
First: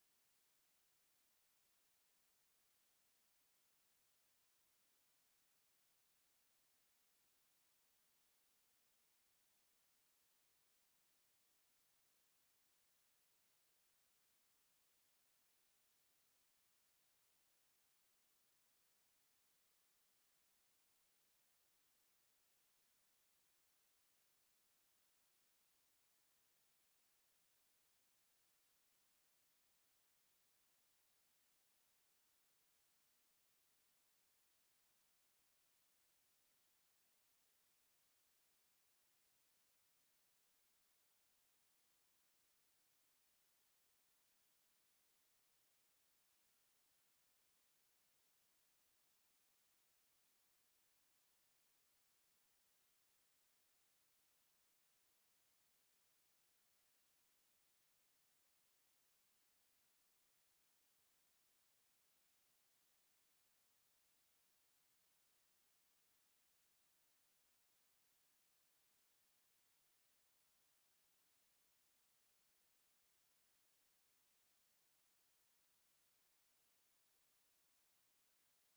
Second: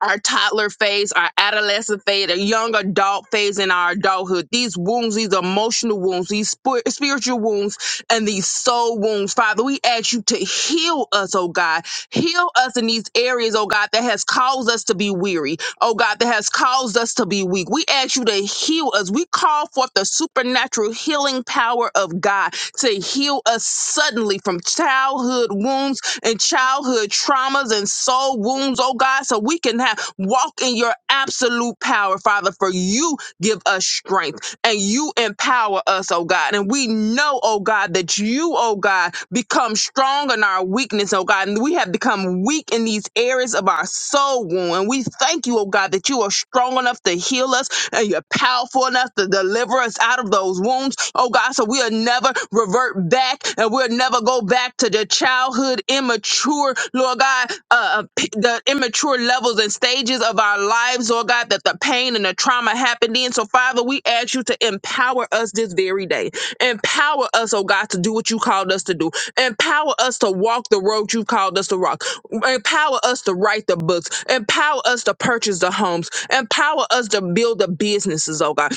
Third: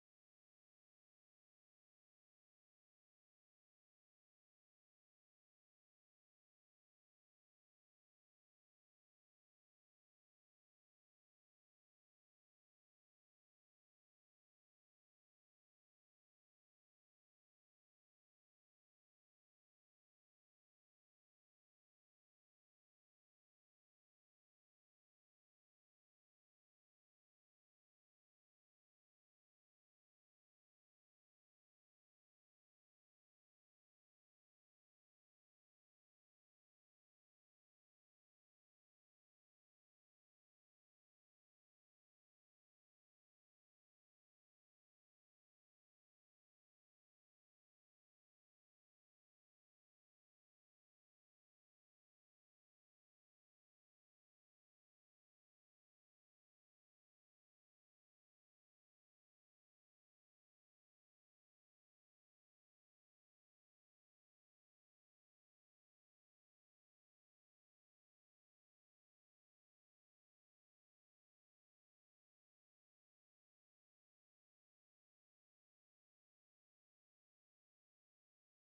[SPEAKER 3] our toddler phase, our adolescent phase, our young adult phase in our adulthood. These wounds, these emotional wounds, these spir- spiritual wounds, and these soul wounds. Father, we ask you to heal us, oh God. Heal us in these areas, oh God, that has caused us to be weary. Oh God, that has caused us to be weak. We ask you to heal us. We call forth the supernatural healing power of God to heal us suddenly from childhood wounds and childhood traumas and soul wounds, oh God, so we can have walk in your absolute power, Father, for you give us strength and you empower us, oh God. And we know, oh God, that you, oh God, become strong in our weakness, oh God. And we have become weak in these areas of our soul wound. And we thank you, oh God, that you are strong enough to heal us and you're powerful enough to deliver us out of those wounds, oh God. So we'll never revert back and we'll never go back to the childhood immature, Lord God, uh, uh, p- the immature levels and stages of our lives, Lord God, that the pain and the trauma happened in. So, Father, we ask you to empower us this very day. Empower us, oh God, to do what you called us to do. Empower us to walk the road you called us to walk. Empower us to write the books. Empower us to purchase the homes. Empower us to build the businesses, oh God.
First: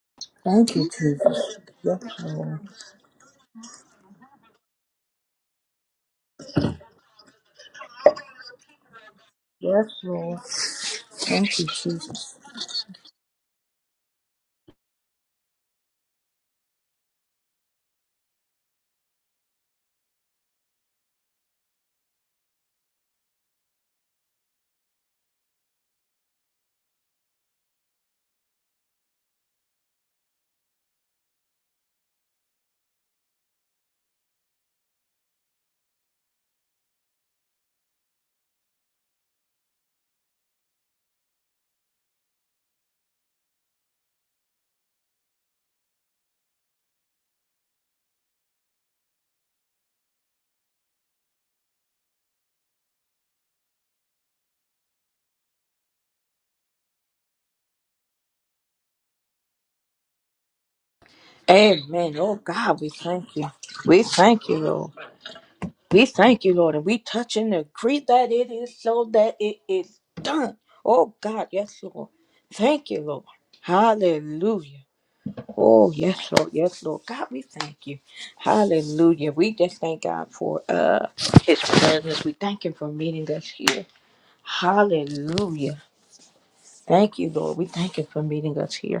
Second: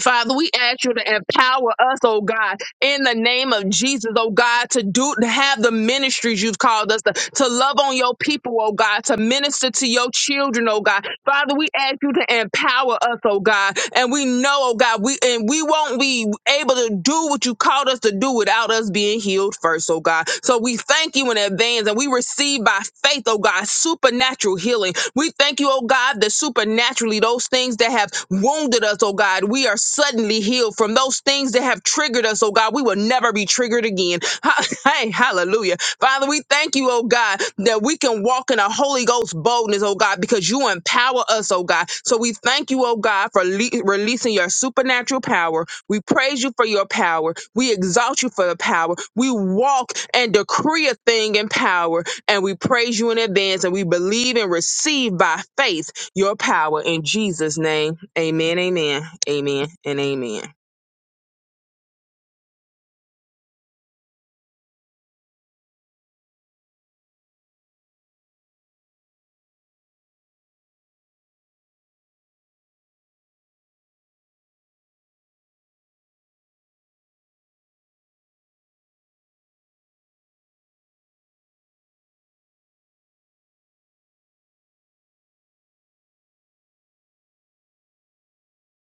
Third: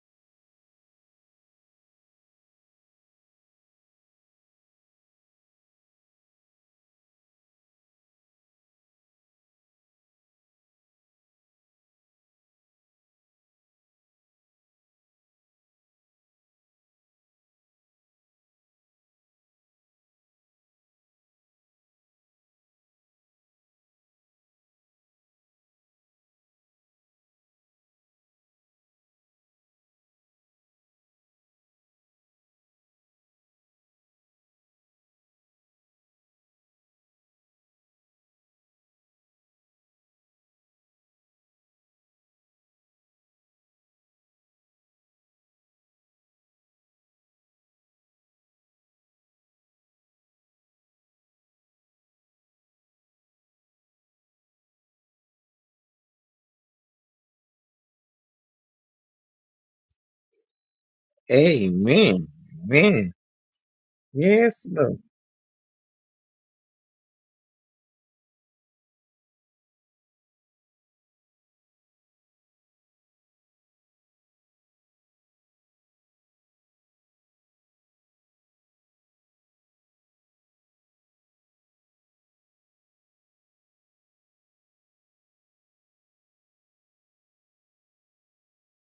[SPEAKER 3] Father, we
[SPEAKER 1] Thank you,
[SPEAKER 3] ask you to
[SPEAKER 1] Jesus.
[SPEAKER 3] empower us, oh God, in the name of Jesus, oh God, to do to have the ministries you've called us to, to love on your people, oh God, to minister
[SPEAKER 1] Yes,
[SPEAKER 3] to your
[SPEAKER 1] Lord.
[SPEAKER 3] children, oh God. Father,
[SPEAKER 1] Thank you,
[SPEAKER 3] we ask
[SPEAKER 1] Jesus.
[SPEAKER 3] you to empower us, oh God. And we know, oh God, we and we won't be able to do what you called us to do without us being healed first, oh God. So we thank you in advance and we receive by faith, oh God, supernatural healing we thank you, oh God, that supernaturally those things that have wounded us, oh God, we are suddenly healed from those things that have triggered us, oh God. We will never be triggered again. Ha- <laughs> Hey, hallelujah. Father, we thank you, oh God, that we can walk in a Holy Ghost boldness, oh God, because you empower us, oh God. So we thank you, oh God, for le- releasing your supernatural power. We praise you for your power. We exalt you for the power. We walk and decree a thing in power and we praise you in advance and we believe and receive by faith your power in Jesus' name. Amen, amen, amen, and amen.
[SPEAKER 1] Amen.
[SPEAKER 2] Amen.
[SPEAKER 1] Oh, God, we
[SPEAKER 2] Amen.
[SPEAKER 1] thank you. We thank you,
[SPEAKER 2] Yes,
[SPEAKER 1] Lord.
[SPEAKER 2] Lord.
[SPEAKER 1] We thank you, Lord, and we touch and agree that it is so that it is done. Oh God, yes, Lord. Thank you, Lord. Hallelujah. Oh, yes, Lord, yes, Lord. God, we thank you. Hallelujah. We just thank God for uh his presence. We thank him for meeting us here. Hallelujah. Thank you, Lord. We thank him for meeting us here.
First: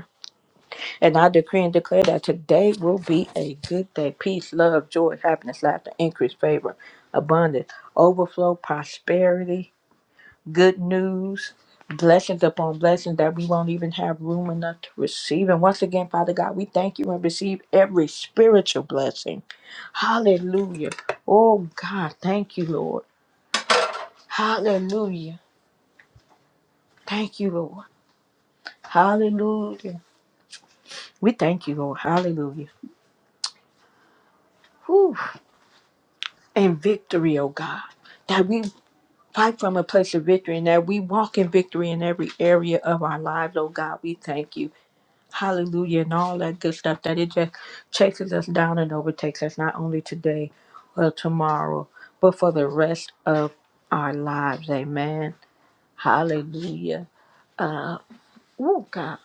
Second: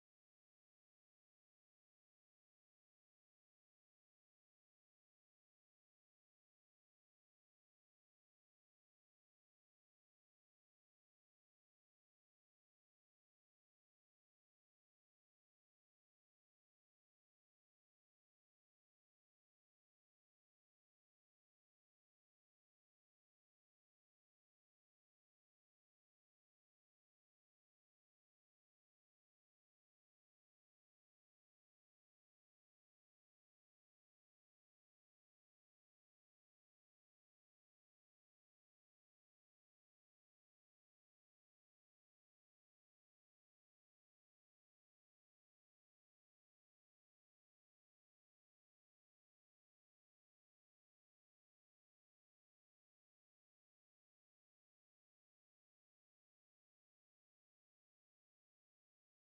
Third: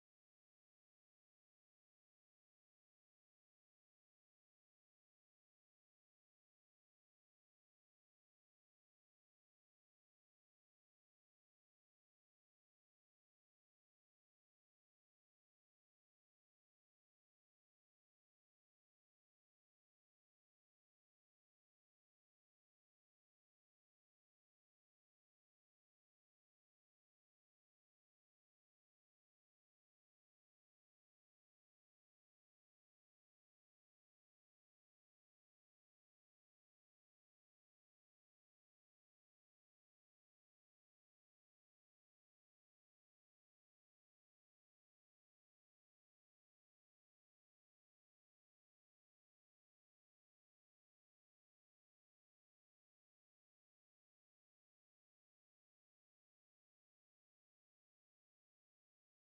[SPEAKER 1] And I decree and declare that today will be a good day. Peace, love, joy, happiness, laughter, increase, favor, abundance, overflow, prosperity, good news, blessings upon blessings that we won't even have room enough to receive. And once again, Father God, we thank you and receive every spiritual blessing. Hallelujah. Oh God, thank you, Lord. Hallelujah. Thank you, Lord. Hallelujah. We thank you, Lord. Hallelujah. Whew. And victory, oh God that we. fight from a place of victory and that we walk in victory in every area of our lives, oh God. We thank you. Hallelujah and all that good stuff that it just chases us down and overtakes us not only today or tomorrow, but for the rest of our lives. Amen. Hallelujah. Oh God.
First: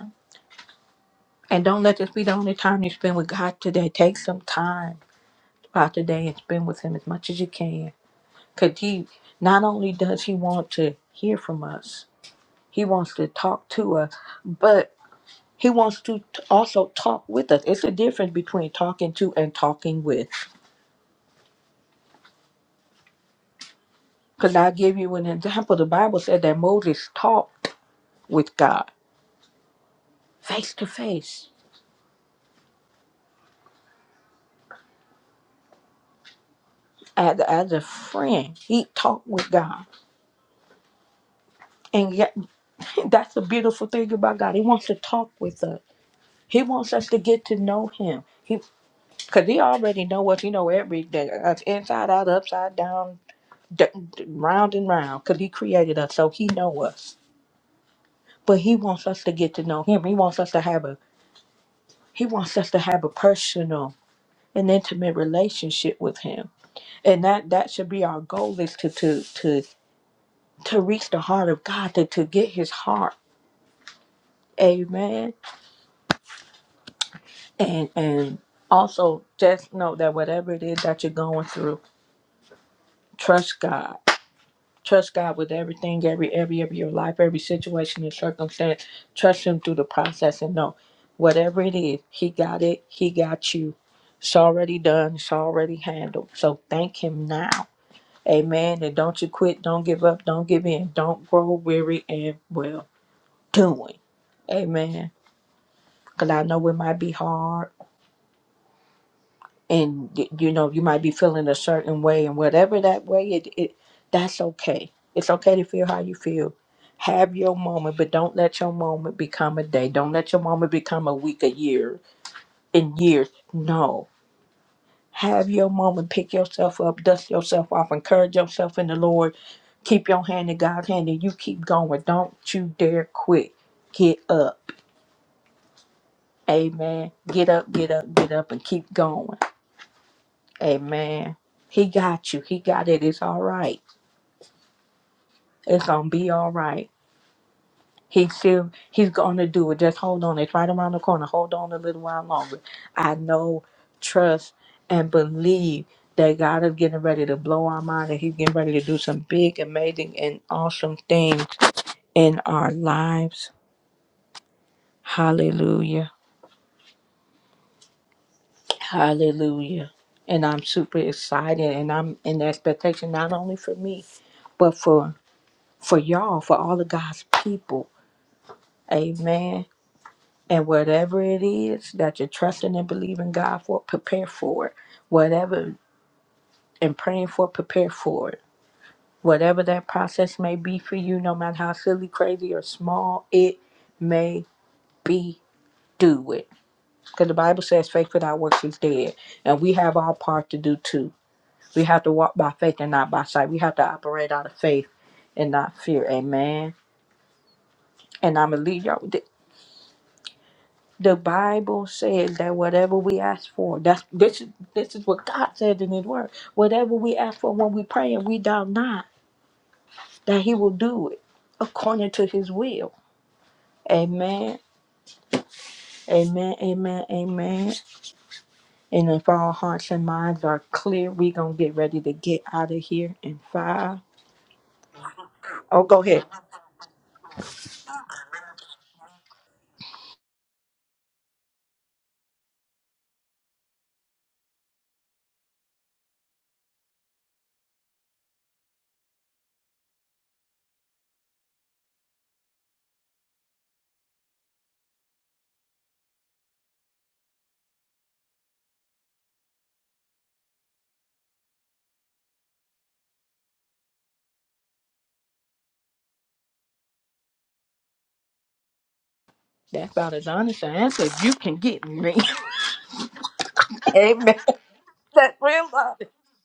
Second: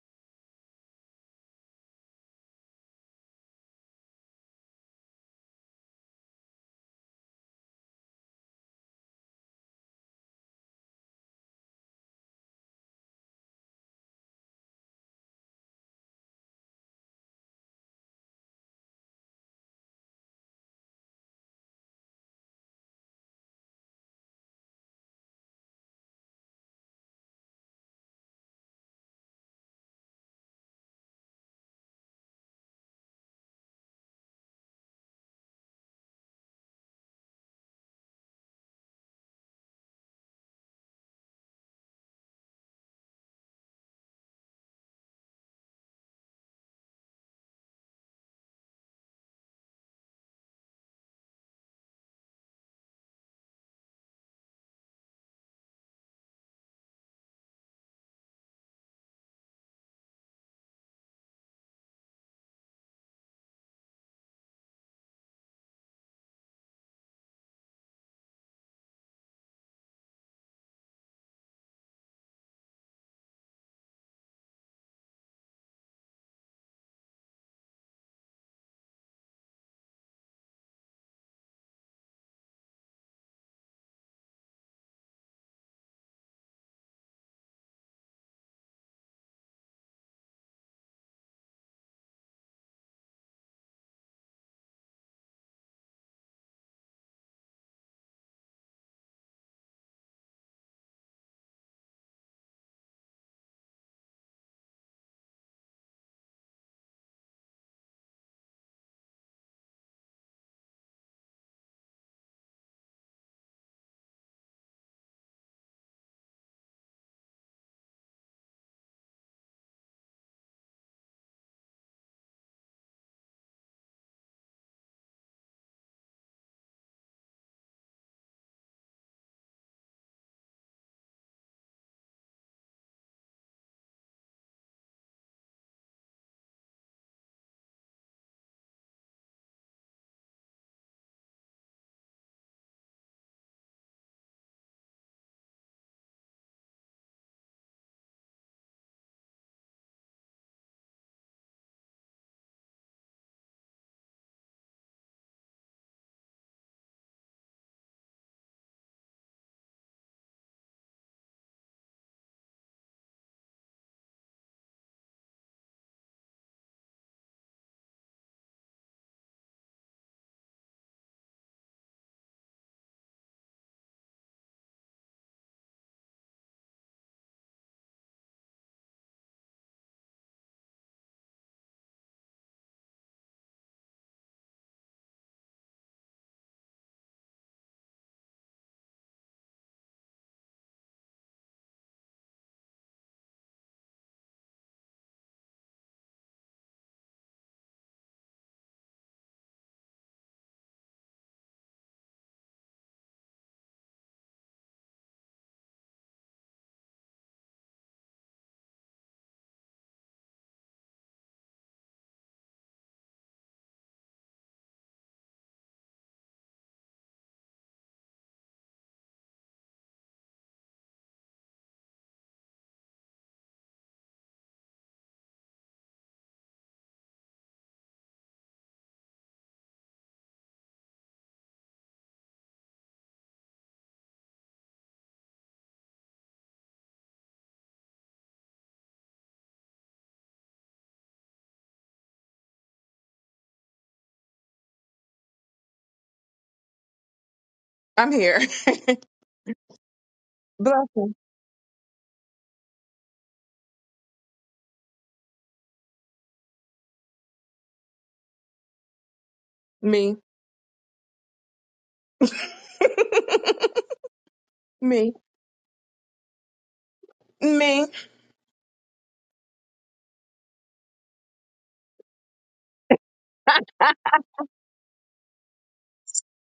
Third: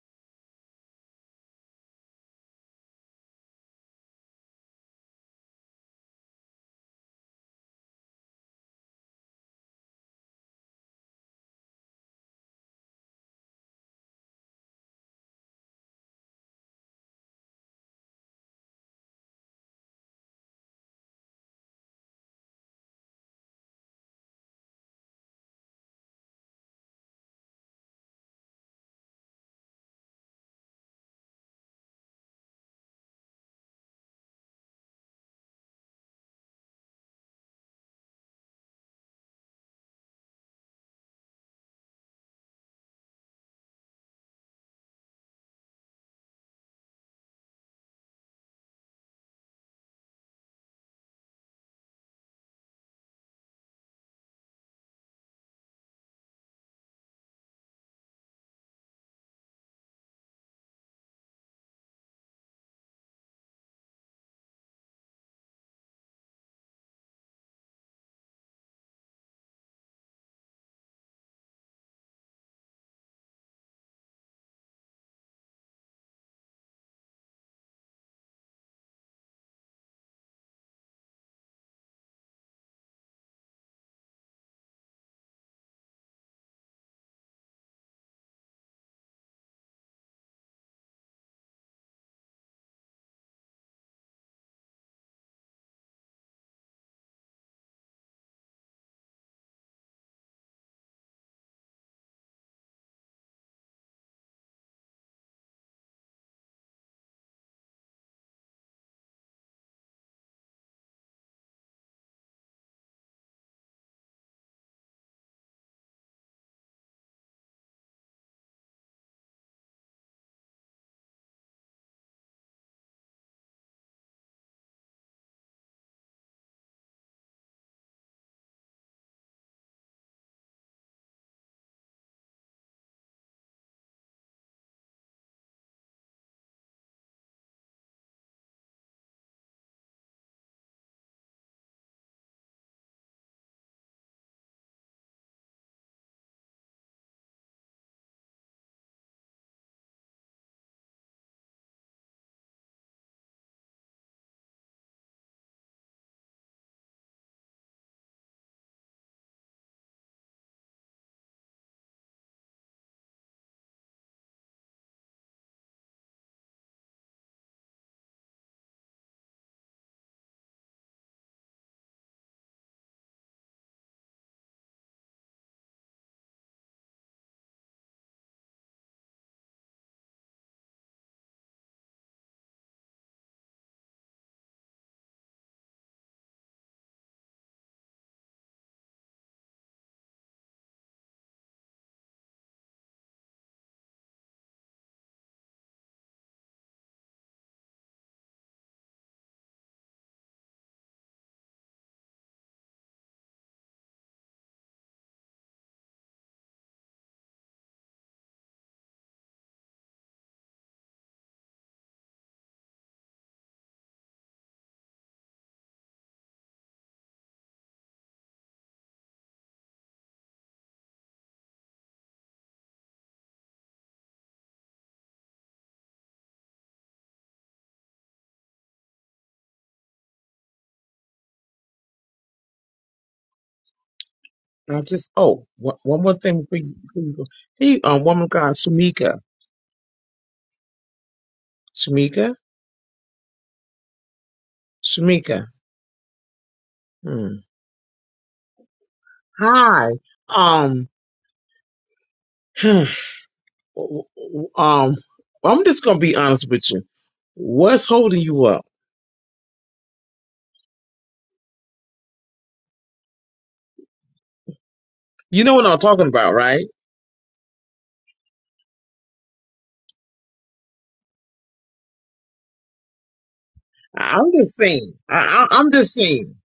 [SPEAKER 1] And don't let this be the only time you spend with God today. Take some time out today and spend with him as much as you can. Cause he not only does he want to hear from us, He wants to talk to us, but he wants to t- also talk with us. It's a difference between talking to and talking with. Because I'll give you an example. The Bible said that Moses talked with God face to face as, as a friend. He talked with God. And yet, <laughs> that's the beautiful thing about God. He wants to talk with us. He wants us to get to know him. He, because he already know us. He know everything, us inside out, upside down, d- d- round and round because he created us so he know us but he wants us to get to know him he wants us to have a he wants us to have a personal and intimate relationship with him and that that should be our goal is to to to to reach the heart of god to to get his heart amen and and also just know that whatever it is that you're going through trust god Trust God with everything, every area of your life, every situation and circumstance. Trust Him through the process and know whatever it is, He got it, He got you. It's already done, it's already handled. So thank Him now. Amen. And don't you quit, don't give up, don't give in, don't grow weary and well doing. Amen. Because I know it might be hard. and y- you know you might be feeling a certain way and whatever that way it, it that's okay it's okay to feel how you feel have your moment but don't let your moment become a day don't let your moment become a week a year in years no have your moment pick yourself up dust yourself off encourage yourself in the lord keep your hand in god's hand and you keep going don't you dare quit get up amen get up get up get up and keep going Amen. He got you. He got it. It's all right. It's gonna be all right. He still he's gonna do it. Just hold on. It's right around the corner. Hold on a little while longer. I know, trust, and believe that God is getting ready to blow our mind and He's getting ready to do some big, amazing, and awesome things in our lives. Hallelujah. Hallelujah. And I'm super excited and I'm in expectation not only for me, but for for y'all, for all of God's people. Amen. And whatever it is that you're trusting and believing God for, prepare for it. Whatever and praying for, prepare for it. Whatever that process may be for you, no matter how silly, crazy, or small it may be, do it. Because the Bible says faith without works is dead. And we have our part to do too. We have to walk by faith and not by sight. We have to operate out of faith and not fear. Amen. And I'm going to leave y'all. The Bible says that whatever we ask for, that's this is this is what God said in His Word. Whatever we ask for when we pray, and we doubt not that He will do it according to His will. Amen. Amen. Amen. Amen. And if our hearts and minds are clear, we gonna get ready to get out of here in five.
[SPEAKER 2] I just oh one,
[SPEAKER 1] Oh, go
[SPEAKER 2] one more
[SPEAKER 1] ahead.
[SPEAKER 2] thing before you, before you go. Hey, um, woman of God, Shamika, Shamika, Shamika. Hmm.
[SPEAKER 3] I'm here.
[SPEAKER 2] Hi.
[SPEAKER 3] <laughs> Bless
[SPEAKER 2] Um. <sighs> um. I'm just gonna be honest with you. What's holding you up?
[SPEAKER 3] me, me, me,
[SPEAKER 2] You know what I'm talking about, right?
[SPEAKER 3] me,
[SPEAKER 1] That's about as honest an answer as you can get me. <laughs>
[SPEAKER 2] I- I'm
[SPEAKER 1] Amen.
[SPEAKER 2] just saying. I,
[SPEAKER 1] That's
[SPEAKER 2] I,
[SPEAKER 1] real
[SPEAKER 2] I'm just
[SPEAKER 1] honest.
[SPEAKER 2] saying.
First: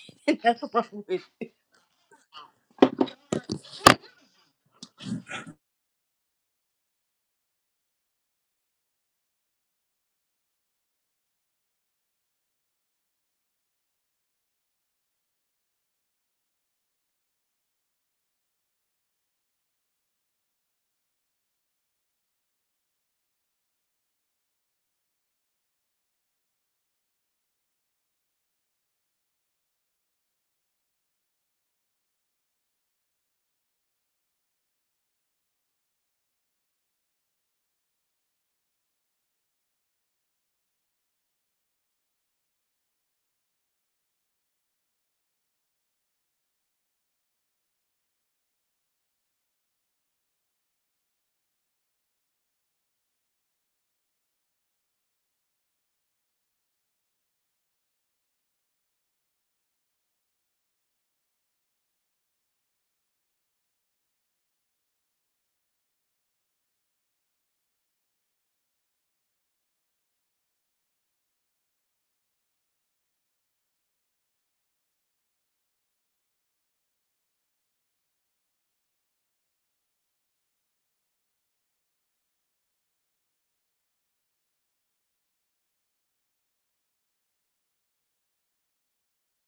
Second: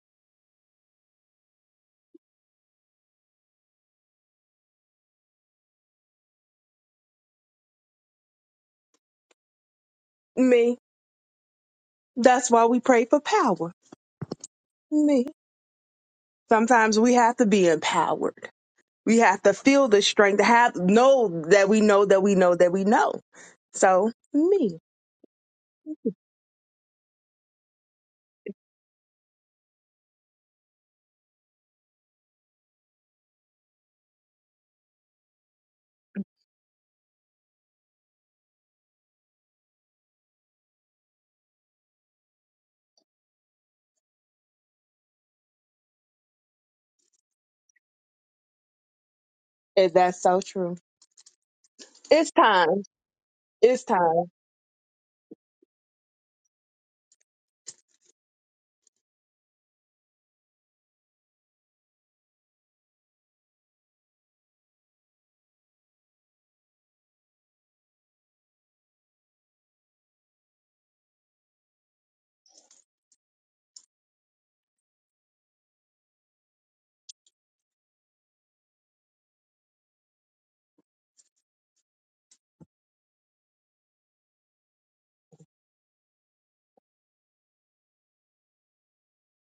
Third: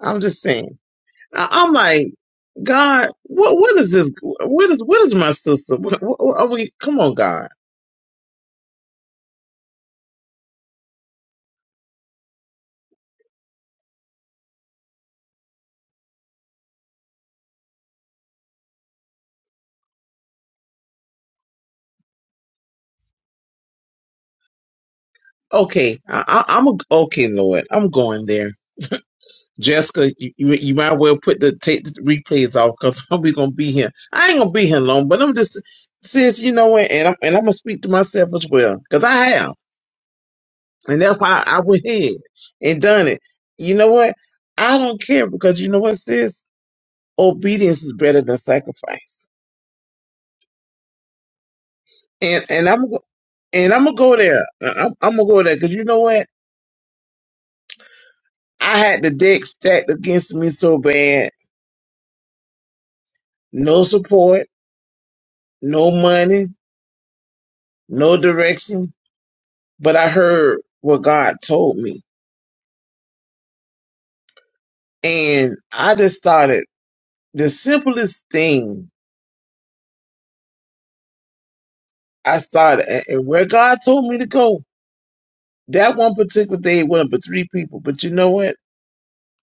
[SPEAKER 2] I'm just
[SPEAKER 1] <laughs> That's
[SPEAKER 2] saying.
[SPEAKER 1] wrong with you.
[SPEAKER 2] I, I'm like, God, what? What is this? What is? What is my sister? What, what, what are we? Come on, God.
[SPEAKER 3] me. That's why we pray for power. Me. Sometimes we have to be empowered. We have to feel the strength to have know that we know that we know that we know. So me.
[SPEAKER 2] Okay,
[SPEAKER 3] Mhm.
[SPEAKER 2] I, I, I'm a, okay, Lord. I'm going there. Jessica, you, you you might well put the take the replays off because <laughs> we gonna be here. I ain't gonna be here long, but I'm just sis, you know what, and I'm and I'm gonna speak to myself as well because I have, and that's why I went ahead and done it. You know what? I don't care because you know what, sis. obedience is better than sacrifice.
[SPEAKER 3] Is that so true? It's
[SPEAKER 2] And and
[SPEAKER 3] time.
[SPEAKER 2] I'm go- and
[SPEAKER 3] It's
[SPEAKER 2] I'm gonna go
[SPEAKER 3] time.
[SPEAKER 2] there. I'm, I'm gonna go there because you know what? I had the deck stacked against me so bad. No support, no money, no direction. But I heard what God told me, and I just started the simplest thing. I started and and where God told me to go. That one particular day, it went up to three people. But you know what?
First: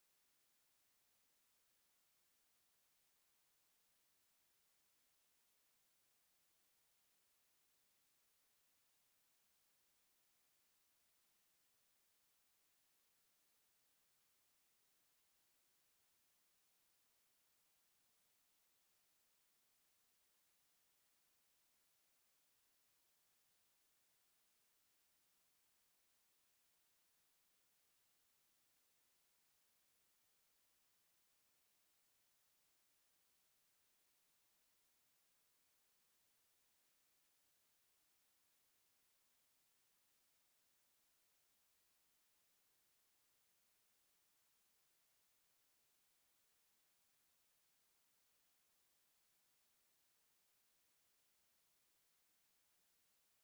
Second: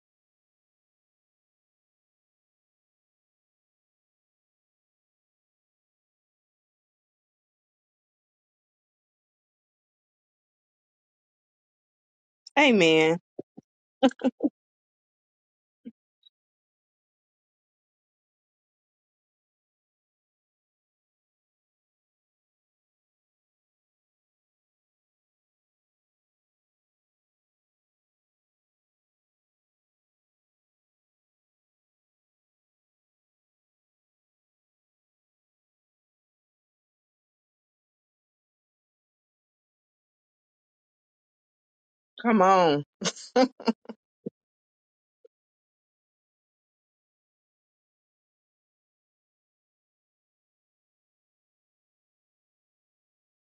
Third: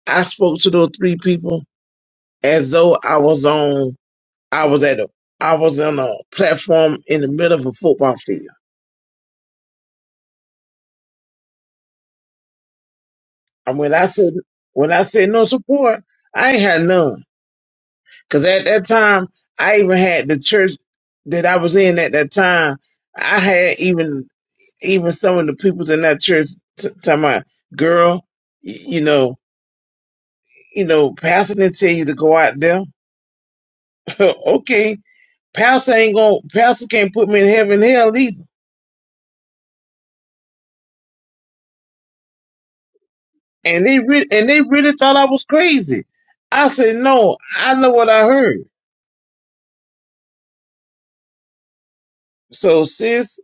[SPEAKER 2] I spoke to those three people as though I was on. I was at a I was on a platform in the middle of a football field.
[SPEAKER 3] Amen.
[SPEAKER 2] And when I said when I said no support, I ain't had none. Cause at that time I even had the church that I was in at that time. I had even even some of the people in that church t- talking about, girl, y- you know, you know, pastor didn't tell you to go out there. <laughs> okay, pastor ain't gonna pastor can't put me in heaven and hell either.
[SPEAKER 3] Come on.
[SPEAKER 2] And they really, and they really thought I was crazy. I said, no, I know what I heard. So sis,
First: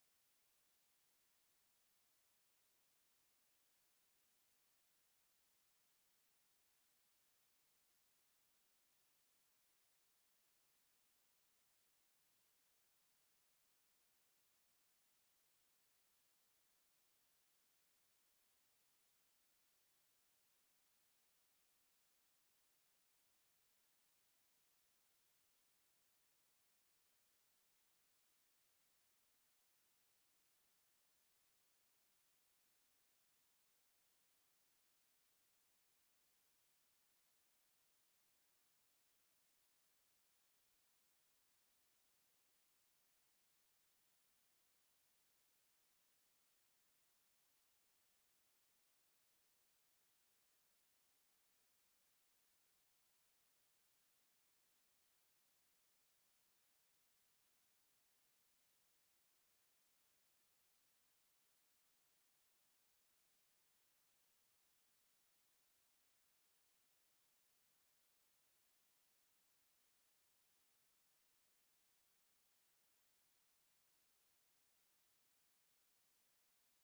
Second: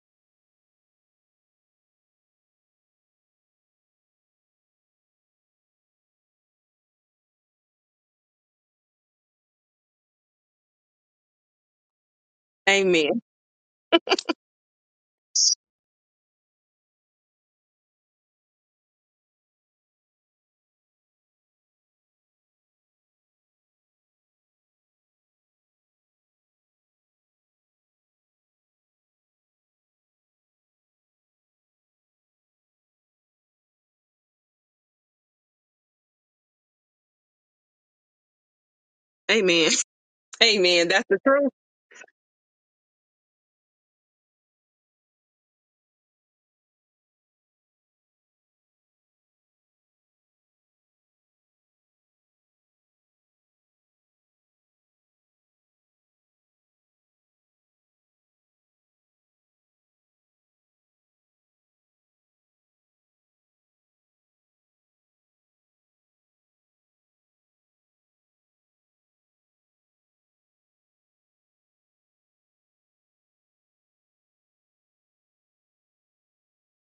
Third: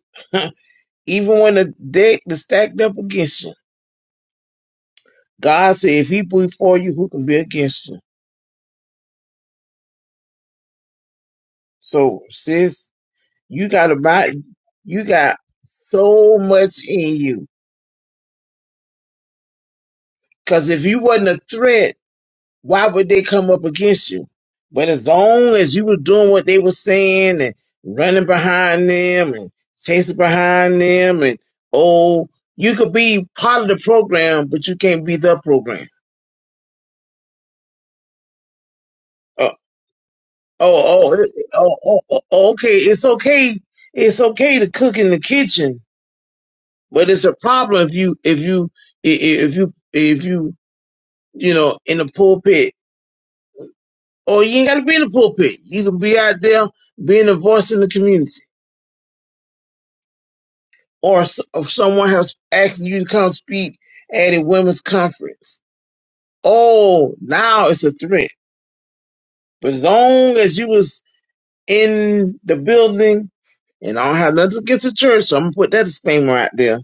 [SPEAKER 2] <laughs> even when the deck is stacked up against you, God said, if he be for you, who can be against you? So sis,
[SPEAKER 3] Amen.
[SPEAKER 2] you got about, you got so much in you. Cause if you wasn't a threat, why would they come up against you? But as long as you were doing what they were saying and running behind them and chasing behind them and oh, you could be part of the program, but you can't be the program. Uh,
[SPEAKER 3] Amen. <laughs> Amen. That's
[SPEAKER 2] oh,
[SPEAKER 3] the
[SPEAKER 2] oh,
[SPEAKER 3] truth.
[SPEAKER 2] oh, oh, oh, oh, okay. It's okay. It's okay to cook in the kitchen, but it's a problem if you, if you, i- i- if you, if you, you know, in the pulpit. Or you ain't got to be in the pulpit. You can be out there being a voice in the community. or s- or someone has asked you to come speak at a women's conference. Oh, now it's a threat. But as long as you was in the building, and I don't have nothing against the church, so I'm gonna put that disclaimer out there. As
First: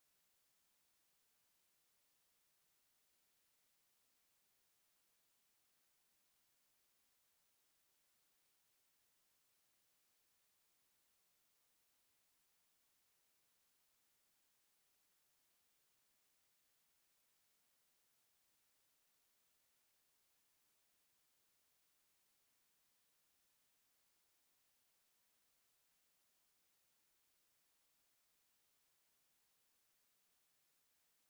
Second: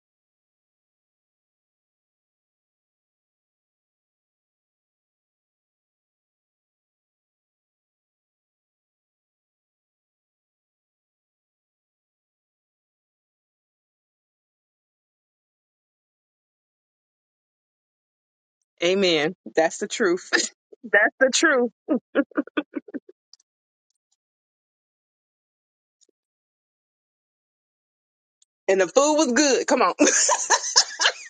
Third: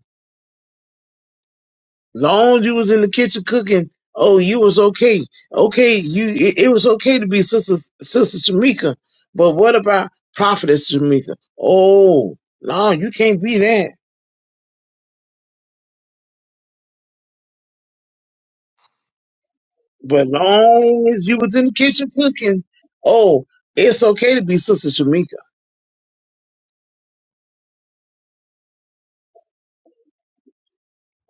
[SPEAKER 2] long as you was in the kitchen cooking, oh, you was okay. Okay, you it, it was okay to be sister sister Shamika. But what about prophetess Shamika? Oh, no, you can't be that.
[SPEAKER 3] Amen. That's the
[SPEAKER 2] But
[SPEAKER 3] truth. <laughs>
[SPEAKER 2] long
[SPEAKER 3] That's
[SPEAKER 2] as
[SPEAKER 3] the
[SPEAKER 2] you was in
[SPEAKER 3] truth.
[SPEAKER 2] the kitchen cooking, oh, it's okay to be Sister Shamika.
[SPEAKER 3] And the food was good. Come on.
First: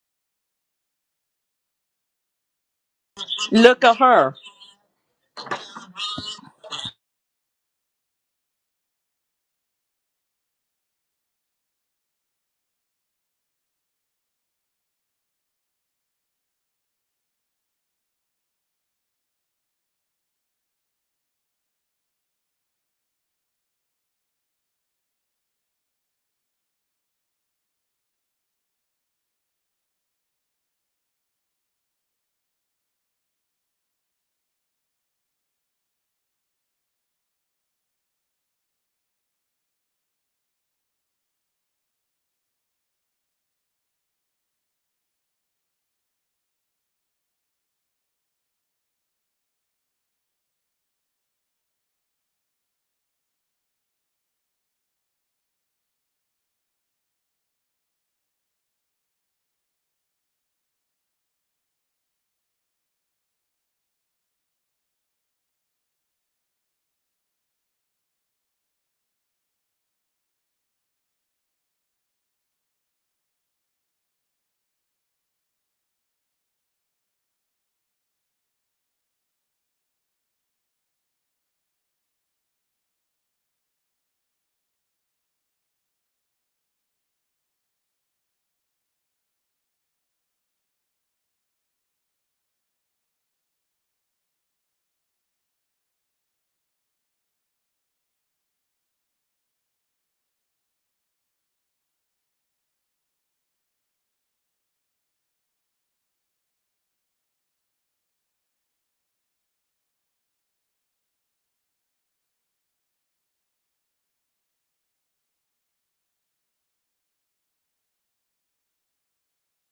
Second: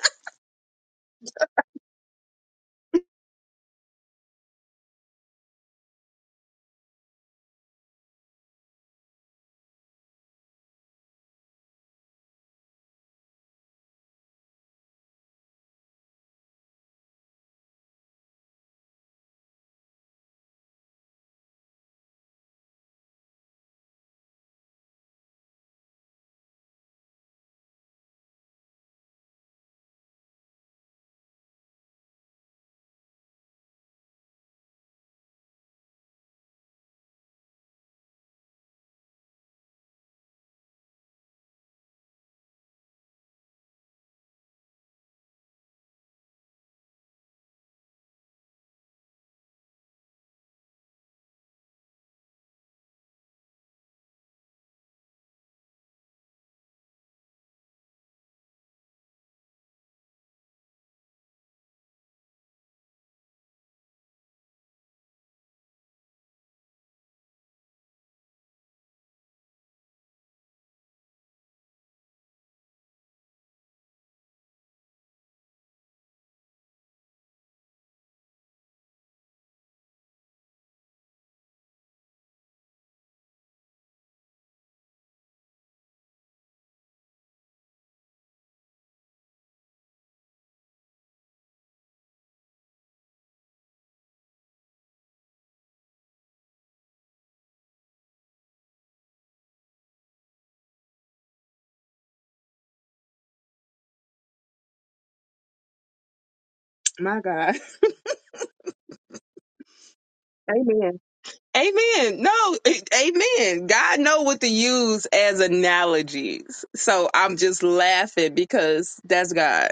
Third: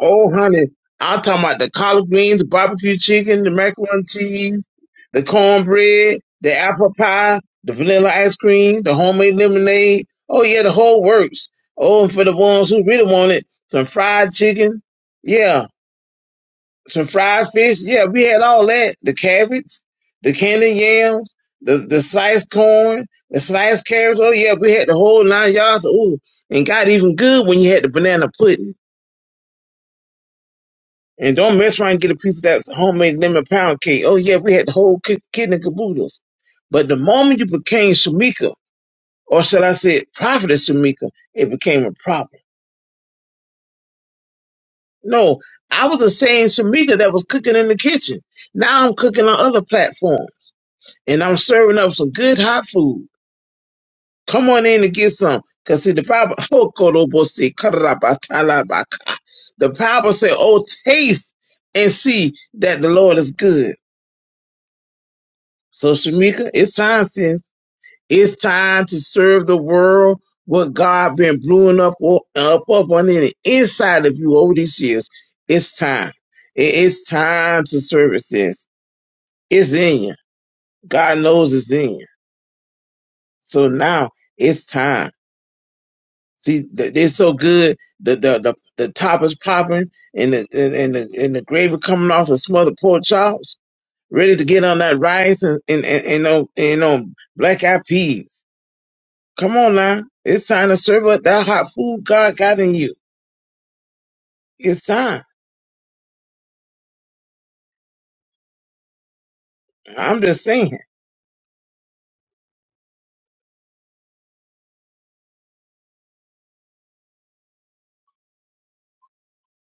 [SPEAKER 2] Oh, honey, I'm talking about the collard greens, the barbecue chicken, the
[SPEAKER 1] Look
[SPEAKER 2] macaroni
[SPEAKER 1] at
[SPEAKER 2] and
[SPEAKER 1] her.
[SPEAKER 2] cheese, the cornbread, the apple pie, the vanilla ice cream, the homemade lemonade. Oh, yeah, the whole works. Oh, and for the ones who really want it, some fried chicken. Yeah, some fried fish. Yeah, we had all that. The cabbage, the candy yams, the, the sliced corn, the sliced carrots. Oh yeah, we had the whole nine yards. Ooh, and got even good when you had the banana pudding. And don't mess around and get a piece of that homemade lemon pound cake. Oh yeah, we had the whole ki- kid and caboodles. But the moment you became Shamika, or shall I say prophetess Shamika, it became a problem. No, I was the same Shamika that was cooking in the kitchen. Now I'm cooking on other platforms. and I'm serving up some good hot food. Come on in and get some. Cause see the Bible <laughs> Hokorobose karabatalabaka. the Bible said, Oh, taste and see that the Lord is good. So Shamika, it's time since it's time to serve the world what God been brewing up o- up up on the inside of you over these years. It's time. It- It's time to serve it, sis. It's in you. God knows it's in you. So now it's time. See, th- they're so good. The the the, the top is popping, and the and, and the and the gravy coming off the smothered pork chops, ready to get on that rice and and and, and, on, and on black eyed peas. Come on now, it's time to serve up that hot food God got in you. It's time.
[SPEAKER 3] <laughs> My God.
[SPEAKER 2] I'm just saying.
[SPEAKER 3] Amen. Amen. No, it- amen. God know what to use as analogies. So I'm just laughing because that's God.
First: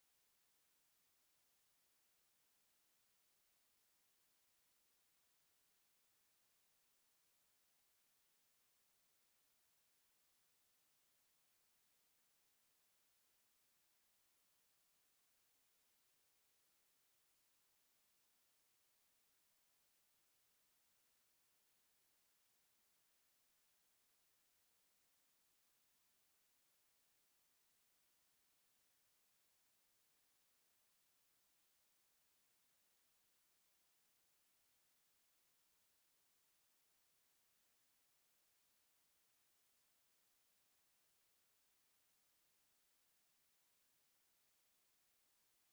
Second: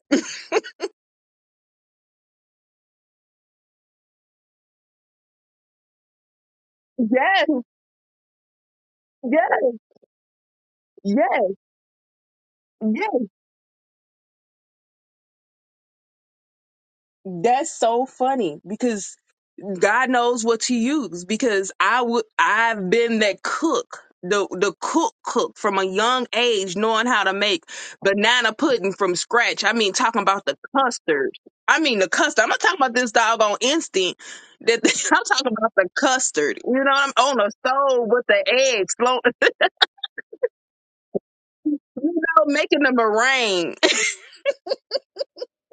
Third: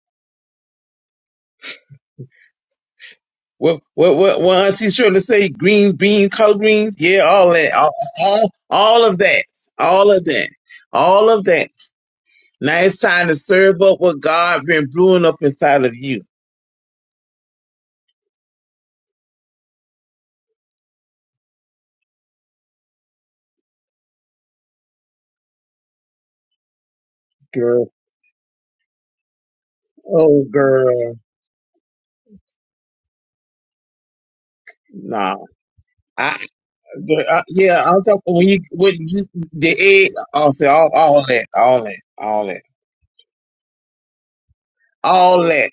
[SPEAKER 2] Well, what what what Auntie Shirley say? Green bean, collard greens, yeah,
[SPEAKER 3] Yes,
[SPEAKER 2] all that, all all, all of that,
[SPEAKER 3] yes,
[SPEAKER 2] all of that, all of
[SPEAKER 3] yes,
[SPEAKER 2] that. Now it's
[SPEAKER 3] yes.
[SPEAKER 2] time to serve up what God been brewing up inside of you.
[SPEAKER 3] That's so funny because God knows what to use because I would I've been that cook. The the cook cook from a young age knowing how to make
[SPEAKER 2] Girl.
[SPEAKER 3] banana pudding from scratch. I mean talking about
[SPEAKER 2] Oh
[SPEAKER 3] the
[SPEAKER 2] girl.
[SPEAKER 3] custard. I mean the custard. I'm not talking about this doggone instant. That <laughs> I'm
[SPEAKER 2] Nah.
[SPEAKER 3] talking about the
[SPEAKER 2] I,
[SPEAKER 3] custard. You know, I'm
[SPEAKER 2] girl,
[SPEAKER 3] on
[SPEAKER 2] I-
[SPEAKER 3] the
[SPEAKER 2] yeah, I'm
[SPEAKER 3] stove
[SPEAKER 2] talking
[SPEAKER 3] with the
[SPEAKER 2] when you
[SPEAKER 3] eggs
[SPEAKER 2] when you
[SPEAKER 3] floating,
[SPEAKER 2] the egg I'll say all all that, all
[SPEAKER 3] <laughs>
[SPEAKER 2] that,
[SPEAKER 3] you know,
[SPEAKER 2] all that.
[SPEAKER 3] making the meringue.
[SPEAKER 2] All that.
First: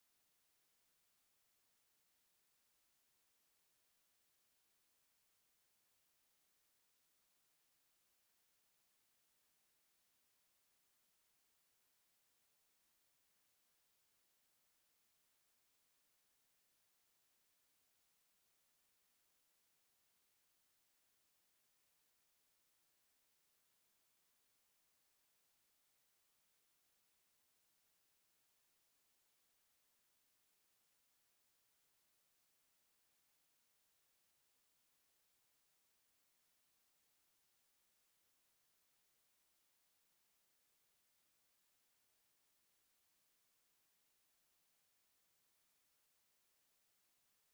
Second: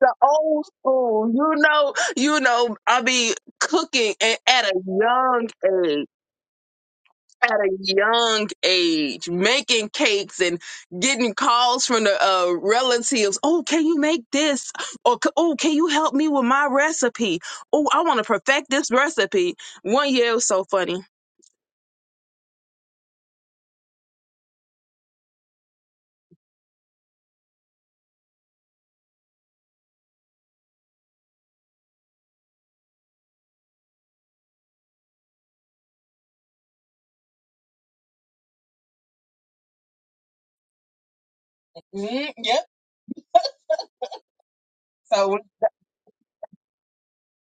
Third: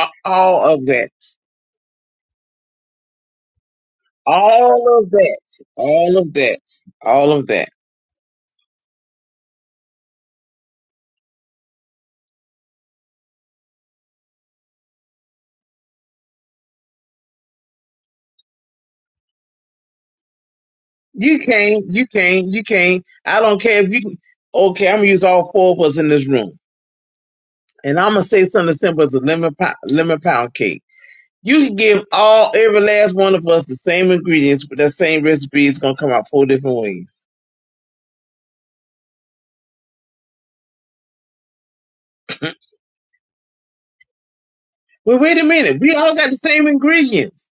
[SPEAKER 3] the old
[SPEAKER 2] All of that.
[SPEAKER 3] school. You know, you know, I be cooking and at a
[SPEAKER 2] All of that.
[SPEAKER 3] young age.
[SPEAKER 2] All of that. All of
[SPEAKER 3] At
[SPEAKER 2] that.
[SPEAKER 3] a young age, making cakes and getting calls from the uh, relatives. Oh, can you make this? Or c- oh, can you help me with my recipe? Oh, I want to perfect this recipe. One year it was so funny.
[SPEAKER 2] You can't, you can't, you can't. I don't care if you okay, I'm gonna use all four of us in this room. and I'm gonna say something as simple as a lemon pound, lemon pound cake. You can give all every last one of us the same ingredients, but that same recipe is gonna come out four different ways. <laughs> <clears throat> Well, wait a minute, we all got the same ingredients.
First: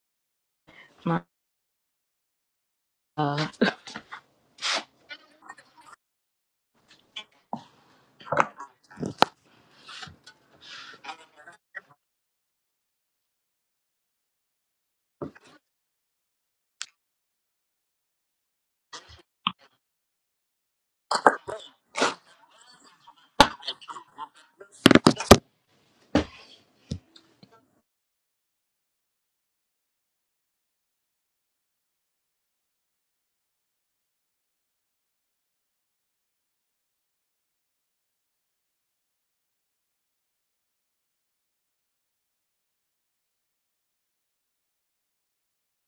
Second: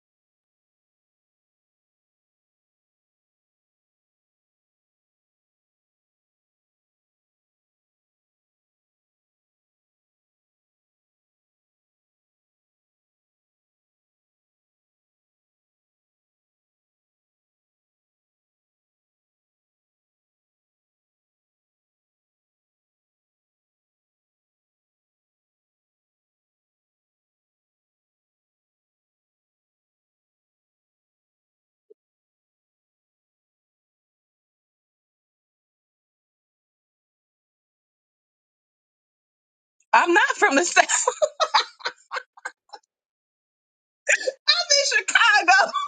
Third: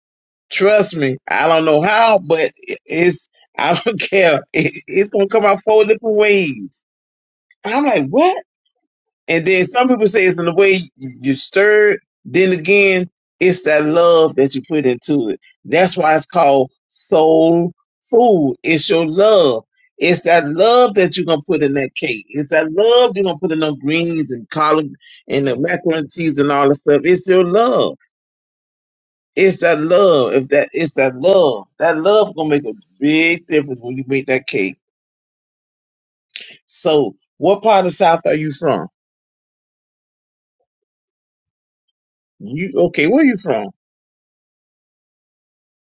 [SPEAKER 2] Trust me,
[SPEAKER 1] my
[SPEAKER 2] I don't know how, but it- it's I don't <laughs> care. It, it's gonna come out four different ways. I'm like, what? And then some people say it's in the way you stir it. Then again, it's that love that you put into it. That's why it's called soul food. It's your love. It's that love that you're gonna put in that cake. It's that love you're gonna put in those greens and collard and the macaroni and cheese and all that stuff. It's your love. It's that love. If that it's that love. That love gonna make a big difference when you make that cake. So what part of South are you from?
[SPEAKER 3] I'm not from the <laughs> South.
[SPEAKER 2] You okay, where you from?
[SPEAKER 3] I'm in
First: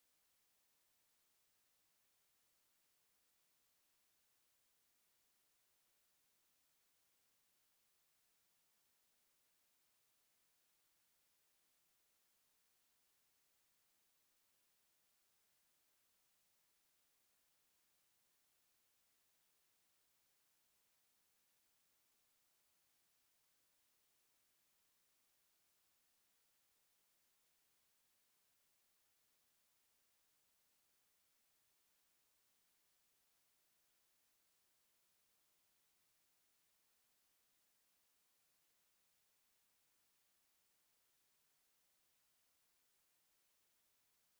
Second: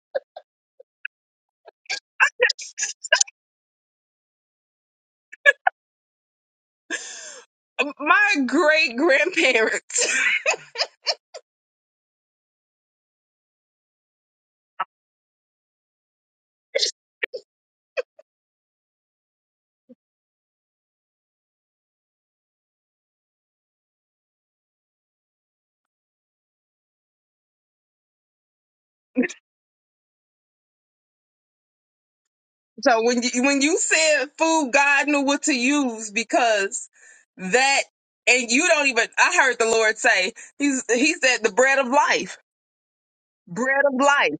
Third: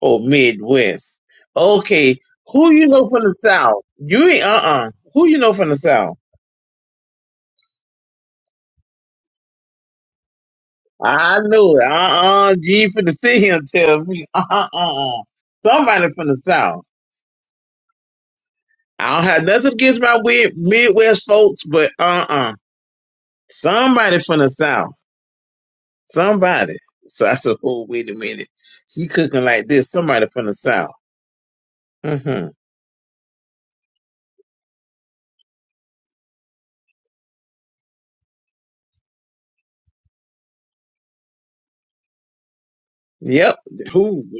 [SPEAKER 2] Oh, Midwest. Okay, who you know from the South? You ain't uh uh Who you know from the South?
[SPEAKER 3] Chicago. My great grandparents. <laughs>
[SPEAKER 2] I knew it. Uh uh You ain't finna sit here and tell me <laughs> uh uh uh. uh. Somebody from the South. I don't have nothing against my weird Midwest folks, but uh uh Somebody from the South. Somebody. <laughs> So I said, oh wait a minute. She cooking like this. Somebody from the South. Mm-hmm.
[SPEAKER 3] So when you when you said food, God knew what to use because that, and you don't even. I heard the Lord say, "He's He said the bread of life,
[SPEAKER 2] Yep.
[SPEAKER 3] bread of
[SPEAKER 2] Who?
[SPEAKER 3] life,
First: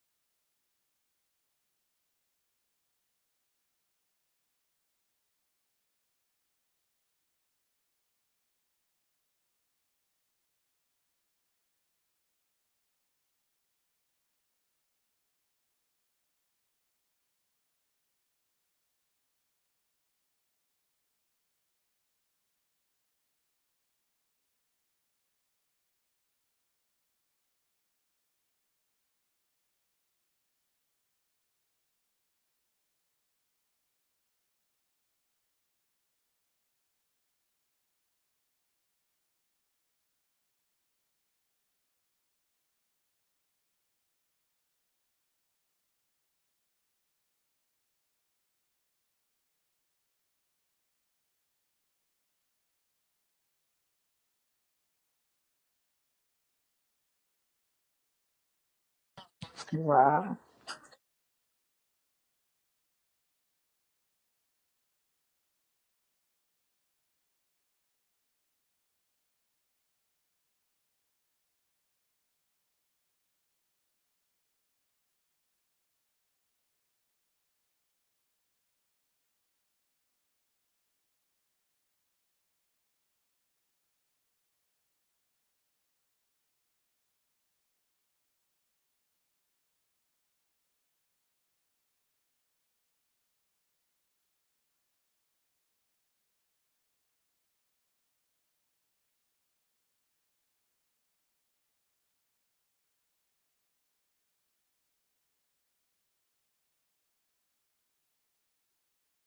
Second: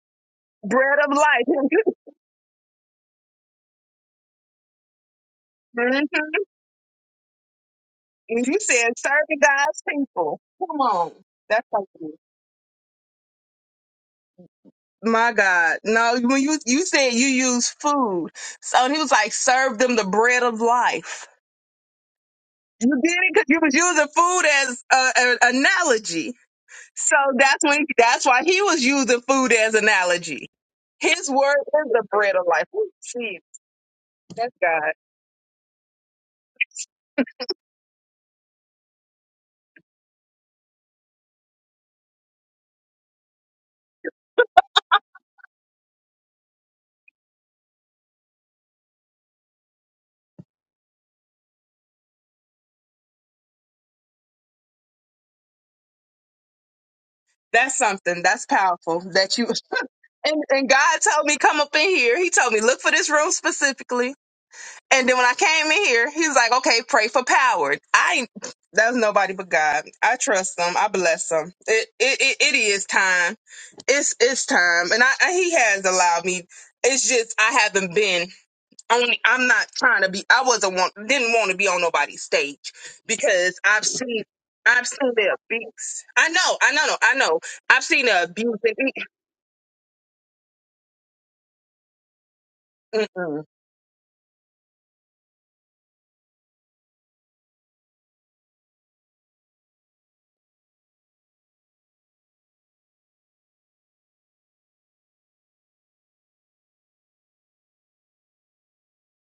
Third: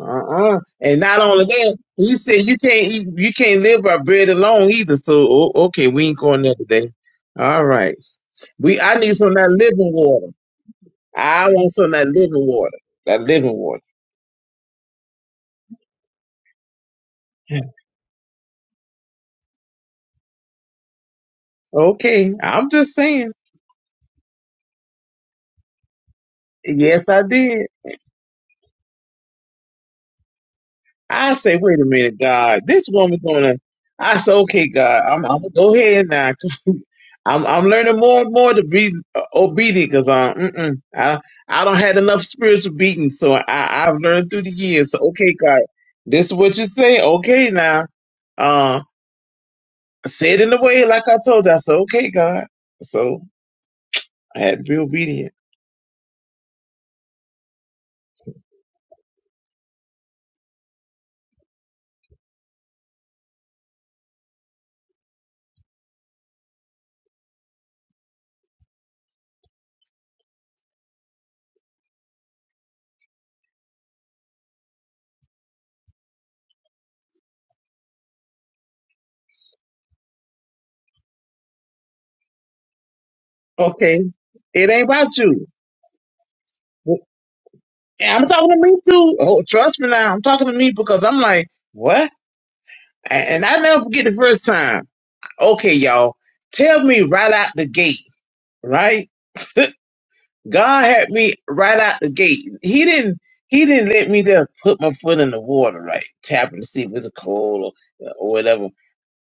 [SPEAKER 2] Uh uh
[SPEAKER 3] bread
[SPEAKER 2] And
[SPEAKER 3] of
[SPEAKER 2] not only
[SPEAKER 3] life."
[SPEAKER 2] that, he said you can't eat, you can't live by bread alone either. So o-
[SPEAKER 3] <laughs>
[SPEAKER 2] okay,
[SPEAKER 3] hmm
[SPEAKER 2] we ain't going there today. All right.
[SPEAKER 3] And you
[SPEAKER 2] We
[SPEAKER 3] said
[SPEAKER 2] I need some of
[SPEAKER 3] serving
[SPEAKER 2] that
[SPEAKER 3] God's
[SPEAKER 2] living water.
[SPEAKER 3] people. Come on,
[SPEAKER 2] I
[SPEAKER 3] that's
[SPEAKER 2] want some of that
[SPEAKER 3] something.
[SPEAKER 2] living water. That living water.
[SPEAKER 3] My God, no! When you you said you use food, so He was like, "Serve them the bread of life."
[SPEAKER 2] Okay. I'm
[SPEAKER 3] You
[SPEAKER 2] just
[SPEAKER 3] did it
[SPEAKER 2] saying.
[SPEAKER 3] because you was using food as a, an analogy.
[SPEAKER 2] Yes,
[SPEAKER 3] So
[SPEAKER 2] I
[SPEAKER 3] that's
[SPEAKER 2] did.
[SPEAKER 3] when that's why he was using food as analogy. His
[SPEAKER 2] I say,
[SPEAKER 3] word
[SPEAKER 2] wait a
[SPEAKER 3] is the
[SPEAKER 2] minute,
[SPEAKER 3] bread of
[SPEAKER 2] God,
[SPEAKER 3] life.
[SPEAKER 2] this
[SPEAKER 3] Ooh,
[SPEAKER 2] woman's
[SPEAKER 3] See,
[SPEAKER 2] gonna. I say,
[SPEAKER 3] that's
[SPEAKER 2] okay,
[SPEAKER 3] God.
[SPEAKER 2] God, I'm, I'm gonna go ahead now. <laughs> 'cause I'm I'm learning more and more to be uh, obedient because um mm-mm, I I don't had enough spiritual beating, so I I've learned through the years. So okay, God, this is what you say. Okay, now, uh, say it in the way like I told you. I said, okay, God. So I had to be obedient.
[SPEAKER 3] That's something. That's powerful. That you
[SPEAKER 1] God.
[SPEAKER 3] and, and God told me come up in here. He told me look for this room specifically. And then when I came in here, he was like, "Okay, pray for power." I ain't- that's nobody but God. I trust him. I bless him. It it it, it is time. It's it's time. And I, I he has allowed me. It's just I haven't been. only I'm not trying to be I wasn't want didn't want to be on nobody's stage because I've
[SPEAKER 2] Okay.
[SPEAKER 3] seen
[SPEAKER 2] It ain't
[SPEAKER 3] I've
[SPEAKER 2] about
[SPEAKER 3] seen the
[SPEAKER 2] you.
[SPEAKER 3] abuse. I know, I know, I know. I've seen the
[SPEAKER 2] I'm talking to
[SPEAKER 3] abuse. And,
[SPEAKER 2] me
[SPEAKER 3] it-
[SPEAKER 2] too. Oh, trust me now. I'm talking to me because I'm like, what? A-
[SPEAKER 3] mm-mm.
[SPEAKER 2] And I never forget the first time. okay, y'all, tell me right out the gate, right? God had me right out the gate. He didn't. He didn't let me just put my foot in the water, right? Tapping to see if it's cold or, or whatever.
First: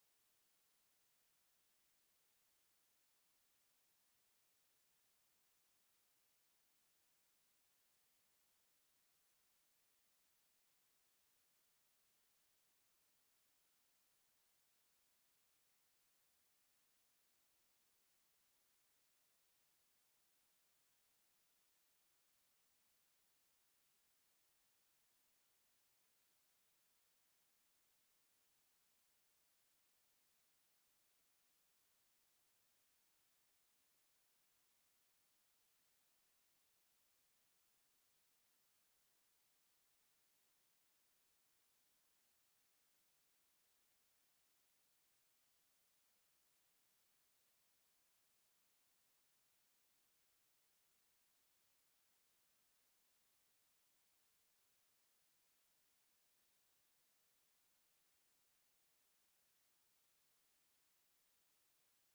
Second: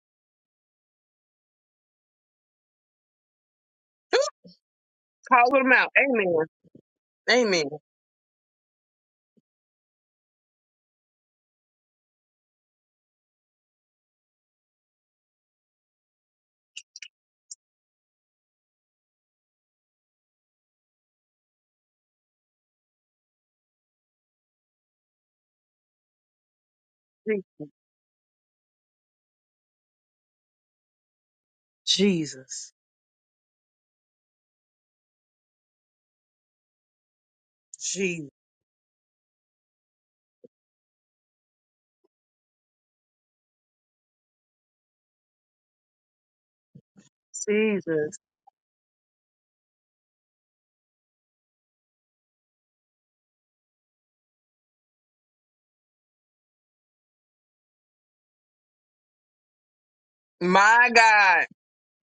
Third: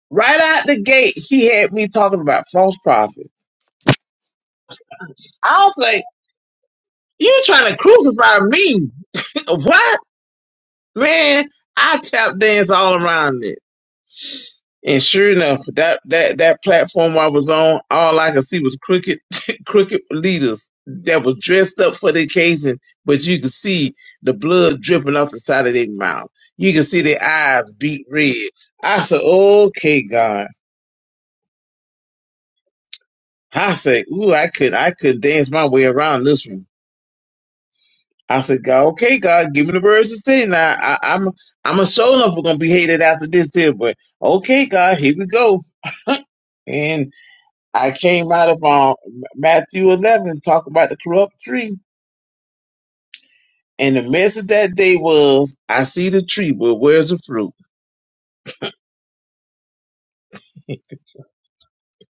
[SPEAKER 2] Right out the gate, he had me talking about false prophets.
[SPEAKER 3] Call
[SPEAKER 2] I
[SPEAKER 3] them
[SPEAKER 2] was
[SPEAKER 3] out.
[SPEAKER 2] like,
[SPEAKER 3] Amen.
[SPEAKER 2] you
[SPEAKER 3] Amen.
[SPEAKER 2] trying to crucify me? <laughs> what? Man, I tap dance all around this. And sure enough, that that that platform I was on, all I could see was crooked <laughs> crooked leaders that was dressed up for the occasion, but you could see the blood dripping off the side of their mouth. You could see their
[SPEAKER 3] Je-
[SPEAKER 2] eyes beat red. I said, "Okay, God."
[SPEAKER 3] Jesus.
[SPEAKER 2] I said, "Ooh, I could I could dance my way around this one."
[SPEAKER 3] Jesus.
[SPEAKER 2] I said, "God, okay, God, give me the words to sing. Now I, I'm I'm a show enough we're gonna be hated after this here, but okay, God, here we go." and. I
[SPEAKER 3] Jesus.
[SPEAKER 2] came out of um, Matthew 11 talking about the corrupt tree. And the message that day was, I see the tree, but where's the fruit? <laughs>
[SPEAKER 3] My God.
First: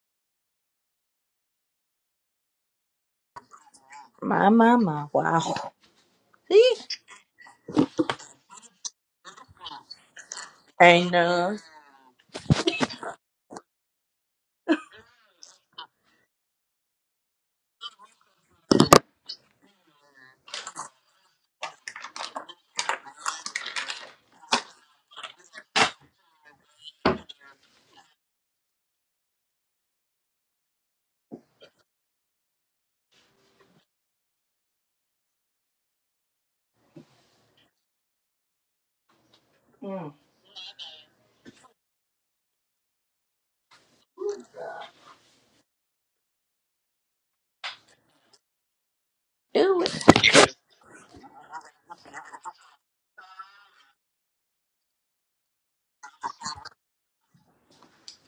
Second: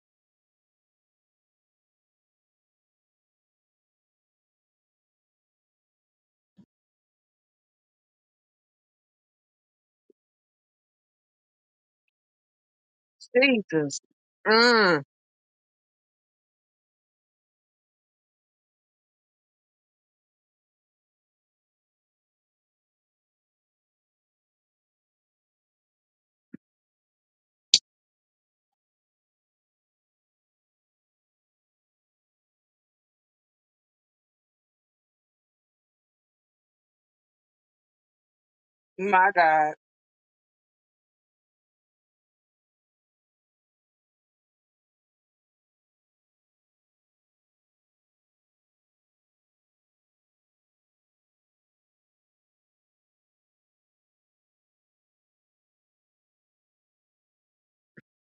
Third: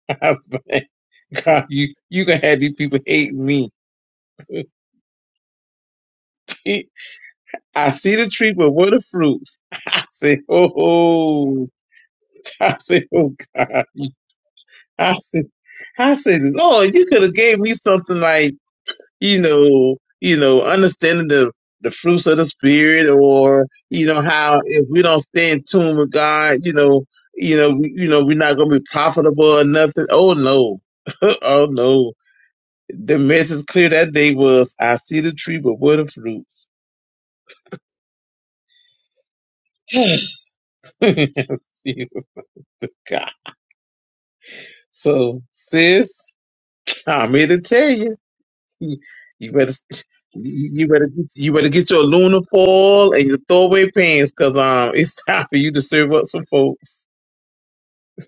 [SPEAKER 2] I was like, God, you, you gonna have these people hate me.
[SPEAKER 1] My,
[SPEAKER 2] <laughs>
[SPEAKER 1] my, my. Wow. See?
[SPEAKER 2] I see the tree, but where the fruits? <laughs> I said, oh, <laughs>
[SPEAKER 1] Ain't none.
[SPEAKER 2] oh. I said, oh God.
[SPEAKER 3] Jesus. Mm.
[SPEAKER 2] I said, I said, Lord, you could have gave me something like." you know, you know, understanding the the fruits of the spirit, or you know how if we don't stay in tune with God, you know, you know, we, you know, we're not gonna be profitable or nothing. Oh no, <laughs> oh no. The message clear that day was, I see the tree, but what are the fruits?
[SPEAKER 3] My God.
[SPEAKER 1] Mm.
[SPEAKER 2] <laughs> See what the God. So sis, I'm here to tell you. You better,
[SPEAKER 1] Do it.
[SPEAKER 2] you better, get- you better get your Luna foil and your throwaway pants, cause um, it's time for you to serve up some folks.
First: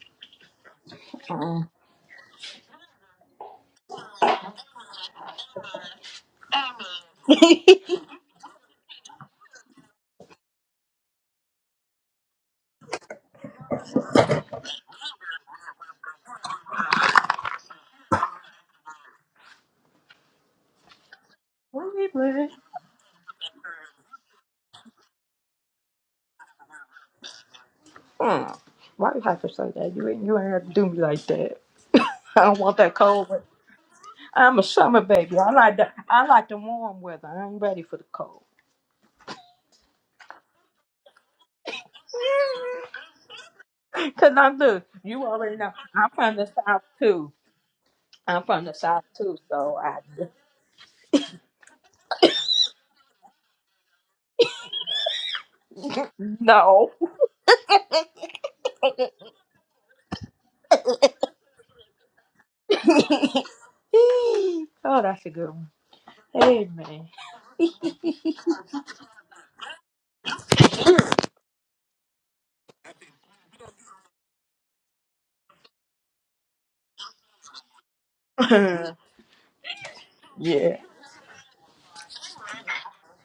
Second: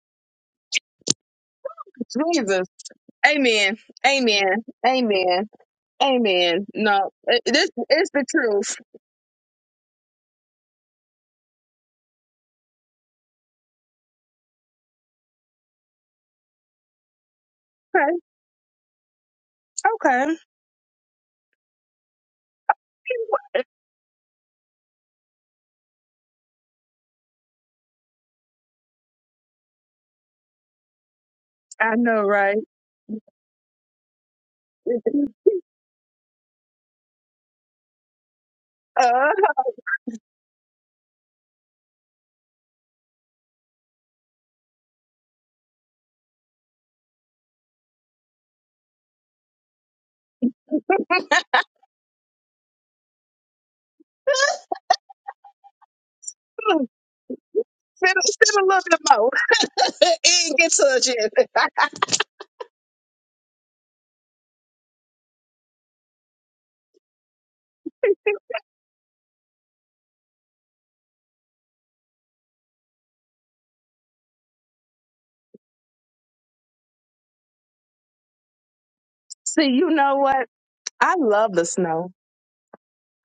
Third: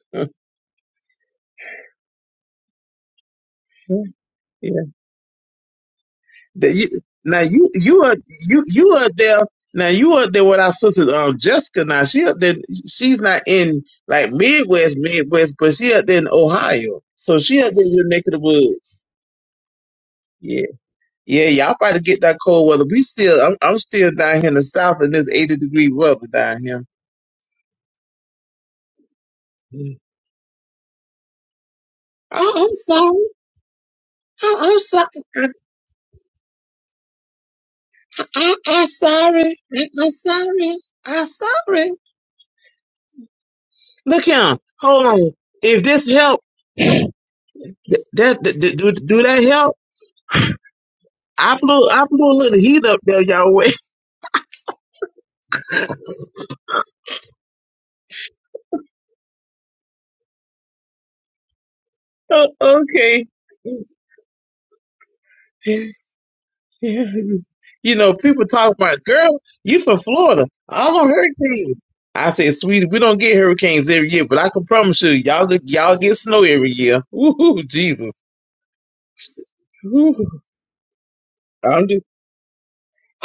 [SPEAKER 2] <laughs> yeah.
[SPEAKER 1] Mm.
[SPEAKER 3] Jesus. Amen. Amen. Amen. Amen.
[SPEAKER 2] That you-
[SPEAKER 3] No, it,
[SPEAKER 2] now you
[SPEAKER 3] this
[SPEAKER 1] <laughs>
[SPEAKER 2] you
[SPEAKER 3] is
[SPEAKER 2] are
[SPEAKER 3] the
[SPEAKER 2] you
[SPEAKER 3] truth.
[SPEAKER 2] you are there. Now you are there with our sister um Jessica. Now she up there. She's not in like Midwest, Midwest, but she up there in Ohio. So she up there in your neck of the woods.
[SPEAKER 3] Okay.
[SPEAKER 2] Yeah, yeah, y'all about to
[SPEAKER 1] Wait,
[SPEAKER 2] get that
[SPEAKER 1] wait.
[SPEAKER 2] cold weather. We still, I'm,
[SPEAKER 3] Okay
[SPEAKER 2] I'm still down here in the south in this 80 degree weather down here.
[SPEAKER 1] Mm. Why you have to say that? You ain't, you ain't have to do me like that.
[SPEAKER 3] I know,
[SPEAKER 1] I
[SPEAKER 3] right?
[SPEAKER 1] don't
[SPEAKER 2] Oh, I'm
[SPEAKER 1] want that
[SPEAKER 2] sorry.
[SPEAKER 1] cold. weather. I'm a
[SPEAKER 2] Oh, I'm
[SPEAKER 1] summer
[SPEAKER 2] sorry.
[SPEAKER 1] baby.
[SPEAKER 2] I,
[SPEAKER 1] I like the I like the warm weather. I ain't ready for the cold.
[SPEAKER 2] I, I'm
[SPEAKER 3] Uh,
[SPEAKER 2] sorry. I, I'm sorry. I'm sorry.
[SPEAKER 1] <laughs>
[SPEAKER 2] Look
[SPEAKER 1] Cause I'm
[SPEAKER 2] here.
[SPEAKER 1] look,
[SPEAKER 2] Hold
[SPEAKER 1] you
[SPEAKER 2] on.
[SPEAKER 1] already know.
[SPEAKER 2] If this
[SPEAKER 1] I'm from
[SPEAKER 2] help,
[SPEAKER 1] the south too.
[SPEAKER 2] th-
[SPEAKER 1] I'm
[SPEAKER 2] that, th-
[SPEAKER 1] from the
[SPEAKER 2] th- do,
[SPEAKER 1] south
[SPEAKER 2] do
[SPEAKER 1] too,
[SPEAKER 2] that
[SPEAKER 1] so
[SPEAKER 2] help?
[SPEAKER 1] I
[SPEAKER 2] I blew, I blew a little heat up there, y'all. Way. <laughs>
[SPEAKER 1] no.
[SPEAKER 3] spend, spend a little bit more. <laughs> it ain't get to us yet. <laughs>
[SPEAKER 2] Oh,
[SPEAKER 1] <laughs>
[SPEAKER 2] okay.
[SPEAKER 1] oh, that's a good one.
[SPEAKER 2] you
[SPEAKER 1] Amen.
[SPEAKER 2] know, people talk about, girl, you from Florida. I don't hurricanes. I said, sweetie, we don't get hurricanes every year, but I can promise you, y'all, get- y'all get snow every year. <laughs> Woohoo, Jesus.
[SPEAKER 3] See, you
[SPEAKER 2] Woo.
[SPEAKER 3] know
[SPEAKER 1] <laughs>
[SPEAKER 3] what?
[SPEAKER 1] yeah.
[SPEAKER 3] I love the
[SPEAKER 2] I'm just,
[SPEAKER 3] snow.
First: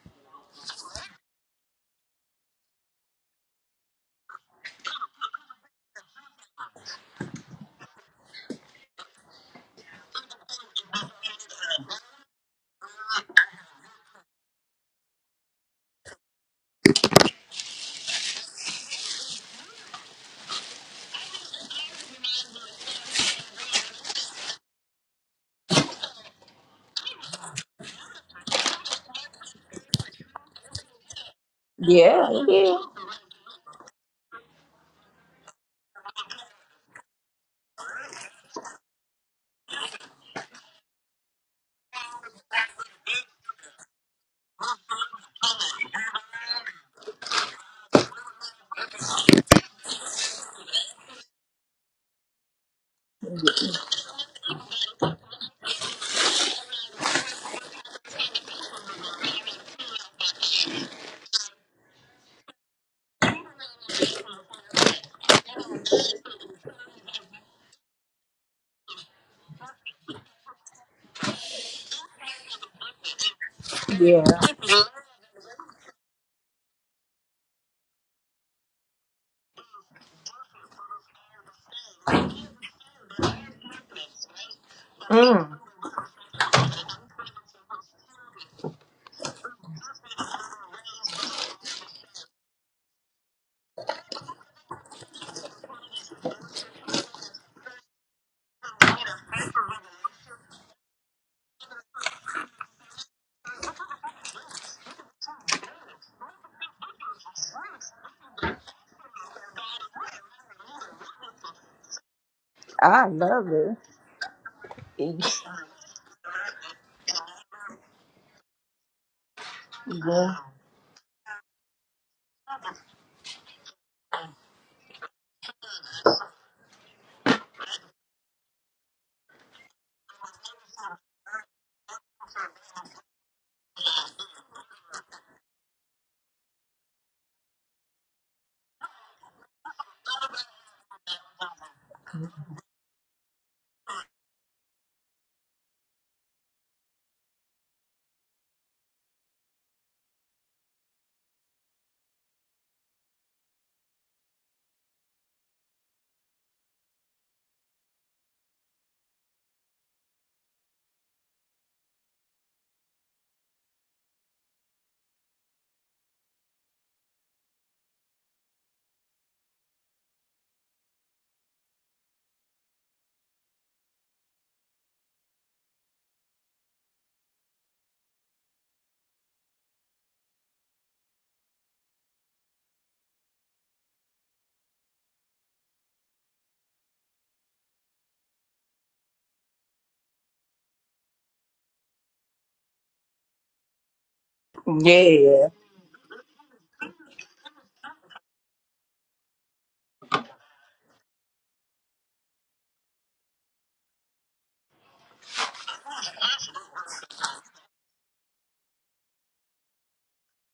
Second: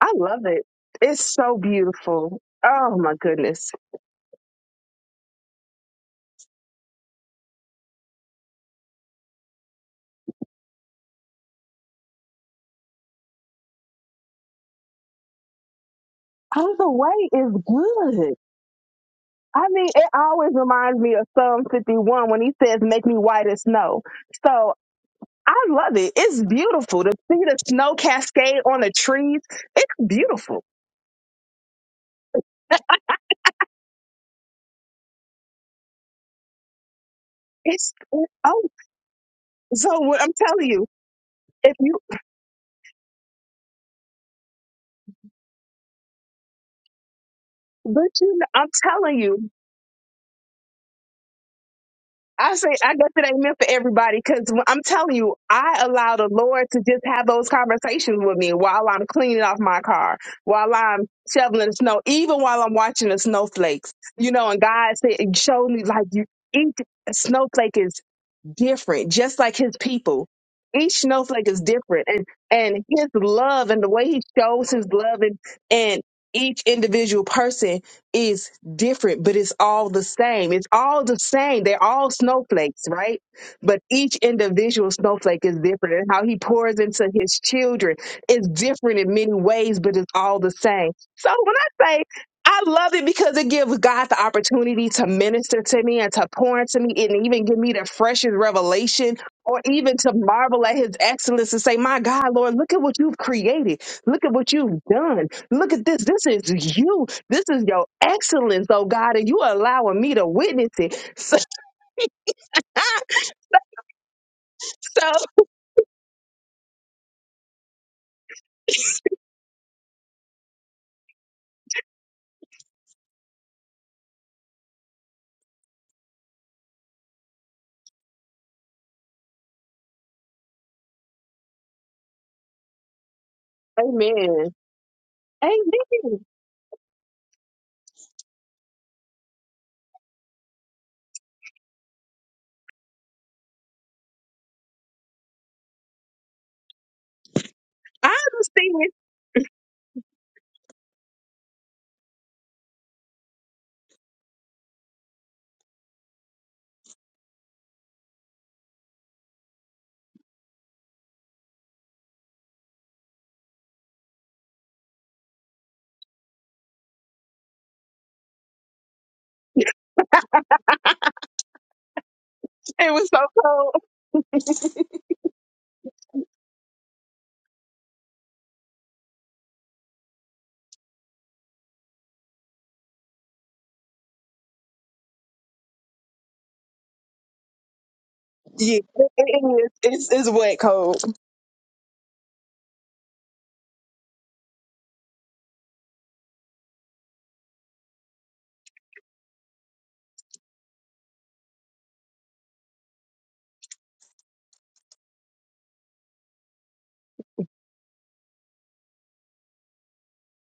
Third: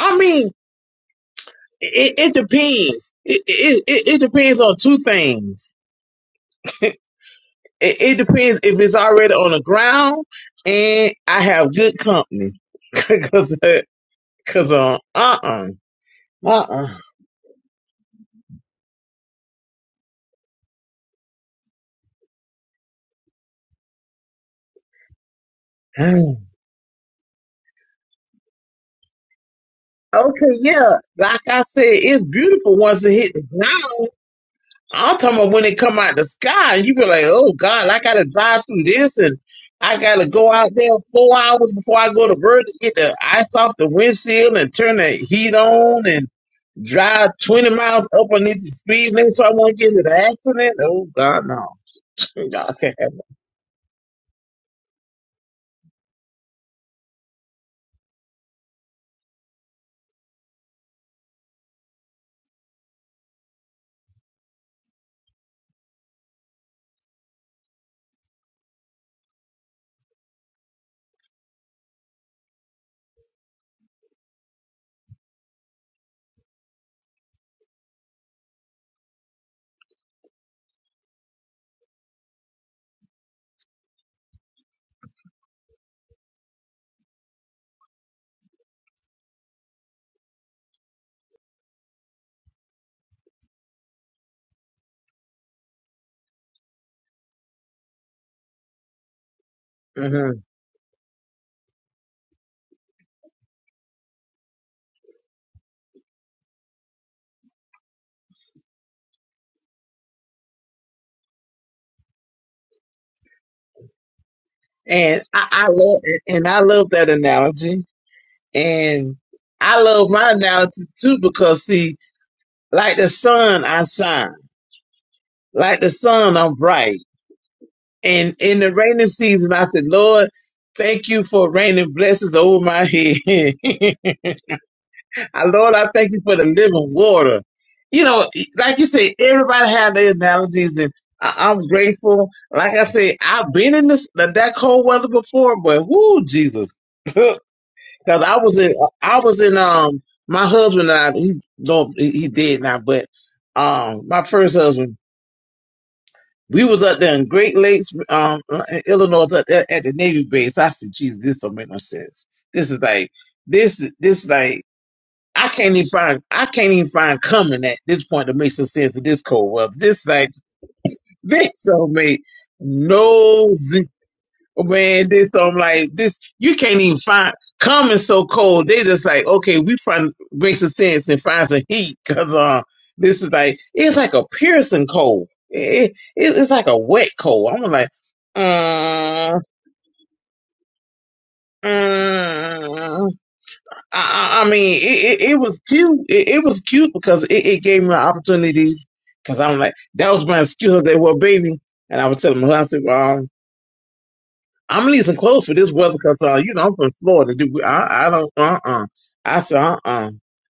[SPEAKER 3] I love
[SPEAKER 2] mean,
[SPEAKER 3] it. It's so
[SPEAKER 2] It, it
[SPEAKER 3] beautiful. Oh
[SPEAKER 2] depends.
[SPEAKER 3] my
[SPEAKER 2] It,
[SPEAKER 3] goodness.
[SPEAKER 2] it, it, it depends on two things. <laughs> it, it depends if it's already on the ground and I have good company. <laughs> Cause, uh, cause, uh, uh-uh,
[SPEAKER 3] Either
[SPEAKER 2] uh-uh.
[SPEAKER 3] way is good. I mean, it always reminds me of Psalm 51 when he says, Make me white as snow. So I love it. It's beautiful to see the snow cascade on the trees. It's
[SPEAKER 2] Okay,
[SPEAKER 3] beautiful.
[SPEAKER 2] yeah. Like I said, it's
[SPEAKER 1] Yeah, yeah,
[SPEAKER 2] beautiful once it hit the ground. I'm talking about when it come out the sky, you be like, oh God,
[SPEAKER 3] It's,
[SPEAKER 2] like, I gotta drive
[SPEAKER 3] oh,
[SPEAKER 2] through this and
[SPEAKER 3] so
[SPEAKER 2] I
[SPEAKER 3] what
[SPEAKER 2] gotta
[SPEAKER 3] I'm
[SPEAKER 2] go
[SPEAKER 3] telling
[SPEAKER 2] out
[SPEAKER 3] you,
[SPEAKER 2] there four hours
[SPEAKER 3] if you
[SPEAKER 2] before I go to work to get the ice off the windshield and turn the heat on and drive 20 miles
[SPEAKER 3] But
[SPEAKER 2] up
[SPEAKER 3] you,
[SPEAKER 2] on
[SPEAKER 3] know, I'm
[SPEAKER 2] these speed
[SPEAKER 3] telling
[SPEAKER 2] limit so
[SPEAKER 3] you,
[SPEAKER 2] I won't get into an accident. Oh God, no.
[SPEAKER 3] I say
[SPEAKER 2] God
[SPEAKER 3] I
[SPEAKER 2] can't
[SPEAKER 3] guess
[SPEAKER 2] have
[SPEAKER 3] it ain't meant for everybody because I'm telling you, I allow the Lord to just have those conversations with me while I'm cleaning off my car, while I'm shoveling the snow, even while I'm watching the snowflakes. You know, and God said, showed me like you each snowflake is. different, just like his people. Each snowflake is different. And and his love and the way he
[SPEAKER 1] yeah.
[SPEAKER 3] shows his love and and each individual person is different, but it's all the same. It's all the same. They're all snowflakes, right? But each individual snowflake
[SPEAKER 1] Mm,
[SPEAKER 3] is different. And how he pours into his children is different in many ways, but it's all the same. So when I I love it because it gives God the opportunity to minister to me and to pour into me and even give me the freshest revelation or even
[SPEAKER 2] that.
[SPEAKER 3] to
[SPEAKER 2] hmm
[SPEAKER 3] marvel at his excellence and say, My God, Lord, look at what you've created. Look at what you've done. Look at this. This is you. This is your excellence, oh God, and you are allowing me to witness it. <laughs>
[SPEAKER 1] I love it.
[SPEAKER 3] So,
[SPEAKER 1] Yeah,
[SPEAKER 2] And
[SPEAKER 3] so
[SPEAKER 2] I, I love and I love that analogy. And I love my analogy too because see, like the sun I shine. Like the sun I'm bright. And in the raining season I said, Lord, thank you for raining blessings over my head. <laughs>
[SPEAKER 3] amen.
[SPEAKER 2] I, Lord, I thank
[SPEAKER 3] Amen.
[SPEAKER 2] you for the living water. You know, like you say, everybody have their analogies, and I, I'm grateful. Like I say, I've been in this that cold weather before, but whoo, Jesus, <laughs> because
[SPEAKER 3] I
[SPEAKER 2] I was in,
[SPEAKER 3] understand.
[SPEAKER 2] I was in, um, my husband and I, he don't, he he did now, but um, my first husband, we was up there in Great Lakes, um, in Illinois, up there at the Navy base. I said, Jesus, this don't make no sense. This is like, this, this like. I can't even find I can't even find coming at this point to make some sense of this cold weather. This like <laughs> this so made
[SPEAKER 3] It was so
[SPEAKER 2] no
[SPEAKER 3] cold.
[SPEAKER 2] z-
[SPEAKER 3] <laughs>
[SPEAKER 2] man. This I'm like this. You can't even find coming so cold. They just like okay, we find make some sense and find some heat because uh this is like it's like a piercing cold. It, it it's like a wet cold. I'm like.
[SPEAKER 3] yeah,
[SPEAKER 2] Uh,
[SPEAKER 3] it is. It's, it's wet cold.
[SPEAKER 2] uh, I, I I mean, it, it, it
[SPEAKER 1] yeah.
[SPEAKER 2] was cute. It, it was cute because it, it gave me opportunities. Because I'm like, that was my excuse. I said, well, baby. And I would tell him, I'm leasing clothes for this weather because uh, you know, I'm from Florida. Dude, we- I, I don't, uh, uh I said, uh, uh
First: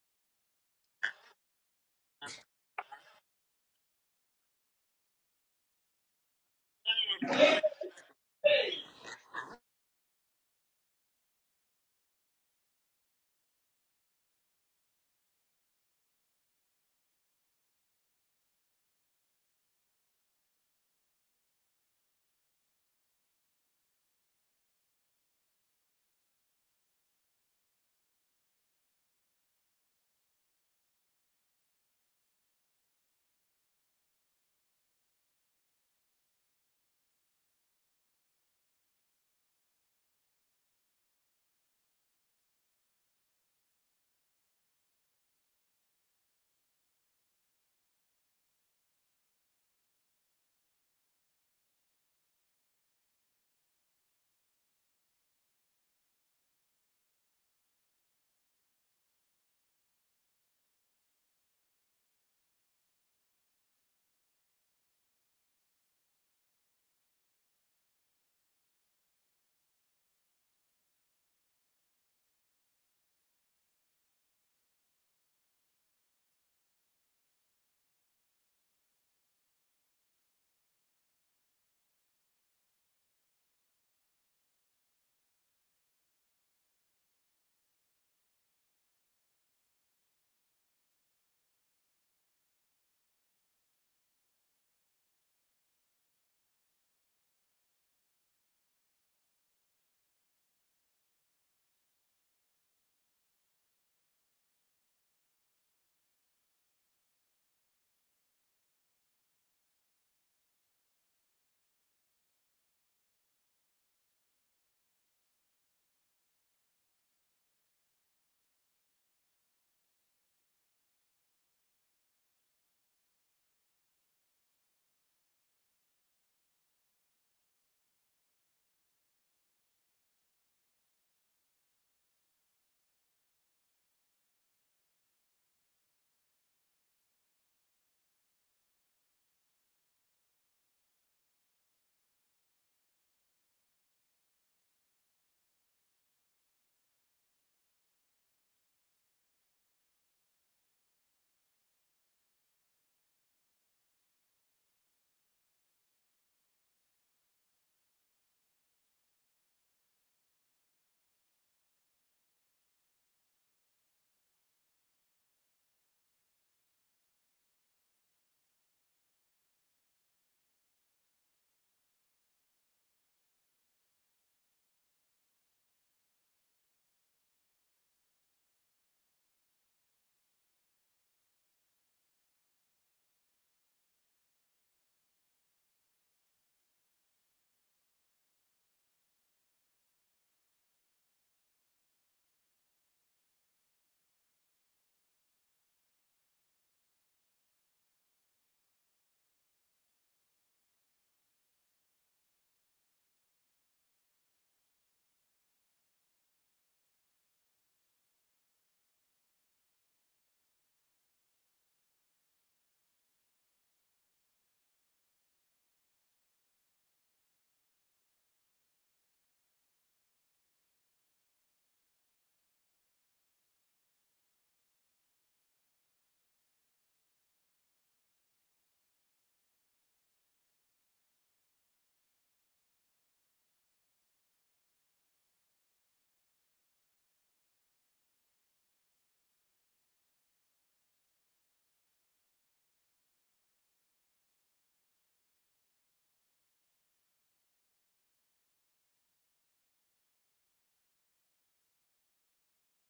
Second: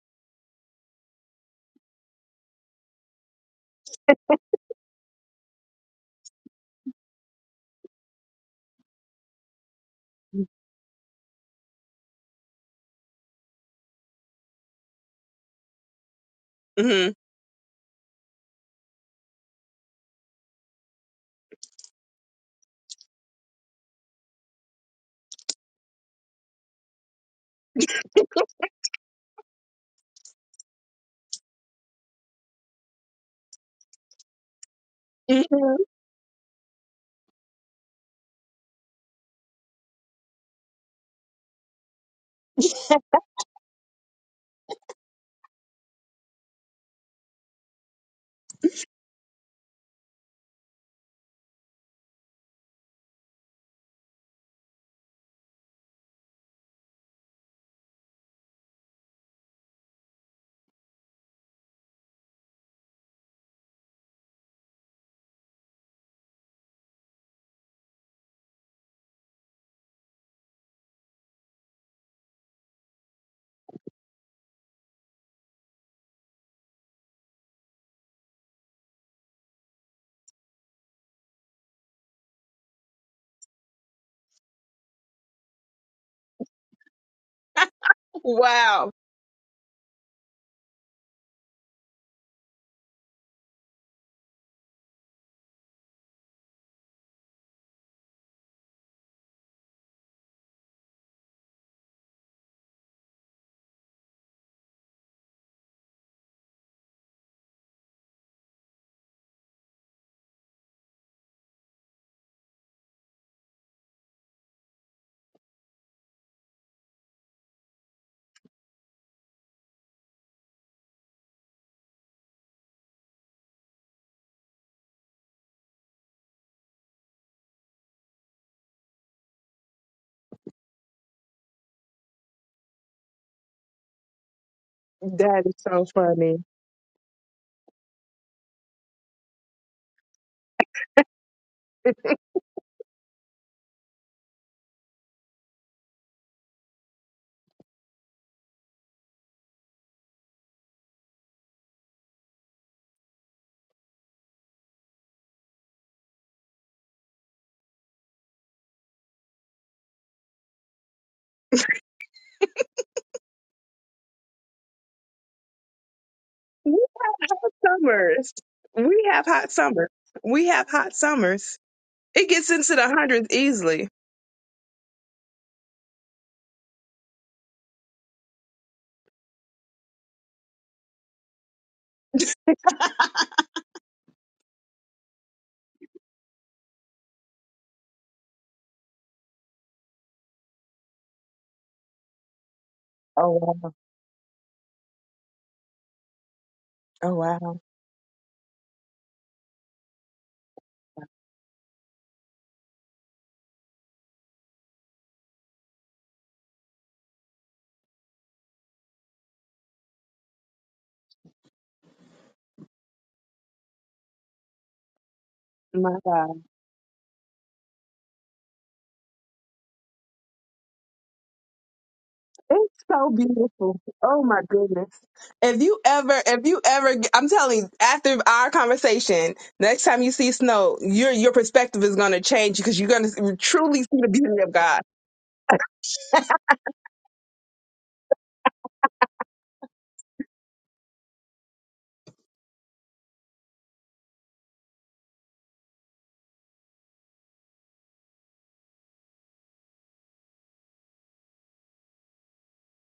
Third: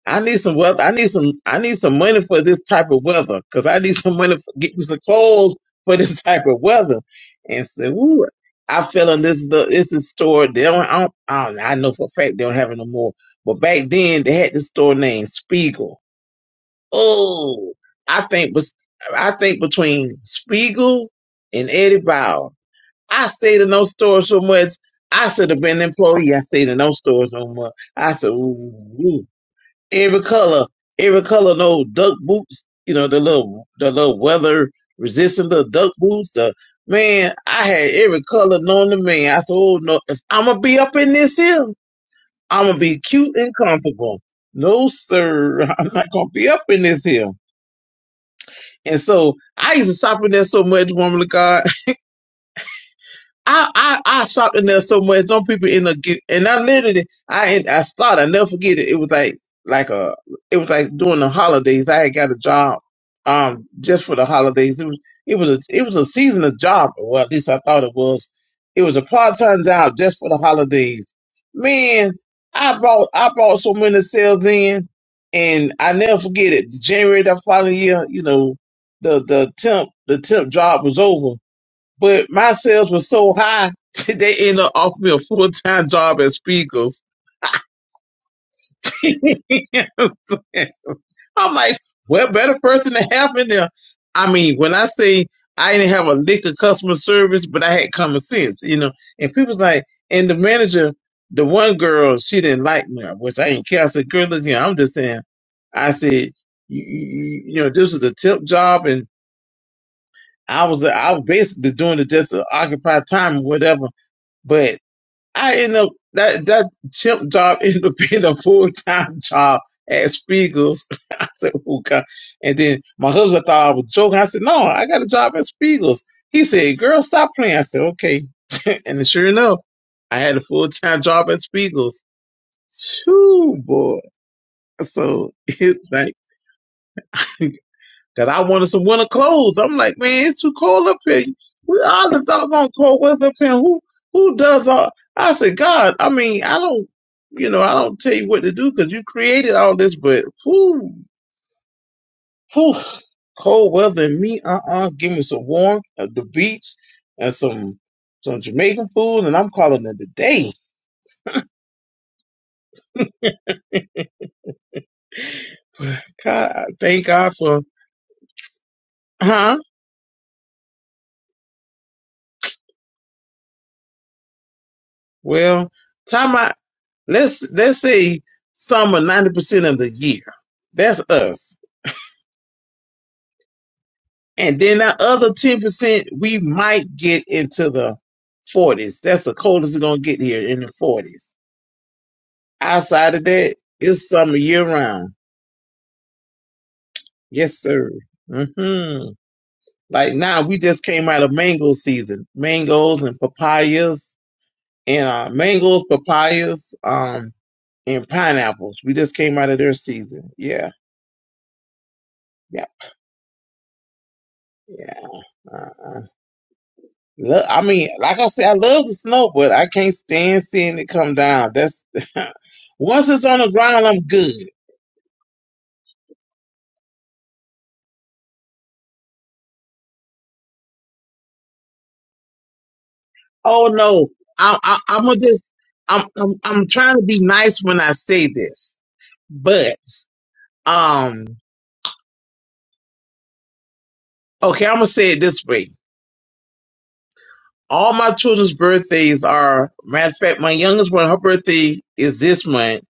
[SPEAKER 2] I need some weather. I need some, I need some money for this type of weather because I need some money for get me some clothes for this <laughs> type of weather. And so, ooh, I feel in this, the, this is store. They don't, I don't, I don't, I know for a fact they don't have it no more. But back then they had this store named Spiegel.
[SPEAKER 3] hmm
[SPEAKER 2] Oh, I think was, I think between Spiegel and Eddie Bauer. I stayed in those stores so much. I should have been an employee. I stayed in those stores no more. I said, ooh, ooh. every color, every color, no duck boots. You know the little, the little weather resistant little
[SPEAKER 3] hmm
[SPEAKER 2] duck boots. Uh, man, I had every color known to man. I said, oh no, if I'm gonna be up in this here, I'm gonna be cute and comfortable. No sir, <laughs> I'm not gonna be up in this here. And so I used to shop in there so much, woman of God. I I I shopped in there so much. Some people end up get and I literally I I started. I never forget it. It was like like a it was like during the holidays. I had got a job um just for the holidays. It was it was a it was a seasonal job. Well, at least I thought it was. It was a part time job just for the holidays. Man, I bought I bought so many sales in, and I never forget it. January that following year, you know, the the temp the temp job was over but my sales were so high, <laughs> they ended up offering me a full time job at Spiegels. <laughs>
[SPEAKER 3] Wow.
[SPEAKER 2] You know what I'm saying? I'm like, what better person to have in there? I mean, when I say I didn't have a lick of customer service, but I had common sense, you know. And people's like, and the manager, the one girl, she didn't like me, which I didn't care. I said, girl, look here, I'm just saying. I said, you, you, you know, this was a tip job, and I was I was basically doing it just to occupy time or whatever. but. I end up that that chimp job <laughs> ended up being a full time job at Spiegel's. <laughs> I said, "Oh God!" And then my husband thought I was joking. I said, "No, I got a job at Spiegel's." He said, "Girl, stop playing." I said, "Okay." <laughs> and sure enough, I had a full time job at Spiegel's. Shoo, boy! So
[SPEAKER 3] That
[SPEAKER 2] <laughs>
[SPEAKER 3] is
[SPEAKER 2] it's
[SPEAKER 3] so
[SPEAKER 2] like.
[SPEAKER 3] funny.
[SPEAKER 2] Cause I wanted some winter clothes. I'm like, man, it's too cold up here. We all the doggone cold weather up here. Who who does all? I said, God, I mean, I don't, you know, I don't tell you what to do because you created all this, but who who cold weather and me? Uh uh give me some warmth at the beach and some some Jamaican food, and I'm calling it a day. God, I
[SPEAKER 3] We
[SPEAKER 2] thank
[SPEAKER 3] have
[SPEAKER 2] God
[SPEAKER 3] hot
[SPEAKER 2] for
[SPEAKER 3] summers. We have hot
[SPEAKER 2] huh?
[SPEAKER 3] summers. We have hot summers. It gets into the hundreds easily.
[SPEAKER 2] Well, time I. Let's let's say summer ninety percent of the year. That's us. And then that other ten percent, we might get into the forties. That's the coldest it's gonna get here in the forties. Outside of
[SPEAKER 3] Oh
[SPEAKER 2] that,
[SPEAKER 3] wow.
[SPEAKER 2] it's summer year round.
[SPEAKER 3] Oh wow.
[SPEAKER 2] Yes, sir. hmm Like now, we just came out of mango season. Mangoes and papayas and uh, mangoes, papayas, um, and pineapples. We just came out of their season. Yeah, yeah, yeah. Uh-uh.
[SPEAKER 3] My God.
[SPEAKER 2] Look, I mean, like I said, I love the snow, but I can't stand seeing it come down. That's <laughs>
[SPEAKER 3] It's
[SPEAKER 2] once
[SPEAKER 3] so
[SPEAKER 2] it's on the
[SPEAKER 3] beautiful.
[SPEAKER 2] ground, I'm
[SPEAKER 3] Oh
[SPEAKER 2] good.
[SPEAKER 3] my goodness. If you ever, if you ever, I'm telling you, after our conversation, next time you see snow, your your perspective is going to change because you're going to
[SPEAKER 2] Oh
[SPEAKER 3] truly see the
[SPEAKER 2] no,
[SPEAKER 3] beauty of
[SPEAKER 2] I, I,
[SPEAKER 3] God.
[SPEAKER 2] I'm gonna just, I'm, I'm, I'm trying to be nice when I say this, but um, okay, I'm gonna say it this way. All my children's birthdays are, matter of fact, my youngest one, her birthday is this month.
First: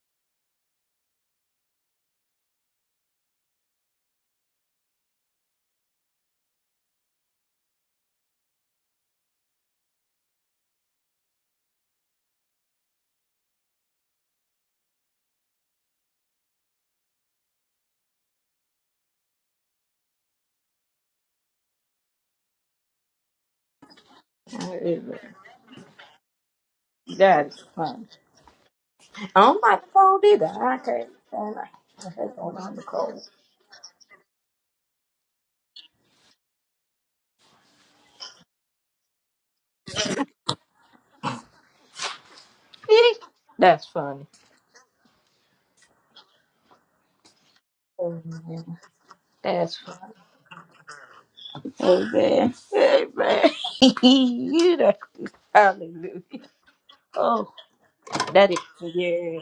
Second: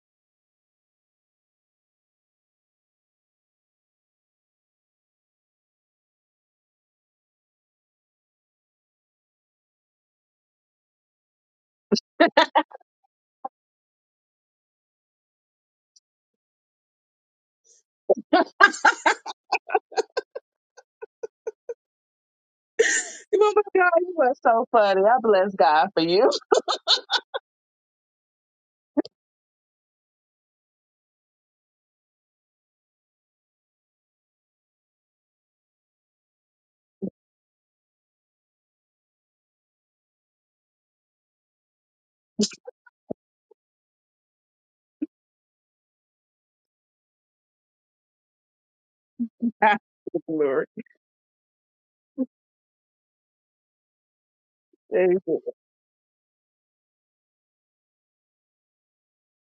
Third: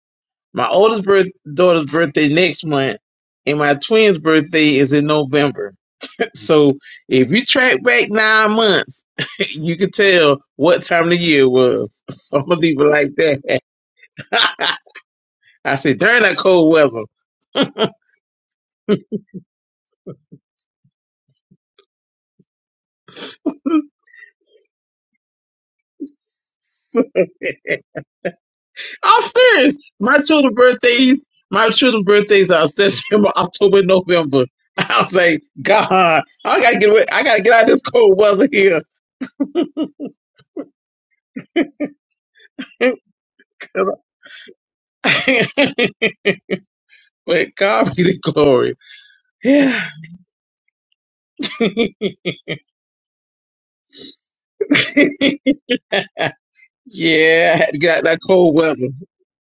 [SPEAKER 2] My oldest birth, daughter's birthday next month, and my twin's birthday is in November. So if you track back nine months, <laughs> you can tell what time of the year it was. <laughs> So I'm gonna leave it like that. <laughs> I said during that cold weather.
[SPEAKER 3] Oh my God, you are so funny. I bless God for you.
[SPEAKER 1] That's
[SPEAKER 2] <laughs>
[SPEAKER 1] fun.
[SPEAKER 2] I'm
[SPEAKER 1] Oh
[SPEAKER 2] serious.
[SPEAKER 1] my
[SPEAKER 2] My
[SPEAKER 1] phone did I?
[SPEAKER 2] children's
[SPEAKER 1] I can't.
[SPEAKER 2] birthdays, my children's
[SPEAKER 1] I can't go
[SPEAKER 2] birthdays are
[SPEAKER 1] on the cold.
[SPEAKER 2] September, October, November. <laughs> I was like, God, I gotta get away. I gotta get out of this cold weather here. <laughs>
[SPEAKER 1] <laughs> That's
[SPEAKER 2] 'Cause
[SPEAKER 1] funny.
[SPEAKER 2] I- <laughs> but God be the glory.
[SPEAKER 1] Amen.
[SPEAKER 2] <sighs> Yeah.
[SPEAKER 1] That's funny.
[SPEAKER 3] <laughs> Glory.
[SPEAKER 1] Amen. Amen. <laughs> you know,
[SPEAKER 2] <laughs>
[SPEAKER 1] hallelujah.
[SPEAKER 2] yeah,
[SPEAKER 1] Oh,
[SPEAKER 2] I had to get out that
[SPEAKER 1] that
[SPEAKER 2] cold
[SPEAKER 1] is
[SPEAKER 2] weather.
[SPEAKER 1] yeah.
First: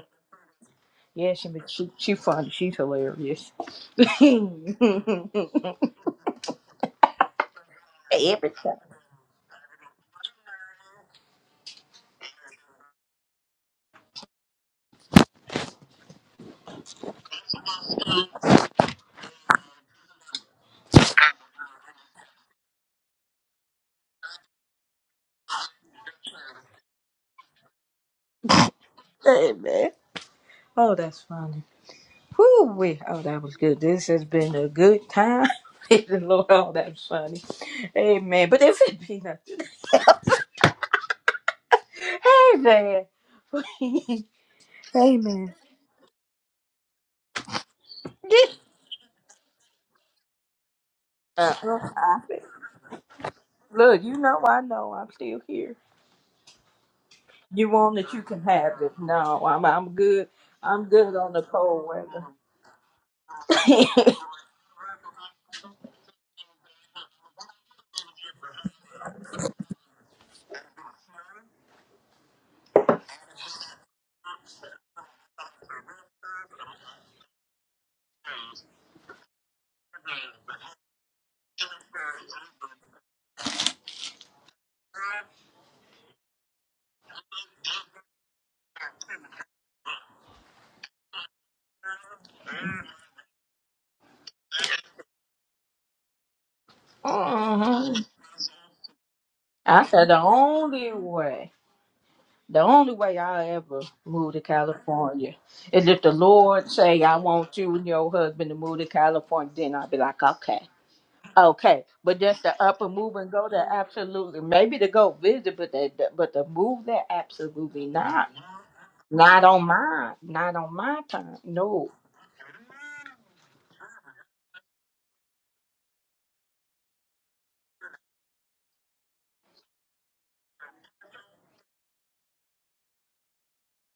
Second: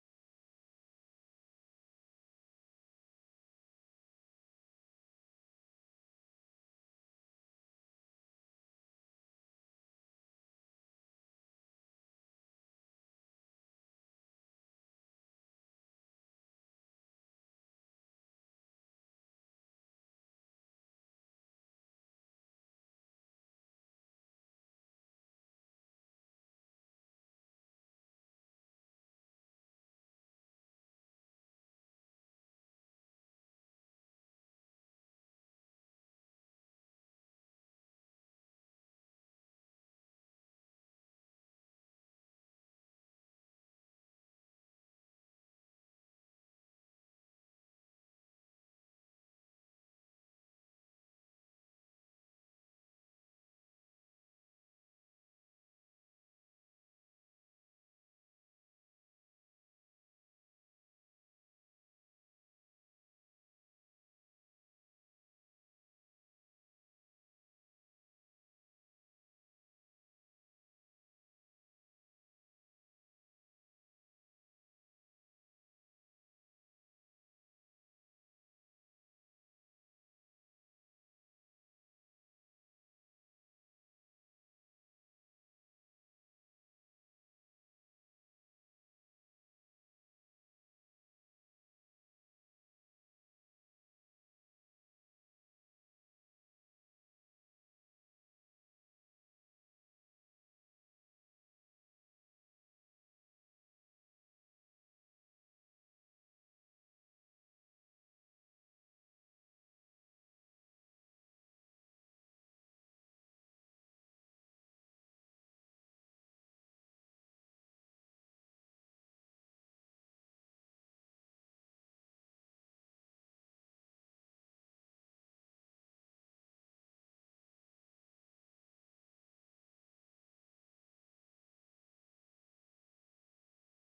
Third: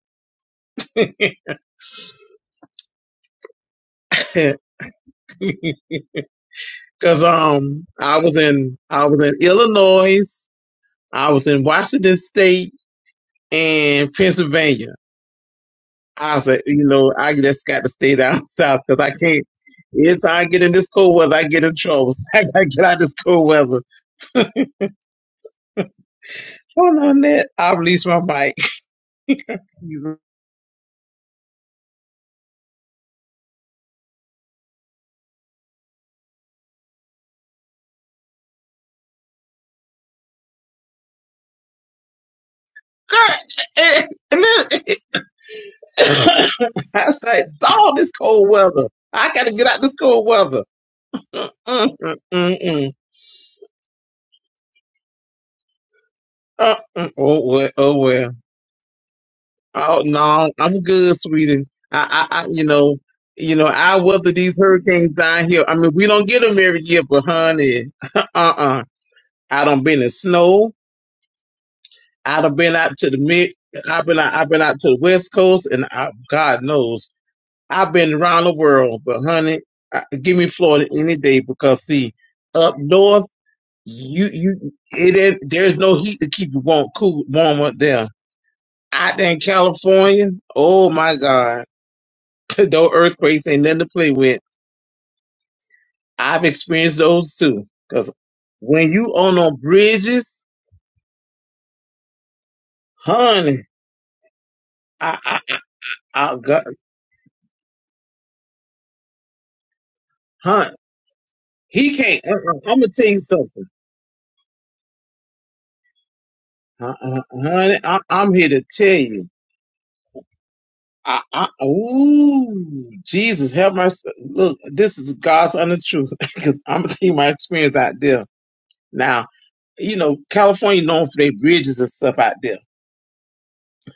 [SPEAKER 1] Yeah,
[SPEAKER 2] <laughs>
[SPEAKER 1] she she she funny. She's hilarious. <laughs> Every
[SPEAKER 2] Cause um I was in
[SPEAKER 1] time.
[SPEAKER 2] I was in Illinois, I was in Washington State and Pennsylvania. I said, you know, I just got to stay down <laughs> south because I can't. Every I get in this cold weather, I get in trouble. <laughs> So I gotta get out of this cold weather. Hold on, that I release my bike.
[SPEAKER 1] Amen.
[SPEAKER 2] <laughs> Girl,
[SPEAKER 1] Oh, that's funny. Whoo, wee. Oh, that was good. This has been a good time. <laughs> Praise the Lord. Oh, that's funny. Amen. But if it be not, hey man, <laughs>
[SPEAKER 2] eh,
[SPEAKER 1] please.
[SPEAKER 2] and then, eh,
[SPEAKER 1] Amen.
[SPEAKER 2] <laughs> <coughs> I said, like, dog, this cold
[SPEAKER 1] Get
[SPEAKER 2] weather. I gotta get out this cold weather.
[SPEAKER 1] up.
[SPEAKER 2] Mm-mm-mm-mm.
[SPEAKER 1] Look, you know I know I'm still here.
[SPEAKER 2] Uh, mm, oh
[SPEAKER 1] You
[SPEAKER 2] well, oh
[SPEAKER 1] want it, you
[SPEAKER 2] well.
[SPEAKER 1] can have it. No, I'm I'm
[SPEAKER 2] Oh
[SPEAKER 1] good.
[SPEAKER 2] no, I'm
[SPEAKER 1] I'm good
[SPEAKER 2] good,
[SPEAKER 1] on the
[SPEAKER 2] sweetie.
[SPEAKER 1] cold
[SPEAKER 2] I,
[SPEAKER 1] weather.
[SPEAKER 2] I, I, you know, you know, I
[SPEAKER 1] <laughs>
[SPEAKER 2] weather these hurricanes down here. I mean, we don't get them every year, but honey, <laughs> uh, uh I done been in snow. I done been out to the mid. I've been out. I've been out to the west coast, and I, God knows, I've been around the world. But honey, I, give me Florida any day because see, up north, you you it ain't, there's no heat to keep you warm, cool, warm up there out there in California, oh my God, <laughs> those earthquakes ain't nothing to play with. I've experienced those too.
[SPEAKER 1] Mhm.
[SPEAKER 2] Cause when you on on
[SPEAKER 1] I said the
[SPEAKER 2] bridges,
[SPEAKER 1] only way. The only way I
[SPEAKER 2] honey,
[SPEAKER 1] ever move to
[SPEAKER 2] I,
[SPEAKER 1] California
[SPEAKER 2] I,
[SPEAKER 1] is if the
[SPEAKER 2] I, I got,
[SPEAKER 1] Lord say I want you and your husband to move to California, then I'll be like, okay,
[SPEAKER 2] honey,
[SPEAKER 1] okay.
[SPEAKER 2] he
[SPEAKER 1] But
[SPEAKER 2] can't.
[SPEAKER 1] just
[SPEAKER 2] Uh-uh,
[SPEAKER 1] to
[SPEAKER 2] I'm
[SPEAKER 1] up
[SPEAKER 2] gonna
[SPEAKER 1] and
[SPEAKER 2] tell
[SPEAKER 1] move
[SPEAKER 2] you
[SPEAKER 1] and go there,
[SPEAKER 2] something,
[SPEAKER 1] absolutely. Maybe to go visit, but they, but to move
[SPEAKER 2] uh,
[SPEAKER 1] there,
[SPEAKER 2] uh, honey.
[SPEAKER 1] absolutely
[SPEAKER 2] I,
[SPEAKER 1] not.
[SPEAKER 2] I'm here to tell you.
[SPEAKER 1] Not on my, not on my
[SPEAKER 2] I,
[SPEAKER 1] time.
[SPEAKER 2] I,
[SPEAKER 1] No.
[SPEAKER 2] ooh, Jesus, help my s- look. This is God's honest truth. <laughs> Cause I'm gonna tell you my experience out there. Now, you know, California known for their bridges and stuff out there.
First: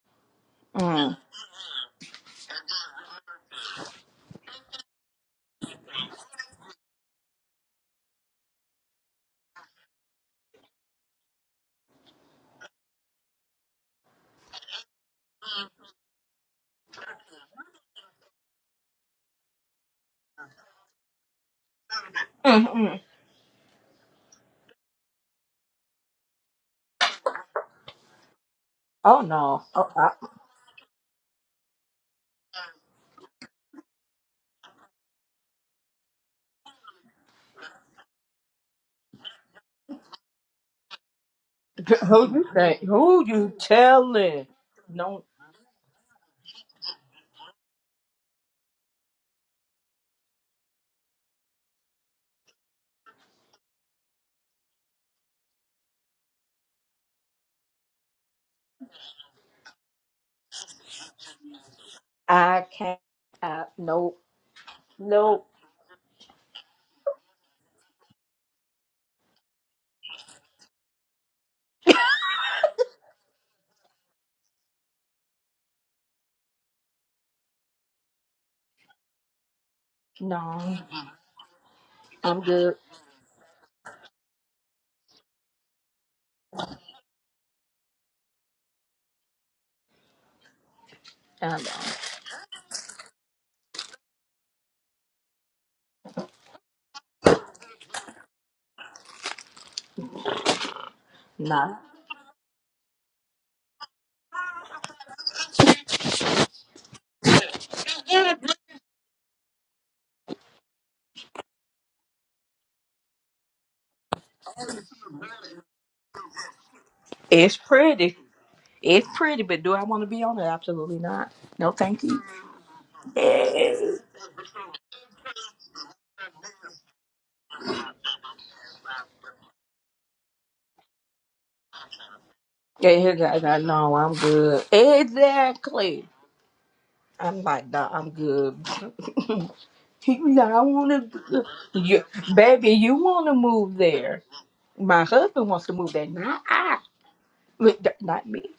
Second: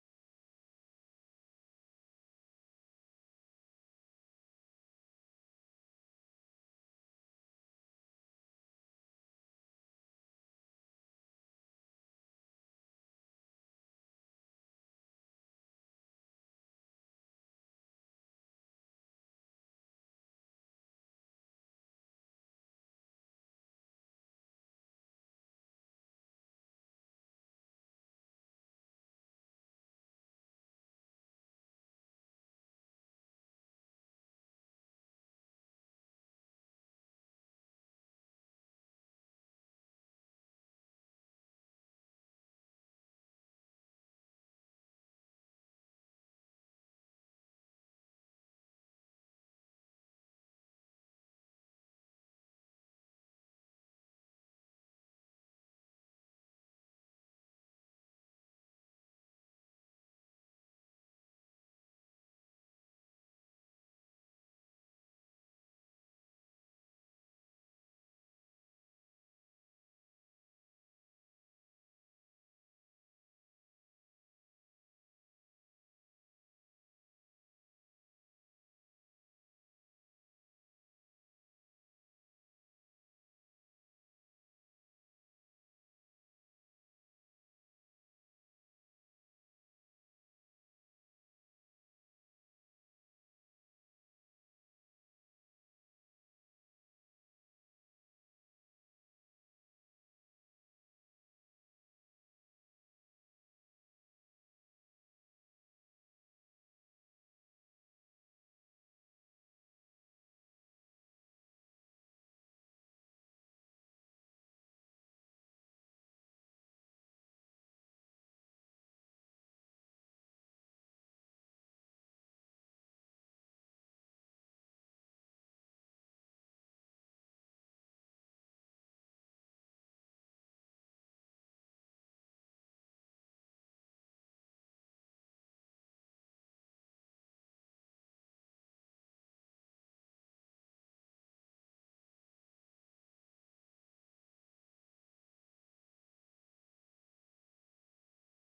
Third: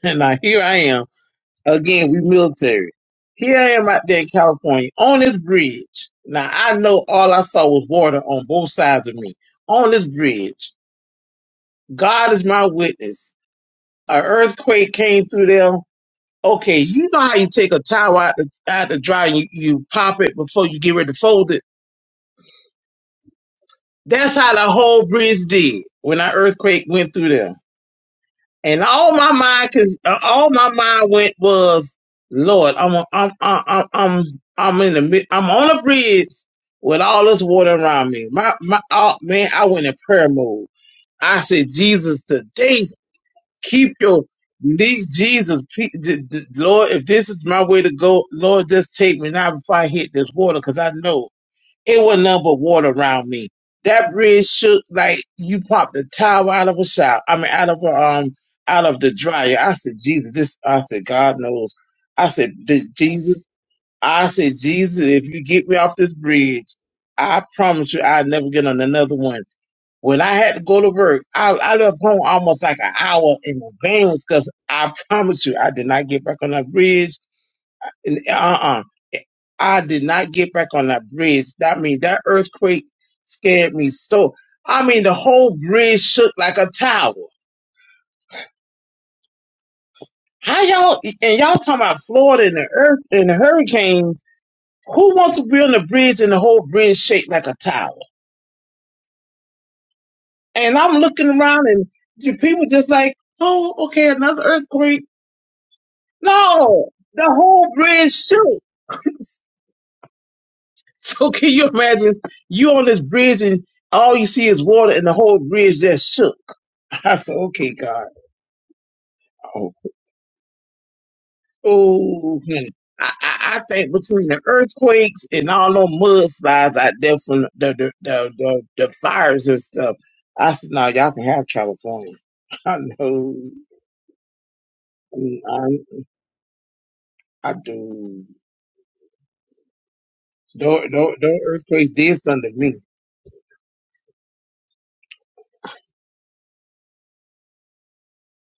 [SPEAKER 2] <laughs> now here I am.
[SPEAKER 1] Mm.
[SPEAKER 2] Again, we military. Here I am out there in California on this bridge. Now I know all I saw was water on both sides of me. On this bridge. God is my witness. An earthquake came through there. Okay, you know how you take a towel out the, out the dry and you, you pop it before you get ready to fold it?
[SPEAKER 1] Mm-mm.
[SPEAKER 2] That's how the whole bridge did when that earthquake went through there. and all
[SPEAKER 1] Oh
[SPEAKER 2] my
[SPEAKER 1] no.
[SPEAKER 2] mind,
[SPEAKER 1] Oh,
[SPEAKER 2] cause uh,
[SPEAKER 1] I,
[SPEAKER 2] all my mind went was, Lord, I'm a, I'm I'm I'm I'm in the mid- I'm on a bridge with all this water around me. My my oh, man, I went in prayer mode. I said,
[SPEAKER 1] <laughs>
[SPEAKER 2] Jesus,
[SPEAKER 1] who you think?
[SPEAKER 2] today
[SPEAKER 1] Who you
[SPEAKER 2] keep your
[SPEAKER 1] telling?
[SPEAKER 2] knees,
[SPEAKER 1] No,
[SPEAKER 2] Jesus, pe- d- d- Lord, if this is my way to go, Lord, just take me now before I hit this water, cause I know. It wasn't nothing but water around me. That bridge shook like you popped a towel out of a shower. I mean, out of a, um, out of the dryer. I said, Jesus, this. I said, God knows. I said,
[SPEAKER 1] I
[SPEAKER 2] "Th-
[SPEAKER 1] can't.
[SPEAKER 2] Jesus.
[SPEAKER 1] I, no,
[SPEAKER 2] I said, Jesus, if
[SPEAKER 1] no,
[SPEAKER 2] you get me off this bridge, I promise you, I'll never get on another one. When I had to go to work, I, I left home almost like an hour in advance because I promise you, I did not get back on that bridge and, uh-uh. I did not get back
[SPEAKER 1] no.
[SPEAKER 2] on that bridge. That means that
[SPEAKER 1] I'm good.
[SPEAKER 2] earthquake scared me so. I mean, the whole bridge shook like a tower. How y'all and
[SPEAKER 1] Kind
[SPEAKER 2] y'all talking about
[SPEAKER 1] of.
[SPEAKER 2] Florida and the earth and the hurricanes? Who wants to be on the bridge and the whole bridge shake like a tower? And I'm looking around
[SPEAKER 1] Nah.
[SPEAKER 2] and the people just like, oh, okay, another earthquake. No, the whole bridge shook. <laughs> So can you imagine you on this bridge and all you see is water and the whole bridge just shook? <laughs> I said,
[SPEAKER 1] It's
[SPEAKER 2] okay, God.
[SPEAKER 1] pretty. It's pretty, but
[SPEAKER 2] Oh,
[SPEAKER 1] do I want to be on it? Absolutely not. No, thank you.
[SPEAKER 2] oh honey. I, I, I think
[SPEAKER 1] Yes.
[SPEAKER 2] between the earthquakes and all them mudslides out there from the the, the, the, the fires and stuff, I said, no, y'all can have California. <laughs> I
[SPEAKER 1] Yeah, here,
[SPEAKER 2] know.
[SPEAKER 1] guys. I know I'm good.
[SPEAKER 2] Mm, I,
[SPEAKER 1] Exactly. I'm
[SPEAKER 2] I
[SPEAKER 1] like, nah, I'm
[SPEAKER 2] do.
[SPEAKER 1] good. <laughs> He was like, I
[SPEAKER 2] Those,
[SPEAKER 1] want
[SPEAKER 2] those
[SPEAKER 1] to,
[SPEAKER 2] earthquakes
[SPEAKER 1] you,
[SPEAKER 2] did something to
[SPEAKER 1] baby,
[SPEAKER 2] me.
[SPEAKER 1] you want to move there. My husband wants to move there, not I, But th- not me.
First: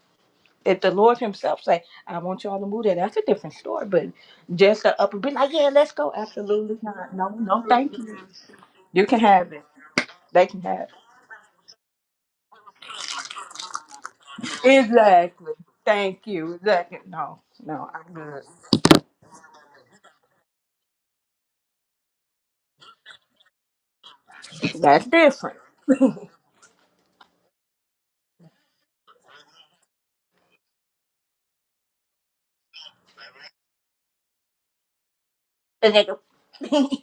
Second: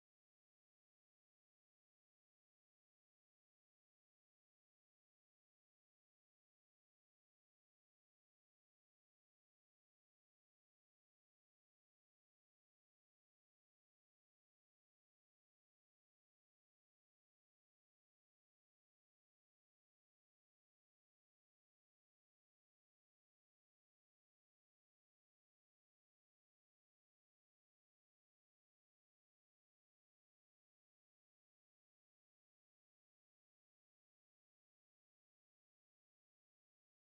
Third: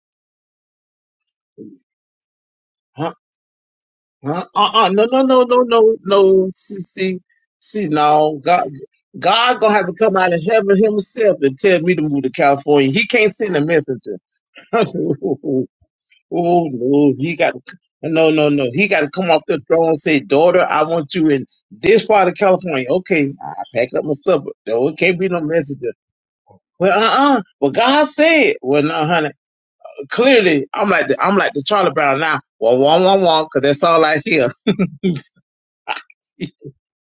[SPEAKER 1] If the Lord Himself say, I want y'all to move there,
[SPEAKER 2] Huh?
[SPEAKER 1] that's a different story. But
[SPEAKER 2] Uh,
[SPEAKER 1] just
[SPEAKER 2] uh,
[SPEAKER 1] to
[SPEAKER 2] no,
[SPEAKER 1] up and
[SPEAKER 2] no,
[SPEAKER 1] be
[SPEAKER 2] no,
[SPEAKER 1] like,
[SPEAKER 2] no,
[SPEAKER 1] yeah, let's
[SPEAKER 2] no,
[SPEAKER 1] go.
[SPEAKER 2] no.
[SPEAKER 1] Absolutely
[SPEAKER 2] See,
[SPEAKER 1] not.
[SPEAKER 2] see,
[SPEAKER 1] No, no,
[SPEAKER 2] see,
[SPEAKER 1] thank you.
[SPEAKER 2] no. God,
[SPEAKER 1] You can have
[SPEAKER 2] God
[SPEAKER 1] it.
[SPEAKER 2] gonna have to come out of
[SPEAKER 1] They can
[SPEAKER 2] heaven
[SPEAKER 1] have it.
[SPEAKER 2] himself and tell me to move to California. He can't send a messenger. <laughs>
[SPEAKER 1] Exactly. Thank you.
[SPEAKER 2] oh
[SPEAKER 1] Exactly.
[SPEAKER 2] no, he
[SPEAKER 1] No,
[SPEAKER 2] got.
[SPEAKER 1] no, I'm
[SPEAKER 2] No,
[SPEAKER 1] good.
[SPEAKER 2] no, no. He got to come off the throne and say, "Daughter, I want you in this part of California." Okay, I pack up my stuff. No, it
[SPEAKER 1] That's
[SPEAKER 2] can't be no
[SPEAKER 1] different. <laughs>
[SPEAKER 2] messenger. Well, uh, uh But God said, "Well, no, honey. Clearly, I'm like the, I'm like the Charlie Brown now. Well, wah, wah, wah, 'cause that's all I hear."
[SPEAKER 1] The nigga.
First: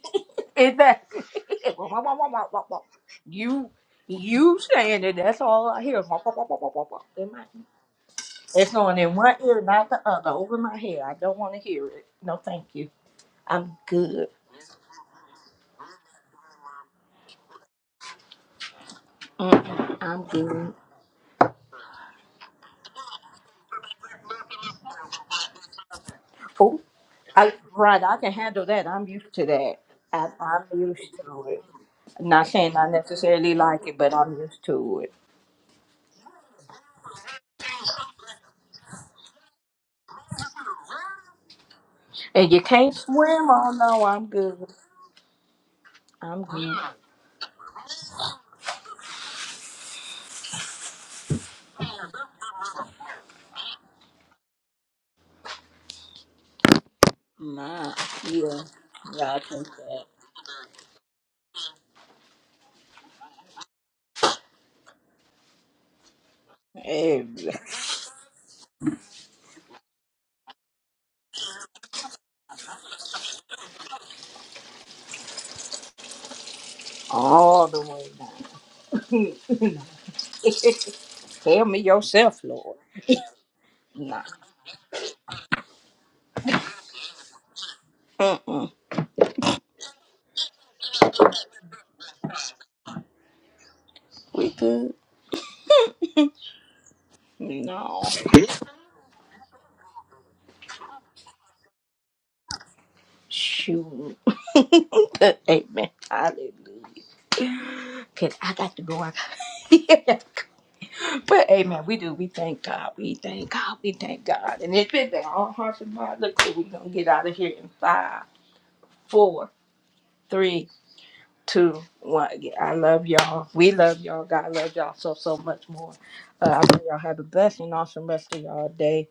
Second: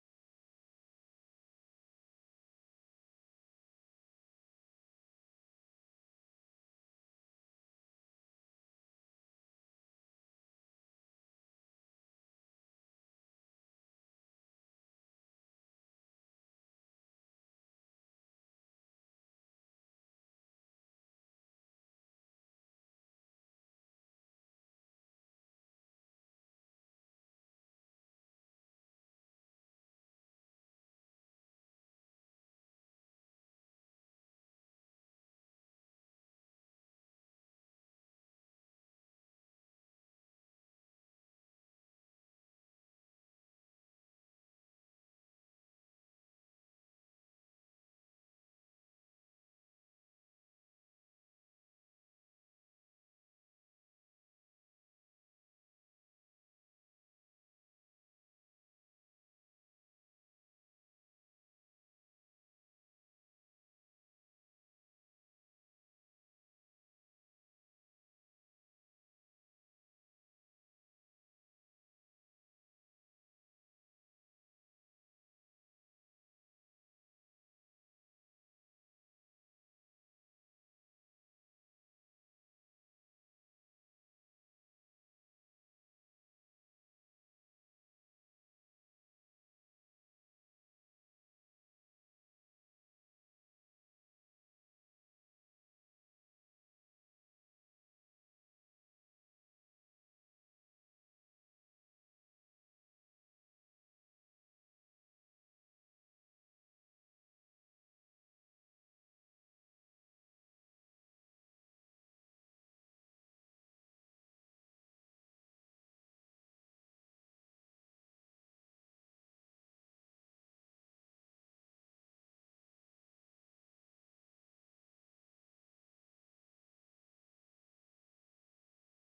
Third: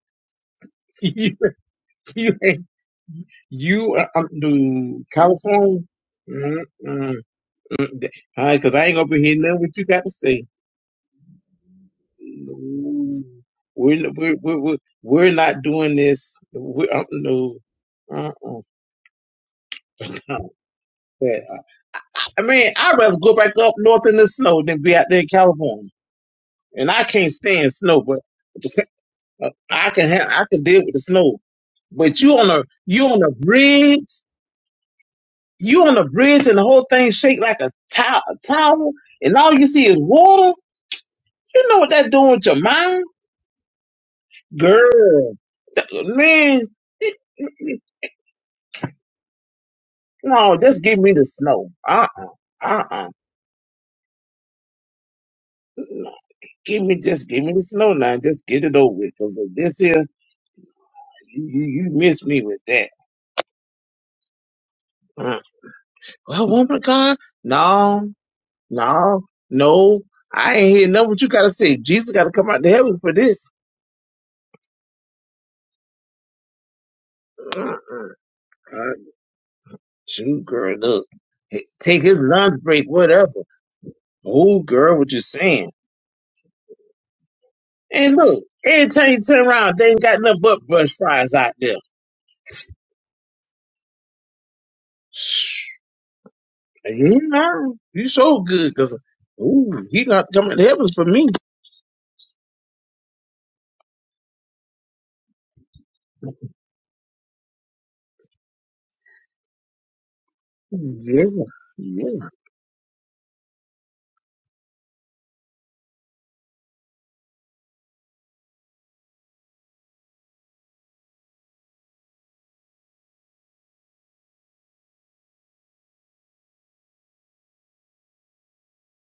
[SPEAKER 1] Exactly.
[SPEAKER 2] <laughs>
[SPEAKER 1] <laughs> Wah, wah, wah,
[SPEAKER 2] <laughs>
[SPEAKER 1] wah,
[SPEAKER 2] you
[SPEAKER 1] wah, wah,
[SPEAKER 2] ain't,
[SPEAKER 1] wah. you
[SPEAKER 2] you are up
[SPEAKER 1] you saying
[SPEAKER 2] to
[SPEAKER 1] it, that's all
[SPEAKER 2] California?
[SPEAKER 1] I hear. Wah, wah, wah, wah, wah, wah, wah,
[SPEAKER 2] Mm-mm.
[SPEAKER 1] in my-
[SPEAKER 2] All right,
[SPEAKER 1] It's
[SPEAKER 2] because I ain't
[SPEAKER 1] going
[SPEAKER 2] going to
[SPEAKER 1] in
[SPEAKER 2] be
[SPEAKER 1] one
[SPEAKER 2] hearing nothing
[SPEAKER 1] ear,
[SPEAKER 2] what you
[SPEAKER 1] not the
[SPEAKER 2] got to
[SPEAKER 1] other,
[SPEAKER 2] say.
[SPEAKER 1] over my head. I don't want to hear it. No, thank you.
[SPEAKER 2] No.
[SPEAKER 1] I'm
[SPEAKER 2] We're,
[SPEAKER 1] good.
[SPEAKER 2] we're, we're, we're we're not doing this. We're, uh, no. Uh-uh.
[SPEAKER 1] Mm-mm, I'm
[SPEAKER 2] No.
[SPEAKER 1] good.
[SPEAKER 2] But, I mean, I'd rather go back up north in the snow than be out there in California.
[SPEAKER 1] Oh,
[SPEAKER 2] And I can't
[SPEAKER 1] I,
[SPEAKER 2] stand snow,
[SPEAKER 1] right, I
[SPEAKER 2] but
[SPEAKER 1] can handle that. I'm used to
[SPEAKER 2] <laughs>
[SPEAKER 1] that.
[SPEAKER 2] I can
[SPEAKER 1] I,
[SPEAKER 2] have, I can
[SPEAKER 1] I'm
[SPEAKER 2] deal with the
[SPEAKER 1] used
[SPEAKER 2] snow.
[SPEAKER 1] to it.
[SPEAKER 2] But you
[SPEAKER 1] Not
[SPEAKER 2] on a
[SPEAKER 1] saying I
[SPEAKER 2] you on a
[SPEAKER 1] necessarily like it,
[SPEAKER 2] bridge.
[SPEAKER 1] but I'm used to it.
[SPEAKER 2] you on the bridge and the whole thing shake like a to- towel, and all you see is water. You know what that doing with
[SPEAKER 1] And
[SPEAKER 2] your
[SPEAKER 1] you can't
[SPEAKER 2] mind,
[SPEAKER 1] swim? Oh no, I'm good.
[SPEAKER 2] girl?
[SPEAKER 1] I'm
[SPEAKER 2] Man,
[SPEAKER 1] good.
[SPEAKER 2] no, just give me the snow. Uh uh-uh, uh, Give me just give me the snow
[SPEAKER 1] My,
[SPEAKER 2] now. Just
[SPEAKER 1] yeah,
[SPEAKER 2] get it over with. 'cause
[SPEAKER 1] yeah, I think
[SPEAKER 2] this
[SPEAKER 1] that.
[SPEAKER 2] here, you, you you miss me with that. Mm. Well, woman of God,
[SPEAKER 1] Eh,
[SPEAKER 2] no, no, no. I ain't hear nothing what you gotta say. Jesus gotta come out to heaven for this.
[SPEAKER 1] all the way
[SPEAKER 2] Mm-mm.
[SPEAKER 1] down.
[SPEAKER 2] Shoot, girl,
[SPEAKER 1] <laughs>
[SPEAKER 2] look. Hey,
[SPEAKER 1] Tell me
[SPEAKER 2] Take his
[SPEAKER 1] yourself,
[SPEAKER 2] lunch
[SPEAKER 1] Lord.
[SPEAKER 2] break, whatever.
[SPEAKER 1] Nah.
[SPEAKER 2] Oh, girl, what you saying? And look,
[SPEAKER 1] Mm-mm.
[SPEAKER 2] every time you turn around, they ain't got nothing but brush fries out there.
[SPEAKER 1] We good?
[SPEAKER 2] Shh, You know,
[SPEAKER 1] No.
[SPEAKER 2] you so good, cause ooh, he got to come in heaven for me.
[SPEAKER 1] Shoot. <laughs> Amen. Hallelujah. Cause I got to go. I got
[SPEAKER 2] Yeah,
[SPEAKER 1] <laughs> but amen. We do. We
[SPEAKER 2] yeah.
[SPEAKER 1] thank God. We thank God. We thank God. And it's been all hearts and minds. Look, we're gonna get out of here in five, four, three, two, one. Again, I love y'all. We love y'all. God loves y'all so so much more. Uh, I pray y'all have a blessed and awesome rest of y'all day.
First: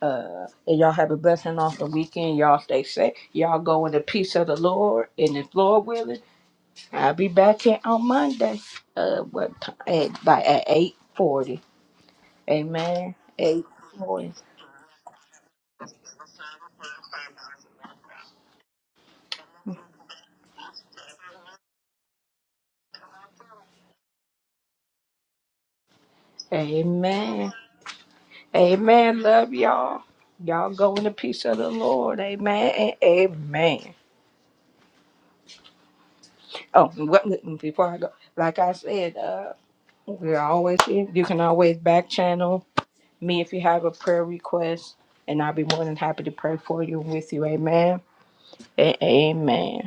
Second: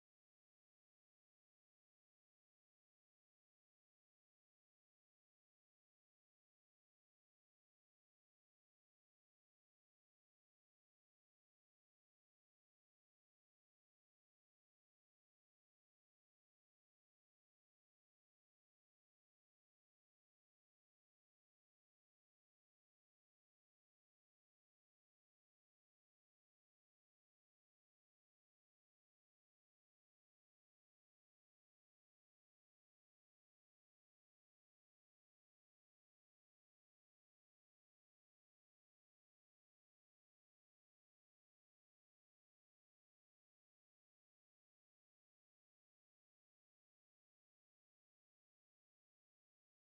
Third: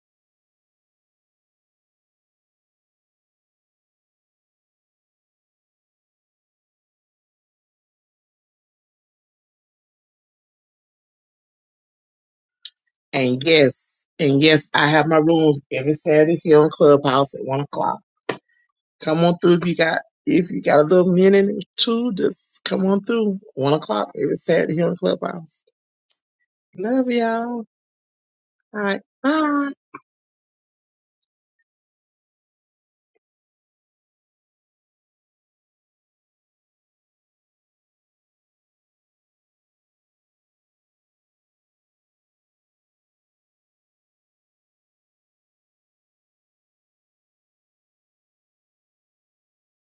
[SPEAKER 1] Uh, and y'all have a blessed and awesome weekend. Y'all stay safe. Y'all go in the peace of the Lord. And if Lord willing. I'll be back here on Monday. Uh, what time? At, by at eight forty. Amen.
[SPEAKER 2] And
[SPEAKER 1] Eight
[SPEAKER 2] yes,
[SPEAKER 1] forty.
[SPEAKER 2] and yes, I have my rooms every Saturday here on Clubhouse at one o'clock. Come on through if you got if you got a little minute or two, just come on through. One o'clock every Saturday here on Clubhouse. Love
[SPEAKER 1] Amen.
[SPEAKER 2] y'all. All right.
[SPEAKER 1] Amen. Love
[SPEAKER 2] Bye.
[SPEAKER 1] y'all. Y'all go in the peace of the Lord. Amen. and Amen. Oh, what, before I go, like I said, uh, we're always here. You can always back channel me if you have a prayer request, and I'll be more than happy to pray for you and with you. Amen. and Amen.